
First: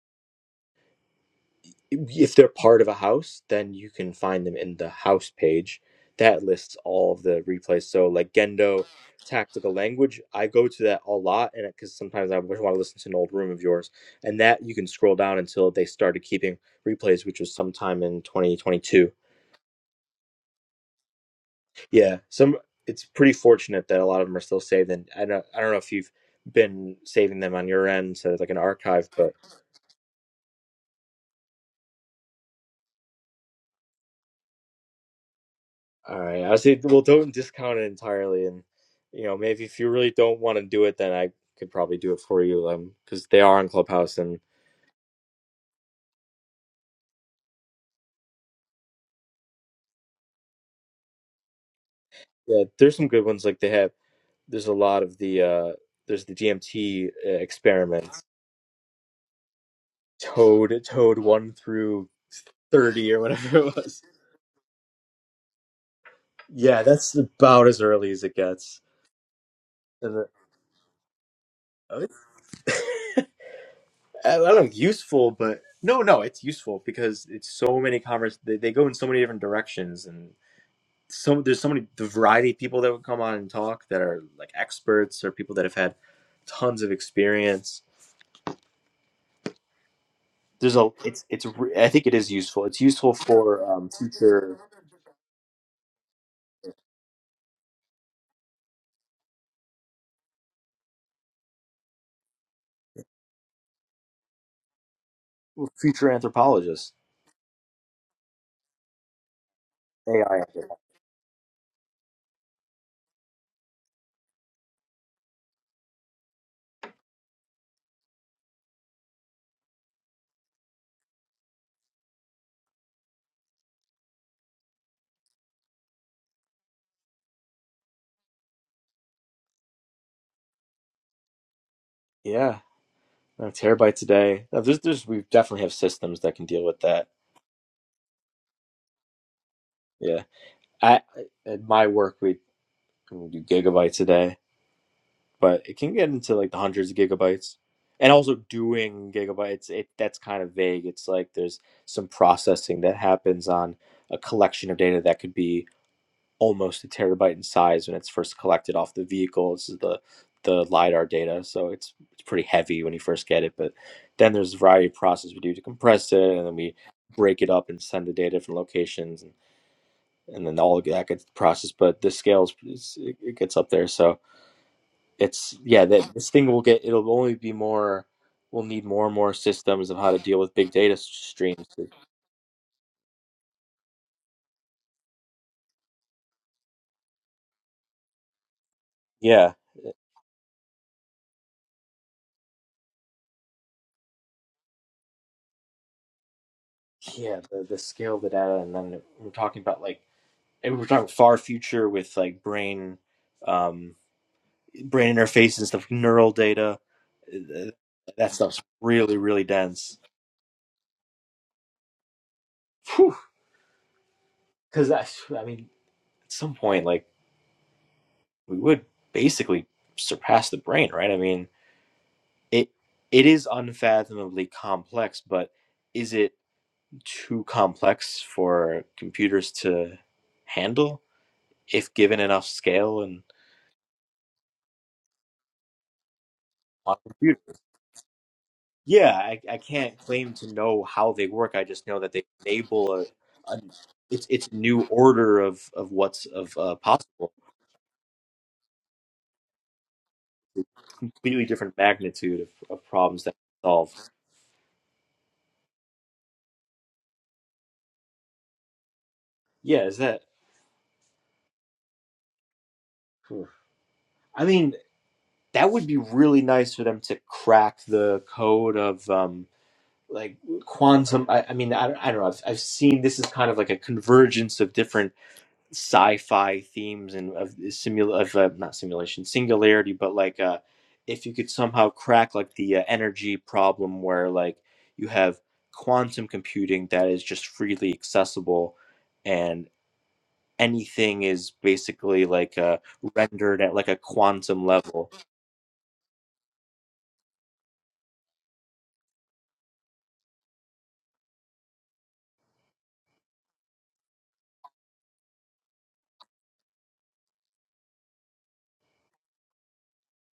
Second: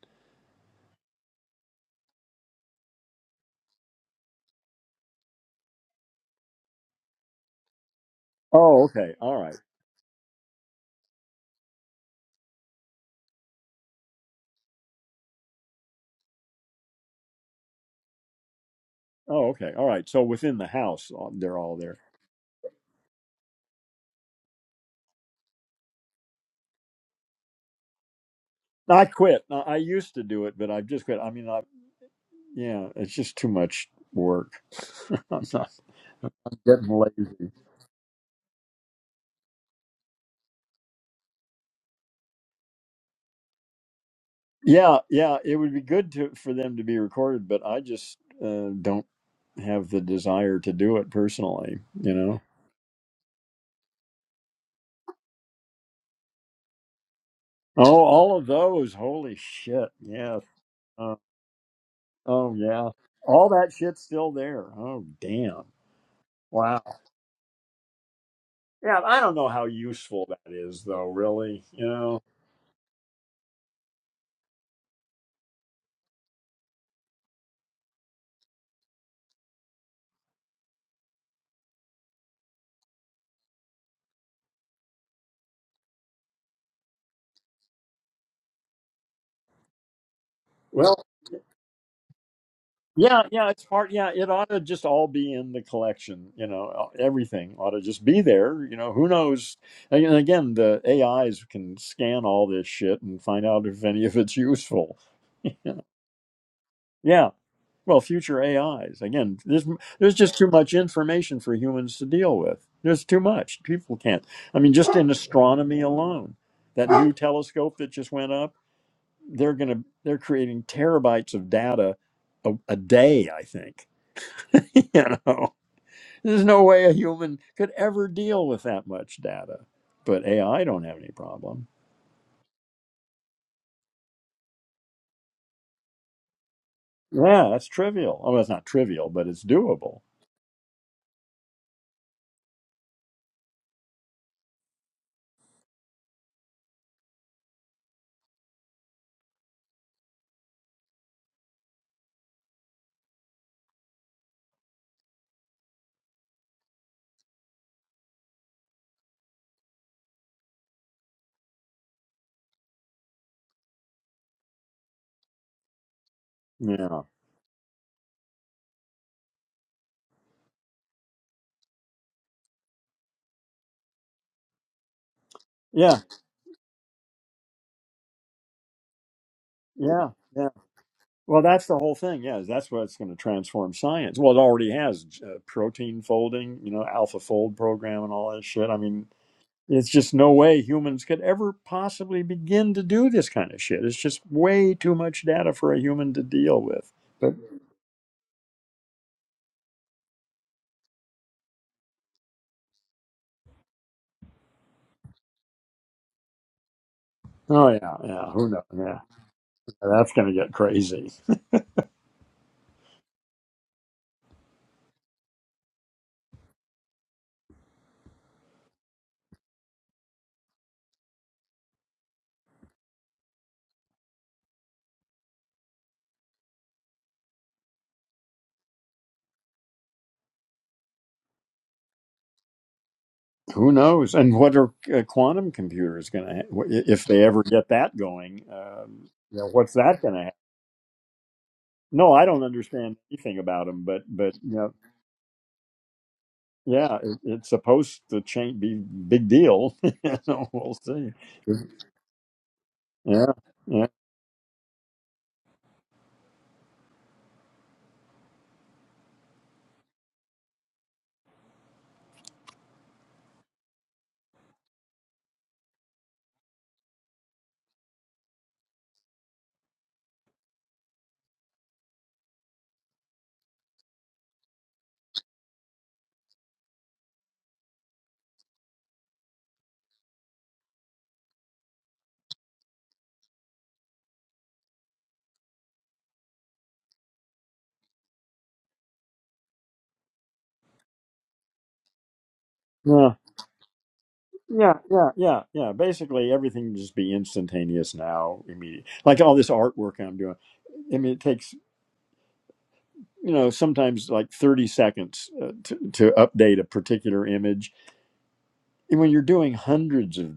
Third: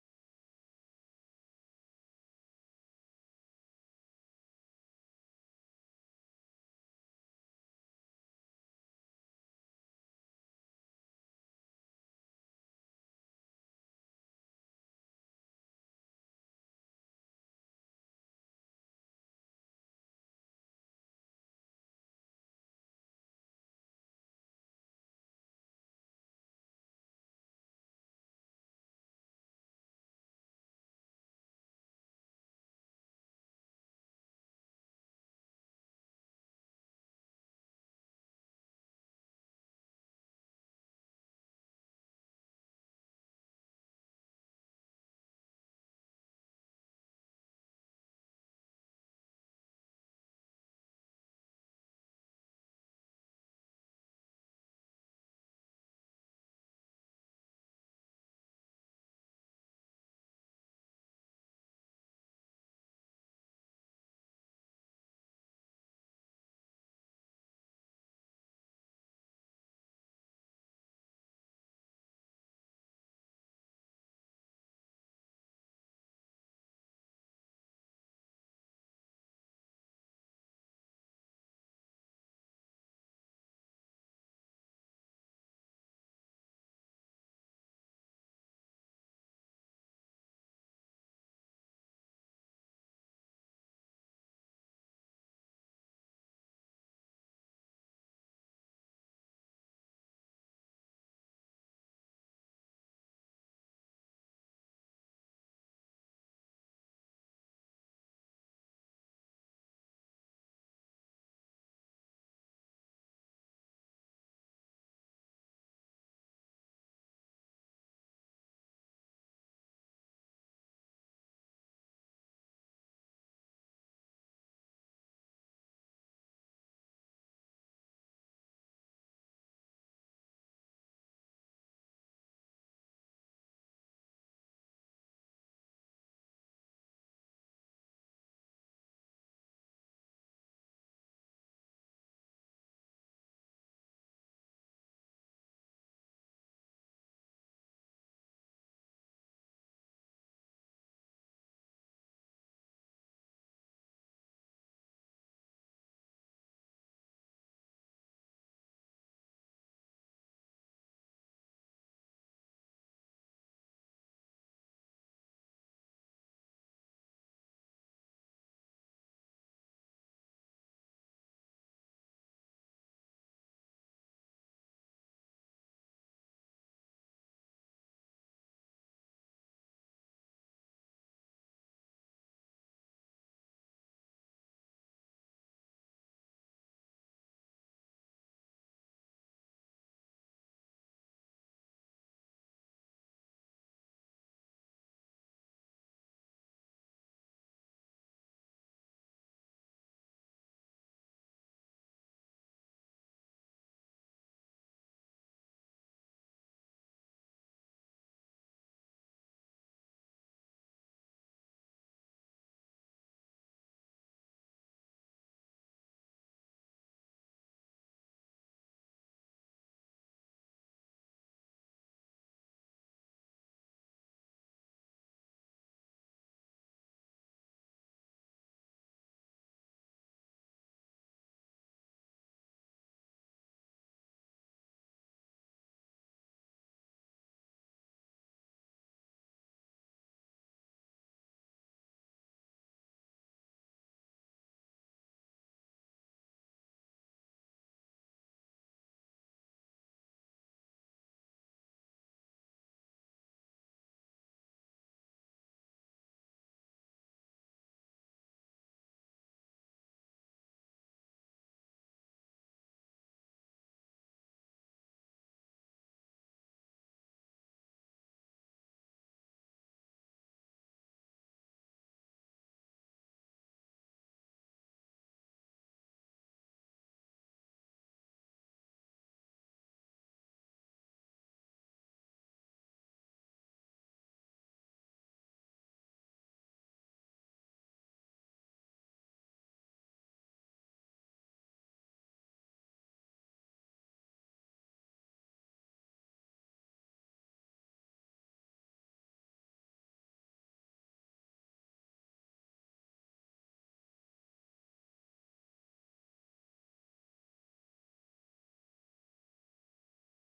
If they're part of a house, then you can find them in the house page. That lists all of the replays. So, like
Oh,
Gendo
okay. All right.
Tactical Language, I go to that a lot, and because sometimes I want to listen to an old room of yours, and that you can scroll down until they started keeping replays, which was sometime in 2022
Oh, okay. All right. So within the house, uh, they're all there.
Yeah, some it's pretty fortunate that a lot of them are still saved. And I don't, I don't know if you've been saving them on your end, so it's like an
I
archive. But
quit. I I used to do it, but I've just quit. I mean, I yeah, it's just too much work. I'm not
all right, I say,
getting
well, don't
lazy.
discount it entirely, and you know, maybe if you really don't want to do it, then I could probably do it for you, um, because they are on Clubhouse, and
Yeah, yeah. It would be good to for them to be recorded, but I just uh, don't have the desire to do it personally. You know.
yeah, there's some good ones. Like they have, there's a lot of the, uh, there's the DMT uh,
Oh,
experiments,
all of those. Holy shit. Yeah.
Toad, Toad one through
Oh yeah.
thirty or
All
whatever
that
it was.
shit's still there. Oh damn.
Yeah,
Wow.
that's about as early as it gets.
Yeah, I don't know how
Is
useful that is though, really. You
it?
know.
I don't know, useful, but no, no, it's useful because it's so many convers. They, they go in so many different directions, and so there's so many the variety of people that would come on and talk that are like experts or people that have had tons of experience. There's a
Well,
it's it's re- I think it is useful. It's useful
yeah, yeah, it's
for um,
part yeah, it ought
future
to just all be in the collection, you know, e, everything ought to just be there, you know, who knows. And again, the AIs can scan all this shit and find out if any of it's useful. Yeah.
future anthropologists.
Yeah. Well, future AIs. Again, there's there's
AI.
just too
anthropologists.
much information for humans to deal with. There's too much. People can't. I mean, just in astronomy alone, that new telescope that just went up, they're gonna they're creating terabytes of data a, a day. I think. you know, there's no way a human could ever deal with that much data. But AI don't have any problem.
Yeah, a terabyte a day. Uh, There's there's we definitely have systems that can deal with that.
Yeah, that's trivial. Oh, well, it's not trivial, but it's doable.
Yeah, I at my work we, we do gigabytes a day but it can get into like the hundreds of gigabytes and also doing gigabytes it that's kind of vague it's like there's some processing that happens on a collection of data that could be almost a terabyte in size when it's first collected off the vehicle this is the the lidar data so it's it's pretty heavy when you first get it but then there's a variety of process we do to compress it and then we
Yeah.
break it up and send the data to different locations and, and then all of that gets processed but the scales is, it it gets up there so it's yeah
Yeah.
that this thing will get it'll only be more we'll need more and more systems of
Yeah.
how to deal with big data s-
Well,
streams
that's the whole thing. Yes, that's what's going to transform science. Well, it already has uh, protein folding, you know, alpha fold program, and all that shit. I mean,
yeah
it's just no way humans could ever possibly begin to do this kind of shit. It's just way too much data for a human to deal with. But
yeah the, the scale of the data and then we're talking about like and we're talking far future with like brain um brain interfaces, and stuff neural data
oh
Uh,
yeah, yeah,
that
who
stuff's
knows? Yeah,
really really dense
that's going to get crazy.
because i mean at some point like we would basically surpass the brain right i mean it it is unfathomably complex, but is it too complex for computers to handle if given enough scale and
Who knows? And what are uh, quantum computers going to, ha-
on
if
a
they
computer?
ever get that going? Um,
Yeah,
you
I,
know,
I
what's
can't
that going
claim
to?
to know how they work. I just know that
No, I
they
don't
enable
understand
a,
anything
a
about them, but
it's
but
it's a
you know.
new order of of what's of uh,
yeah, it,
possible,
it's supposed to change, be big deal. so we'll see.
completely different magnitude of, of problems
Yeah,
that we
yeah,
solve. Yeah, is that? I mean, that would be really nice for them to crack the code of um, like quantum i, I mean I, don't- I don't know I've, I've seen this is kind of like a convergence of different sci-fi themes and of simul of uh, not simulation singularity but like uh if you could somehow crack like the uh, energy problem where like you have quantum computing that is just freely accessible and anything is basically like uh
yeah,
rendered at like a quantum
yeah, yeah,
level
yeah, yeah. Basically, everything can just be instantaneous now, immediate. Like all this artwork I'm doing. I mean, it takes you know sometimes like 30 seconds uh, to, to update a particular image, and when you're doing hundreds of,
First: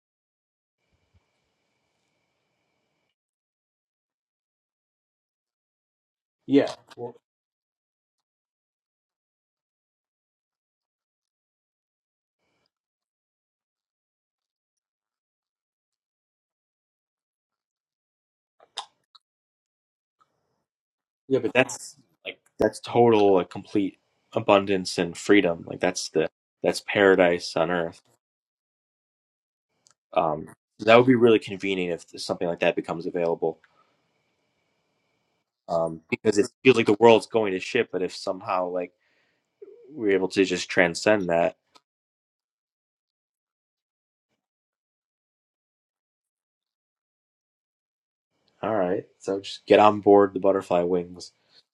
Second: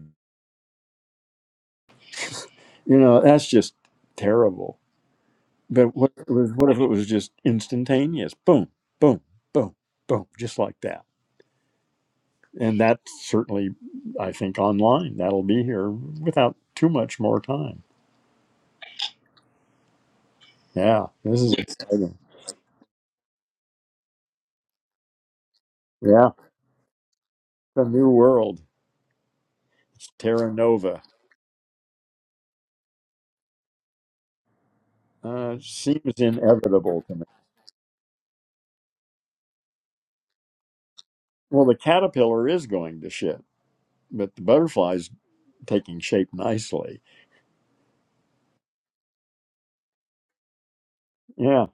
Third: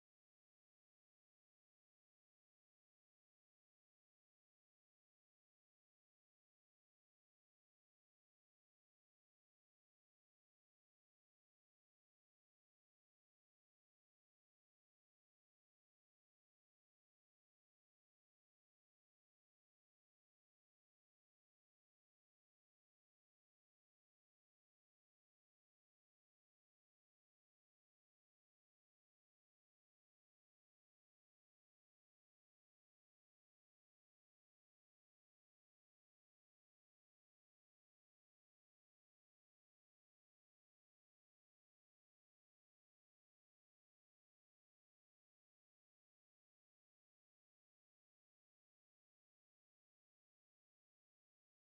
you know, that's just terrible. But what was
yeah
what if it was just instantaneous? Boom, boom, boom, boom, just like that. and that certainly i think online that'll be here without too much more time yeah
Yeah,
this
but
is
that's
exciting
like that's total like complete abundance and freedom. Like that's the
yeah
that's paradise on
the
earth.
new world it's
Um,
terra
that
nova
would be really convenient if something like that becomes available.
uh,
Um,
seems
because it feels like the
inevitable to me
world's going to shit, but if somehow like we're able to just transcend that,
well the caterpillar is going to shit but the butterfly's taking shape nicely
all right. So just get on board the butterfly wings.
yeah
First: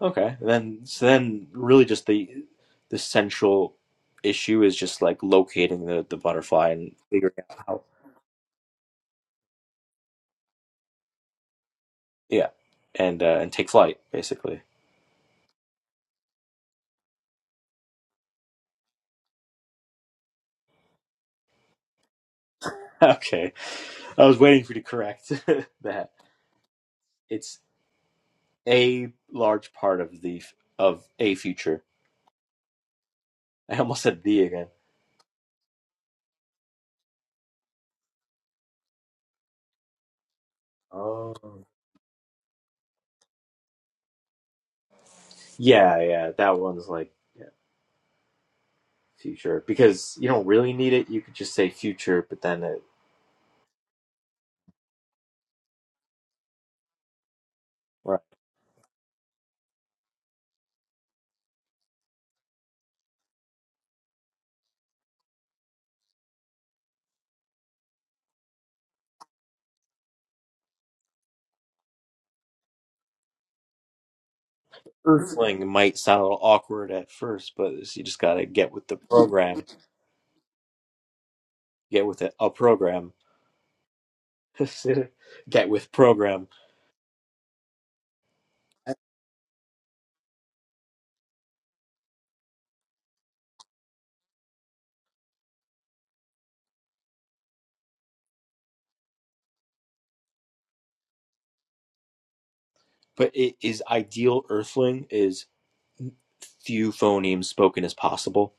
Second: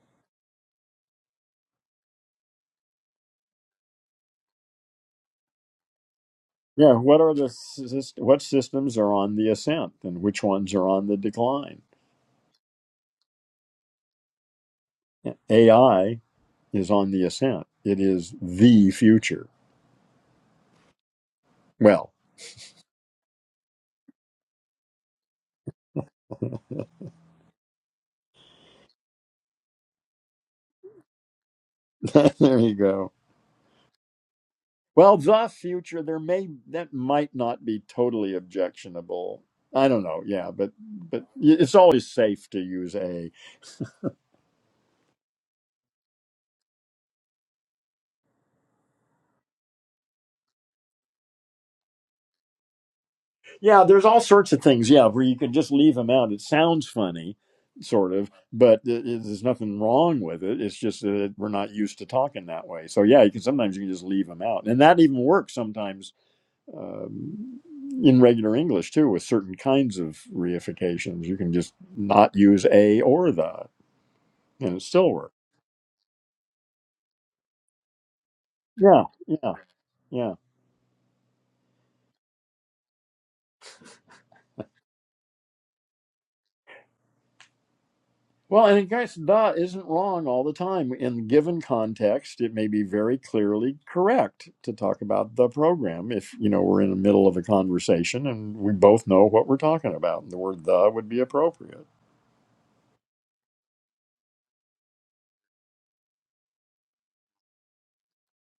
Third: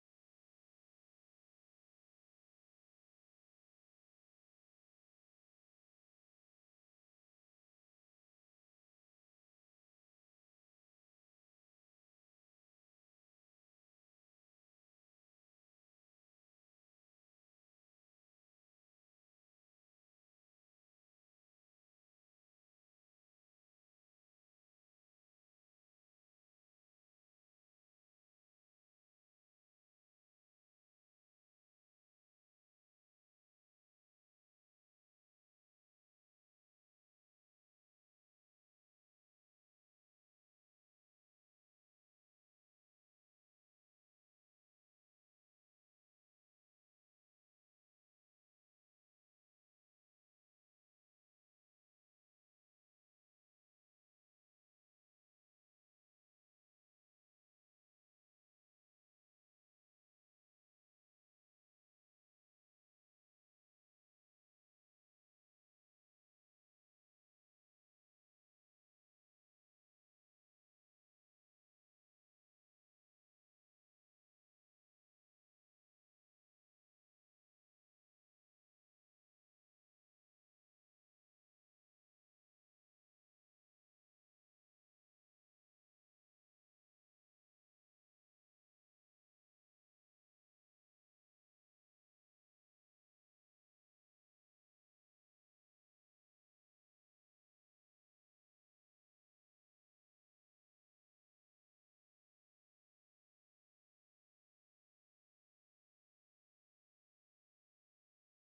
Okay. And then so then really just the the central issue is just like locating the the butterfly and
yeah what
figuring
are the
out how
sys- what systems are on the ascent and which ones are on the decline
yeah and uh, and take flight basically.
ai is on the ascent it is the future well
Okay. I was waiting for you to correct that. It's a large part of the of a future.
there you go
I almost said the again.
Well, the future there may that might not be totally objectionable. I don't know. Yeah, but but
Oh.
y- it's always safe to use a.
Yeah, yeah. That one's like yeah, future because you don't really need it. You could just say future, but then it
Yeah, there's all sorts of things. Yeah, where you can just leave them out. It sounds funny, sort
right.
of, but it, it- there's nothing wrong with it. It's just that we're not used to talking that way. So yeah, you can sometimes you can just leave them out, and that even works sometimes um, in regular English too with certain kinds of reifications. You can just not use a or the, and it still works.
Earthling might sound a little awkward at first, but you just gotta get with the
Yeah, yeah,
program.
yeah.
Get with it. A program. get with program.
Well, and in case da isn't wrong all the time. In given context, it may be very clearly correct to talk about the program if, you know, we're in the middle of a conversation and we both know what we're talking about. And the word the would be appropriate.
But it is ideal. Earthling is few phonemes spoken as possible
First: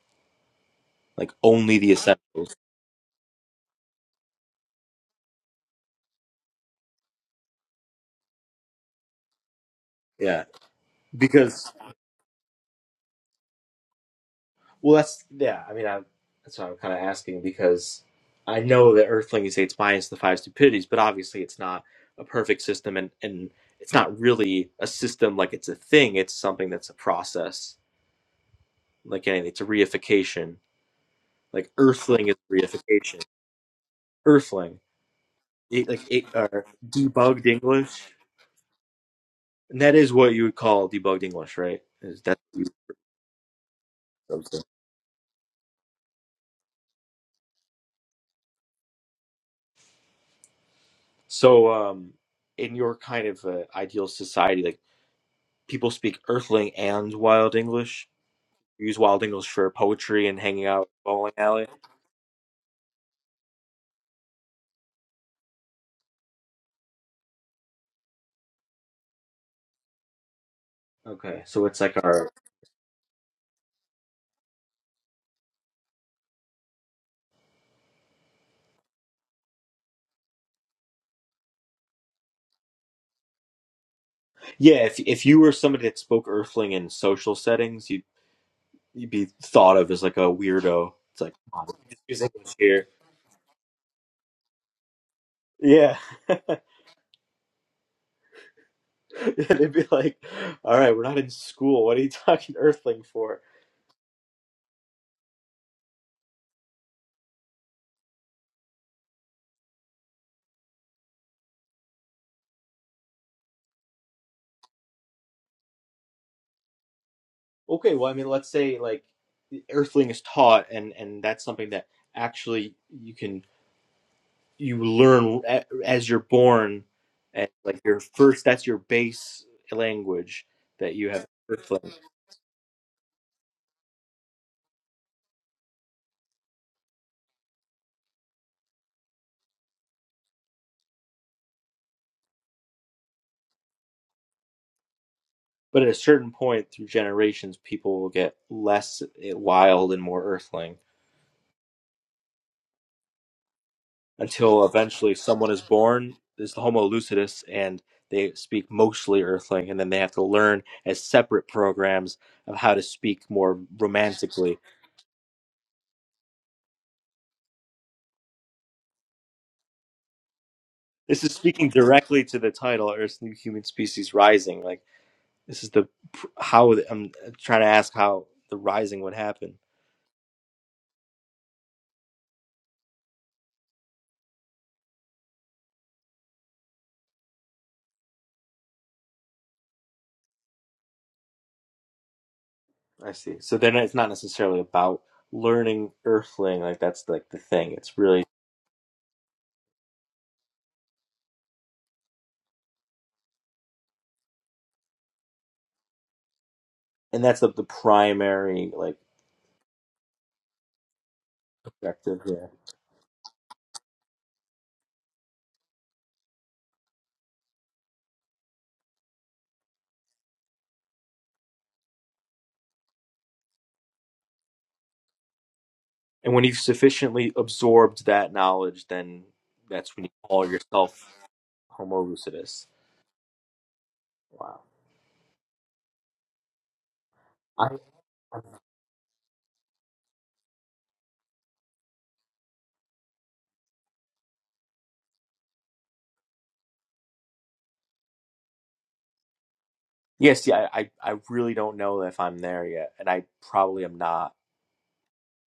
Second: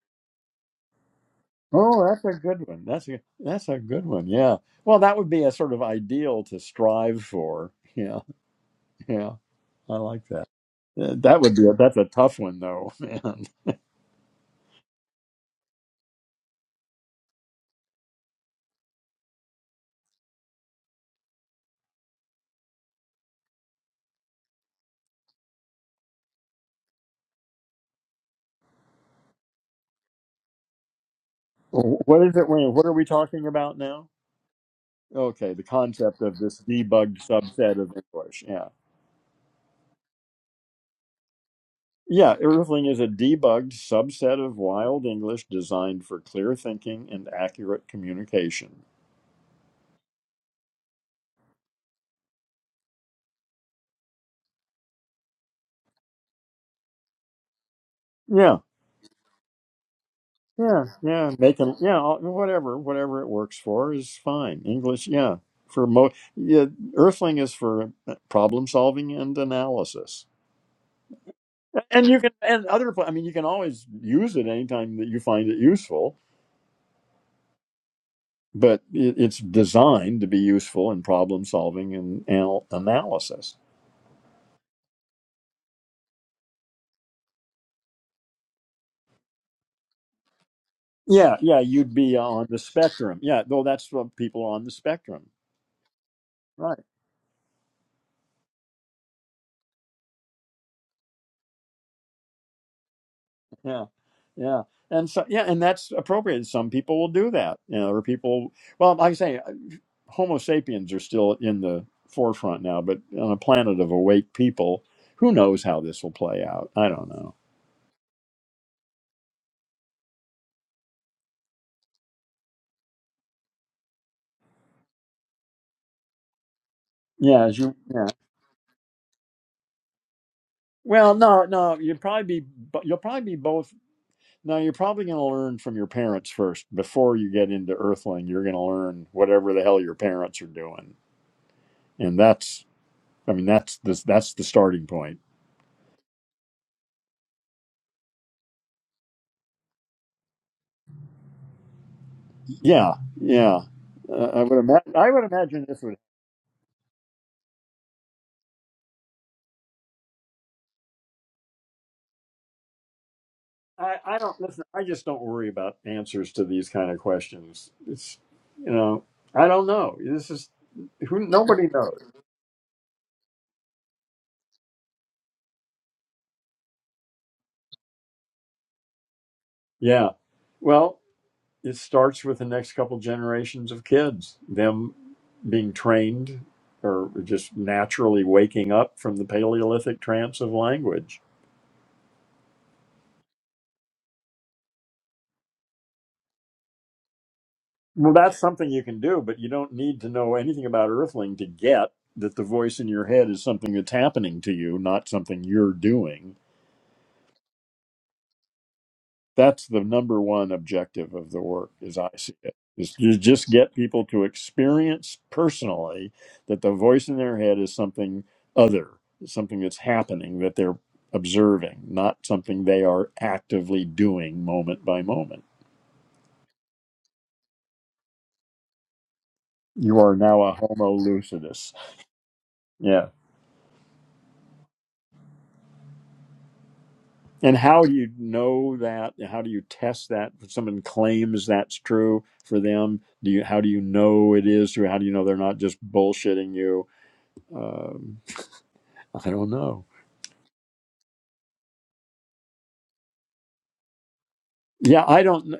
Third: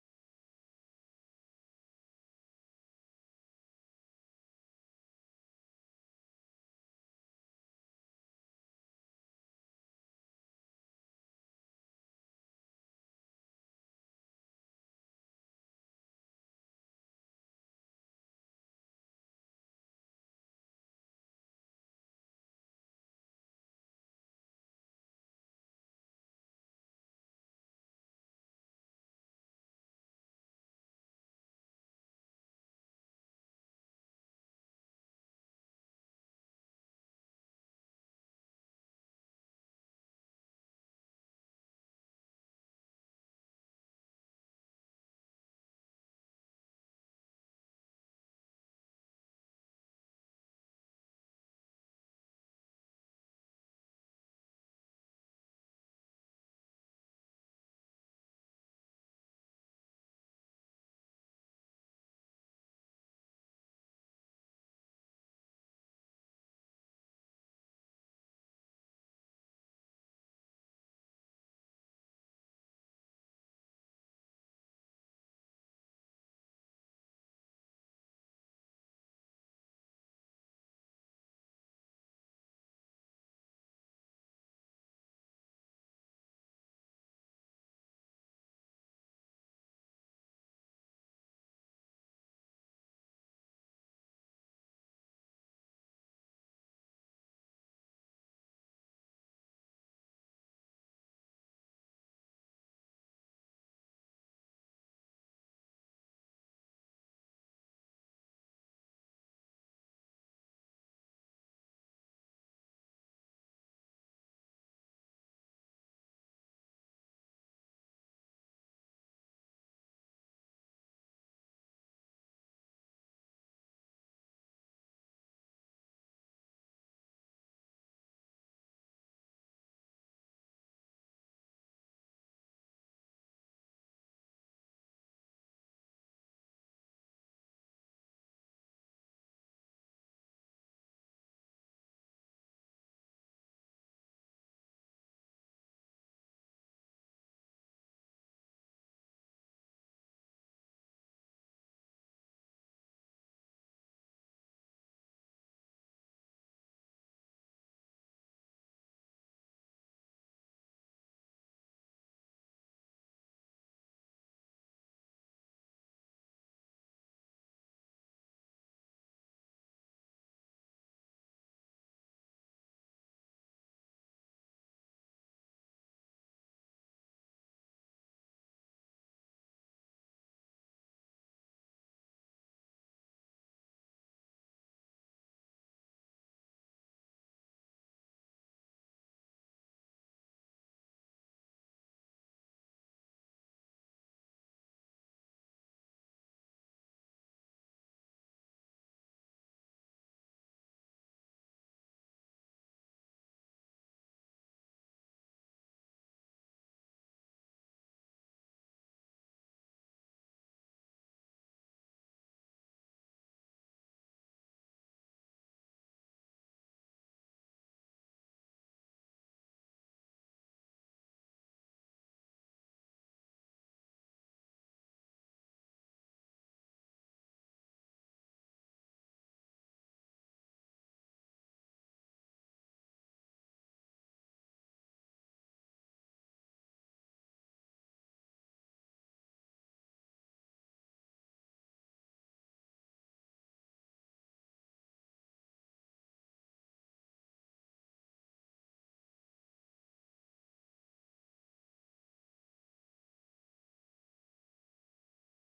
like only the
Oh, that's a
essentials.
good one. That's a that's a good one. Yeah. Well, that would be a sort of ideal to strive for. Yeah, yeah. I like
Yeah,
that. Uh, That would be
because
a, that's a tough one though, man.
well, that's yeah. I mean, I, that's what I'm kind of asking because I know that Earthling is it's minus the five stupidities, but obviously it's not a perfect system, and and it's not really a system like it's a thing. It's something that's a process, like anything. It's a reification. Like
What
Earthling is
is it? Wait, What are we
reification.
talking about now?
Earthling,
Okay, the
it, like
concept
it,
of
uh,
this debugged
debugged
subset of
English,
English. Yeah.
and that is what you would call debugged English, right? Is
Yeah,
that
Irving is a debugged subset of wild English designed for clear thinking and accurate communication.
So, um, in your kind of uh, ideal society, like people speak Earthling and Wild English.
Yeah.
You use Wild English for poetry and hanging out
Yeah,
at a bowling
yeah,
alley.
making yeah, whatever, whatever it works for is fine. English, yeah, for mo, yeah, Earthling is for uh, problem solving and analysis,
Okay, so it's like
and you
our
can and other. pla- I mean, you can always use it anytime that you find it useful. but it, it's designed to be useful in problem solving and anal- analysis.
yeah. If if you were somebody that spoke Earthling in social settings, you'd you'd be thought of as like a weirdo. It's like
Yeah, yeah,
"Oh, we
you'd
just
be
use
on
English
the
here.
spectrum. Yeah, though that's what people are on the spectrum,
Yeah,
right?
they'd be like, "All right, we're not in school. What are you talking Earthling for?"
Yeah, yeah, and so yeah, and that's appropriate. Some people will do that. You know, or people. Well, like I say, uh, Homo sapiens are still in the forefront now, but on a planet of awake people, who knows how this will play out? I don't know.
Okay, well, I mean, let's say like Earthling is taught, and and that's something that actually you can you learn a- as you're born,
Yeah,
and
as you.
like your
Yeah.
first that's your base language that you
Well,
have
no, no,
Earthling.
you'd probably be. You'll probably be both Now you're probably going to learn from your parents first before you get into Earthling. You're going to learn whatever the hell your parents are doing, and that's I mean that's the that's the starting point.
But at a certain point through generations, people will get less eh, wild and more Earthling
Yeah, yeah. Uh, I would
until
imagine I
eventually
would
someone is
imagine this would.
born is the Homo lucidus and they speak mostly Earthling, and then they have to learn as separate programs of how to speak more
I, I don't
romantically
listen. I just don't worry about answers to these kind of questions. It's you know I don't know. This is
This
who
is speaking
nobody knows.
directly to the title, Earth's New Human Species Rising. Like, this is the how I'm trying to ask how the rising would happen.
Yeah. Well. it starts with the next couple generations of kids, them being trained or just naturally waking up from the Paleolithic trance of language.
I see. So then it's not necessarily about learning Earthling. Like, that's like the thing. It's
Well,
really,
that's something you can do, but you don't need to know anything about Earthling to get that the voice in your head is something that's happening to you, not something you're doing.
and that's the, the primary, like,
that's the number one objective of the work as i
objective
see
here.
it is to just get people to experience personally that the voice in their head is something other something that's happening that they're observing not something they are actively doing moment by moment
And when you've sufficiently absorbed that knowledge, then that's
you
when you
are now
call
a homo
yourself
lucidus
Homo lucidus.
yeah
Wow.
and
I,
how do you know that how do you test that if someone claims that's true for them do you how do you know it is true how do you know they're not just bullshitting you Um, I don't know.
yes, yeah, I, I really don't know if I'm there yet, and I probably am not.
Yeah, I don't know.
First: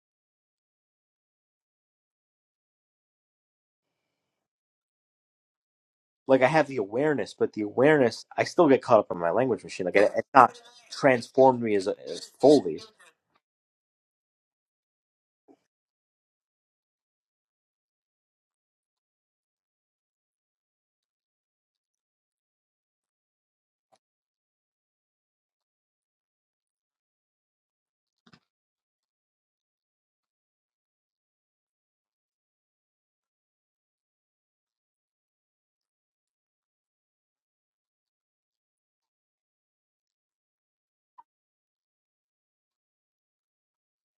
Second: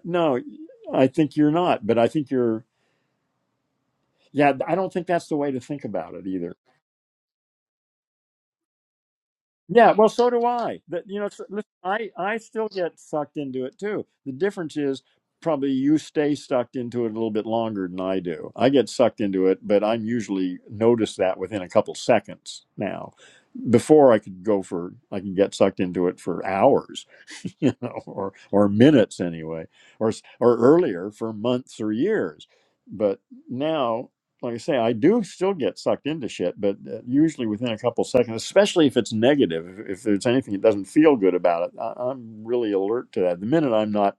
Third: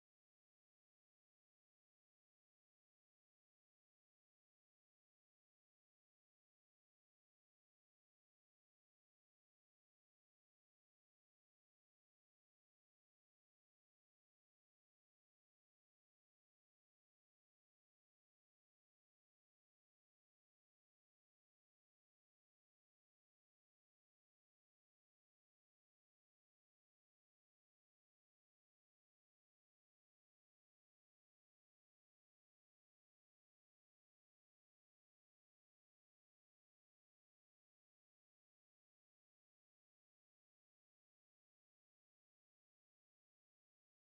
I think you're not, but I think you're yeah, I don't think that's the way to think about it
like I
either.
have the awareness, but the awareness I still get caught up in my language machine.
Yeah,
Like
well,
it, it's
so do
not
I. That you know, so,
transformed
listen,
me as, a,
I
as
I still
fully.
get sucked into it too. The difference is probably you stay sucked into it a little bit longer than I do. I get sucked into it, but I'm usually notice that within a couple seconds now. Before I could go for, I can get sucked into it for hours, you know, or or minutes anyway, or s- or earlier for months or years. But now like I say, I do still get sucked into shit, but uh, usually within a couple seconds, especially if it's negative, if, if there's anything that doesn't feel good about it, I, I'm really alert to that. The minute I'm not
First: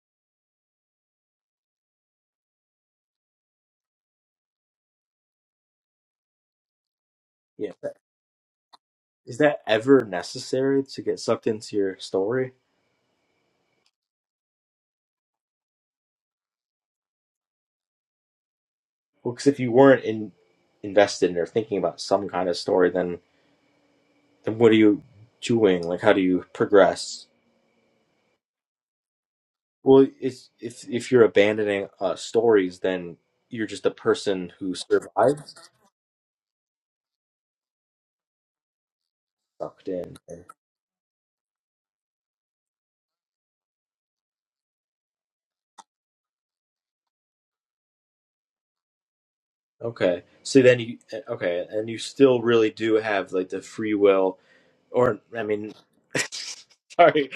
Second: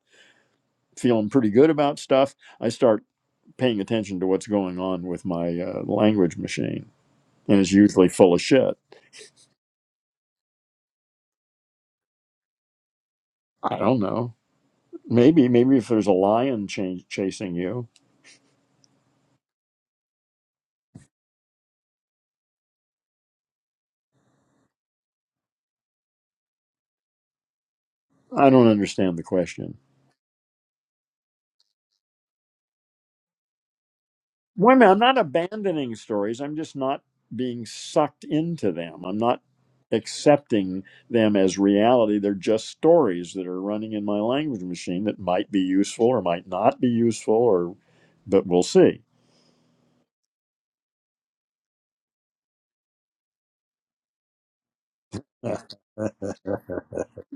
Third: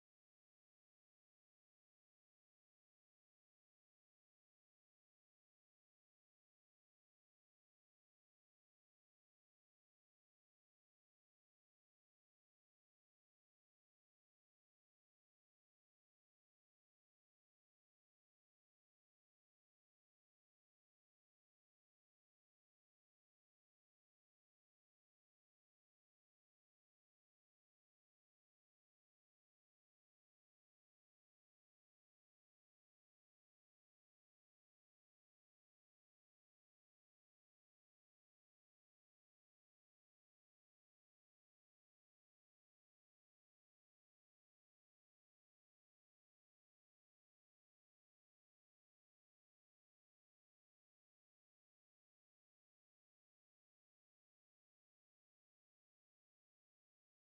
feeling pretty good about stuff, I start paying attention to what's going on with my uh, language machine, and
Yeah,
it's usually full of shit.
is that ever necessary to get sucked into your story?
I don't know. Maybe, maybe if there's a lion ch- chasing you,
Well, because if you weren't in, invested in or thinking about some kind of story, then then what are you doing? Like how do you progress?
I don't understand the question.
Well, it's, if if you're abandoning uh, stories, then you're just a person
Wait
who
a minute, I'm not
survives
abandoning stories. I'm just not being sucked into them. I'm not
sucked in.
accepting them as reality. They're just stories that are running in my language machine that might be useful or might not be useful or but we'll see.
Okay. So then you uh, okay, and you still really do have like the free will, or I
oh,
mean, sorry,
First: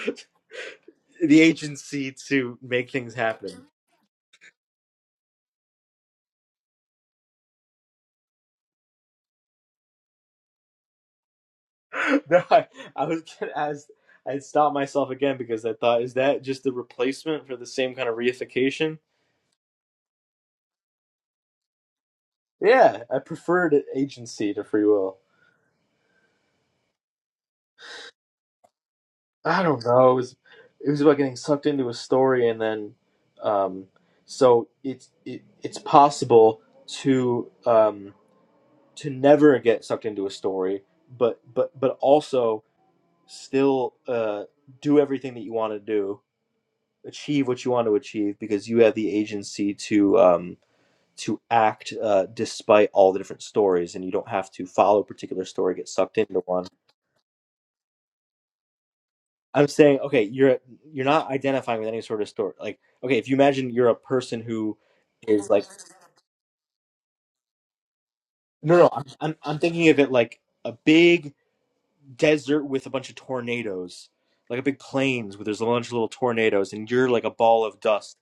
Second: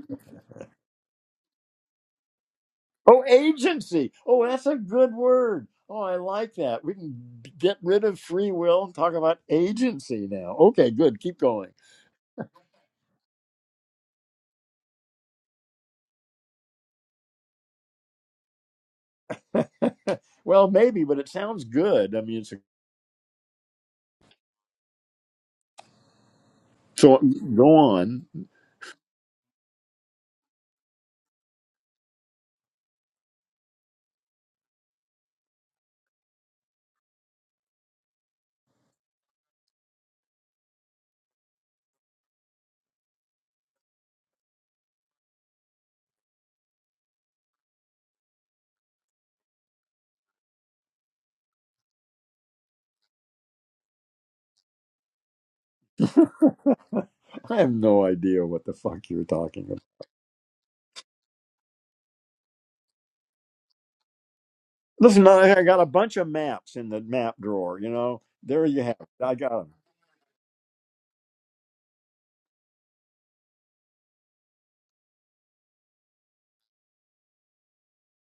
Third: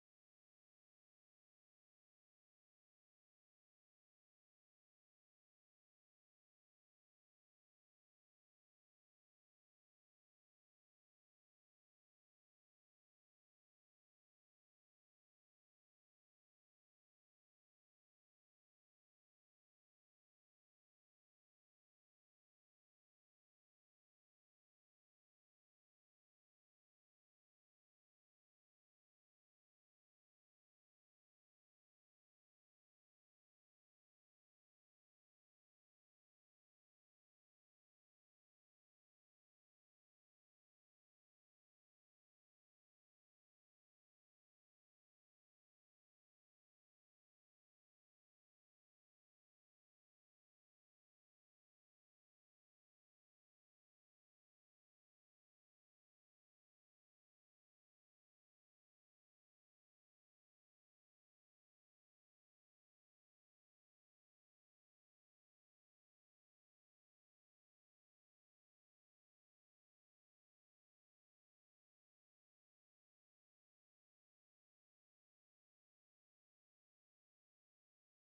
the agency to make things happen.
agency. Oh, that's a good word. Oh, I like that. We can get rid of free will and talk about agency now. Okay, good. Keep going.
No, I, I was gonna ask. I stopped myself again because I thought, is that just the replacement for the same kind of reification?
well, maybe, but it sounds good. I mean, it's a,
Yeah, I preferred agency to free will.
so go on.
I don't know. It was it was about getting sucked into a story, and then um, so it's it, it's possible to um, to never get sucked into a story, but but but also still uh, do everything that you want to do, achieve what you want to achieve, because you have the agency to um, to act uh, despite all the different stories, and you don't have to follow a particular story, get sucked into one.
I have no idea what the fuck you're talking
I'm
about.
saying, okay, you're you're not identifying with any sort of story. Like, okay, if you imagine you're a person who
Listen,
is
I, I
like,
got a bunch of maps in the map drawer. You know, there
no,
you
no,
have
I'm
it. I
I'm,
got
I'm
them.
thinking of it like a big desert with a bunch of tornadoes, like a big plains where there's a bunch of little tornadoes, and you're like a ball of dust,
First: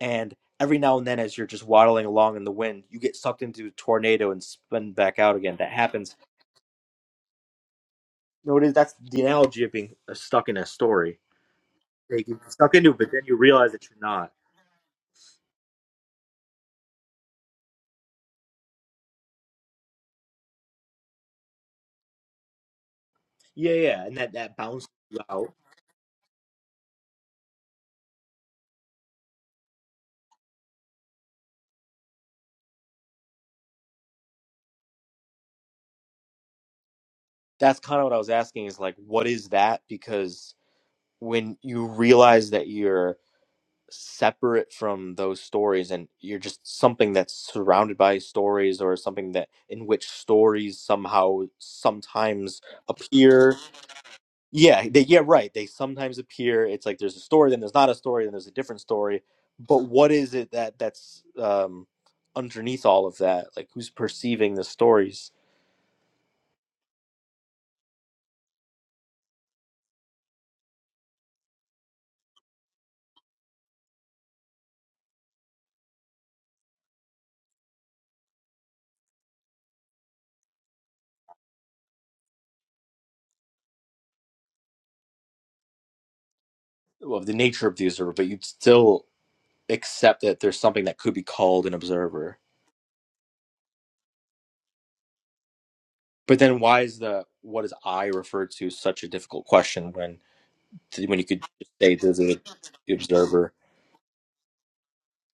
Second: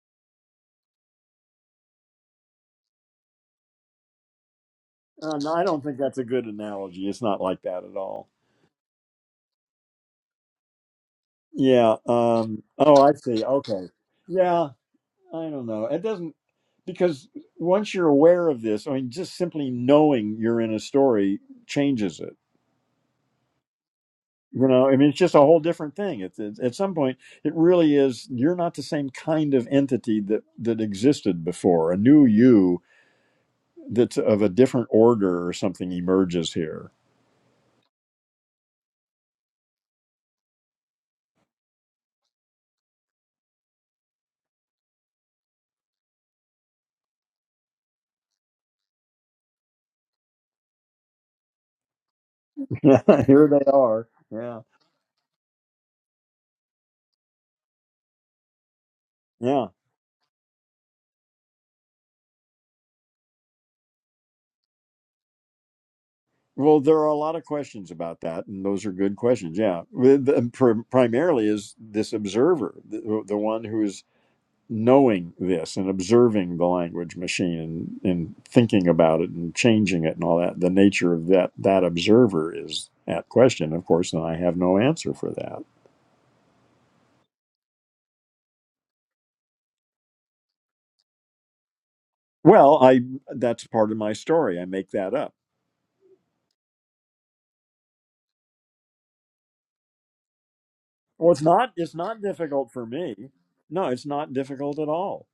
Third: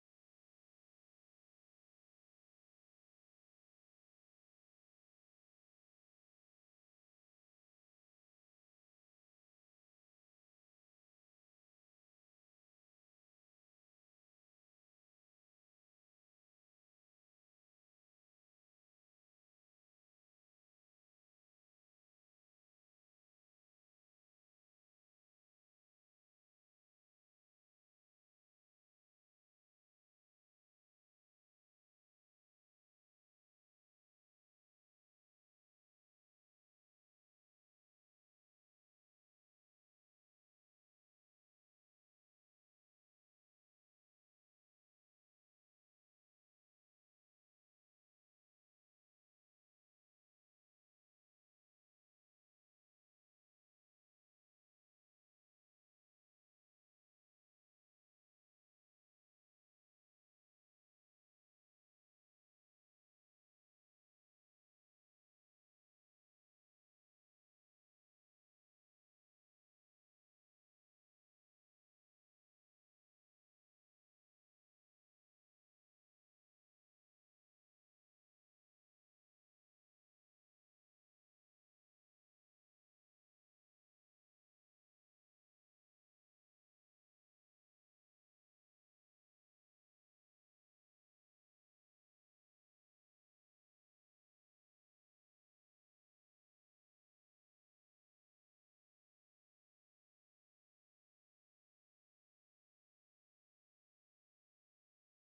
and every now and then, as you're just waddling along in the wind, you get sucked into a tornado and spun back out
Uh, no,
again.
I
That
don't think
happens.
that's a good analogy. It's not like that at all.
No, it is. That's the analogy of being uh, stuck in a story.
Yeah.
Like, you're
Um,
stuck into it,
oh,
but
I
then you
see.
realize
Okay.
that you're not.
Yeah. I don't know. It doesn't because once you're aware of this, I mean, just simply knowing you're in a story changes it.
Yeah, yeah, and that that
you
bounces
know i mean it's
you
just a
out.
whole different thing it's, it's at some point it really is you're not the same kind of entity that that existed before a new you that's of a different order or something emerges here
that's kind of what I was asking is like, what is that? Because when you realize that you're separate from those stories and you're just something that's surrounded by stories or something that in which stories somehow sometimes
here
appear.
they are yeah
Yeah, they, yeah, right. They sometimes appear. It's like there's a story, then there's not a story, then there's a different story.
yeah
But what is it that that's um, underneath all of that? Like who's perceiving the stories?
well there are a lot of questions about that and those are good questions yeah With- the- prim- primarily is this observer the, the one who's knowing this and observing the language machine and, and thinking about it and changing it and all that, the nature of that that observer is at question, of course, and I have no answer for that.
Well, the nature of the observer, but you'd still accept that there's something that could be called an observer.
Well, I that's part of my story. I make that up.
But then why is the what is I referred to such a difficult question when when you
Well,
could
it's not
say
it's
there's
not
a
difficult for
the
me.
observer?
No, it's not difficult at all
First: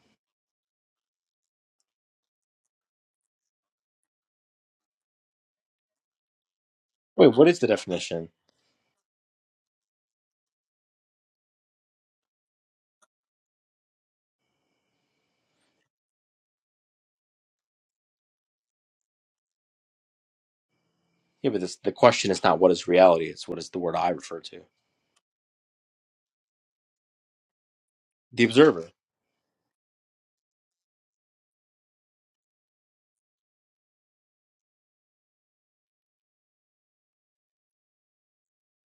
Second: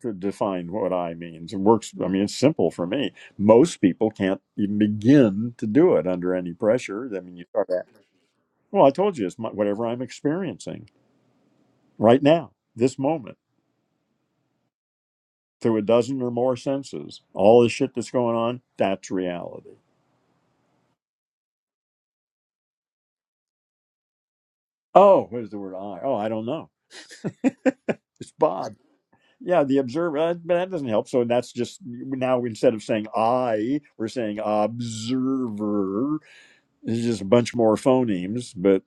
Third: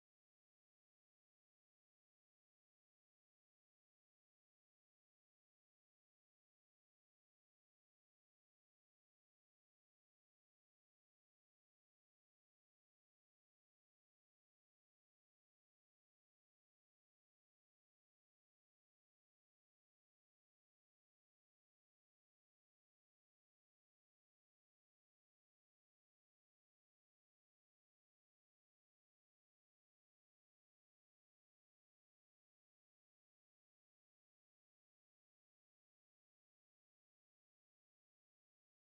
to define what I means. It works. I mean, it's simple for me. Most people can't even begin to do it under any pressure. I
Wait,
mean, you
what is the
start.
definition?
Well, I told you it's my, whatever I'm experiencing. right now, this moment, through a dozen or more senses. All this shit that's going on, that's reality.
Yeah, but this, the question is not what is reality; it's what is the word I refer to,
Oh, where's the word I? Oh, I don't know. It's
the
Bob.
observer.
Yeah, the observer, uh, but that doesn't help. So that's just now instead of saying I, we're saying observer. It's just a bunch more phonemes, but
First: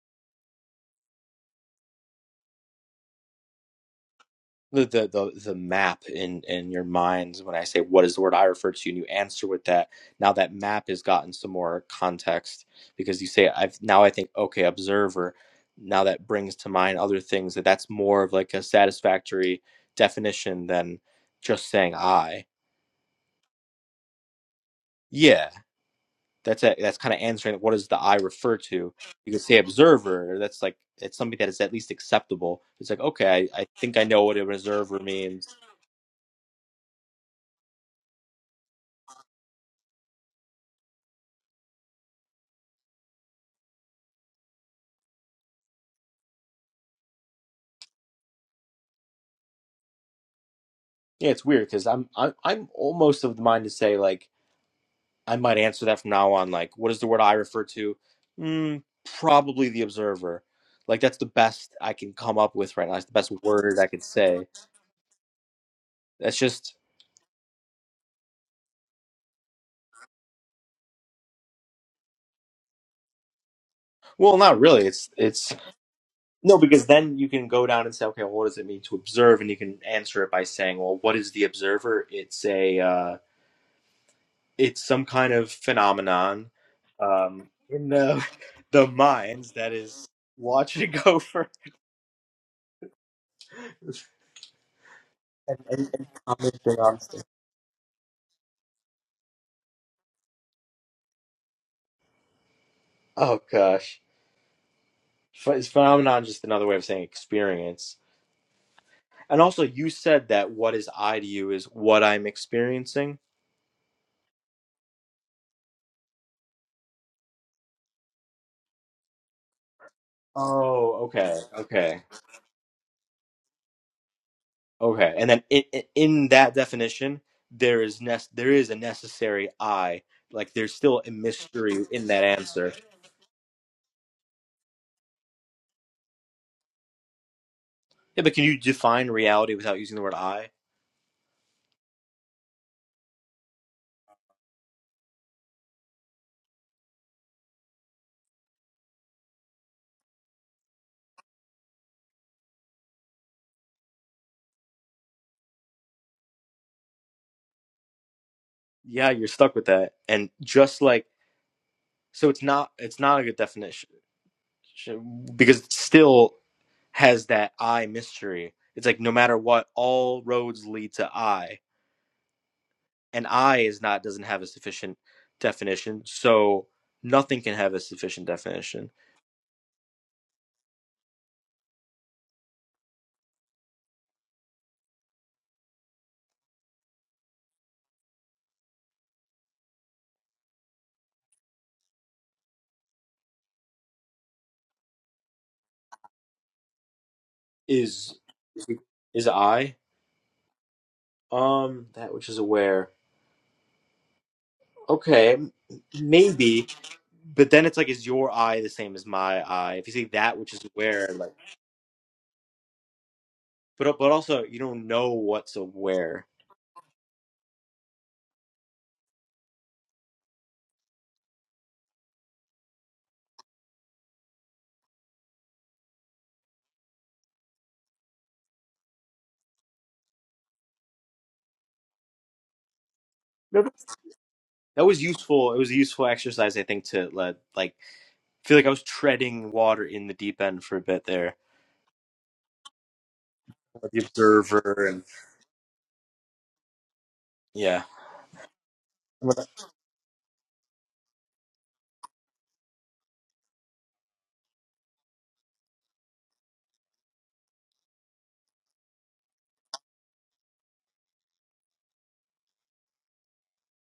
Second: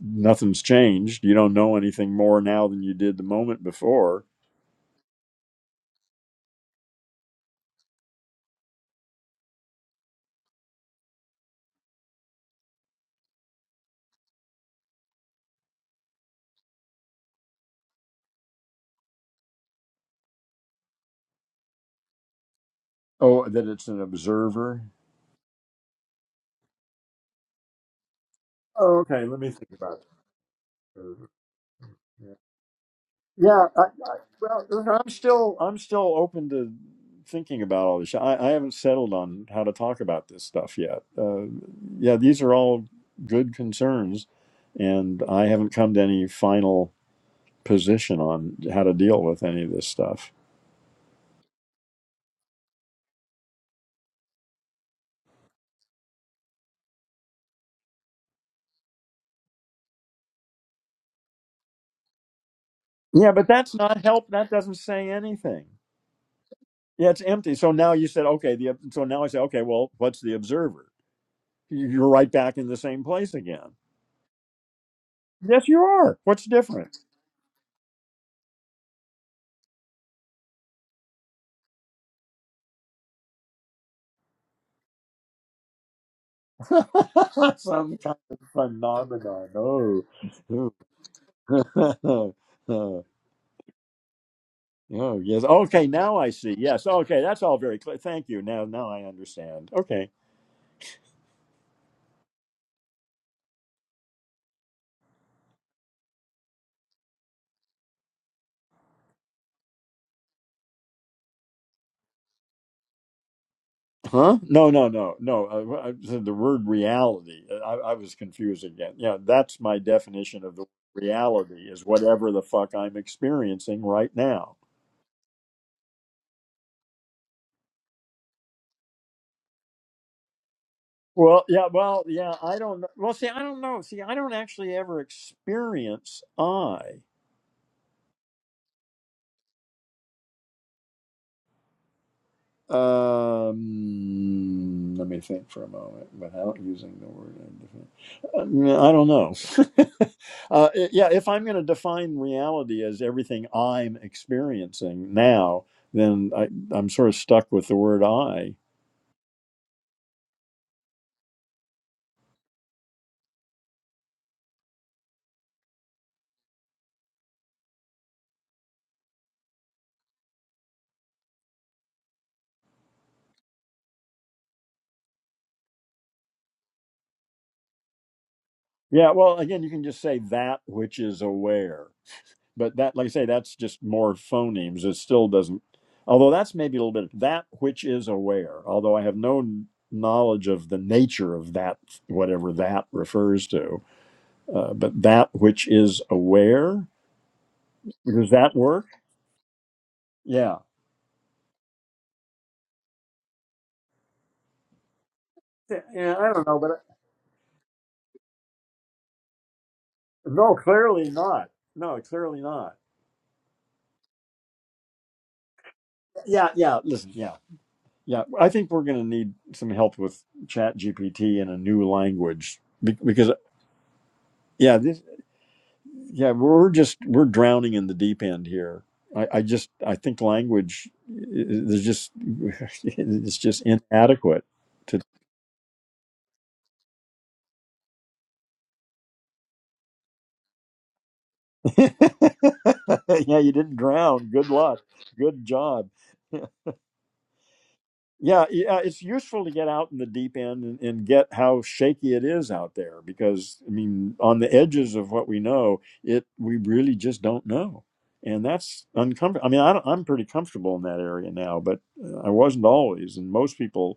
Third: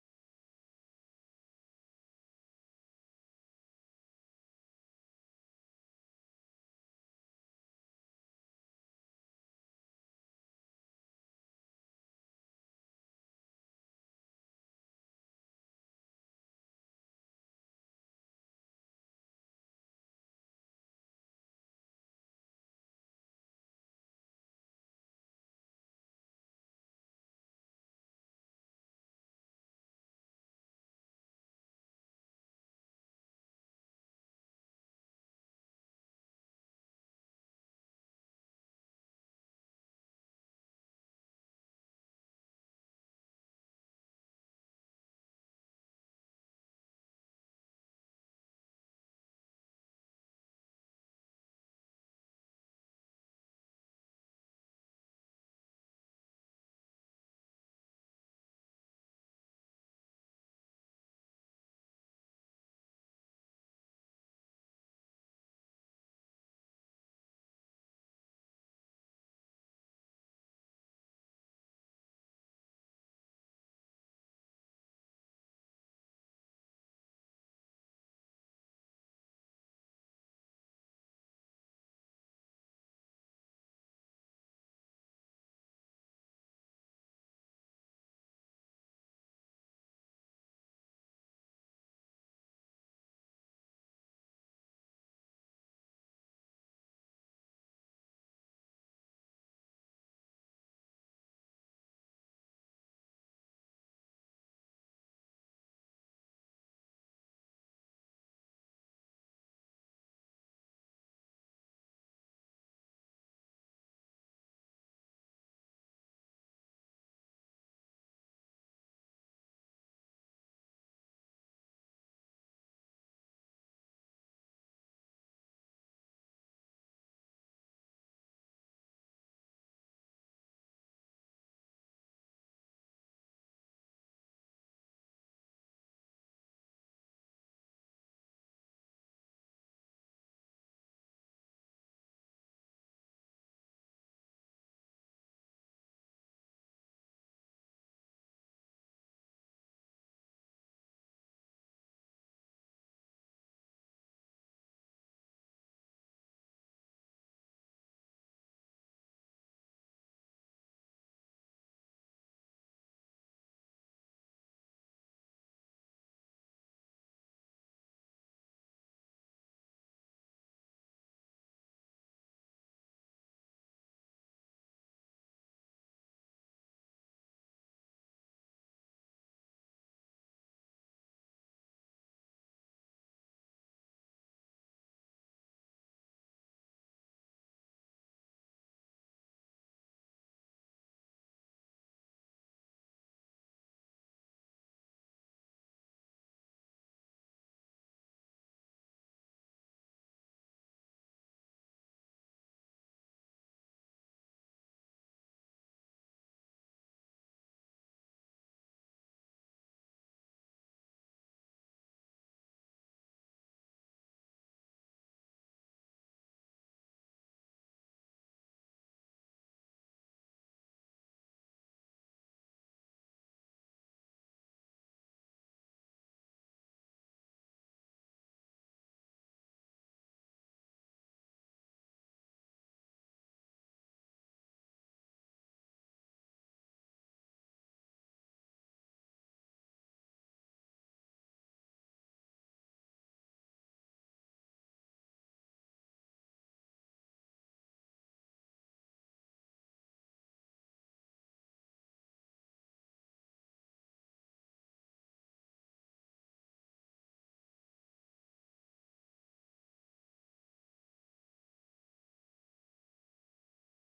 nothing's changed. You don't know anything more now than you did the moment before.
the the the, the map in in your minds when i say what is the word i refer to and you answer with that now that map has gotten some more context because you say i've now i think okay observer now that brings to mind other things that that's more of like a satisfactory definition than just saying i
Oh, that it's an observer.
yeah that's a, that's kind of answering what does the i refer to
Oh, okay.
you
Let
could
me
say
think about
observer that's like it's something
it.
that is at least acceptable it's like okay i,
Yeah,
I
I,
think i
I,
know what an
well, listen,
observer
I'm
means
still I'm still open to thinking about all this. I, I haven't settled on how to talk about this stuff yet. Uh, yeah, these are all good concerns, and I haven't come to any final position on how to deal with any of this stuff.
Yeah, it's weird because I'm I'm I'm almost of the mind to say like I might answer that from now on. Like, what is the word I refer to? Mm, probably the observer. Like that's the best I can come up with right now. It's the best
Yeah, but that's
word I could
not help.
say.
That doesn't say anything.
That's just
Yeah, it's empty. So now you said okay. The so now I say okay. Well, what's the observer? You- You're right back in the same place again.
well, not really. It's it's
Yes, you are. What's
no
different?
because then you can go down and say, okay, well, what does it mean to observe? And you can answer it by saying, well, what is the observer? It's a uh, it's some kind of phenomenon um, in
Some kind
the
of
the
phenomenon.
minds that
Oh.
is watching over
oh, Oh, yes.
and,
Okay,
and, and
now I see.
commenting
Yes.
on
Okay,
stuff.
that's all very clear. Thank you. Now, now I understand. Okay.
Oh gosh, Ph- it's phenomenon just another way of saying experience. And also, you said that what is I to you is what I'm experiencing.
Huh? No, no, no, no. Uh, I said the word reality. uh, I, I was confused again. Yeah, that's my definition of the word
Oh, okay,
reality is
okay,
whatever the fuck I'm experiencing right now.
okay. And then in, in in that definition, there is nec- there is a necessary I. Like there's still a
Well, yeah,
mystery
well,
in that
yeah, I
answer.
don't know. Well, see, I don't know. See, I don't actually ever experience I.
Yeah, but can you define reality without using the word I?
Um, let me think for a moment without using the word indifferent. Uh, I don't know. uh, i- yeah, if I'm going to define reality as everything I'm experiencing now, then I, I'm sort of stuck with the word I.
Yeah, you're stuck with that. And just like so, it's not it's not a good definition because it's still has that I mystery. It's like no matter what, all roads lead to I, and I is not doesn't have a sufficient definition, so nothing can have a sufficient definition.
Yeah, well, again, you can just say that which is aware. but that like i say that's just more phonemes it still doesn't although that's maybe a little bit that which is aware although i have no knowledge of the nature of that whatever that refers to uh, but that which is aware
Is
does that work
is I
yeah
um that which is aware? Okay, m-
yeah yeah, i don't know
maybe,
but
but then it's like is your I the same as my I? If you say that which
no
is aware,
clearly
like,
not no clearly not
but but also you don't know what's aware.
yeah yeah listen yeah yeah i think we're going to need some help with chat gpt in a new language be- because yeah This. yeah we're just we're drowning in the deep end here i, I just i think language is just it's just inadequate
that was
to
useful. It was a useful exercise, I think, to let like feel like I was treading water in the deep end for a bit there.
yeah you didn't
The
drown good luck
observer and
good job
yeah,
yeah yeah it's useful to get out in the deep end and, and get how shaky it is out there because i mean on the edges of what we know it we really just don't know and that's uncomfortable i mean I don't, i'm pretty comfortable in that area now but uh, i wasn't always and most people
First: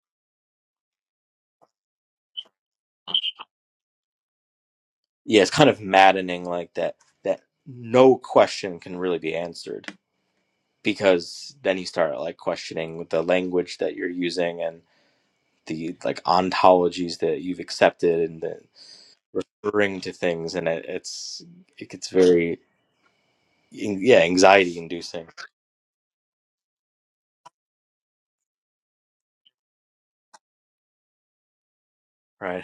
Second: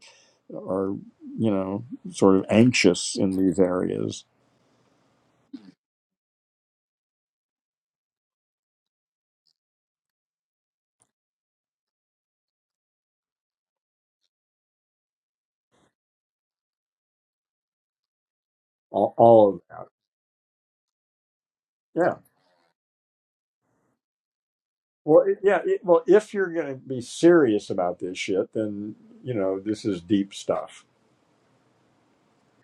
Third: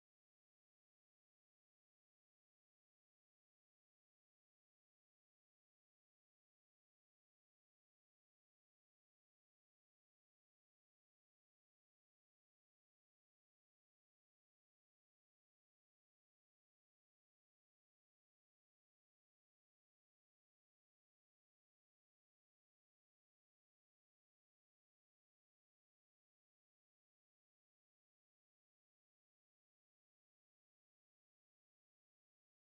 are you know sort of anxious in these areas
yeah, it's kind of maddening like that. That no question can really be answered because then you start like questioning the language that you're using and the like ontologies that you've accepted and the
All, all of that.
referring to things, and it, it's it gets
yeah
very yeah anxiety
well
inducing,
it, yeah it, well if you're going to be serious about this shit then you know this is deep stuff
right?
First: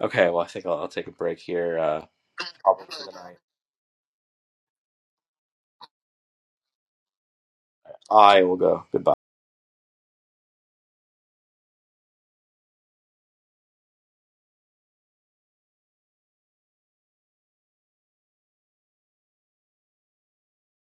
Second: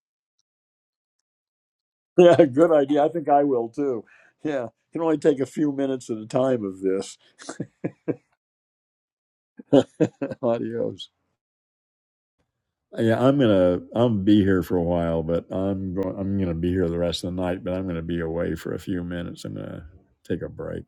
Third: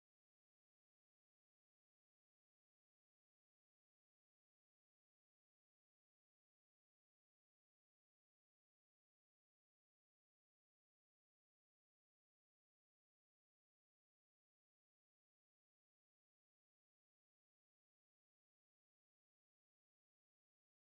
Okay, well, I think I'll, I'll take a break here. Uh,
yeah good
probably for
idea i
the
think
night.
i will too yeah can only take a few minutes at a time of this
I will go. Goodbye.
adios Yeah, I'm gonna I'm be here for a while, but I'm going I'm gonna be here the rest of the night, but I'm gonna be away for a few minutes. I'm gonna take a break.